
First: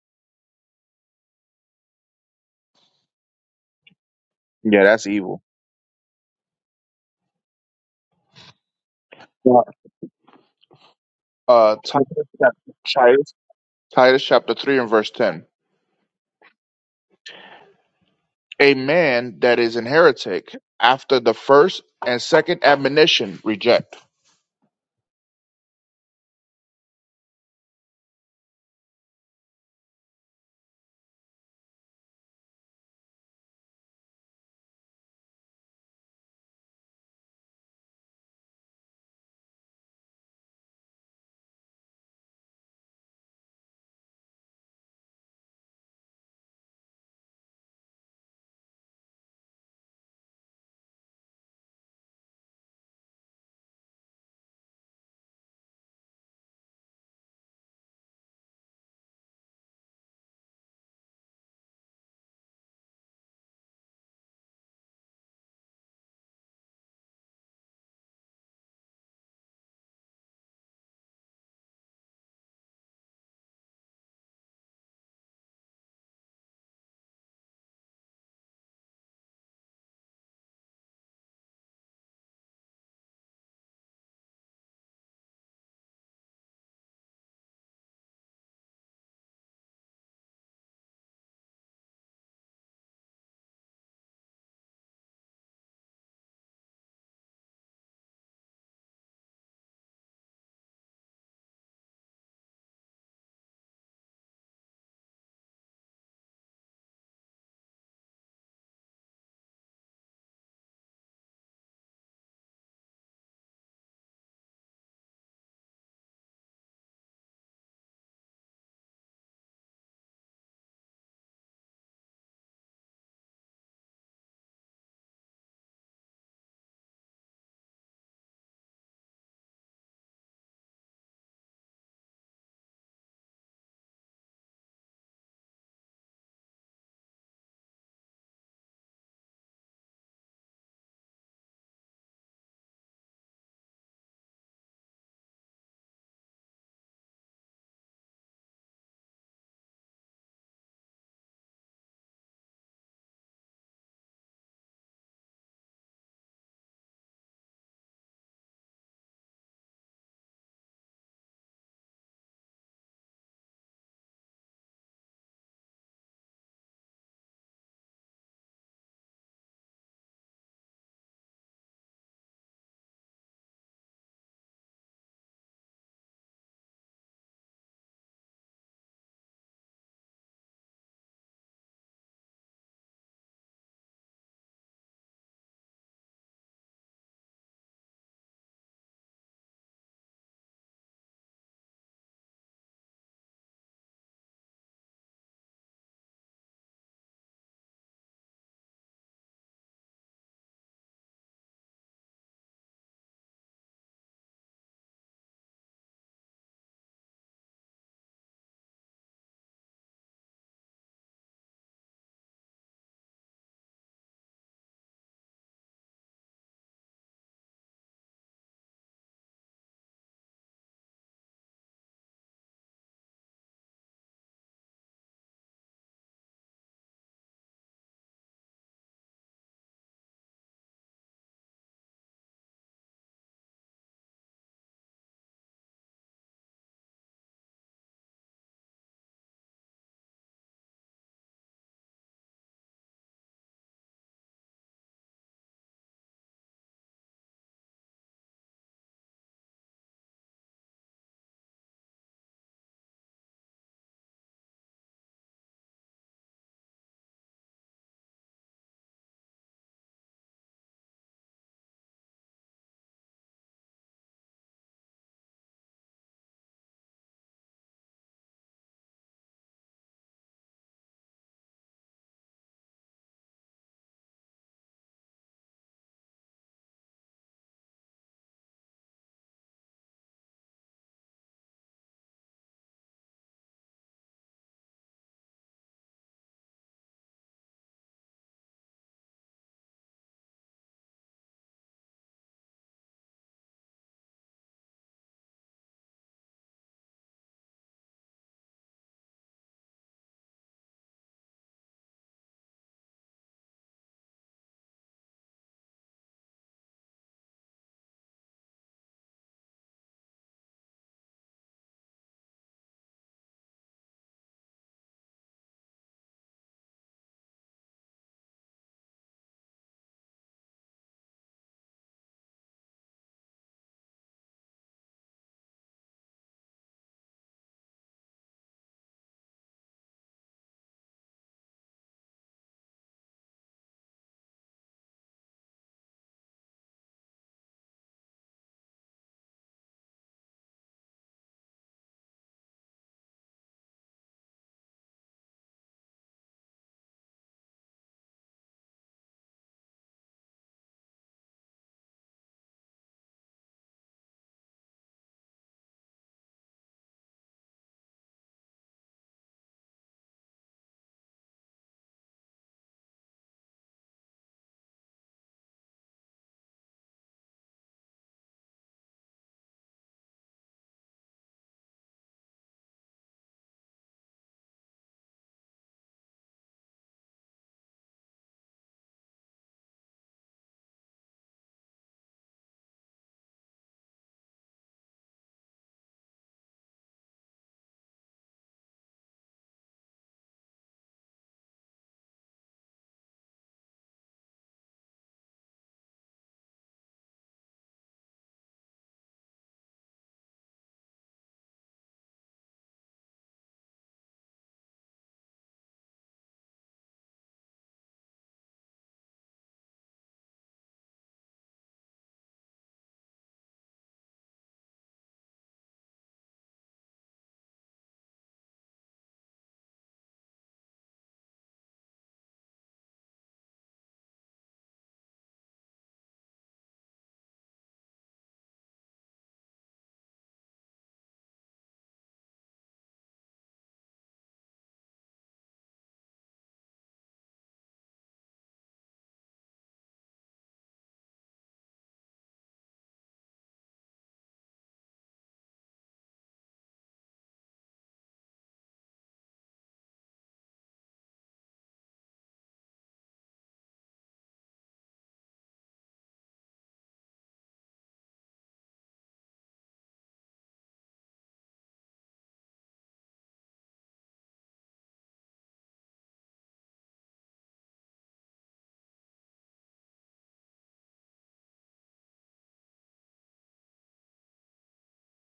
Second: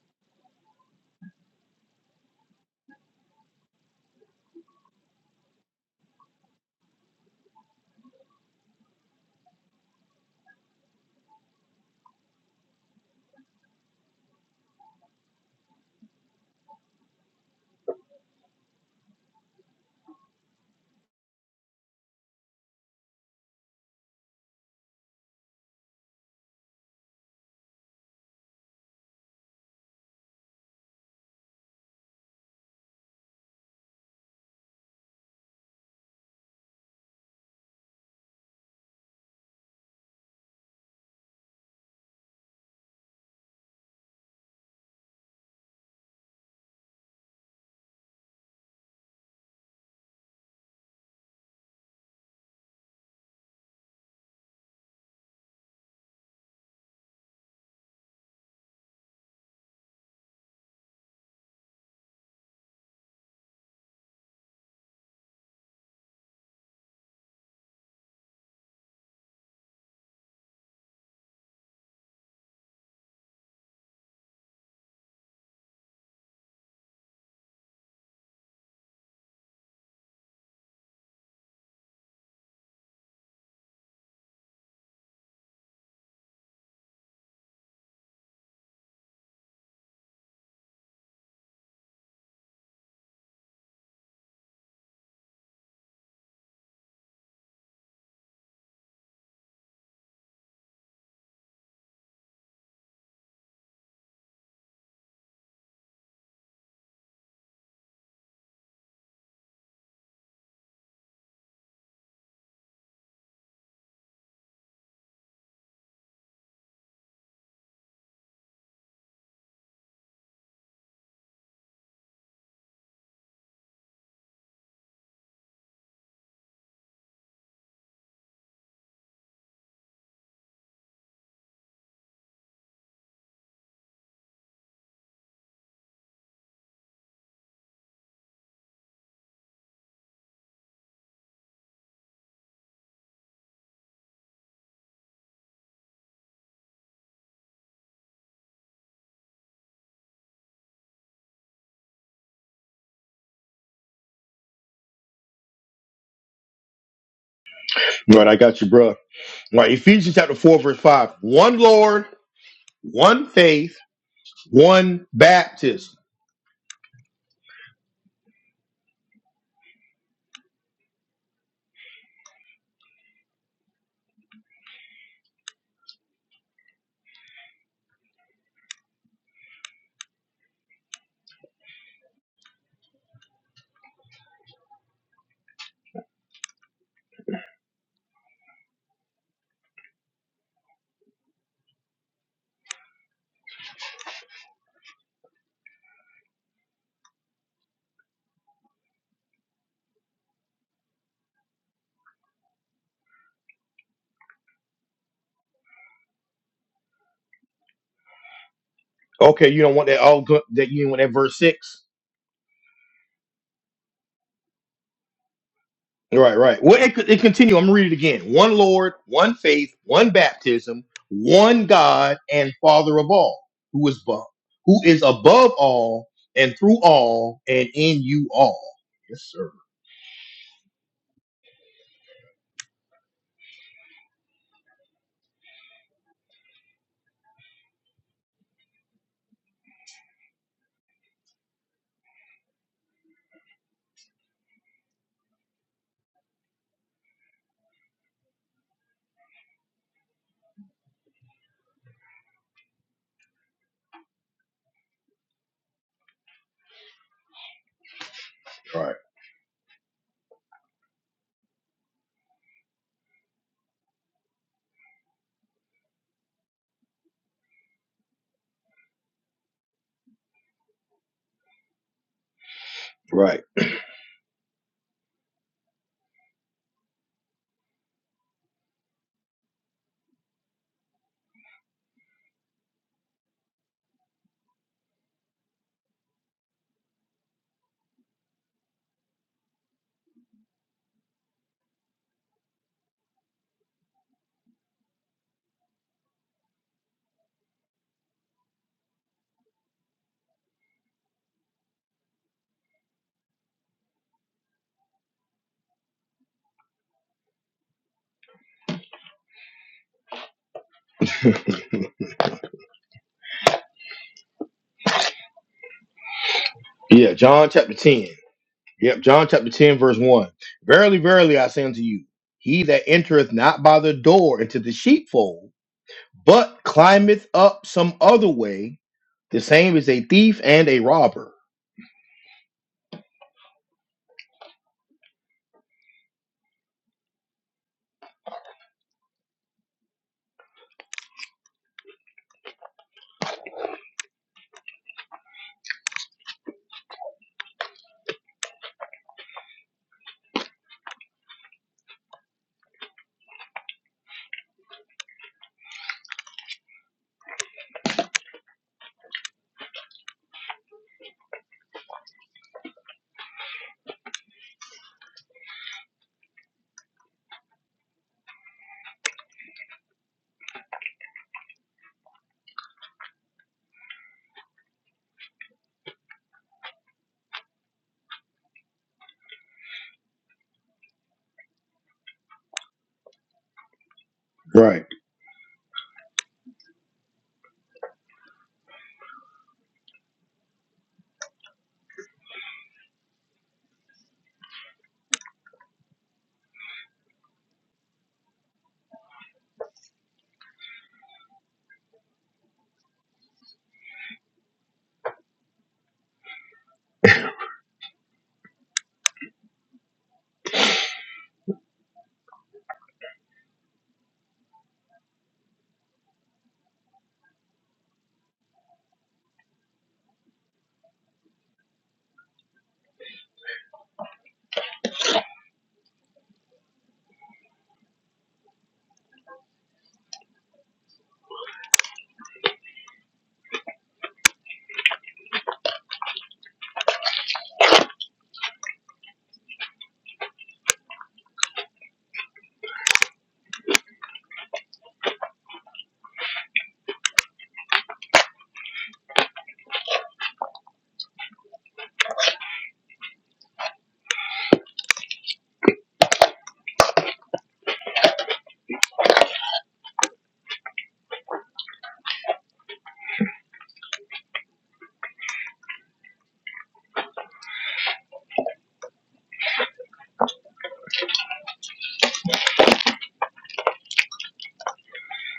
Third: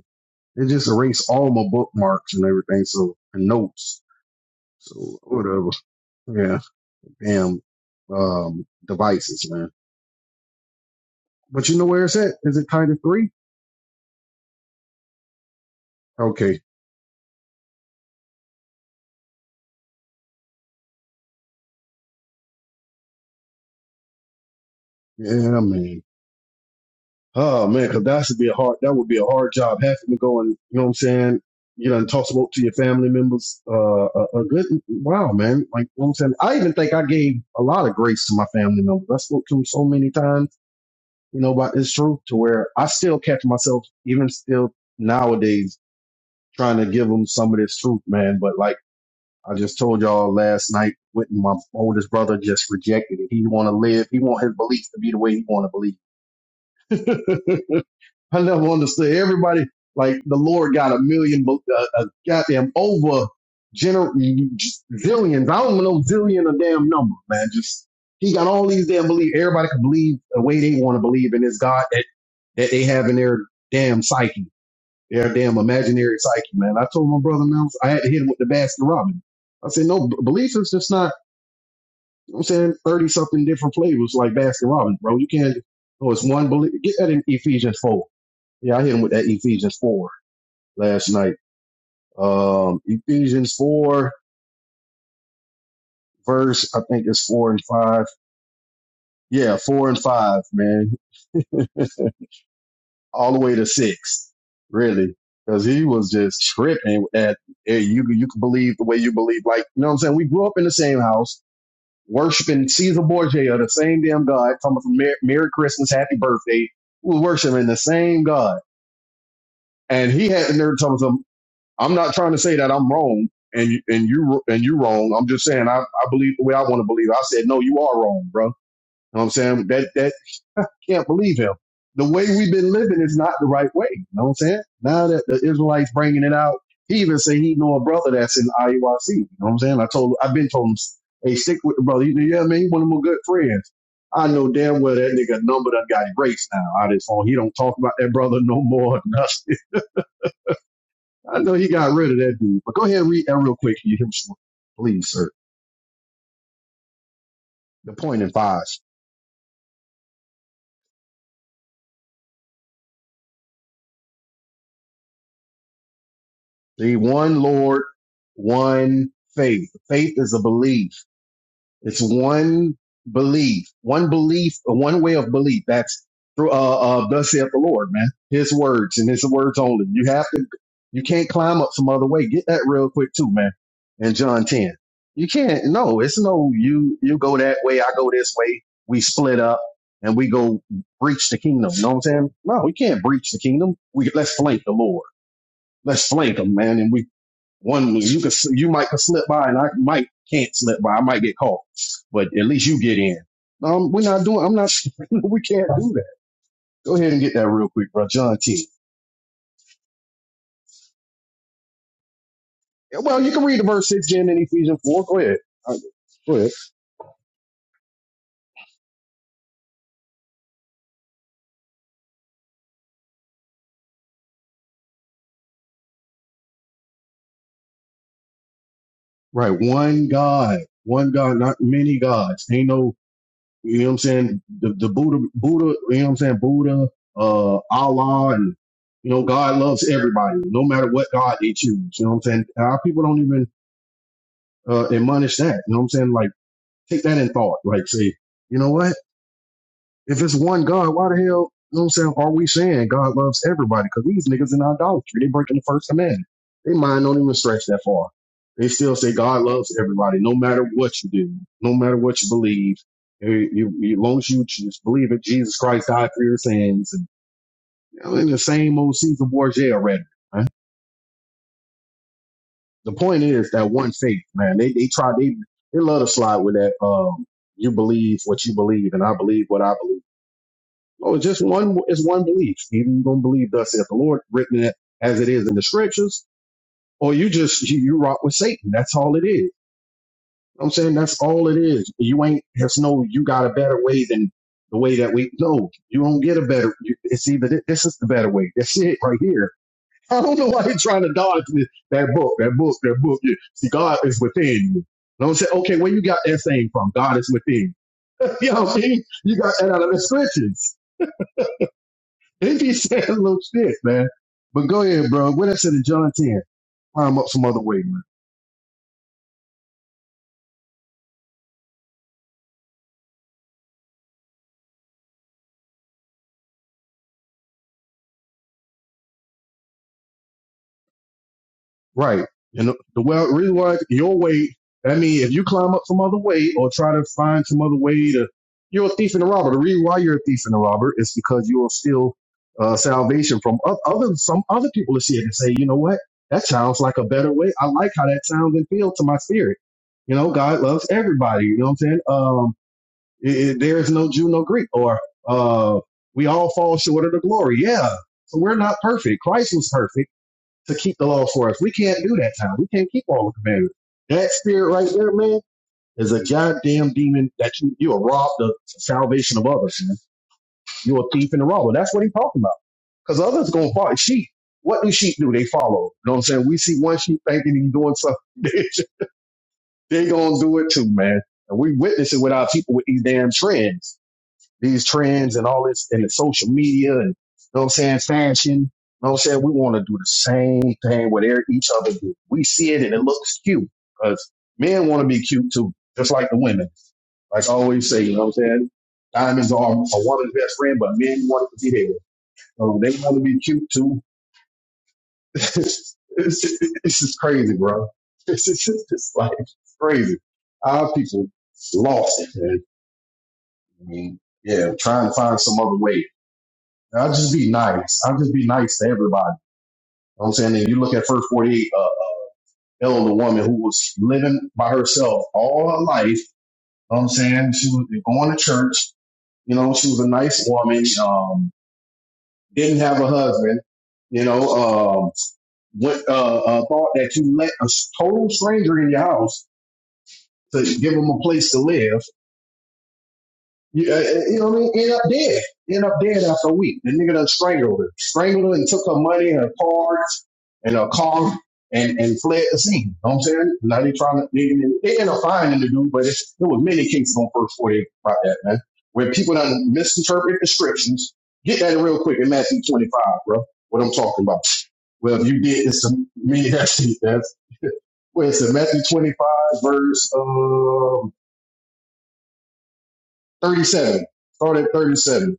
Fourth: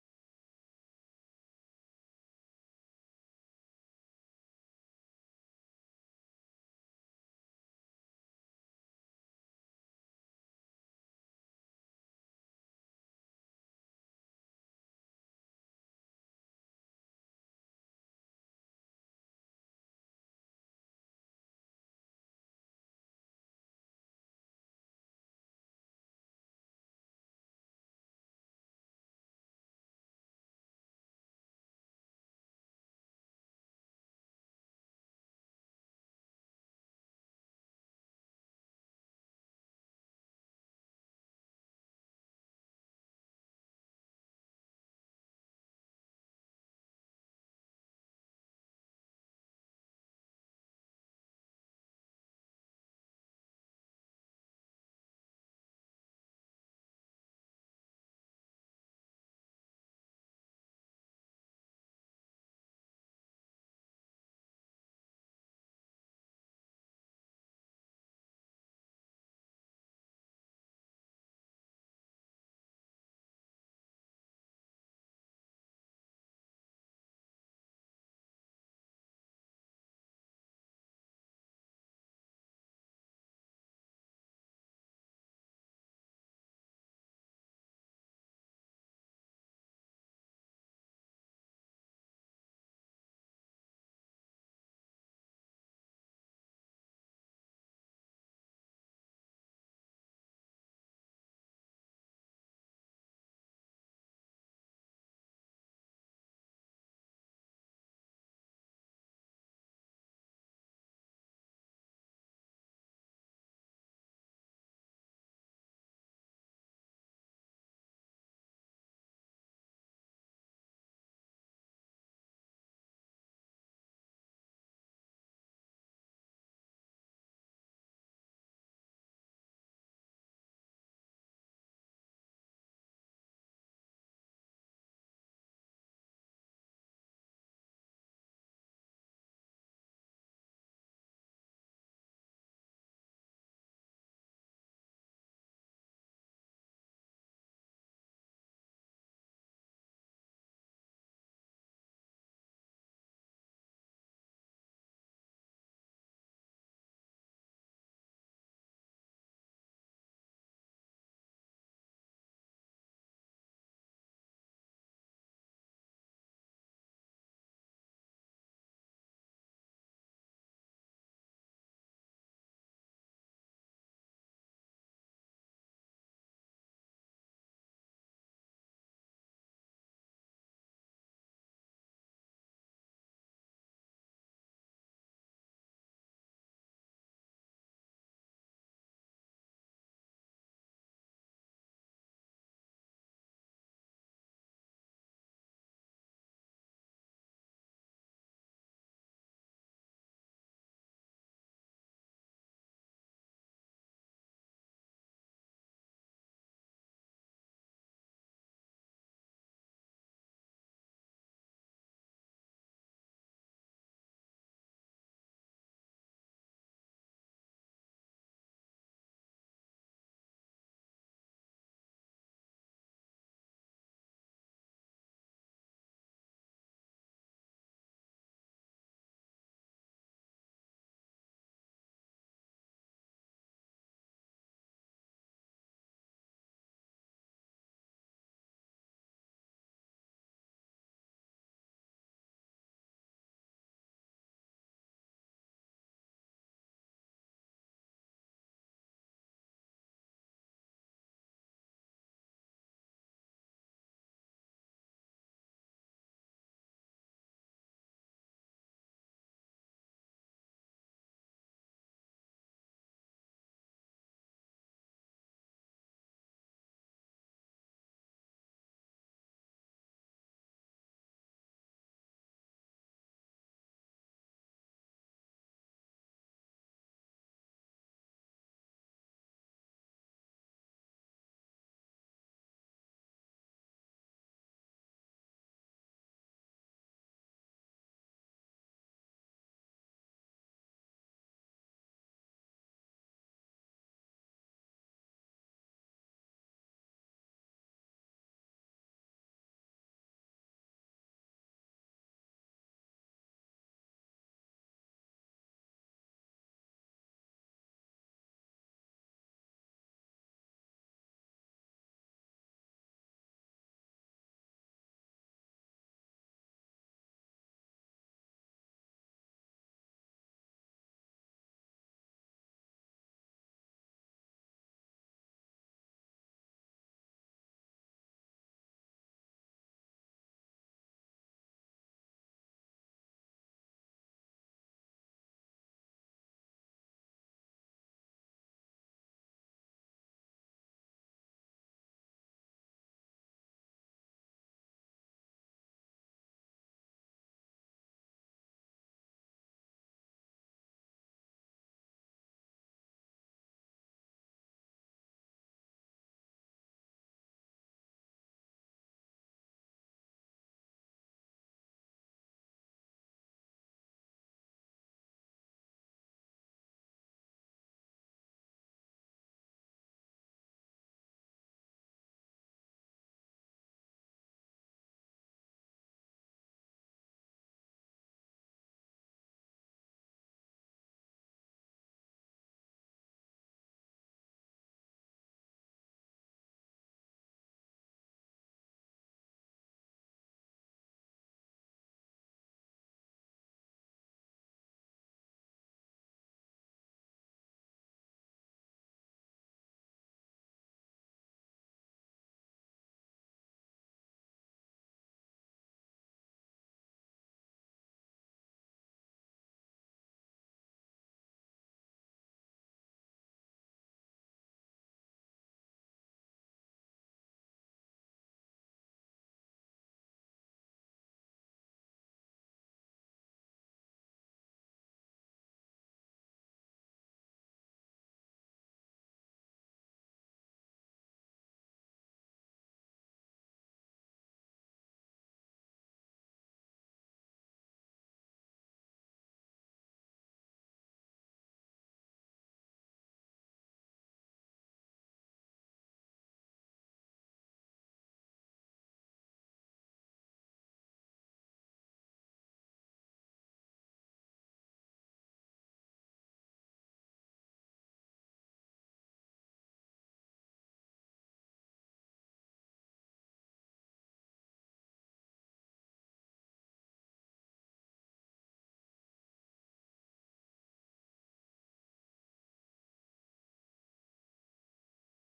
Speaker 3: It just erased all my bookmarks and everything, so and notes.
Speaker 2: Yeah,
Speaker 3: So
Speaker 2: that's evil.
Speaker 3: whatever. Yeah. Damn um devices, man. But
Speaker 2: uh,
Speaker 3: you know where
Speaker 2: Titus,
Speaker 3: it's at? Is it
Speaker 2: chapter,
Speaker 3: tied to three?
Speaker 2: Titus, Titus chapter 3 and verse 10.
Speaker 3: Okay.
Speaker 2: A man that is an heretic after the first and second admonition reject.
Speaker 3: Yeah, I mean. Oh man, cause that should be a hard that would be a hard job having to go and you know what I'm saying? You know, and toss smoke to your family members. Uh a, a good wow, man. Like you know what I'm saying? I even think I gave a lot of grace to my family members. I spoke to them so many times, you know, about this truth to where I still catch myself even still nowadays trying to give them some of this truth, man. But like I just told y'all last night, with my oldest brother just rejected it. He want to live. He want his beliefs to be the way he want to believe. <laughs> I never understood everybody. Like the Lord got a million, uh, a goddamn over gener- zillions. I don't know zillion a damn number, man. Just he got all these damn beliefs. Everybody can believe the way they want to believe in this God that that they have in their damn psyche they damn imaginary psyche, man. I told my brother, man, I had to hit him with the Baskin Robbins. I said, no, beliefs is just not, you know I'm saying, 30 something different flavors like Baskin Robbins, bro. You can't, Oh, it's one belief. Get that in Ephesians 4. Yeah, I hit him with that Ephesians 4 last night. Um, Ephesians 4, verse, I think it's 4 and 5. Yeah, 4 and 5, man <laughs> all the way to six, really, because he was just tripping at eh, you. You can believe the way you believe. Like you know what I'm saying. We grew up in the same house. worshiping Caesar Borgia, the same damn God, talking about Merry, Merry Christmas, Happy Birthday, we was worshiping the same God. And he had the nerve to tell him, I'm not trying to say that I'm wrong and you, and you, and you wrong. I'm just saying, I, I believe the way I want to believe. I said, no, you are wrong, bro. You know what I'm saying? That, that can't believe him. The way we've been living is not the right way. You know what I'm saying? Now that the Israelites bringing it out, he even say he know a brother that's in IUIC. You know what I'm saying? I told, I've been told him, hey, stick with the brother. You know, yeah, man, he one of my good friends. I know damn well that nigga number done got erased now out of his phone. He don't talk about that brother no more. Nothing. <laughs> I know he got rid of that dude. But go ahead and read that real quick. You hear me? please, sir. The point
Speaker 1: Right,
Speaker 3: in
Speaker 1: I got
Speaker 3: five.
Speaker 1: you, bro. Right, Ephesians chapter 4, verse 5. One Lord, one faith, one baptism.
Speaker 3: The one Lord, one faith. Faith is a belief. It's one belief, one belief, one way of belief. That's through, uh, uh, thus saith the Lord, man. His words and his words only. You have to, you can't climb up some other way. Get that real quick too, man. In John 10. You can't, no, it's no, you, you go that way. I go this way. We split up and we go breach the kingdom. You know what I'm saying? No, we can't breach the kingdom. We, let's flank the Lord. Let's flank him, man. And we one was you could you might could slip by, and I might can't slip by. I might get caught, but at least you get in. Um, we're not doing. I'm not. <laughs> we can't do that. Go ahead and get that real quick, bro. John T.
Speaker 1: Okay, you don't want that all good that you didn't want that verse 6.
Speaker 3: Yeah, Well, you can read the verse six again in Ephesians four. Go ahead. Uh, Go
Speaker 1: Right,
Speaker 3: ahead.
Speaker 1: right. Well, it, it continue. I'm gonna read it again. One Lord, one faith, one baptism, one God and Father of all, who is above, who is above all and through all and in you all. Yes, sir.
Speaker 3: Right. One God. One God. Not many gods. Ain't no. You know what I'm saying? The the Buddha Buddha. You know what I'm saying? Buddha. Uh, Allah and you know God loves everybody, no matter what God they choose. You know what I'm saying? Our people don't even uh, admonish that. You know what I'm saying? Like, take that in thought. Like, say, you know what? If it's one God, why the hell, you know what I'm saying, are we saying God loves everybody? Because these niggas in idolatry, they breaking the first commandment. They mind don't even stretch that far. They still
Speaker 1: Right,
Speaker 3: say God loves everybody, no matter what you do, no matter what you believe. You, you, you- as long as you just believe that Jesus Christ died for your sins, and you know, in the same old Caesar Borgia already. the point
Speaker 1: right.
Speaker 3: is that one faith, man. They they try they they love to slide with that. Um, you believe what you believe, and I believe what I believe. Oh, it's just one. It's one belief. Either you gonna believe thus saith the Lord, written it as it is in the scriptures, or you just you, you rock with Satan. That's all it is. I'm saying that's all it is. You ain't. There's no. You got a better way than the way that we. No, you don't get a better. You, it's either thi- this is the better way. That's it right here <laughs> I don't know why he's trying to dodge this. that book, that book, that book. Yeah. See, God is within you. Don't say, okay, where you got that saying from? God is within you. <laughs> You know what I mean? You got that out of the scriptures. <laughs>
Speaker 1: <laughs>
Speaker 3: If he said a little shit, man. But go ahead, bro. What I said in John 10.
Speaker 1: Yeah,
Speaker 3: Climb up some
Speaker 1: John
Speaker 3: other
Speaker 1: chapter
Speaker 3: way, man.
Speaker 1: 10. Yep, John chapter 10, verse 1. Verily, verily, I say unto you, he that entereth not by the door into the sheepfold, but climbeth up some other way, the same is a thief and a robber.
Speaker 3: Right. And the, the well, reason why your weight, I mean, if you climb up some other way or try to find some other way to, you're a thief and a robber. The reason why you're a thief and a robber is because you'll steal uh, salvation from o- other, some other people to see it and say, you know what? That sounds like a better way. I like how that sounds and feels to my spirit. You know, God loves everybody. You know what I'm saying? Um, it, it- there is no Jew, no Greek, or uh, we all fall short of the glory. Yeah. So we're not perfect. Christ was perfect to keep the laws for us. We can't do that, Tom. We can't keep all the commandments. That spirit right there, man, is a goddamn demon that you you will rob the salvation of others. Man. You're a thief and a robber. That's what he's talking about. Because others gonna follow sheep. What do sheep do? They follow. You know what I'm saying? We see one sheep thinking he's doing something. <laughs> they gonna do it too, man. And we witness it with our people with these damn trends these
Speaker 1: Right,
Speaker 3: trends and all this and the social media and you know what I'm saying, fashion. You know what I'm saying? We want to do the same thing with every- each other do. We see it and it looks cute because men want to be cute too, just like the women. Like I always say, you know what I'm saying? Diamonds are a woman's best friend, but men want it to be there. So they want to be cute too. <laughs> it's, it's just crazy, bro. <laughs> It's, just, it's, just like crazy. Our people lost it, man. I mean, yeah, trying to find some other way. I'll just be nice. I'll just be nice to everybody. You know what I'm saying, and you look at first 48, uh, elder woman who was living by herself all her life. You know what I'm saying? She was going to church. You know, she was a nice woman. Um, didn't have a husband. You know, um, went, uh, uh, thought that you let a total stranger in your house to give him a place to live. You, uh, uh, you know what I mean? End up dead. End up dead after a week. The nigga done strangled her. Strangled her and took her money and her cards and her car and, and fled the scene. You know what I'm saying? Now they trying to, they, they end up finding the dude, but it's, there was many cases on first forty about that, man, where people done misinterpret descriptions. Get that real quick in Matthew 25, bro. What I'm talking about. Well, if you did, it's a me. <laughs> That's that's well, it's in Matthew 25, verse um, 37. Start at 37.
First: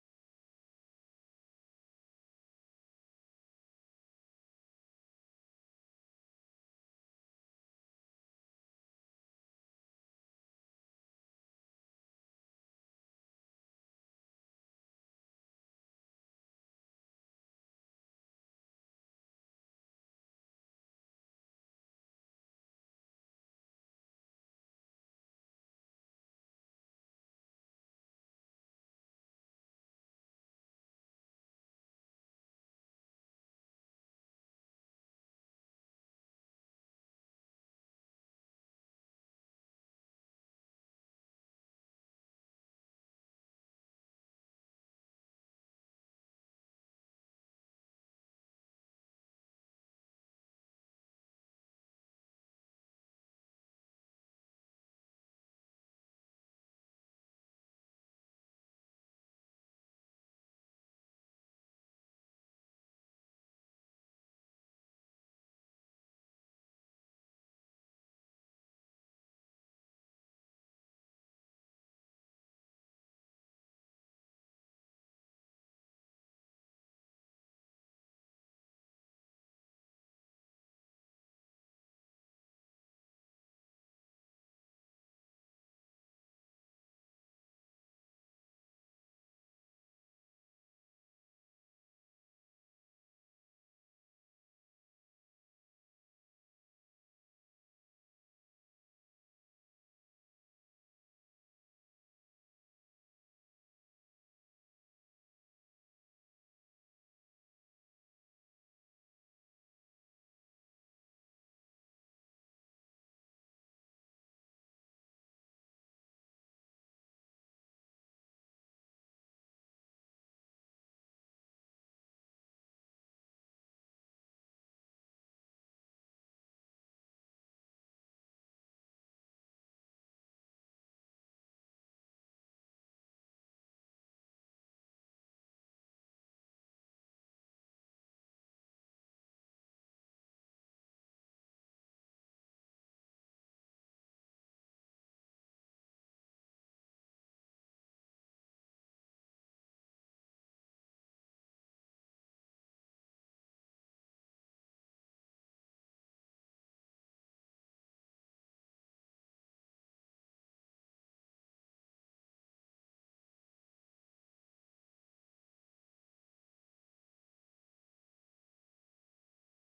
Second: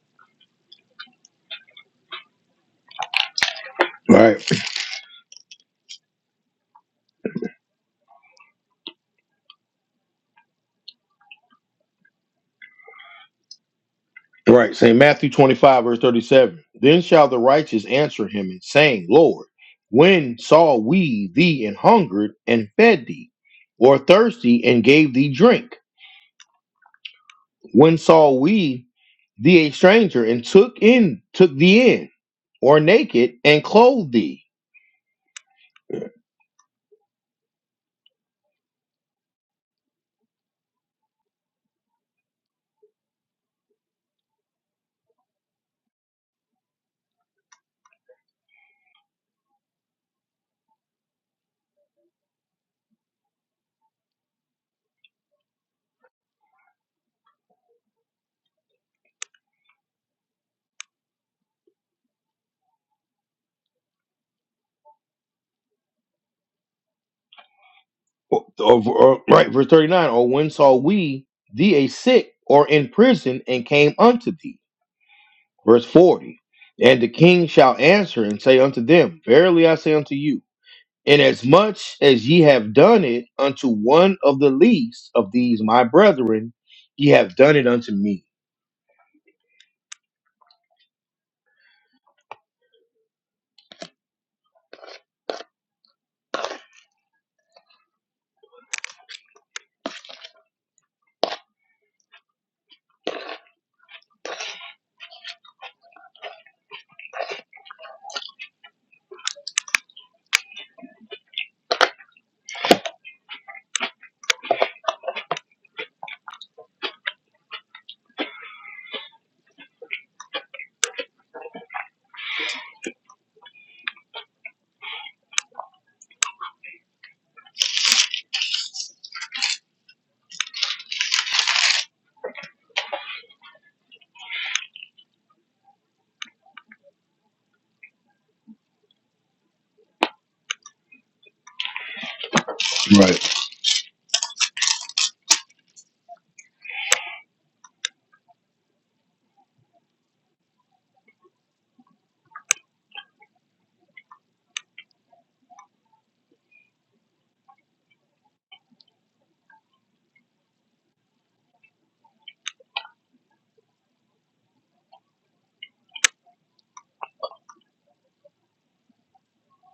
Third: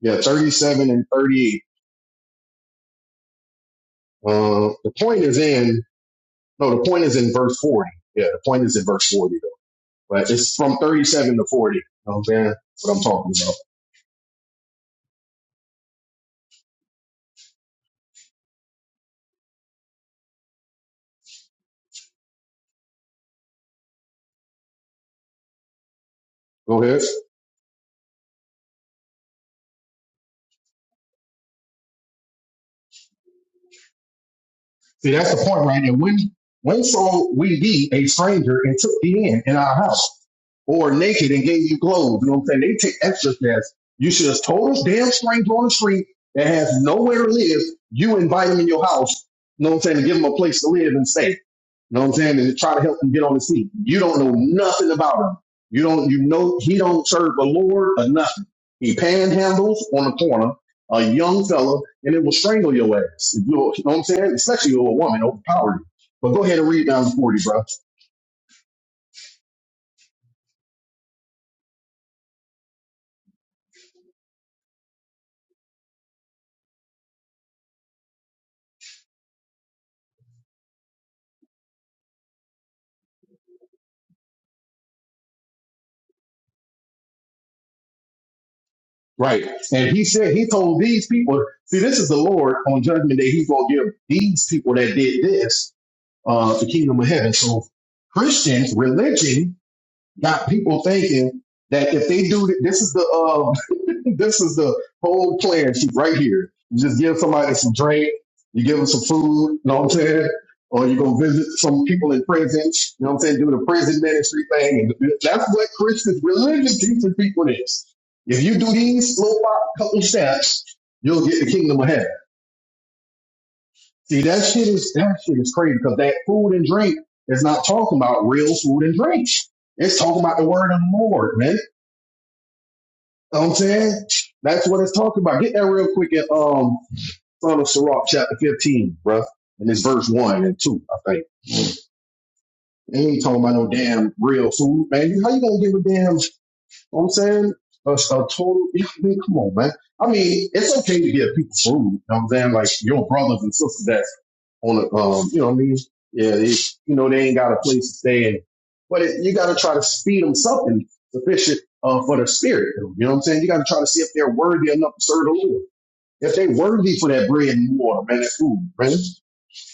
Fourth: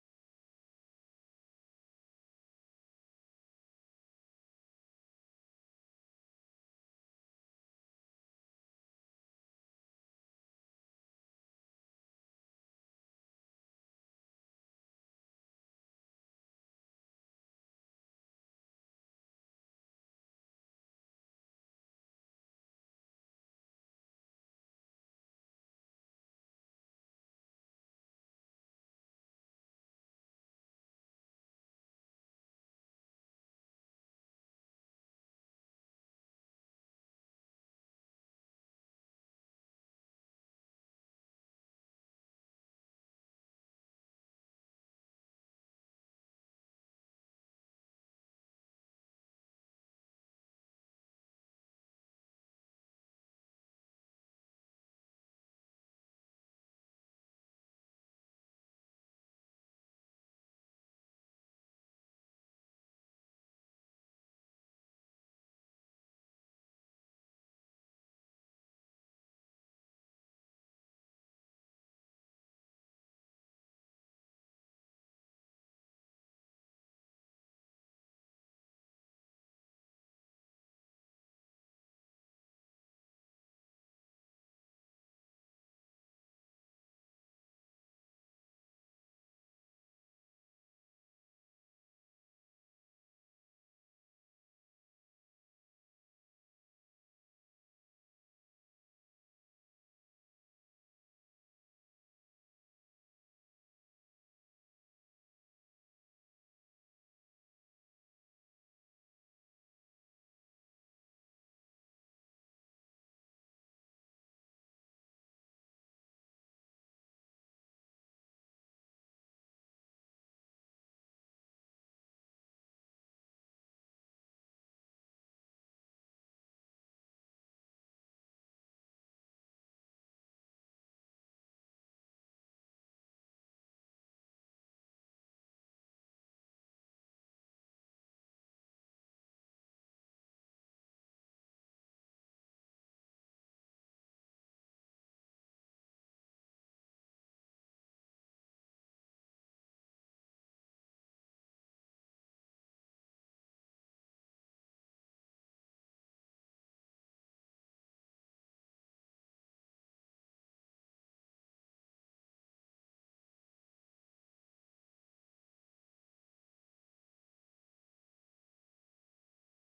Speaker 3: Yeah, 37 and 38.
Speaker 1: right,
Speaker 3: Uh, the point is in, no, the point is in verse 40. Yeah, the point is in verse 40, though. But it's from 37 to 40. You know what I'm saying? That's what I'm talking about.
Speaker 1: right. St. Matthew 25, verse 37. Then shall the righteous answer him and saying, Lord, when saw we thee and hungered and fed thee, or thirsty and gave thee drink?
Speaker 3: Go ahead.
Speaker 1: When saw we thee a stranger and took in took thee in, or naked and clothed thee?
Speaker 3: See, that's the point, right? And when, when so we be a stranger and took thee in, in our house, or naked and gave you clothes, you know what I'm saying? They take extra steps. You should have told a damn stranger on the street that has nowhere to live, you invite him in your house, you know what I'm saying, to give him a place to live and stay. You know what I'm saying? And try to help him get on his feet. You don't know nothing about him. You don't, you know, he don't serve the Lord or nothing. He panhandles on the corner, a young fella, and it will strangle your ass. You you know what I'm saying? Especially if you're a woman, overpower you. But go ahead and read down to 40, bro.
Speaker 1: Or, or- or- right, verse thirty nine. Or when saw we thee a sick or in prison and came unto thee? Verse forty. And the king shall answer and say unto them, Verily I say unto you, inasmuch as ye have done it unto one of the least of these my brethren, ye have done it unto me.
Speaker 3: Right. And he said, he told these people, see, this is the Lord on judgment day. He's going to give these people that did this, uh, the kingdom of heaven. So Christians, religion got people thinking that if they do th- this is the um <laughs> this is the whole plan sheet right here. You just give somebody some drink, you give them some food, you know what I'm saying? Or you go visit some people in prisons, you know what I'm saying? Do the prison ministry thing. And that's what Christians religion teaches people is. If you do these little fi- couple steps, you'll get the kingdom of heaven. See, that shit is that shit is crazy because that food and drink is not talking about real food and drink. It's talking about the word of the Lord, man. You Know what I'm saying? That's what it's talking about. Get that real quick in um Son of Sirach chapter 15, bruh. And it's verse one and two, I think. They ain't
Speaker 1: Right.
Speaker 3: talking about no damn real food, man. You- How you gonna give a damn, you know what I'm saying? A, a total, <laughs> I mean, come on, man. I mean, it's okay to give people food, you know what I'm saying? Like your brothers and sisters that's on a, um, you know what I mean? Yeah, they, you know, they ain't got a place to stay in. But it, you gotta try to feed them something sufficient uh, for the spirit. though. You know what I'm saying? You gotta try to see if they're worthy enough to serve the Lord. If they worthy for that bread and water, man, that food, man.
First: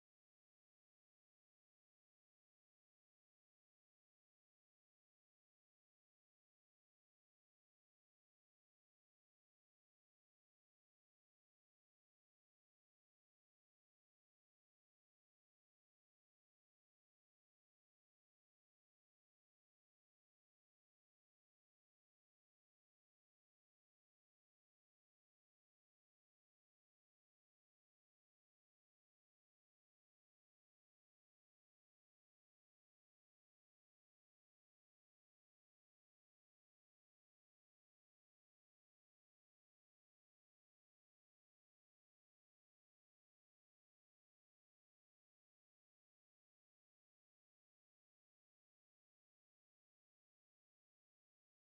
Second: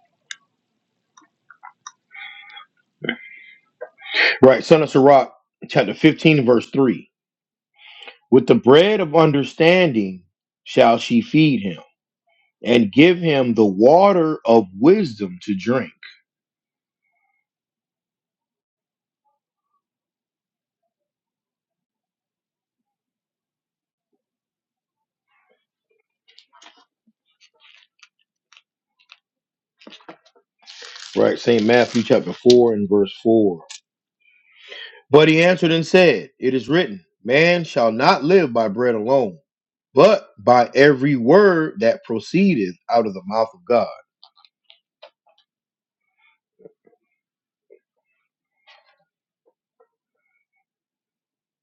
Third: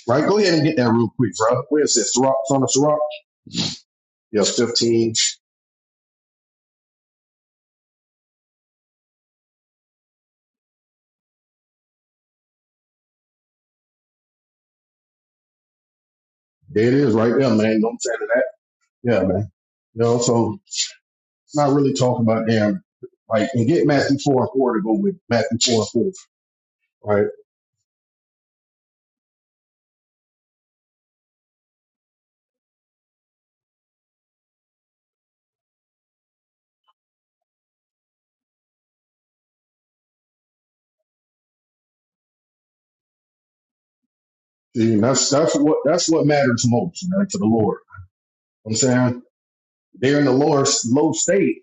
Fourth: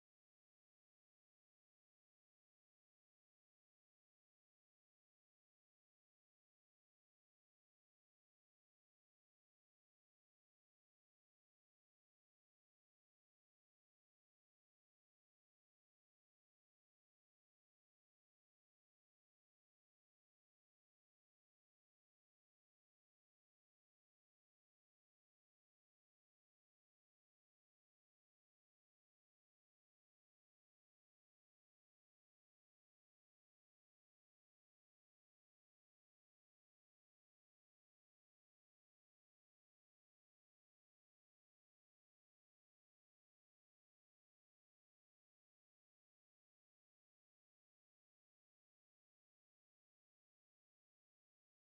Speaker 3: Right? Go ahead and get that real quick, bro. Where is it? Sirach, son of Sirach? Yes,
Speaker 1: Right. Son of
Speaker 3: 15.
Speaker 1: Sirach, chapter fifteen, verse three. With the bread of understanding shall she feed him, and give him the water of wisdom to drink.
Speaker 3: There it is right there, man. Don't say that? Yeah, man. You know, so not really talking about them, like and get Matthew four and four to go with Matthew four and four. Right?
Speaker 1: Right, St. Matthew chapter 4 and verse 4. But he answered and said, It is written, Man shall not live by bread alone, but by every word that proceedeth out of the mouth of God.
Speaker 3: See, and that's that's what that's what matters most, man, to the Lord. You know what I'm saying They're in the lower low state,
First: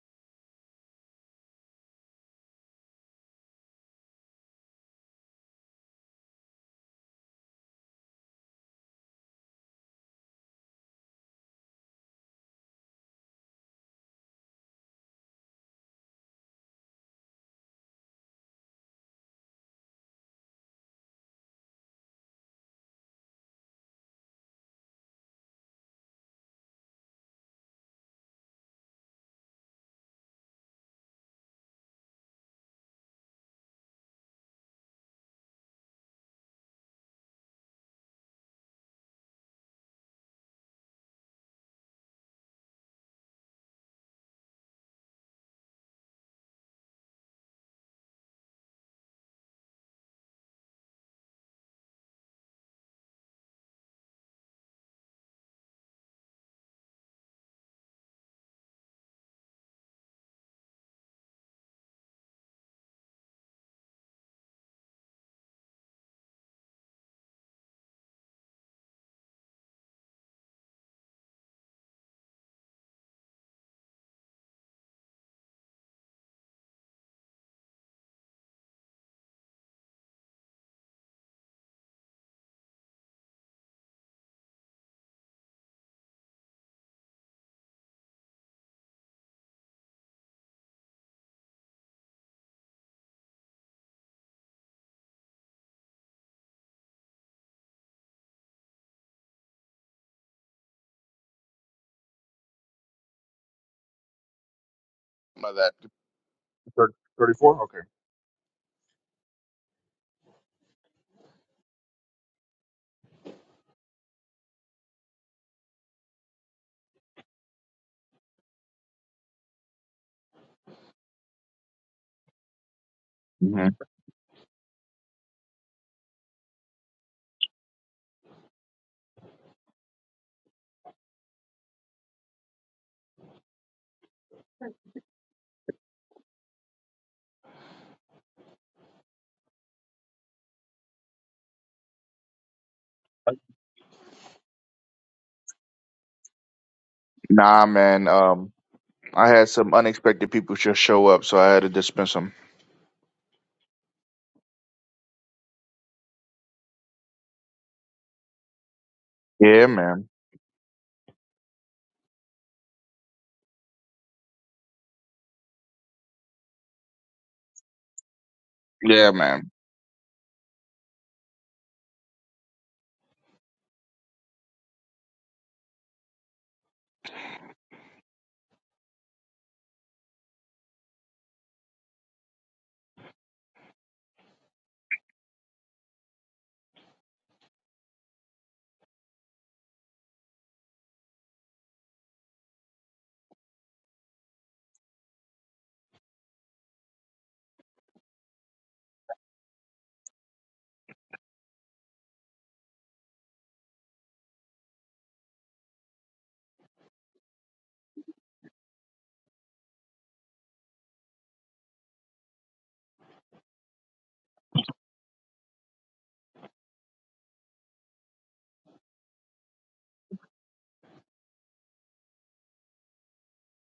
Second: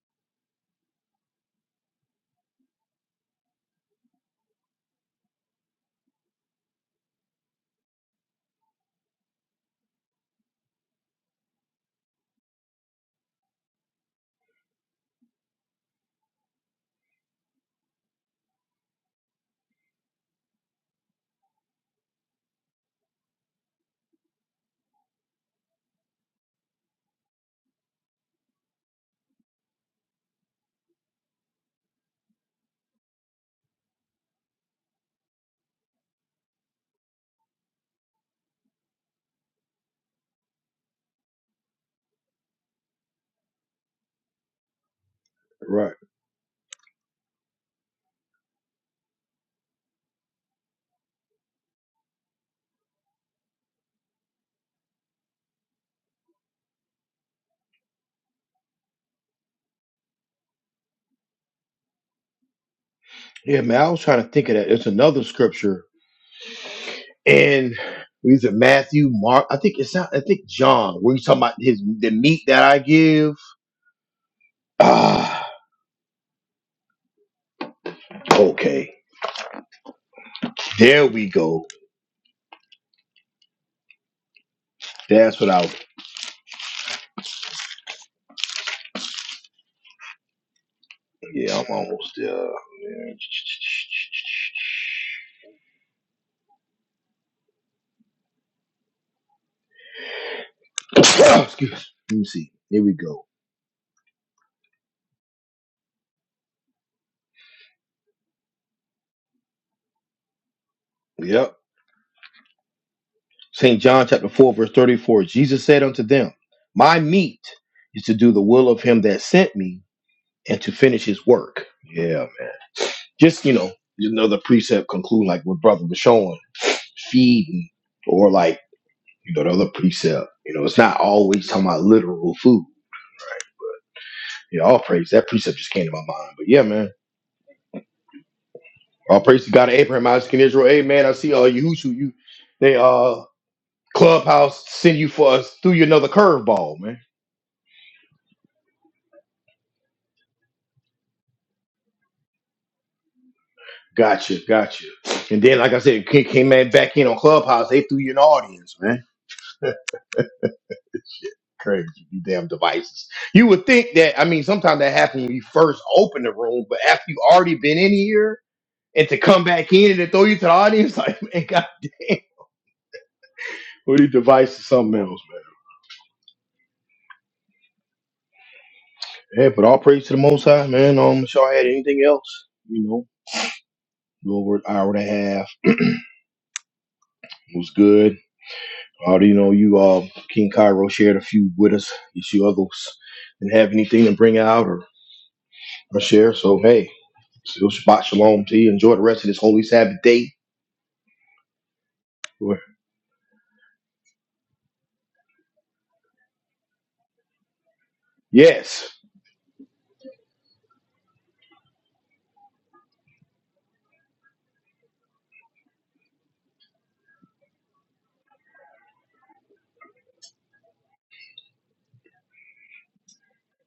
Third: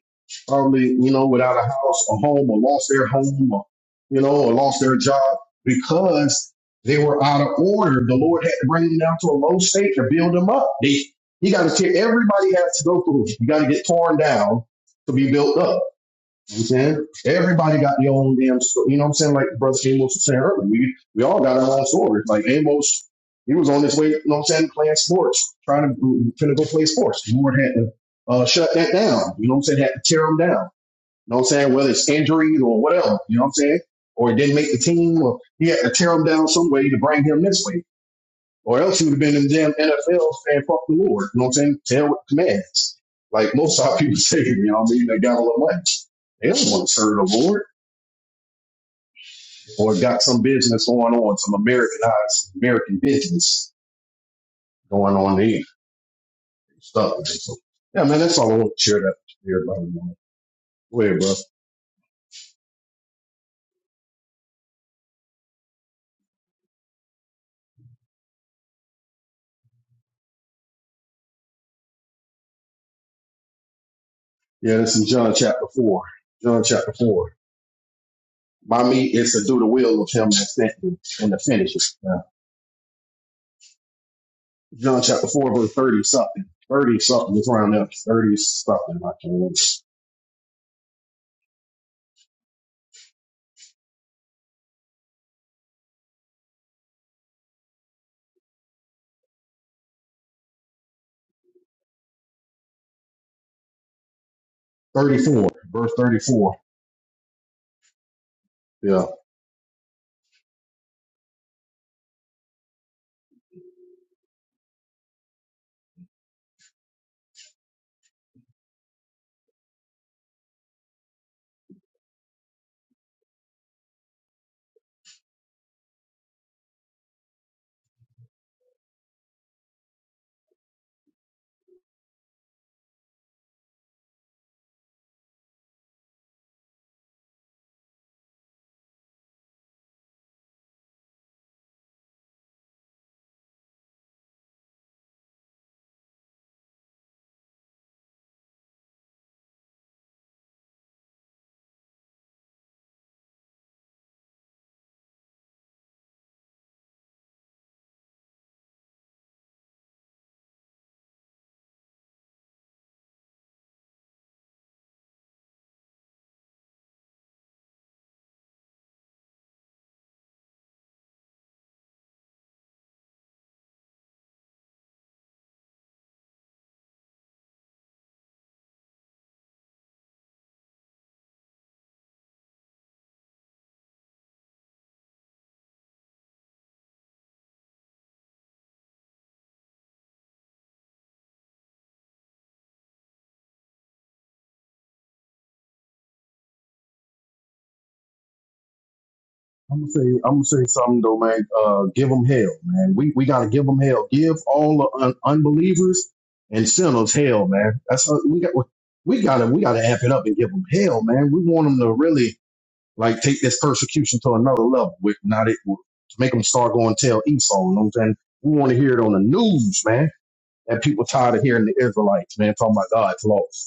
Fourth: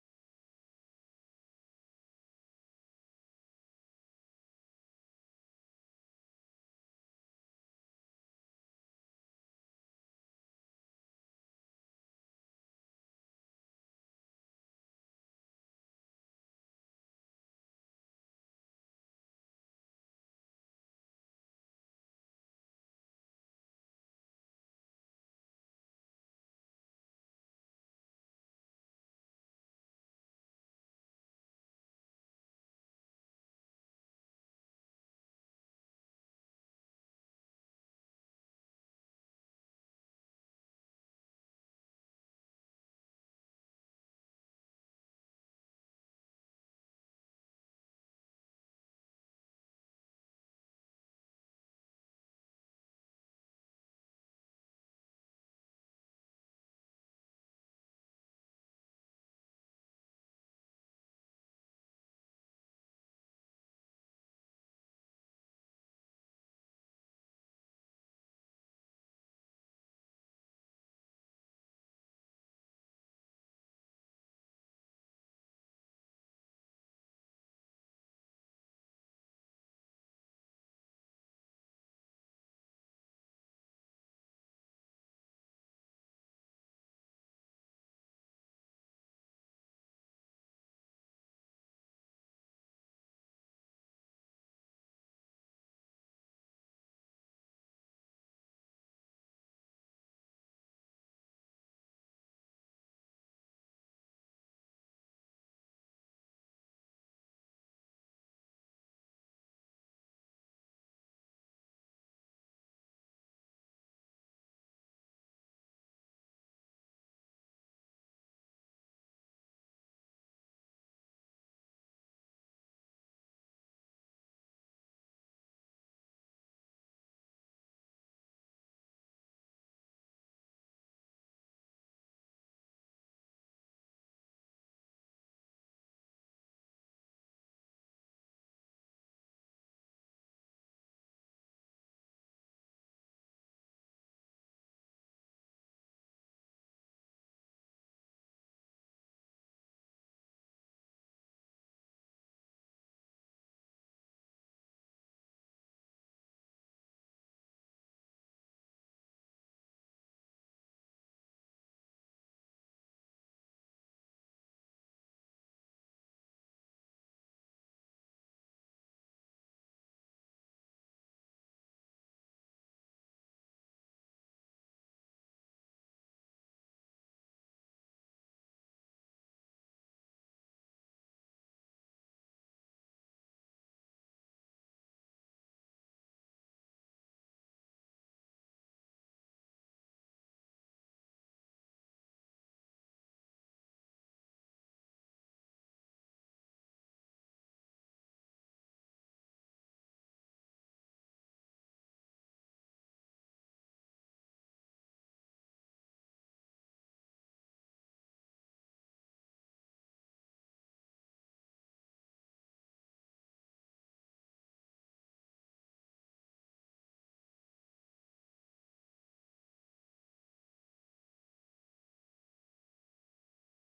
Speaker 3: probably you know without a house, a home, or lost their home, or you know, or lost their job because they were out of order. The Lord had to bring them down to a low state to build them up. They, he got to tear everybody has to go through. You got to get torn down to be built up. You know what I'm saying? Everybody got their own damn story. You know what I'm saying? Like Brother Amos was saying earlier, we, we all got our own stories. Like Amos, he was on his way, you know what I'm saying, playing sports, trying to, trying to go play sports. The Lord had to uh, shut that down. You know what I'm saying? Had to tear him down. You know what I'm saying? Whether it's injuries or whatever, you know what I'm saying? Or he didn't make the team, or he had to tear him down some way to bring him this way. Or else he would have been in the damn NFL saying fuck the Lord. You know what I'm saying? Tell with commands. Like most of our people <laughs> say, you know what I mean? They got a lot of money.
Speaker 1: Right.
Speaker 3: They don't want to serve the Lord or got some business going on, some Americanized American business going on there. Stuff. So, yeah, man, that's all I want to share that with everybody. Man. Go ahead, bro.
Speaker 1: Yeah, man, I was trying to think of that. It's another scripture. And either Matthew, Mark, I think it's not, I think John, where he's talking about his the meat that I give.
Speaker 3: Yeah, this is John
Speaker 1: Ah,
Speaker 3: chapter 4. John chapter 4. By
Speaker 1: Okay.
Speaker 3: me, is to do the will of him that sent me
Speaker 1: There we
Speaker 3: and to
Speaker 1: go.
Speaker 3: finish it. John chapter
Speaker 1: That's what
Speaker 3: 4,
Speaker 1: I
Speaker 3: verse
Speaker 1: was.
Speaker 3: 30 something. 30 something. Let's round up. 30 something. I can't remember.
Speaker 1: Yeah, I'm almost there. <coughs> <sniffs> Excuse me. Let me see. Here we go.
Speaker 3: 34.
Speaker 2: By that,
Speaker 3: Verse 34.
Speaker 2: 34? Okay.
Speaker 3: Yeah.
Speaker 1: Yep. St. John chapter 4, verse 34. Jesus said unto them, My meat is to do the will of him that sent me and to finish his work. Yeah. man. Just, you
Speaker 2: hmm
Speaker 1: know, another precept conclude like what brother was showing, feeding, or like, you know, the other precept. You know, it's not always talking about literal food. Yeah, all praise. That precept just came to my mind. But yeah, man. All praise to God of Abraham, Isaac, and Israel. Amen. I see uh Yahushua, you they uh clubhouse send you for us through you another curveball, man.
Speaker 2: Nah, man. Um, I had some unexpected people just show up, so I had to dismiss them.
Speaker 1: Gotcha, gotcha. And then like I said, came, came man back in on Clubhouse, they threw you an audience, man.
Speaker 2: Yeah, man.
Speaker 1: Crazy, you damn devices. You would think that I mean sometimes that happens when you first open the room, but after you already been in here and
Speaker 2: Yeah,
Speaker 1: to come
Speaker 2: man.
Speaker 1: back in and to throw you to the audience, <laughs> like man, god damn. What these devices something else, man. Yeah, but all praise to the most high, man. Um, if y'all had anything else, you know. over an hour and a half. It was good. Uh, you know, you uh, King Cairo shared a few with us. You see others didn't have anything to bring out or, or share. So hey, still Shabbat Shalom to you. Enjoy the rest of this holy
Speaker 3: I'm gonna say
Speaker 1: Sabbath day.
Speaker 3: I'm gonna say something though, man. Uh, give them hell, man. We we gotta give them hell. Give all the un- unbelievers and sinners hell, man. That's how we got.
Speaker 1: Yes.
Speaker 3: We gotta we gotta amp it up and give them hell, man. We want them to really like take this persecution to another level. With not it to make them start going tell Esau. You know what I'm saying? We want to hear it on the news, man And people tired of hearing the Israelites, man, talking about God's laws.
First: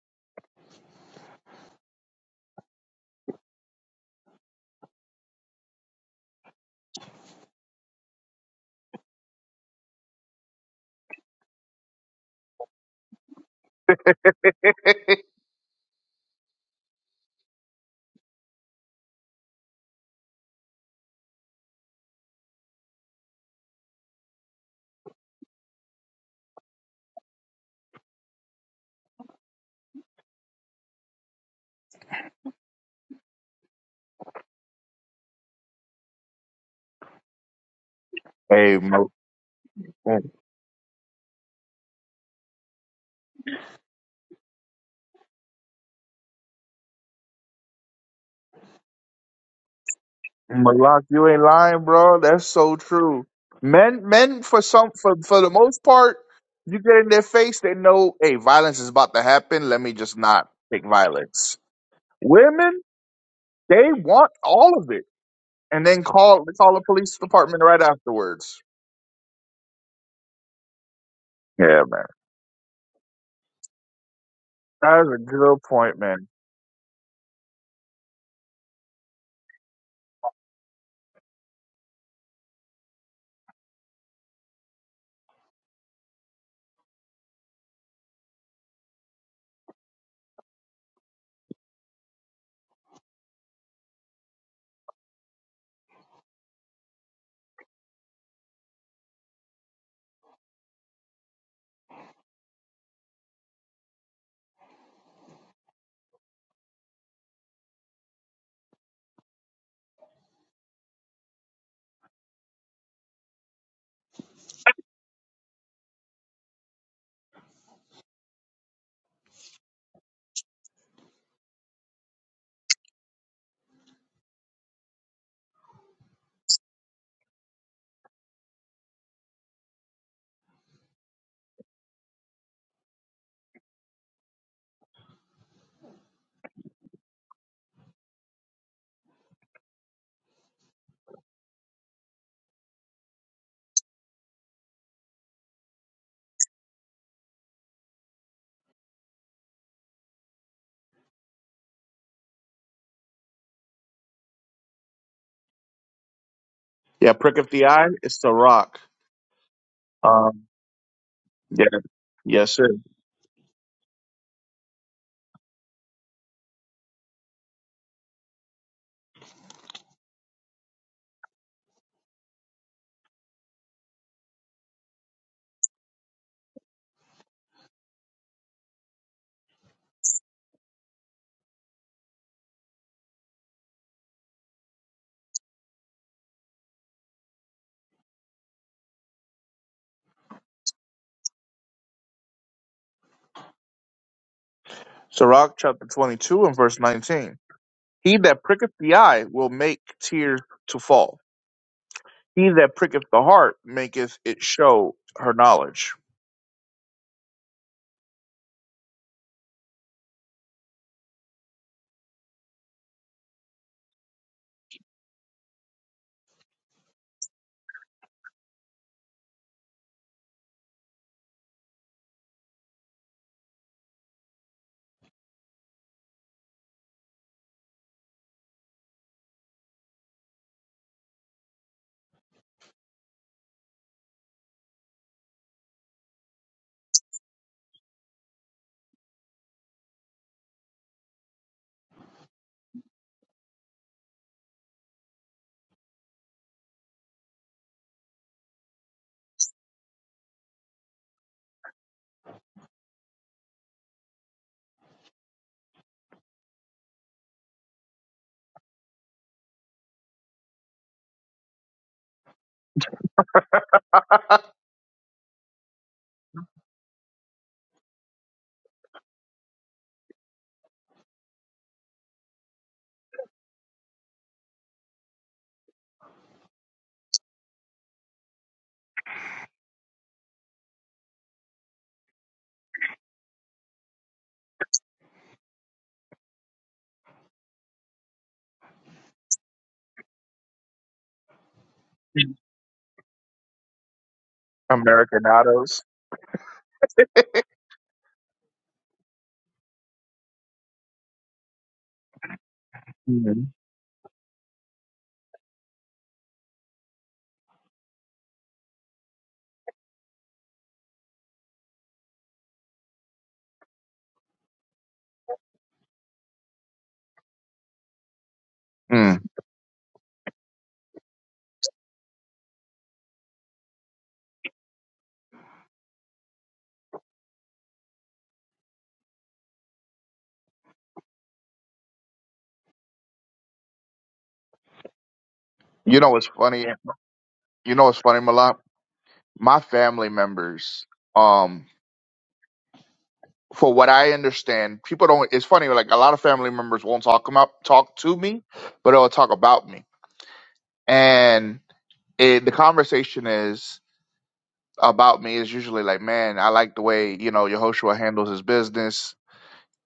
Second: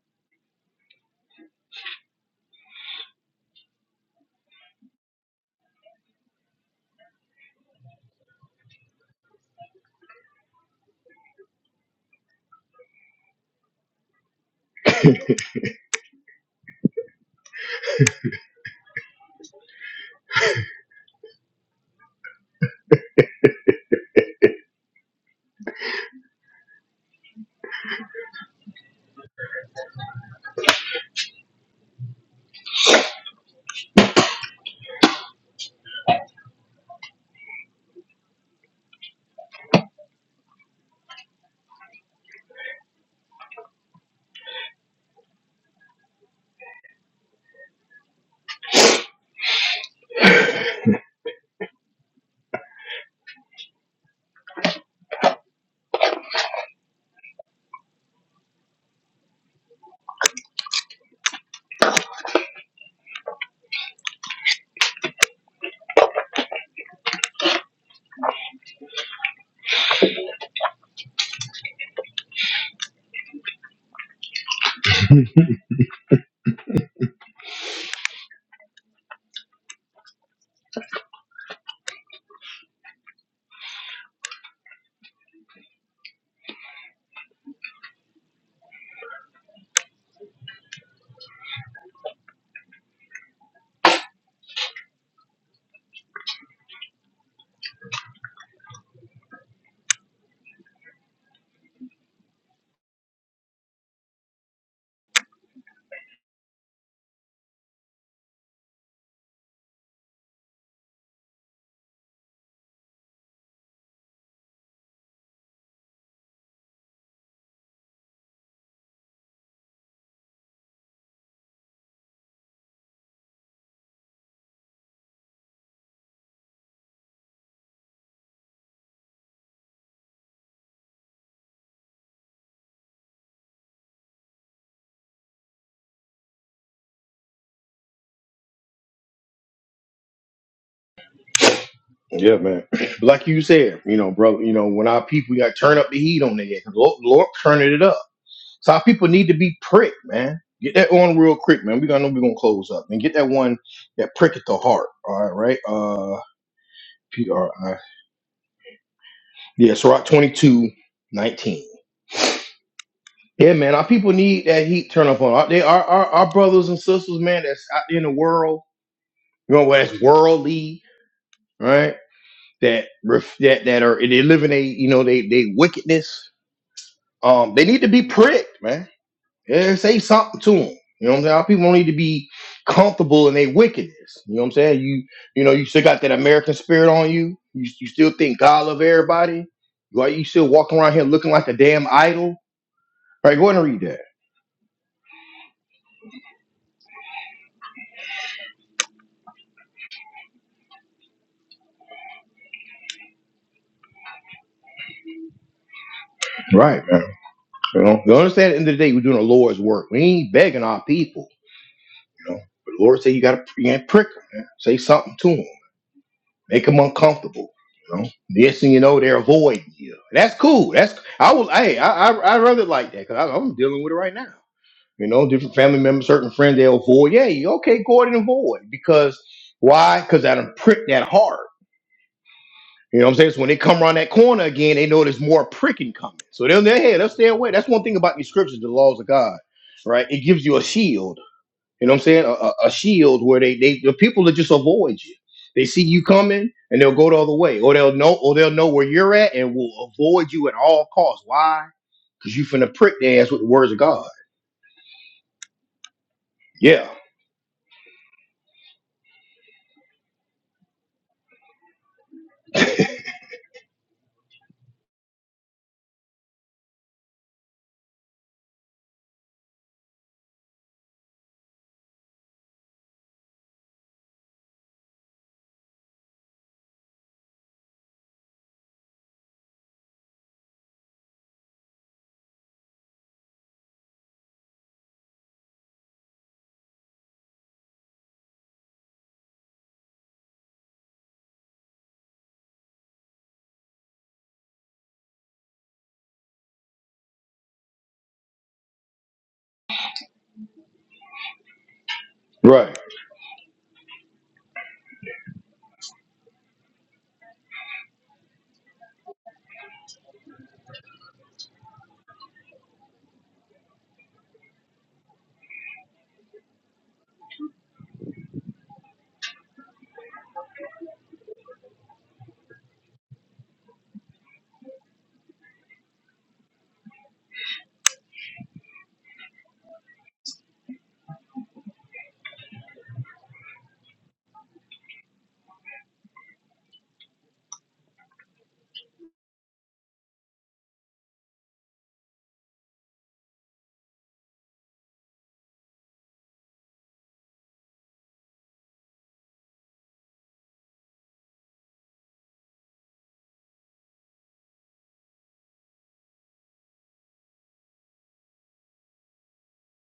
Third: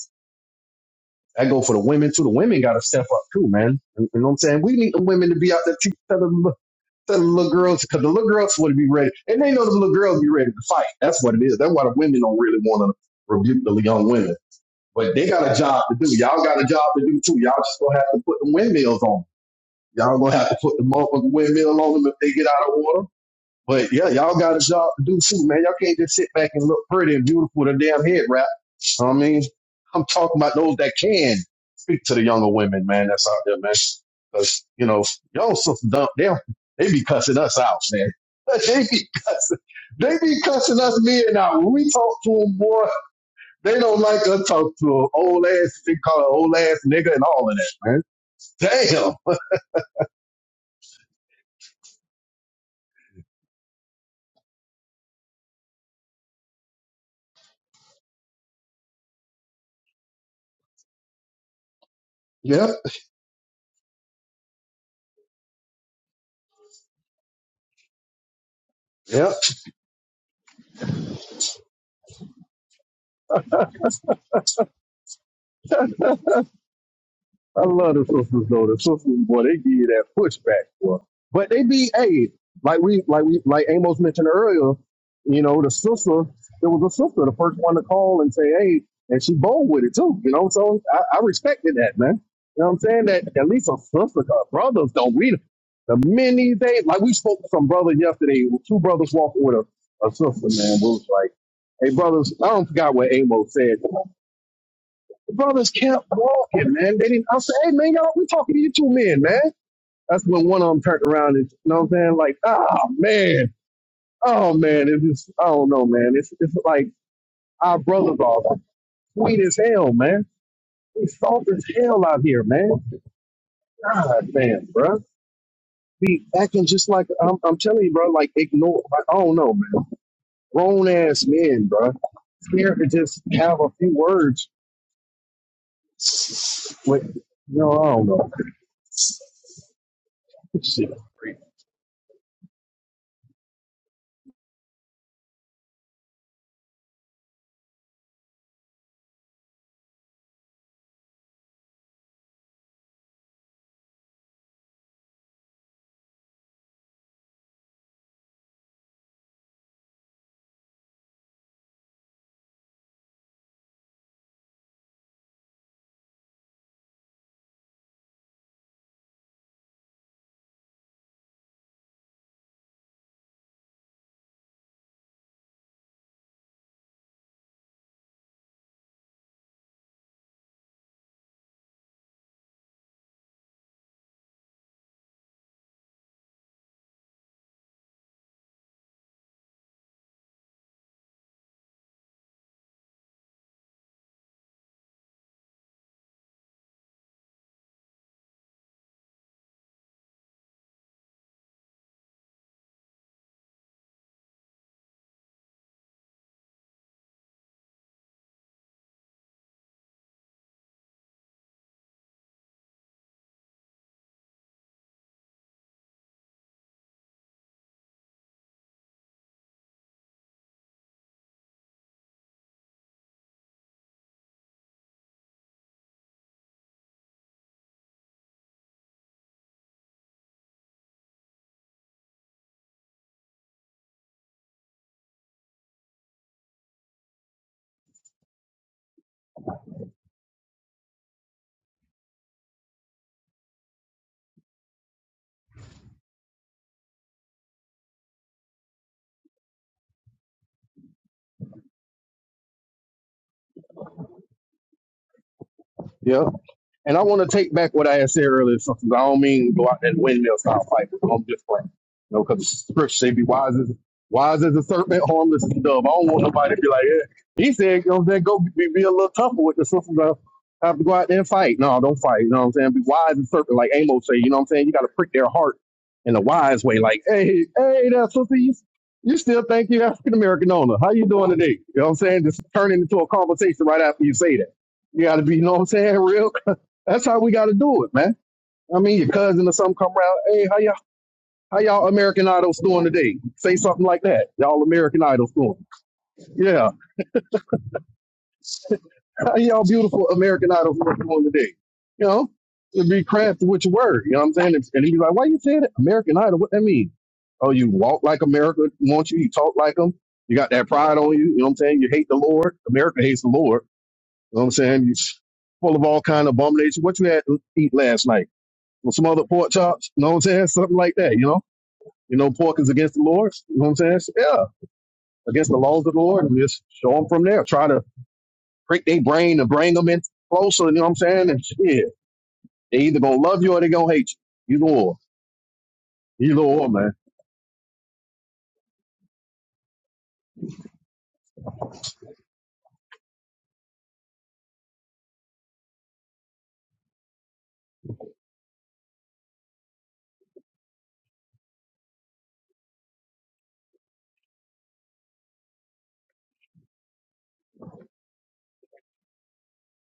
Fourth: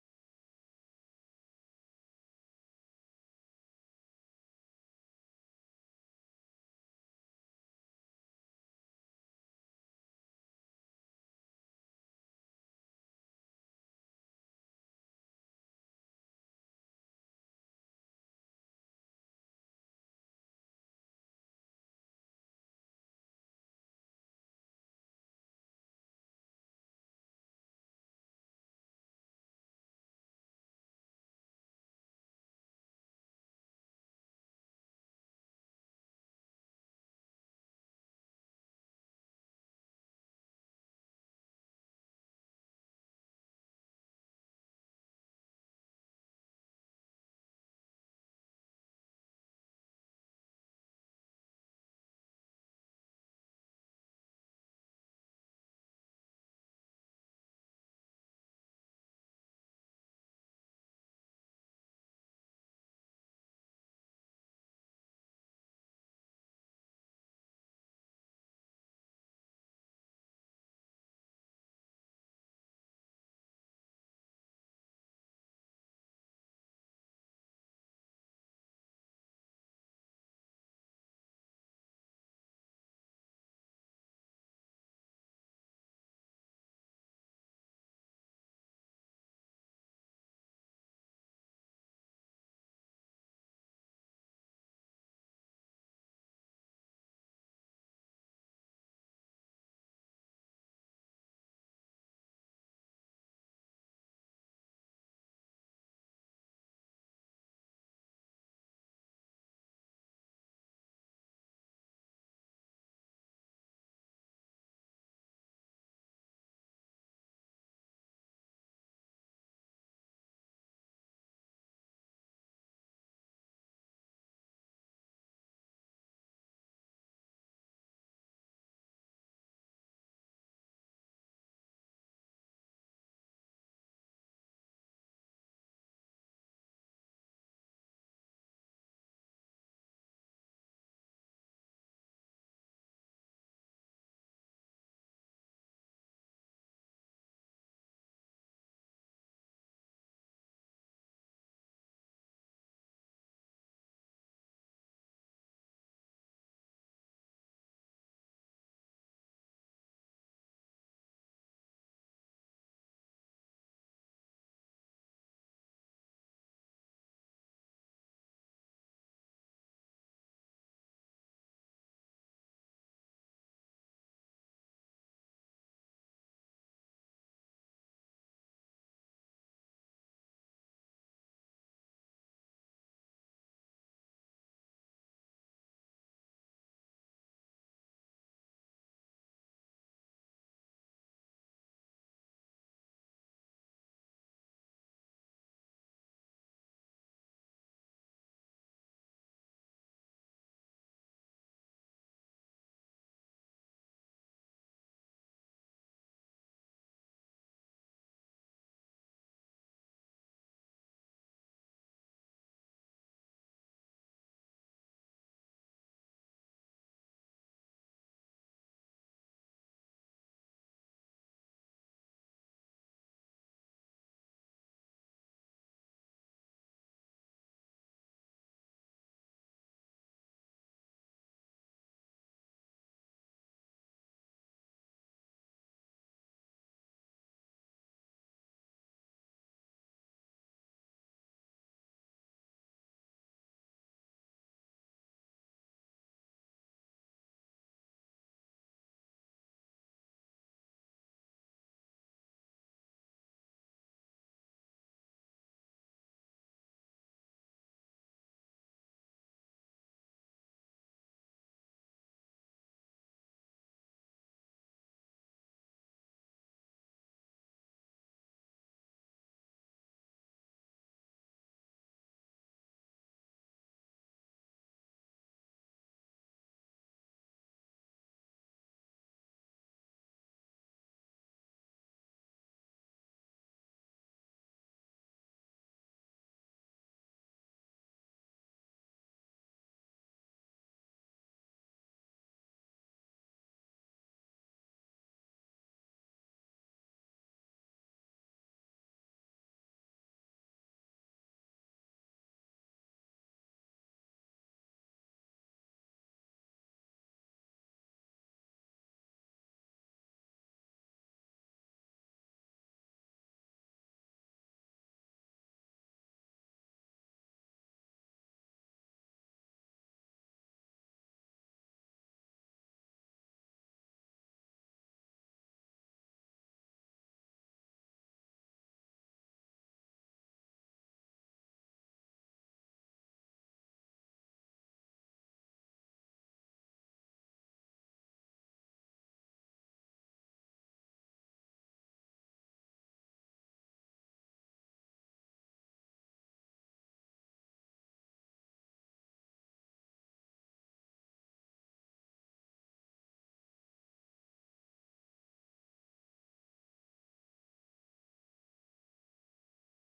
Speaker 3: That go for the women too. The women got to step up too, man. You know what I'm saying? We need the women to be out there teaching the, to the little girls because the little girls want to be ready, and they know the little girls be ready to fight. That's what it is. That's why the women don't really want to rebuke the young women, but they got a job to do. Y'all got a job to do too. Y'all just gonna have to put the windmills on. 'em. Y'all gonna have to put the motherfucking windmill on them if they get out of order but yeah, y'all got a job to do too, man. Y'all can't just sit back and look pretty and beautiful with a damn head wrap. I mean, I'm talking about those that can speak to the younger women, man. That's out there, man. Cause you know, y'all so dumb. They they be cussing us out, man. <laughs>
Speaker 2: Hey,
Speaker 3: They be
Speaker 2: Mo.
Speaker 3: cussing. They be cussing us men out. When we talk to them more, they don't like us talk to 'em. old ass. They call an old ass nigga and all of that, man. Damn.
Speaker 2: Malak, you ain't lying, bro. That's so true. Men, men, for some, for for the most part, you get in their face, they know, hey, violence is about to happen. Let me just not take violence.
Speaker 3: Yep.
Speaker 2: Women, they want all of it, and then call they call the police department right afterwards.
Speaker 3: Yep.
Speaker 2: Yeah, man, that's a good point, man.
Speaker 3: I love the sisters though. The sisters, boy, they give you that pushback, boy. But they be, hey, like we, like we, like Amos mentioned earlier. You know, the sister, there was a sister, the first one to call and say, hey, and she bold with it too. You know, so I, I respected that, man. You know what I'm saying? That at least a sister, 'cause brothers don't. We the many they like we spoke to some brother yesterday. Two brothers walking with a, a sister, man. We was like, hey, brothers, I don't forgot what Amos said. The brothers kept walking, man. They didn't. I said, "Hey, man, y'all, we talking to you two men, man." That's when one of them turned around and, you know what I'm saying? Like, oh man, oh man, it's just, I don't know, man. It's it's like our brothers are sweet as hell, man. We soft as hell out here, man. God, man, bro, Be acting just like I'm, I'm telling you, bro. Like ignore. Like, I don't know, man. Grown ass men, bro. Scared to just have a few words. With, you know, I don't know. <laughs> Shit.
Speaker 1: Yeah, man. <clears throat> But like you said, you know, bro, you know, when our people you got to turn up the heat on their head, 'cause Lord, Lord turning it up. So our people need to be pricked, man. Get that on real quick, man. We gonna know we're gonna close up and get that one that prick the heart. All right, right? Uh
Speaker 2: Yeah, prick of the
Speaker 1: PRICK
Speaker 2: eye, it's the rock.
Speaker 1: Yeah, Sirach
Speaker 2: Um,
Speaker 1: 22, 19.
Speaker 2: yeah, yes, sir.
Speaker 1: Yeah, man, our people need that heat turn up on. Our, they are our, our brothers and sisters, man, that's out there in the world, you know, that's worldly, right? That ref, that that are they live in a you know they they wickedness. Um, they need to be pricked, man. Yeah, say something to them. You know what I'm saying? Our people don't need to be comfortable in their wickedness. You know what I'm saying? You you know you still got that American spirit on you. You you still think God love everybody. Why you still walking around here looking like a damn idol? Right, go ahead and read that.
Speaker 2: Sirach chapter twenty-two and verse nineteen. He that pricketh the eye will make tears to fall. He that pricketh the heart maketh it show her knowledge.
Speaker 1: Right, man. You know, you understand at the end of the day, we're doing the Lord's work. We ain't begging our people, you know. But the Lord said you gotta you ain't prick them, man. Say something to them. Make them uncomfortable. You know? Next thing you know, they're avoiding you. That's cool. That's I was hey, I I, I rather like that because I'm dealing with it right now. You know, different family members, certain friends, they'll avoid. Yeah, you okay, go ahead and avoid. Because why? Because I done pricked that hard. You know what I'm saying? So when they come around that corner again, they know there's more pricking coming. So they're in their head, they'll stay away. That's one thing about these scriptures, the laws of God, right? It gives you a shield. You know what I'm saying? A, a, a shield where they, they the people that just avoid you. They see you coming and they'll go the other way. Or they'll know or they'll know where you're at and will avoid you at all costs. Why? Because you finna prick their ass with the words of God.
Speaker 3: Yeah.
Speaker 1: Yeah.
Speaker 3: And I want to take back what I had said earlier. So 'cause I don't mean go out that windmill style fight. I'm just playing. You know, because the scripture say be wise as wise as a serpent, harmless as a dove. I don't want nobody to be like, yeah. He said, you know, then go be, be a little tougher with the sisters. uh, Have to go out there and fight. No, don't fight. You know what I'm saying? Be wise as a serpent, like Amos say. You know what I'm saying? You got to prick their heart in a wise way. Like, hey, hey, that sister, you, you still think you are African American owner? How you doing today? You know what I'm saying? Just turn it into a conversation right after you say that. You got to be, you know what I'm saying, <laughs> real that's how we got to do it, man. I mean, your cousin or something come around. Hey, how y'all? How y'all American Idols doing today? Say something like that. Y'all American Idols doing?
Speaker 2: Americanados.
Speaker 3: Yeah. <laughs> How y'all beautiful American Idols doing today? You know,
Speaker 1: Right.
Speaker 3: it'd be crafty
Speaker 2: Mhm. <laughs>
Speaker 3: with your word. You know what I'm saying? And he'd be like, "Why you saying that? American Idol? What that mean? Oh, you walk like America wants you. You talk like them. You got that pride on you. You know what I'm saying? You hate the Lord. America hates the Lord. You know what I'm saying? You full of all kind of abomination. What you had to eat last night? with some
Speaker 2: Mm.
Speaker 3: other pork chops, you know what I'm saying? Something like that, you know? You know, pork is against the Lord, you know what I'm saying? So, yeah, against the laws of the Lord, and just show them from there. Try to prick their brain and bring them in closer, you know what I'm saying? And shit, they either gonna love you or they gonna hate you. Either or,
Speaker 2: You know what's
Speaker 3: either
Speaker 2: funny?
Speaker 3: or, man.
Speaker 2: You know what's funny, Malak? My family members, um, for what I understand, people don't. It's funny, like a lot of family members won't talk about talk to me, but they'll talk about me. And it, the conversation is about me is usually like, man, I like the way you know Yehoshua handles his business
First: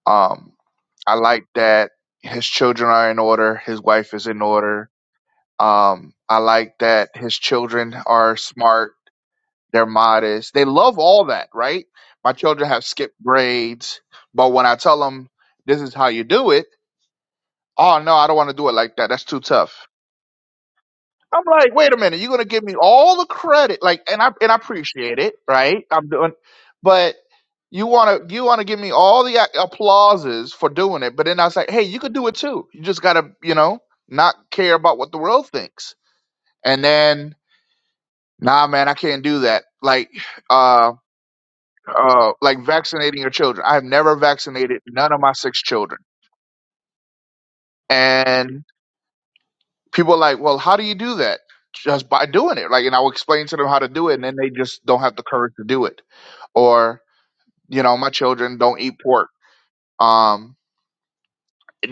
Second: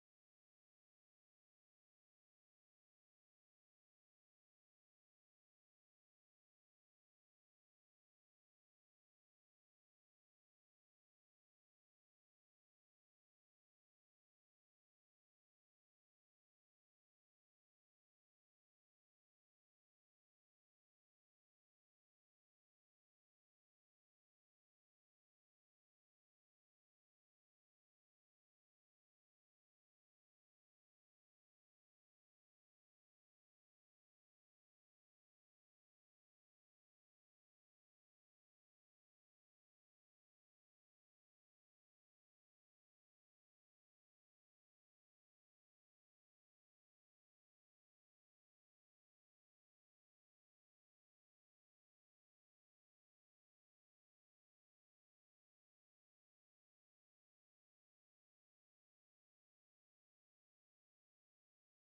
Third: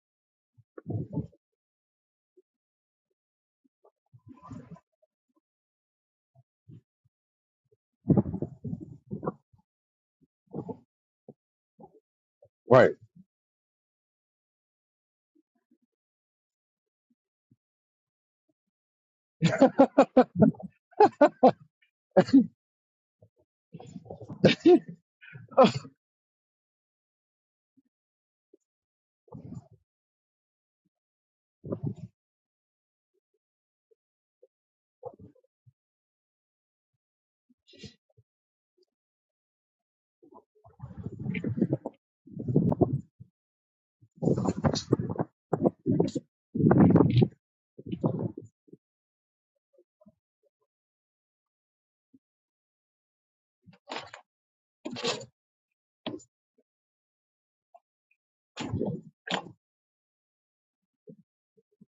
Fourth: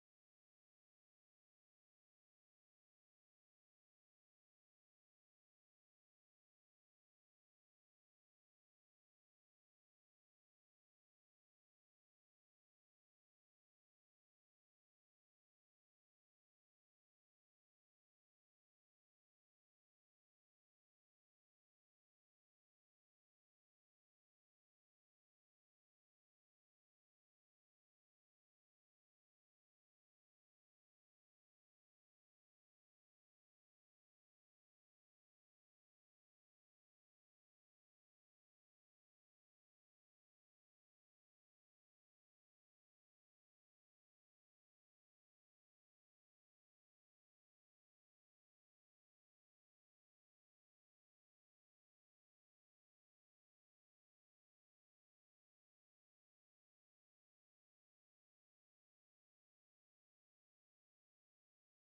Speaker 2: Um, I like that his children are in order, his wife is in order. Um, I like that his children are smart, they're modest, they love all that, right? My children
Speaker 3: Right.
Speaker 2: have skipped grades, but when I tell them this is how you do it, oh no, I don't want to do it like that. That's too tough. I'm like, wait a minute, you're gonna give me all the credit, like, and I and I appreciate it, right? I'm doing, but you wanna you wanna give me all the a- applauses for doing it, but then I was like, hey, you could do it too. You just gotta, you know, not care about what the world thinks. And then, nah, man, I can't do that. Like, uh, uh, like vaccinating your children. I have never vaccinated none of my six children, and. people are like, well, how do you do that? Just by doing it. Like, and I'll explain to them how to do it, and then they just don't have the courage to do it. Or, you know, my children don't eat pork. Um,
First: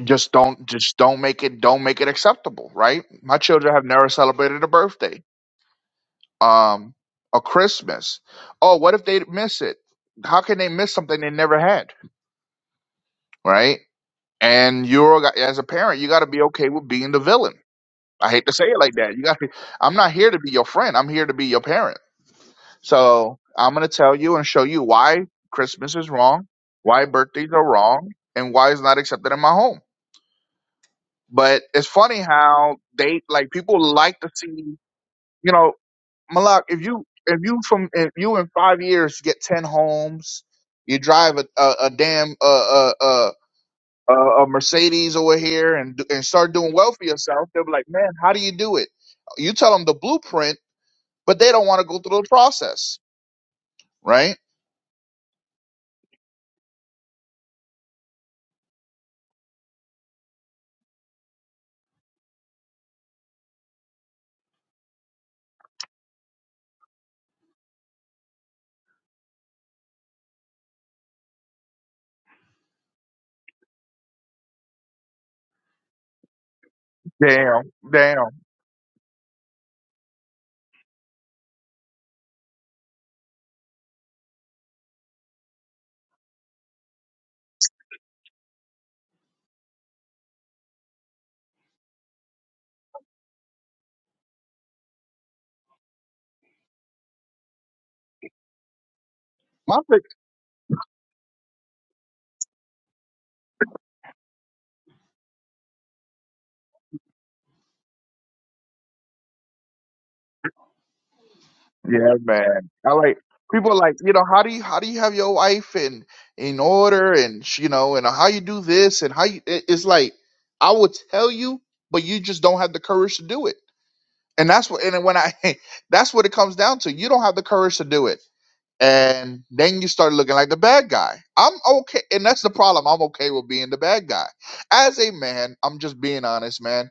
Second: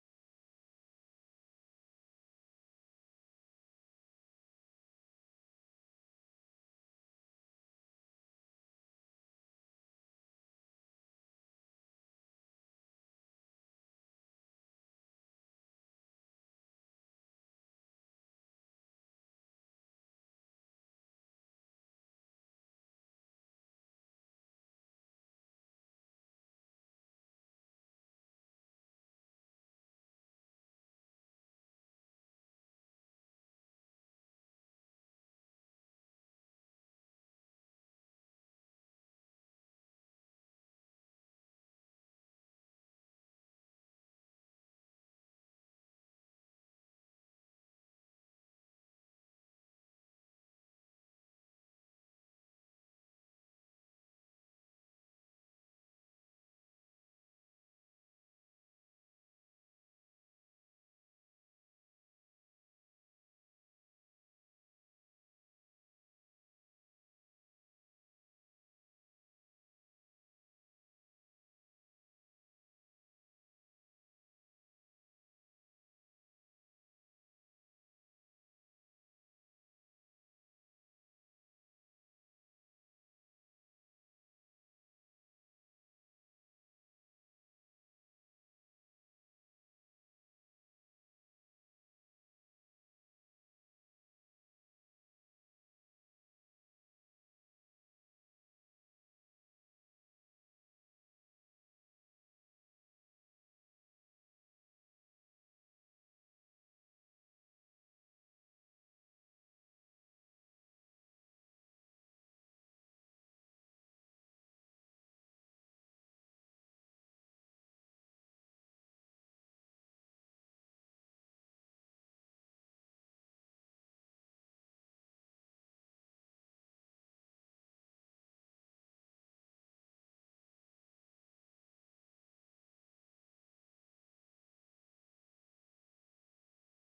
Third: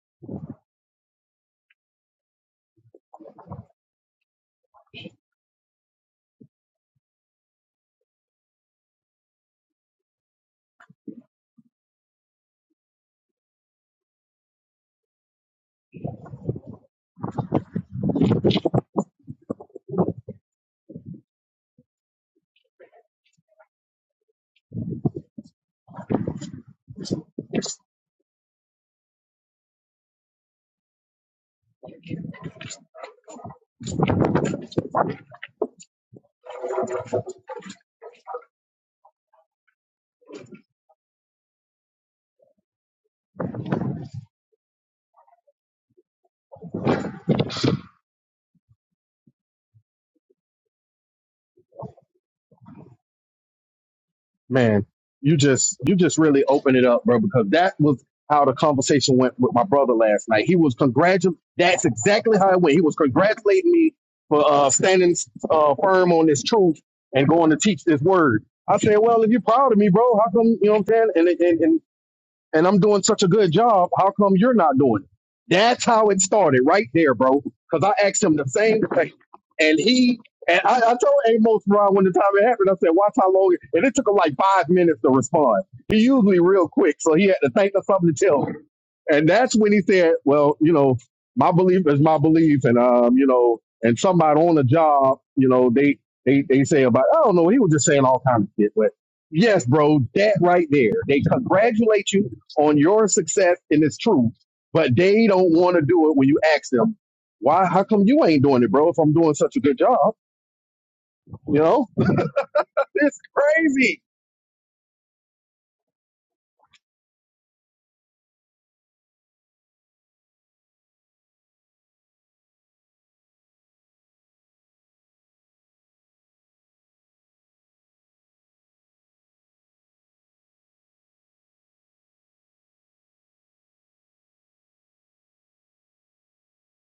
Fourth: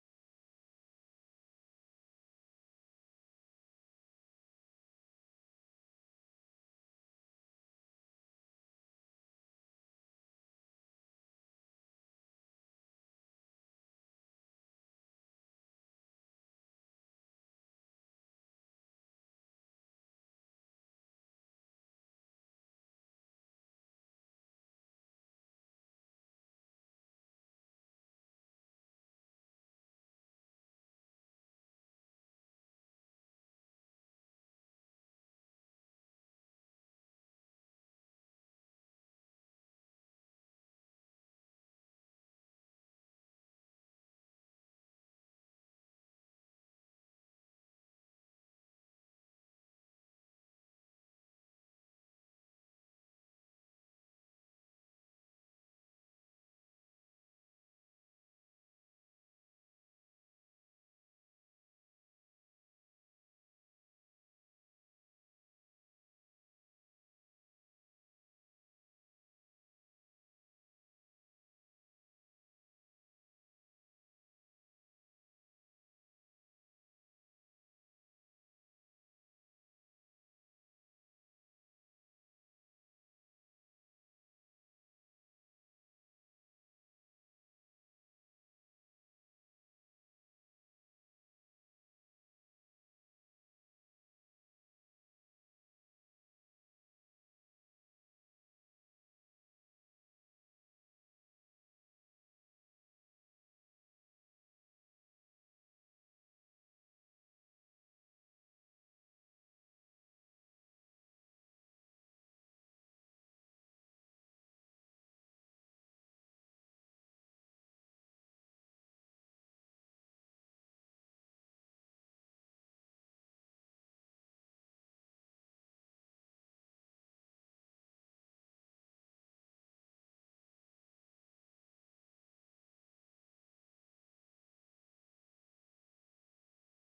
Speaker 2: just don't, just don't make it, don't make it acceptable, right? My children have never celebrated a birthday, um, a Christmas. Oh, what if they miss it? How can they miss something they never had, right? And you're as a parent, you got to be okay with being the villain. I hate to say it like that. You got, to I'm not here to be your friend. I'm here to be your parent So I'm going to tell you and show you why Christmas is wrong, why birthdays are wrong, and why it's not accepted in my home. But it's funny how they like people like to see, you know, Malak, if you if you from if you in five years get ten homes, you drive a a, a damn uh uh uh a a Mercedes over here and do- and start doing well for yourself, they'll be like, man, how do you do it? You tell them the blueprint, but they don't want to go through the process, right?
Speaker 3: man, you just you just really opened it up, bro, because that was how the conversation went with my brother last night. He was congratul. That's exactly how it went. He was congratulating me for uh, standing uh, firm on this truth and going to teach this word. I said, well, if you're proud of me, bro, how come you know what I'm saying? And and, and and I'm doing such a good job. How come you're not doing it? That's how it started right there, bro.
Speaker 2: Damn,
Speaker 3: Because I
Speaker 2: damn.
Speaker 3: asked him the same thing. And he, and I, I told Amos Ron when the time it happened, I said, watch how long. it-" And it took him like five minutes to respond. He usually real quick. So he had to think of something to tell me and that's when he said, "Well, you know, my belief is my belief, and um, you know, and somebody on the job, you know, they they they say about, I don't know, he was just saying all kinds of shit, but yes,
Speaker 2: My
Speaker 3: bro,
Speaker 2: pick.
Speaker 3: that right there, they congratulate you on your success, and it's true, but they don't want to do it when you ask them, why? How come you ain't doing it, bro? If I'm doing such a good job, you know,
Speaker 2: Yeah, man. I
Speaker 3: <laughs>
Speaker 2: like
Speaker 3: it's
Speaker 2: people are
Speaker 3: crazy
Speaker 2: like you know how do you how do you have your wife in in order and sh- you know and how you do this and how you it- it's like I will tell you, but you just don't have the courage to do it. And that's what and when I <laughs> that's what it comes down to. You don't have the courage to do it, and then you start looking like the bad guy. I'm okay, and that's the problem. I'm okay with being the bad guy. As a man, I'm just being honest, man.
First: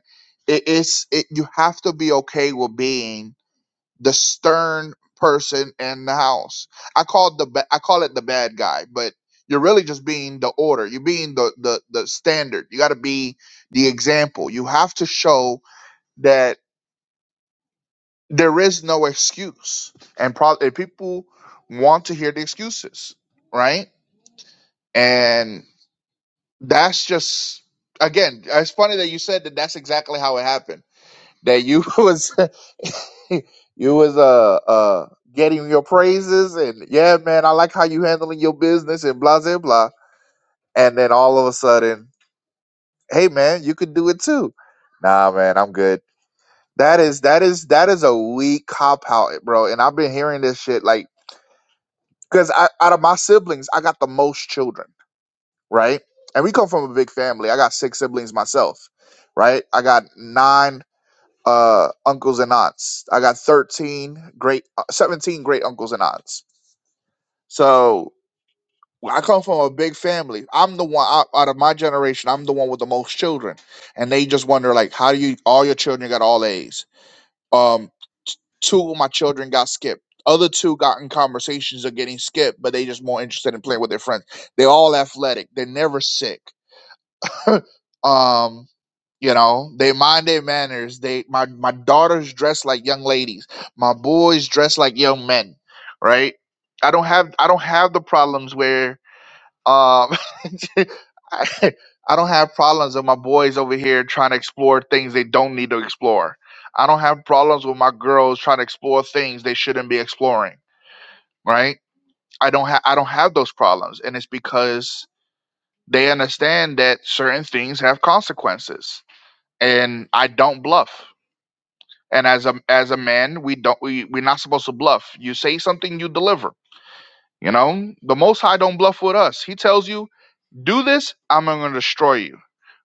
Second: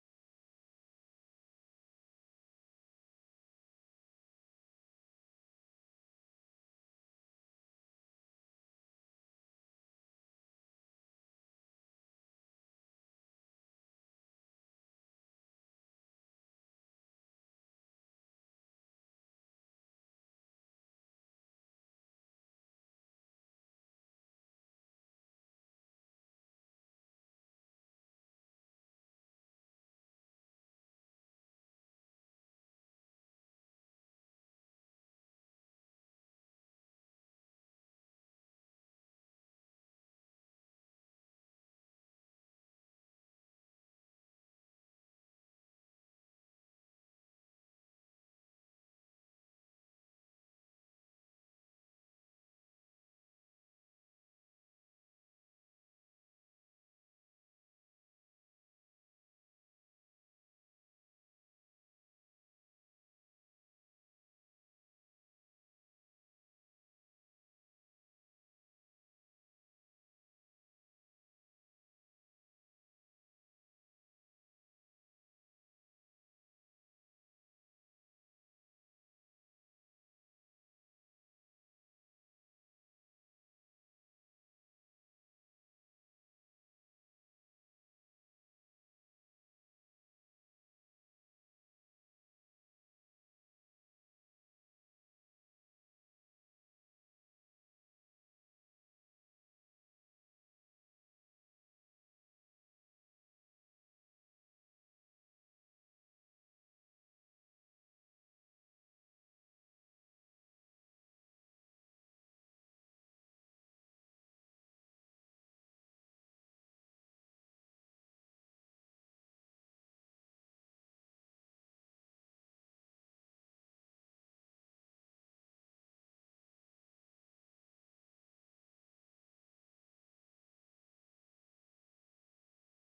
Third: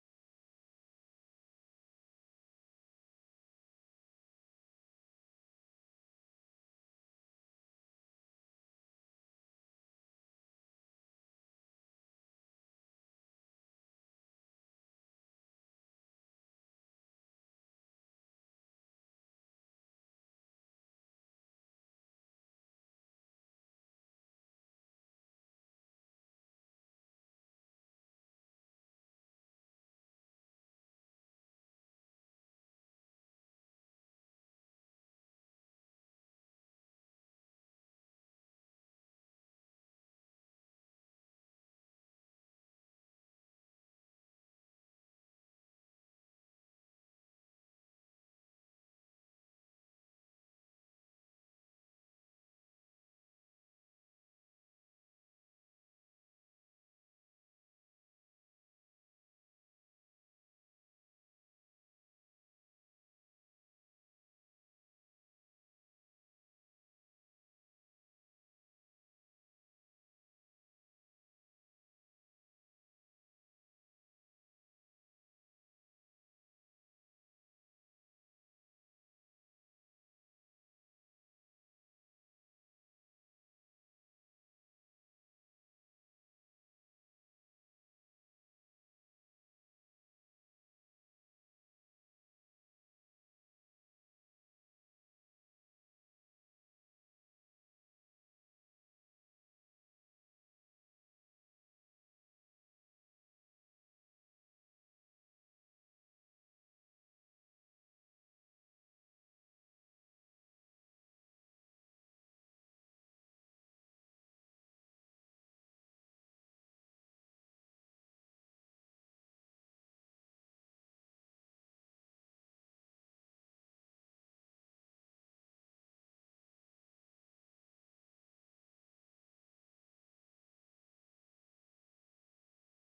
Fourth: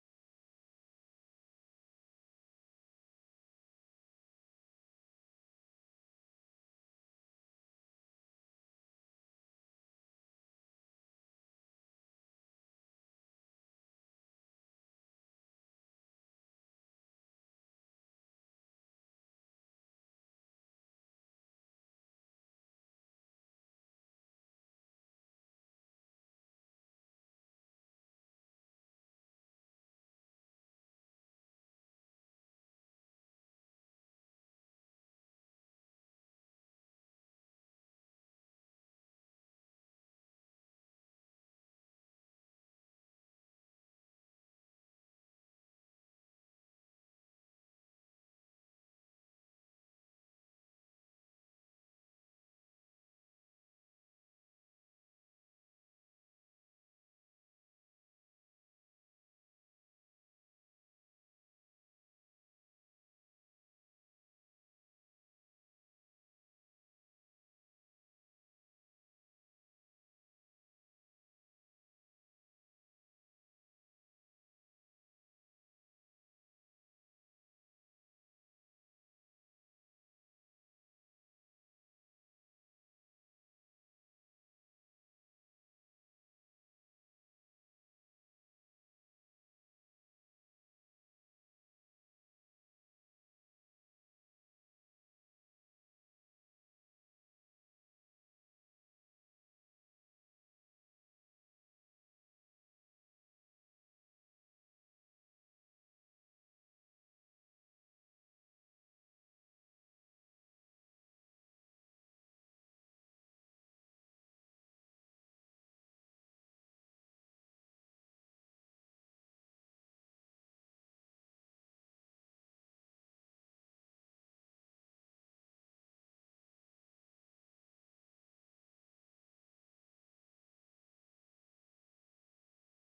Speaker 2: it's it, you have to be okay with being the stern person in the house. I called the ba- I call it the bad guy, but you're really just being the order. You're being the the the standard. You got to be the example. You have to show that there is no excuse, and probably people want to hear the excuses, right? And that's just again, it's funny that you said that. That's exactly how it happened that you <laughs> was <laughs> you was uh uh getting your praises and yeah man i like how you handling your business and blah blah blah and then all of a sudden hey man you could do it too nah man i'm good that is that is that is a weak cop out bro and i've been hearing this shit like because I out of my siblings i got the most children right and we come from a big family i got six siblings myself right i got nine uh, uncles and aunts. I got 13 great, uh, 17 great uncles and aunts. So well, I come from a big family. I'm the one out, out of my generation. I'm the one with the most children, and they just wonder like, how do you? All your children got all A's. Um, two of my children got skipped. Other two got in conversations of getting skipped, but they just more interested in playing with their friends. They all athletic. They're never sick. Um, you know, they mind their manners. They my my daughters dress like young ladies. My boys dress like young men, right? I don't have I don't have the problems where um <laughs> I, I don't have problems with my boys over here trying to explore things they don't need to explore. I don't have problems with my girls trying to explore things they shouldn't be exploring, right? I don't have I don't have those problems and it's because they understand that certain things have consequences and I don't bluff. And as a as a man, we don't we we're not supposed to bluff. You say something, you deliver. You know, the Most High don't bluff with us. He tells you, "Do this, I'm going to destroy you."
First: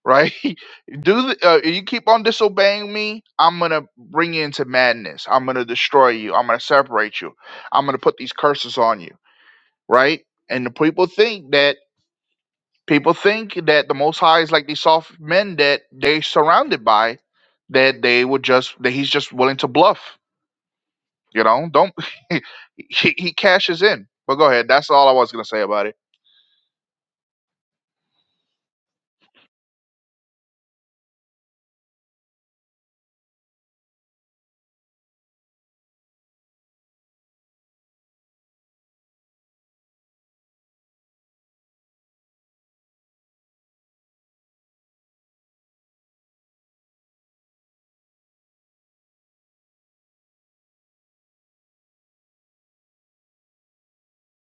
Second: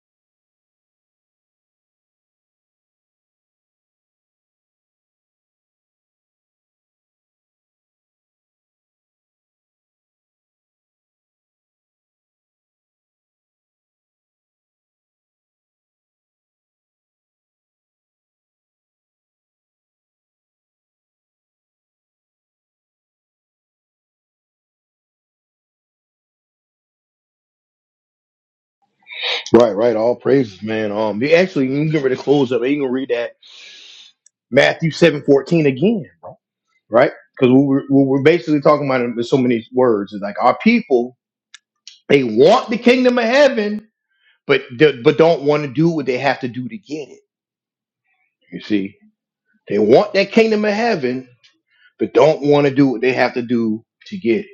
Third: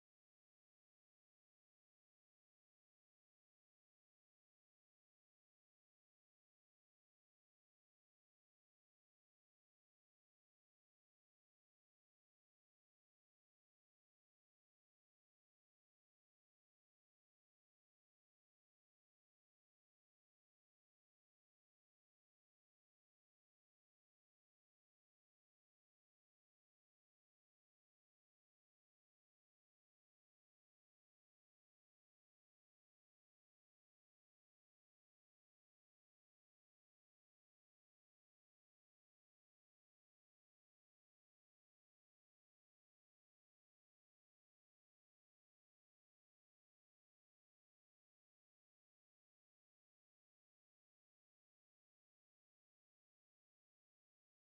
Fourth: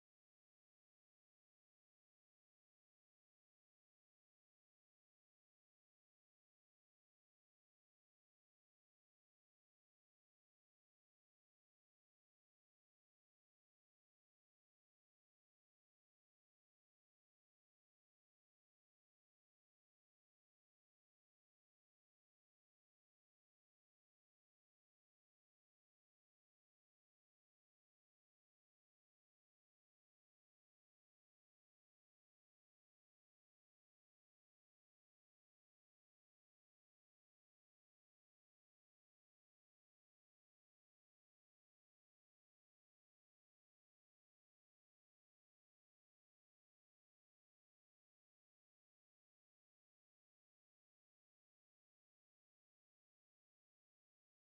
Speaker 2: Right? <laughs> Do the, uh, you keep on disobeying me? I'm going to bring you into madness. I'm going to destroy you. I'm going to separate you. I'm going to put these curses on you. Right? And the people think that People think that the Most High is like these soft men that they're surrounded by, that they would just that he's just willing to bluff. You know, don't <laughs> he, he cashes in. But go ahead. That's all I was gonna say about it.
Speaker 1: Right, right. All praises, man. Um you actually you can get ready to close up. You can read that Matthew seven fourteen again. right? Because what we're, what we're basically talking about in so many words is like our people they want the kingdom of heaven, but d- but don't want to do what they have to do to get it. You see, they want that kingdom of heaven, but don't want to do what they have to do to get it.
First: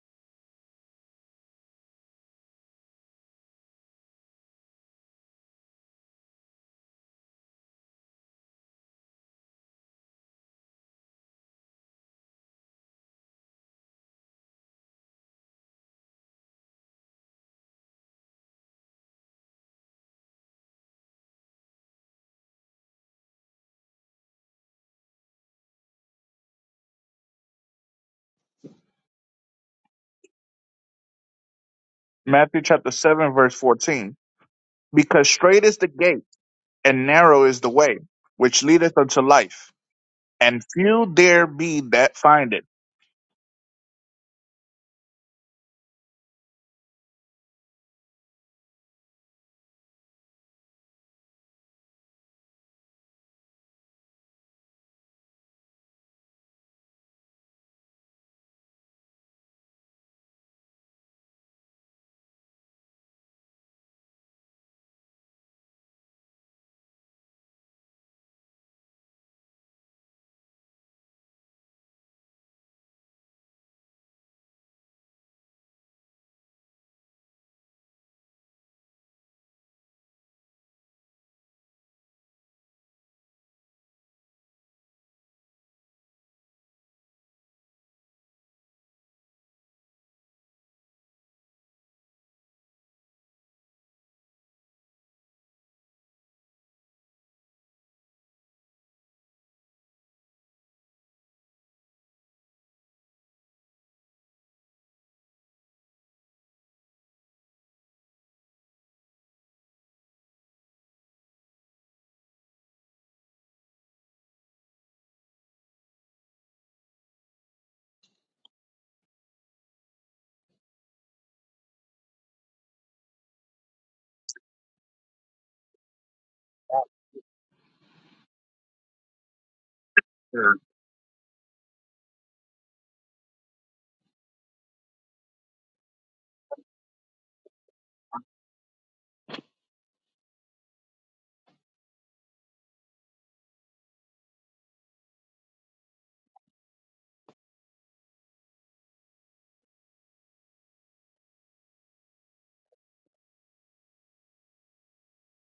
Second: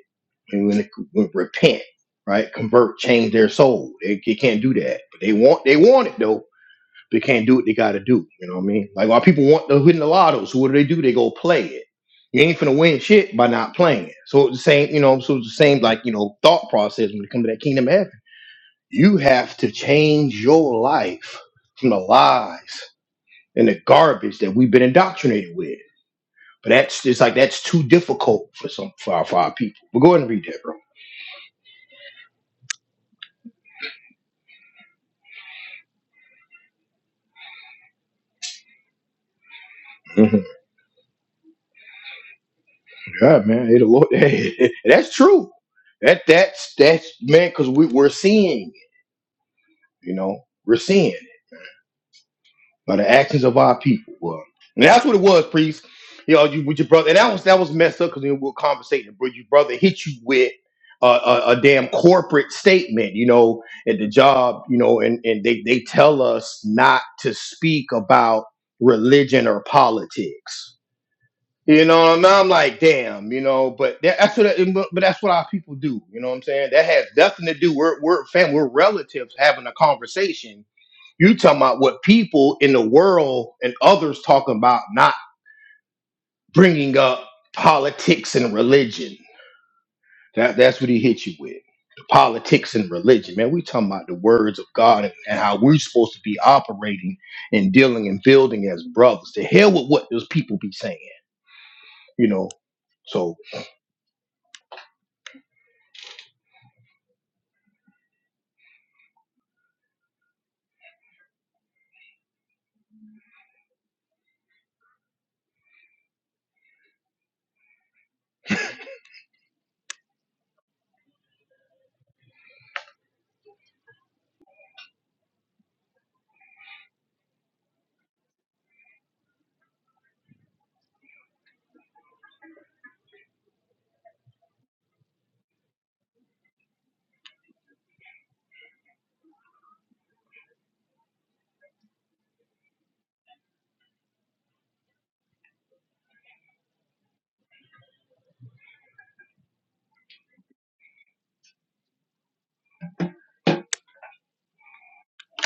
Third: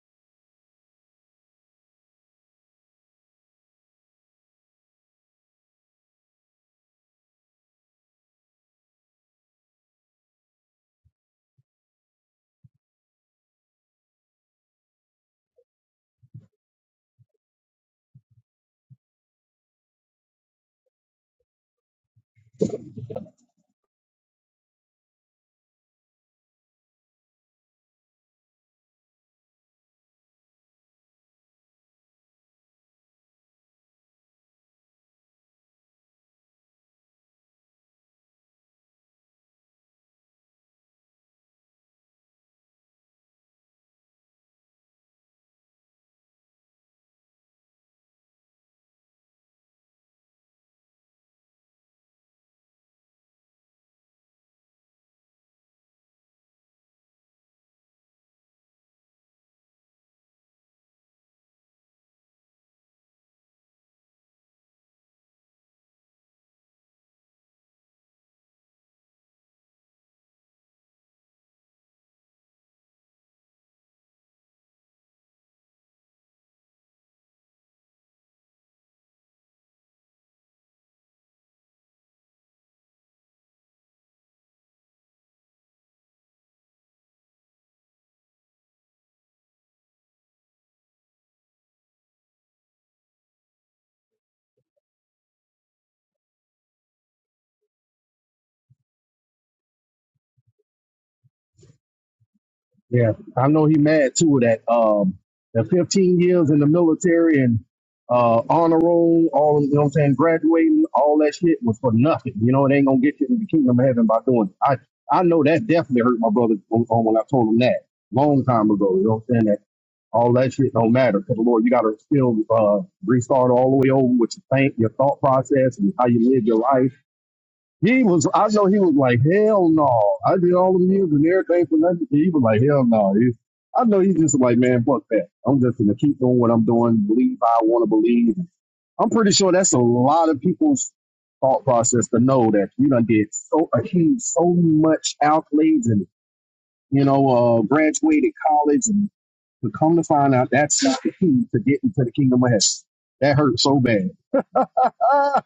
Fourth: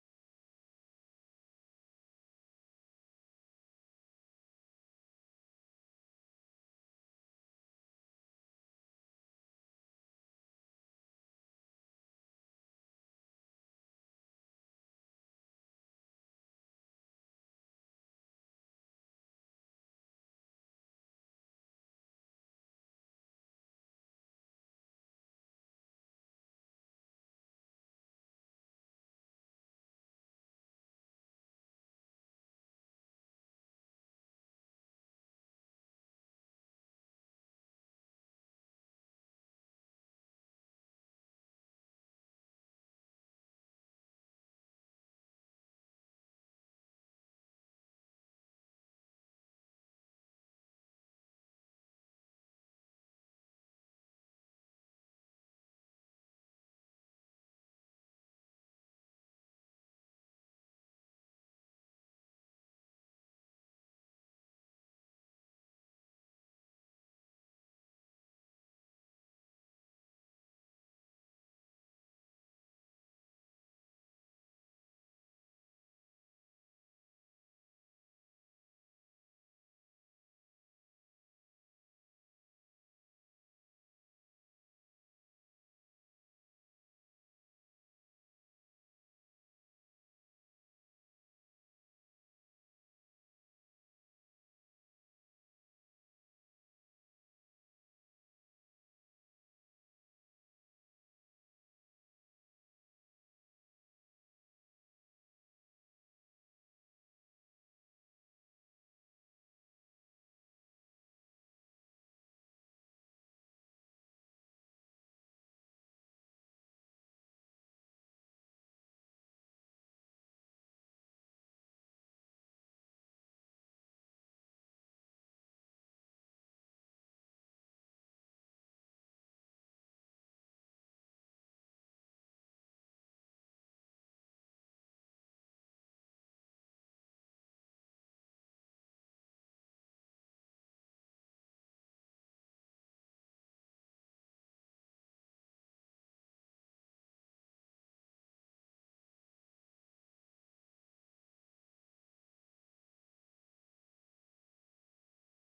Speaker 1: And when it, when it repent, right, convert, change their soul, they, they can't do that. But they want they want it though. They can't do what they got to do. You know what I mean? Like while people want to win the lotto, so what do they do? They go play it. You ain't finna win shit by not playing it. So it's the same, you know. So it's the same, like you know, thought process when it comes to that kingdom of heaven. You have to change your life from the lies and the garbage that we've been indoctrinated with. But that's it's like that's too difficult for some for our, for our people. But go ahead and read that, bro.
Speaker 2: Matthew chapter seven verse fourteen. Because straight is the gate and narrow is the way which leadeth unto life,
Speaker 1: Mhm.
Speaker 2: and few there be that find it.
Speaker 1: Yeah, man. Hey, the Lord. <laughs> that's true. That that's that's man, because we we're seeing, it, you know, we're seeing. it. by the actions of our people. Well, and that's what it was, priest. You know, you with your brother, and that was that was messed up because we were conversating. But your brother hit you with a, a, a damn corporate statement, you know, at the job, you know, and and they they tell us not to speak about religion or politics. You know, and I'm like, damn, you know, but that, that's what, but that's what our people do. You know what I'm saying? That has nothing to do. We're we're family. We're relatives having a conversation you talking about what people in the world and others talking about, not bringing up politics and religion. That that's what he hit you with. The politics and religion, man. We talking about the words of God and, and how we're supposed to be operating and dealing and building as brothers. To hell with what those people be saying, you know.
Speaker 3: Yeah,
Speaker 1: So
Speaker 3: I know he mad too that um the 15 years in the military and uh honor roll, all you know what I'm saying, graduating, all that shit was for nothing. You know, it ain't gonna get you in the kingdom of heaven by doing it. I I know that definitely hurt my brother on, on when I told him that long time ago. You know what I'm saying? That all that shit don't matter because Lord, you gotta still uh restart all the way over with your think, your thought process and how you live your life he was, I know he was like, hell no. I did
Speaker 2: Sure.
Speaker 3: all the music and everything for nothing. He was like, hell no. He- I know he's just like, man, fuck that. I'm just going to keep doing what I'm doing, believe I want to believe. I'm pretty sure that's a lot of people's thought process to know that you done did so, achieved so much accolades and, you know, uh, graduated college and to come to find out that's not the key to get into the kingdom of heaven. That hurt so bad. Ah,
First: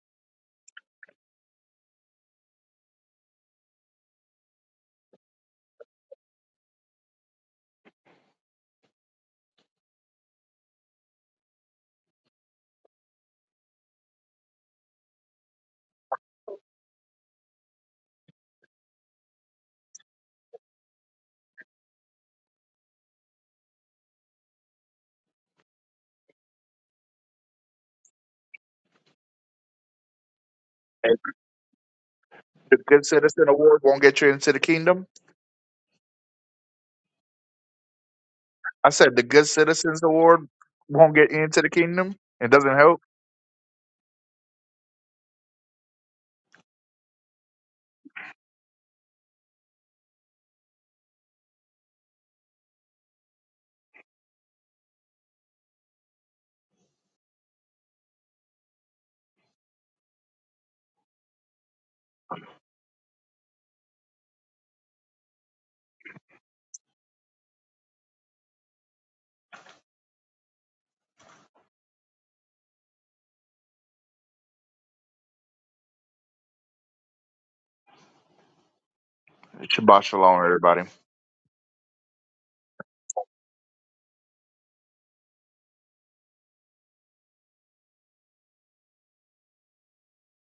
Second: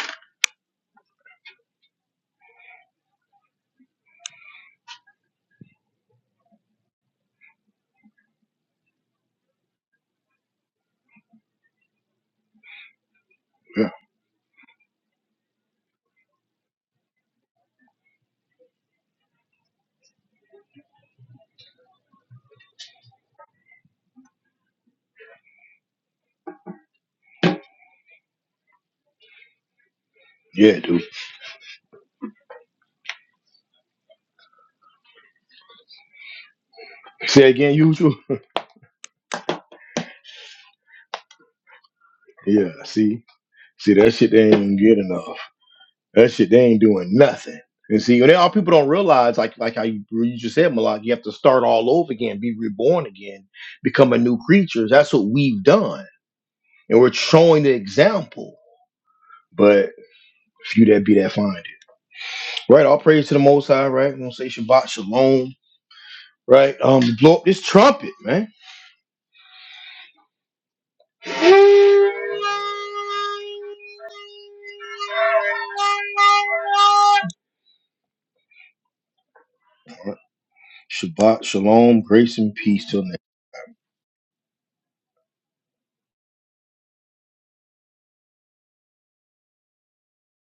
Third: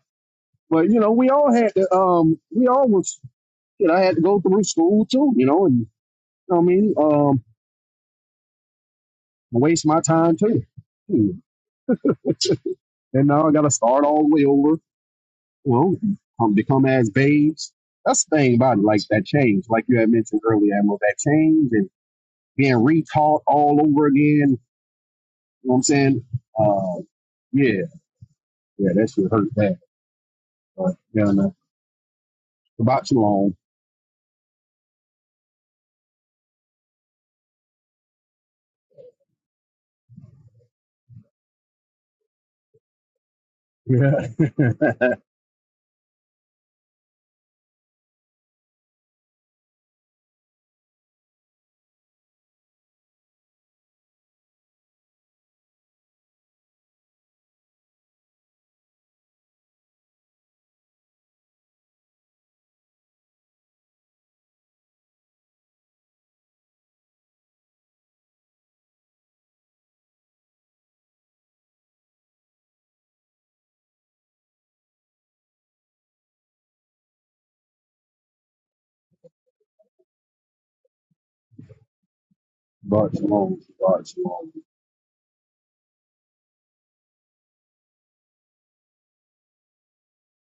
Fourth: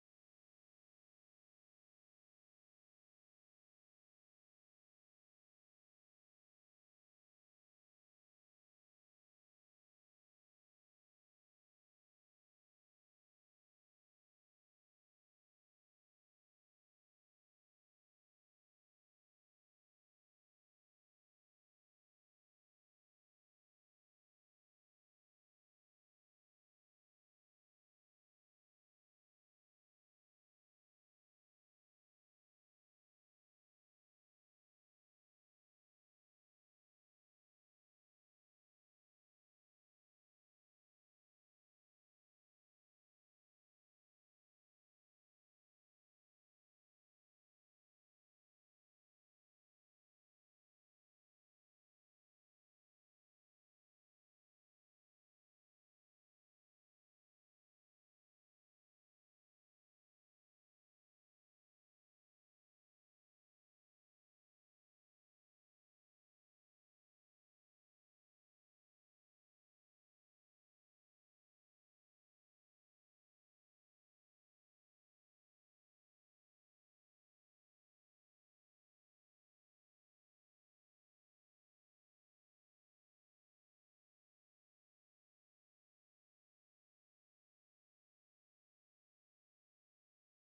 Speaker 3: but you know, we all had to, um, we all was you know, I had to go through school too, you know, and you know what I mean, um, waste my time too. Hmm. <laughs> and now I got to
Speaker 1: yeah,
Speaker 3: start all the way over. Well, um, become as babes. That's the thing about it, like that change, like you had mentioned earlier, Admiral, that change and being retaught all over again. You know what I'm saying? Uh, yeah, yeah, that should hurt bad.
Speaker 1: yeah,
Speaker 3: But,
Speaker 1: dude.
Speaker 2: And
Speaker 3: you know,
Speaker 2: The Good
Speaker 3: about too
Speaker 2: Citizen
Speaker 3: long.
Speaker 2: Award won't get you into the kingdom.
Speaker 1: Say again, usual. <laughs>
Speaker 2: I said the Good Citizens Award won't get you into the kingdom. It
Speaker 1: Yeah,
Speaker 2: doesn't help.
Speaker 1: see, see that
Speaker 3: Yeah.
Speaker 1: shit they ain't
Speaker 3: <laughs>
Speaker 1: even getting enough. That shit, they ain't doing nothing. And see, they all people don't realize, like like how you, you just said, Malak, you have to start all over again, be reborn again, become a new creature. That's what we've done, and we're showing the example. But few that be that find it, right? All praise to the Most High, right? We gonna say Shabbat Shalom, right? Um, blow up this trumpet, man.
Speaker 2: Shabbat shalom, everybody.
Speaker 1: Shabbat Shalom, grace and peace till next.
Speaker 3: about too long. About too long.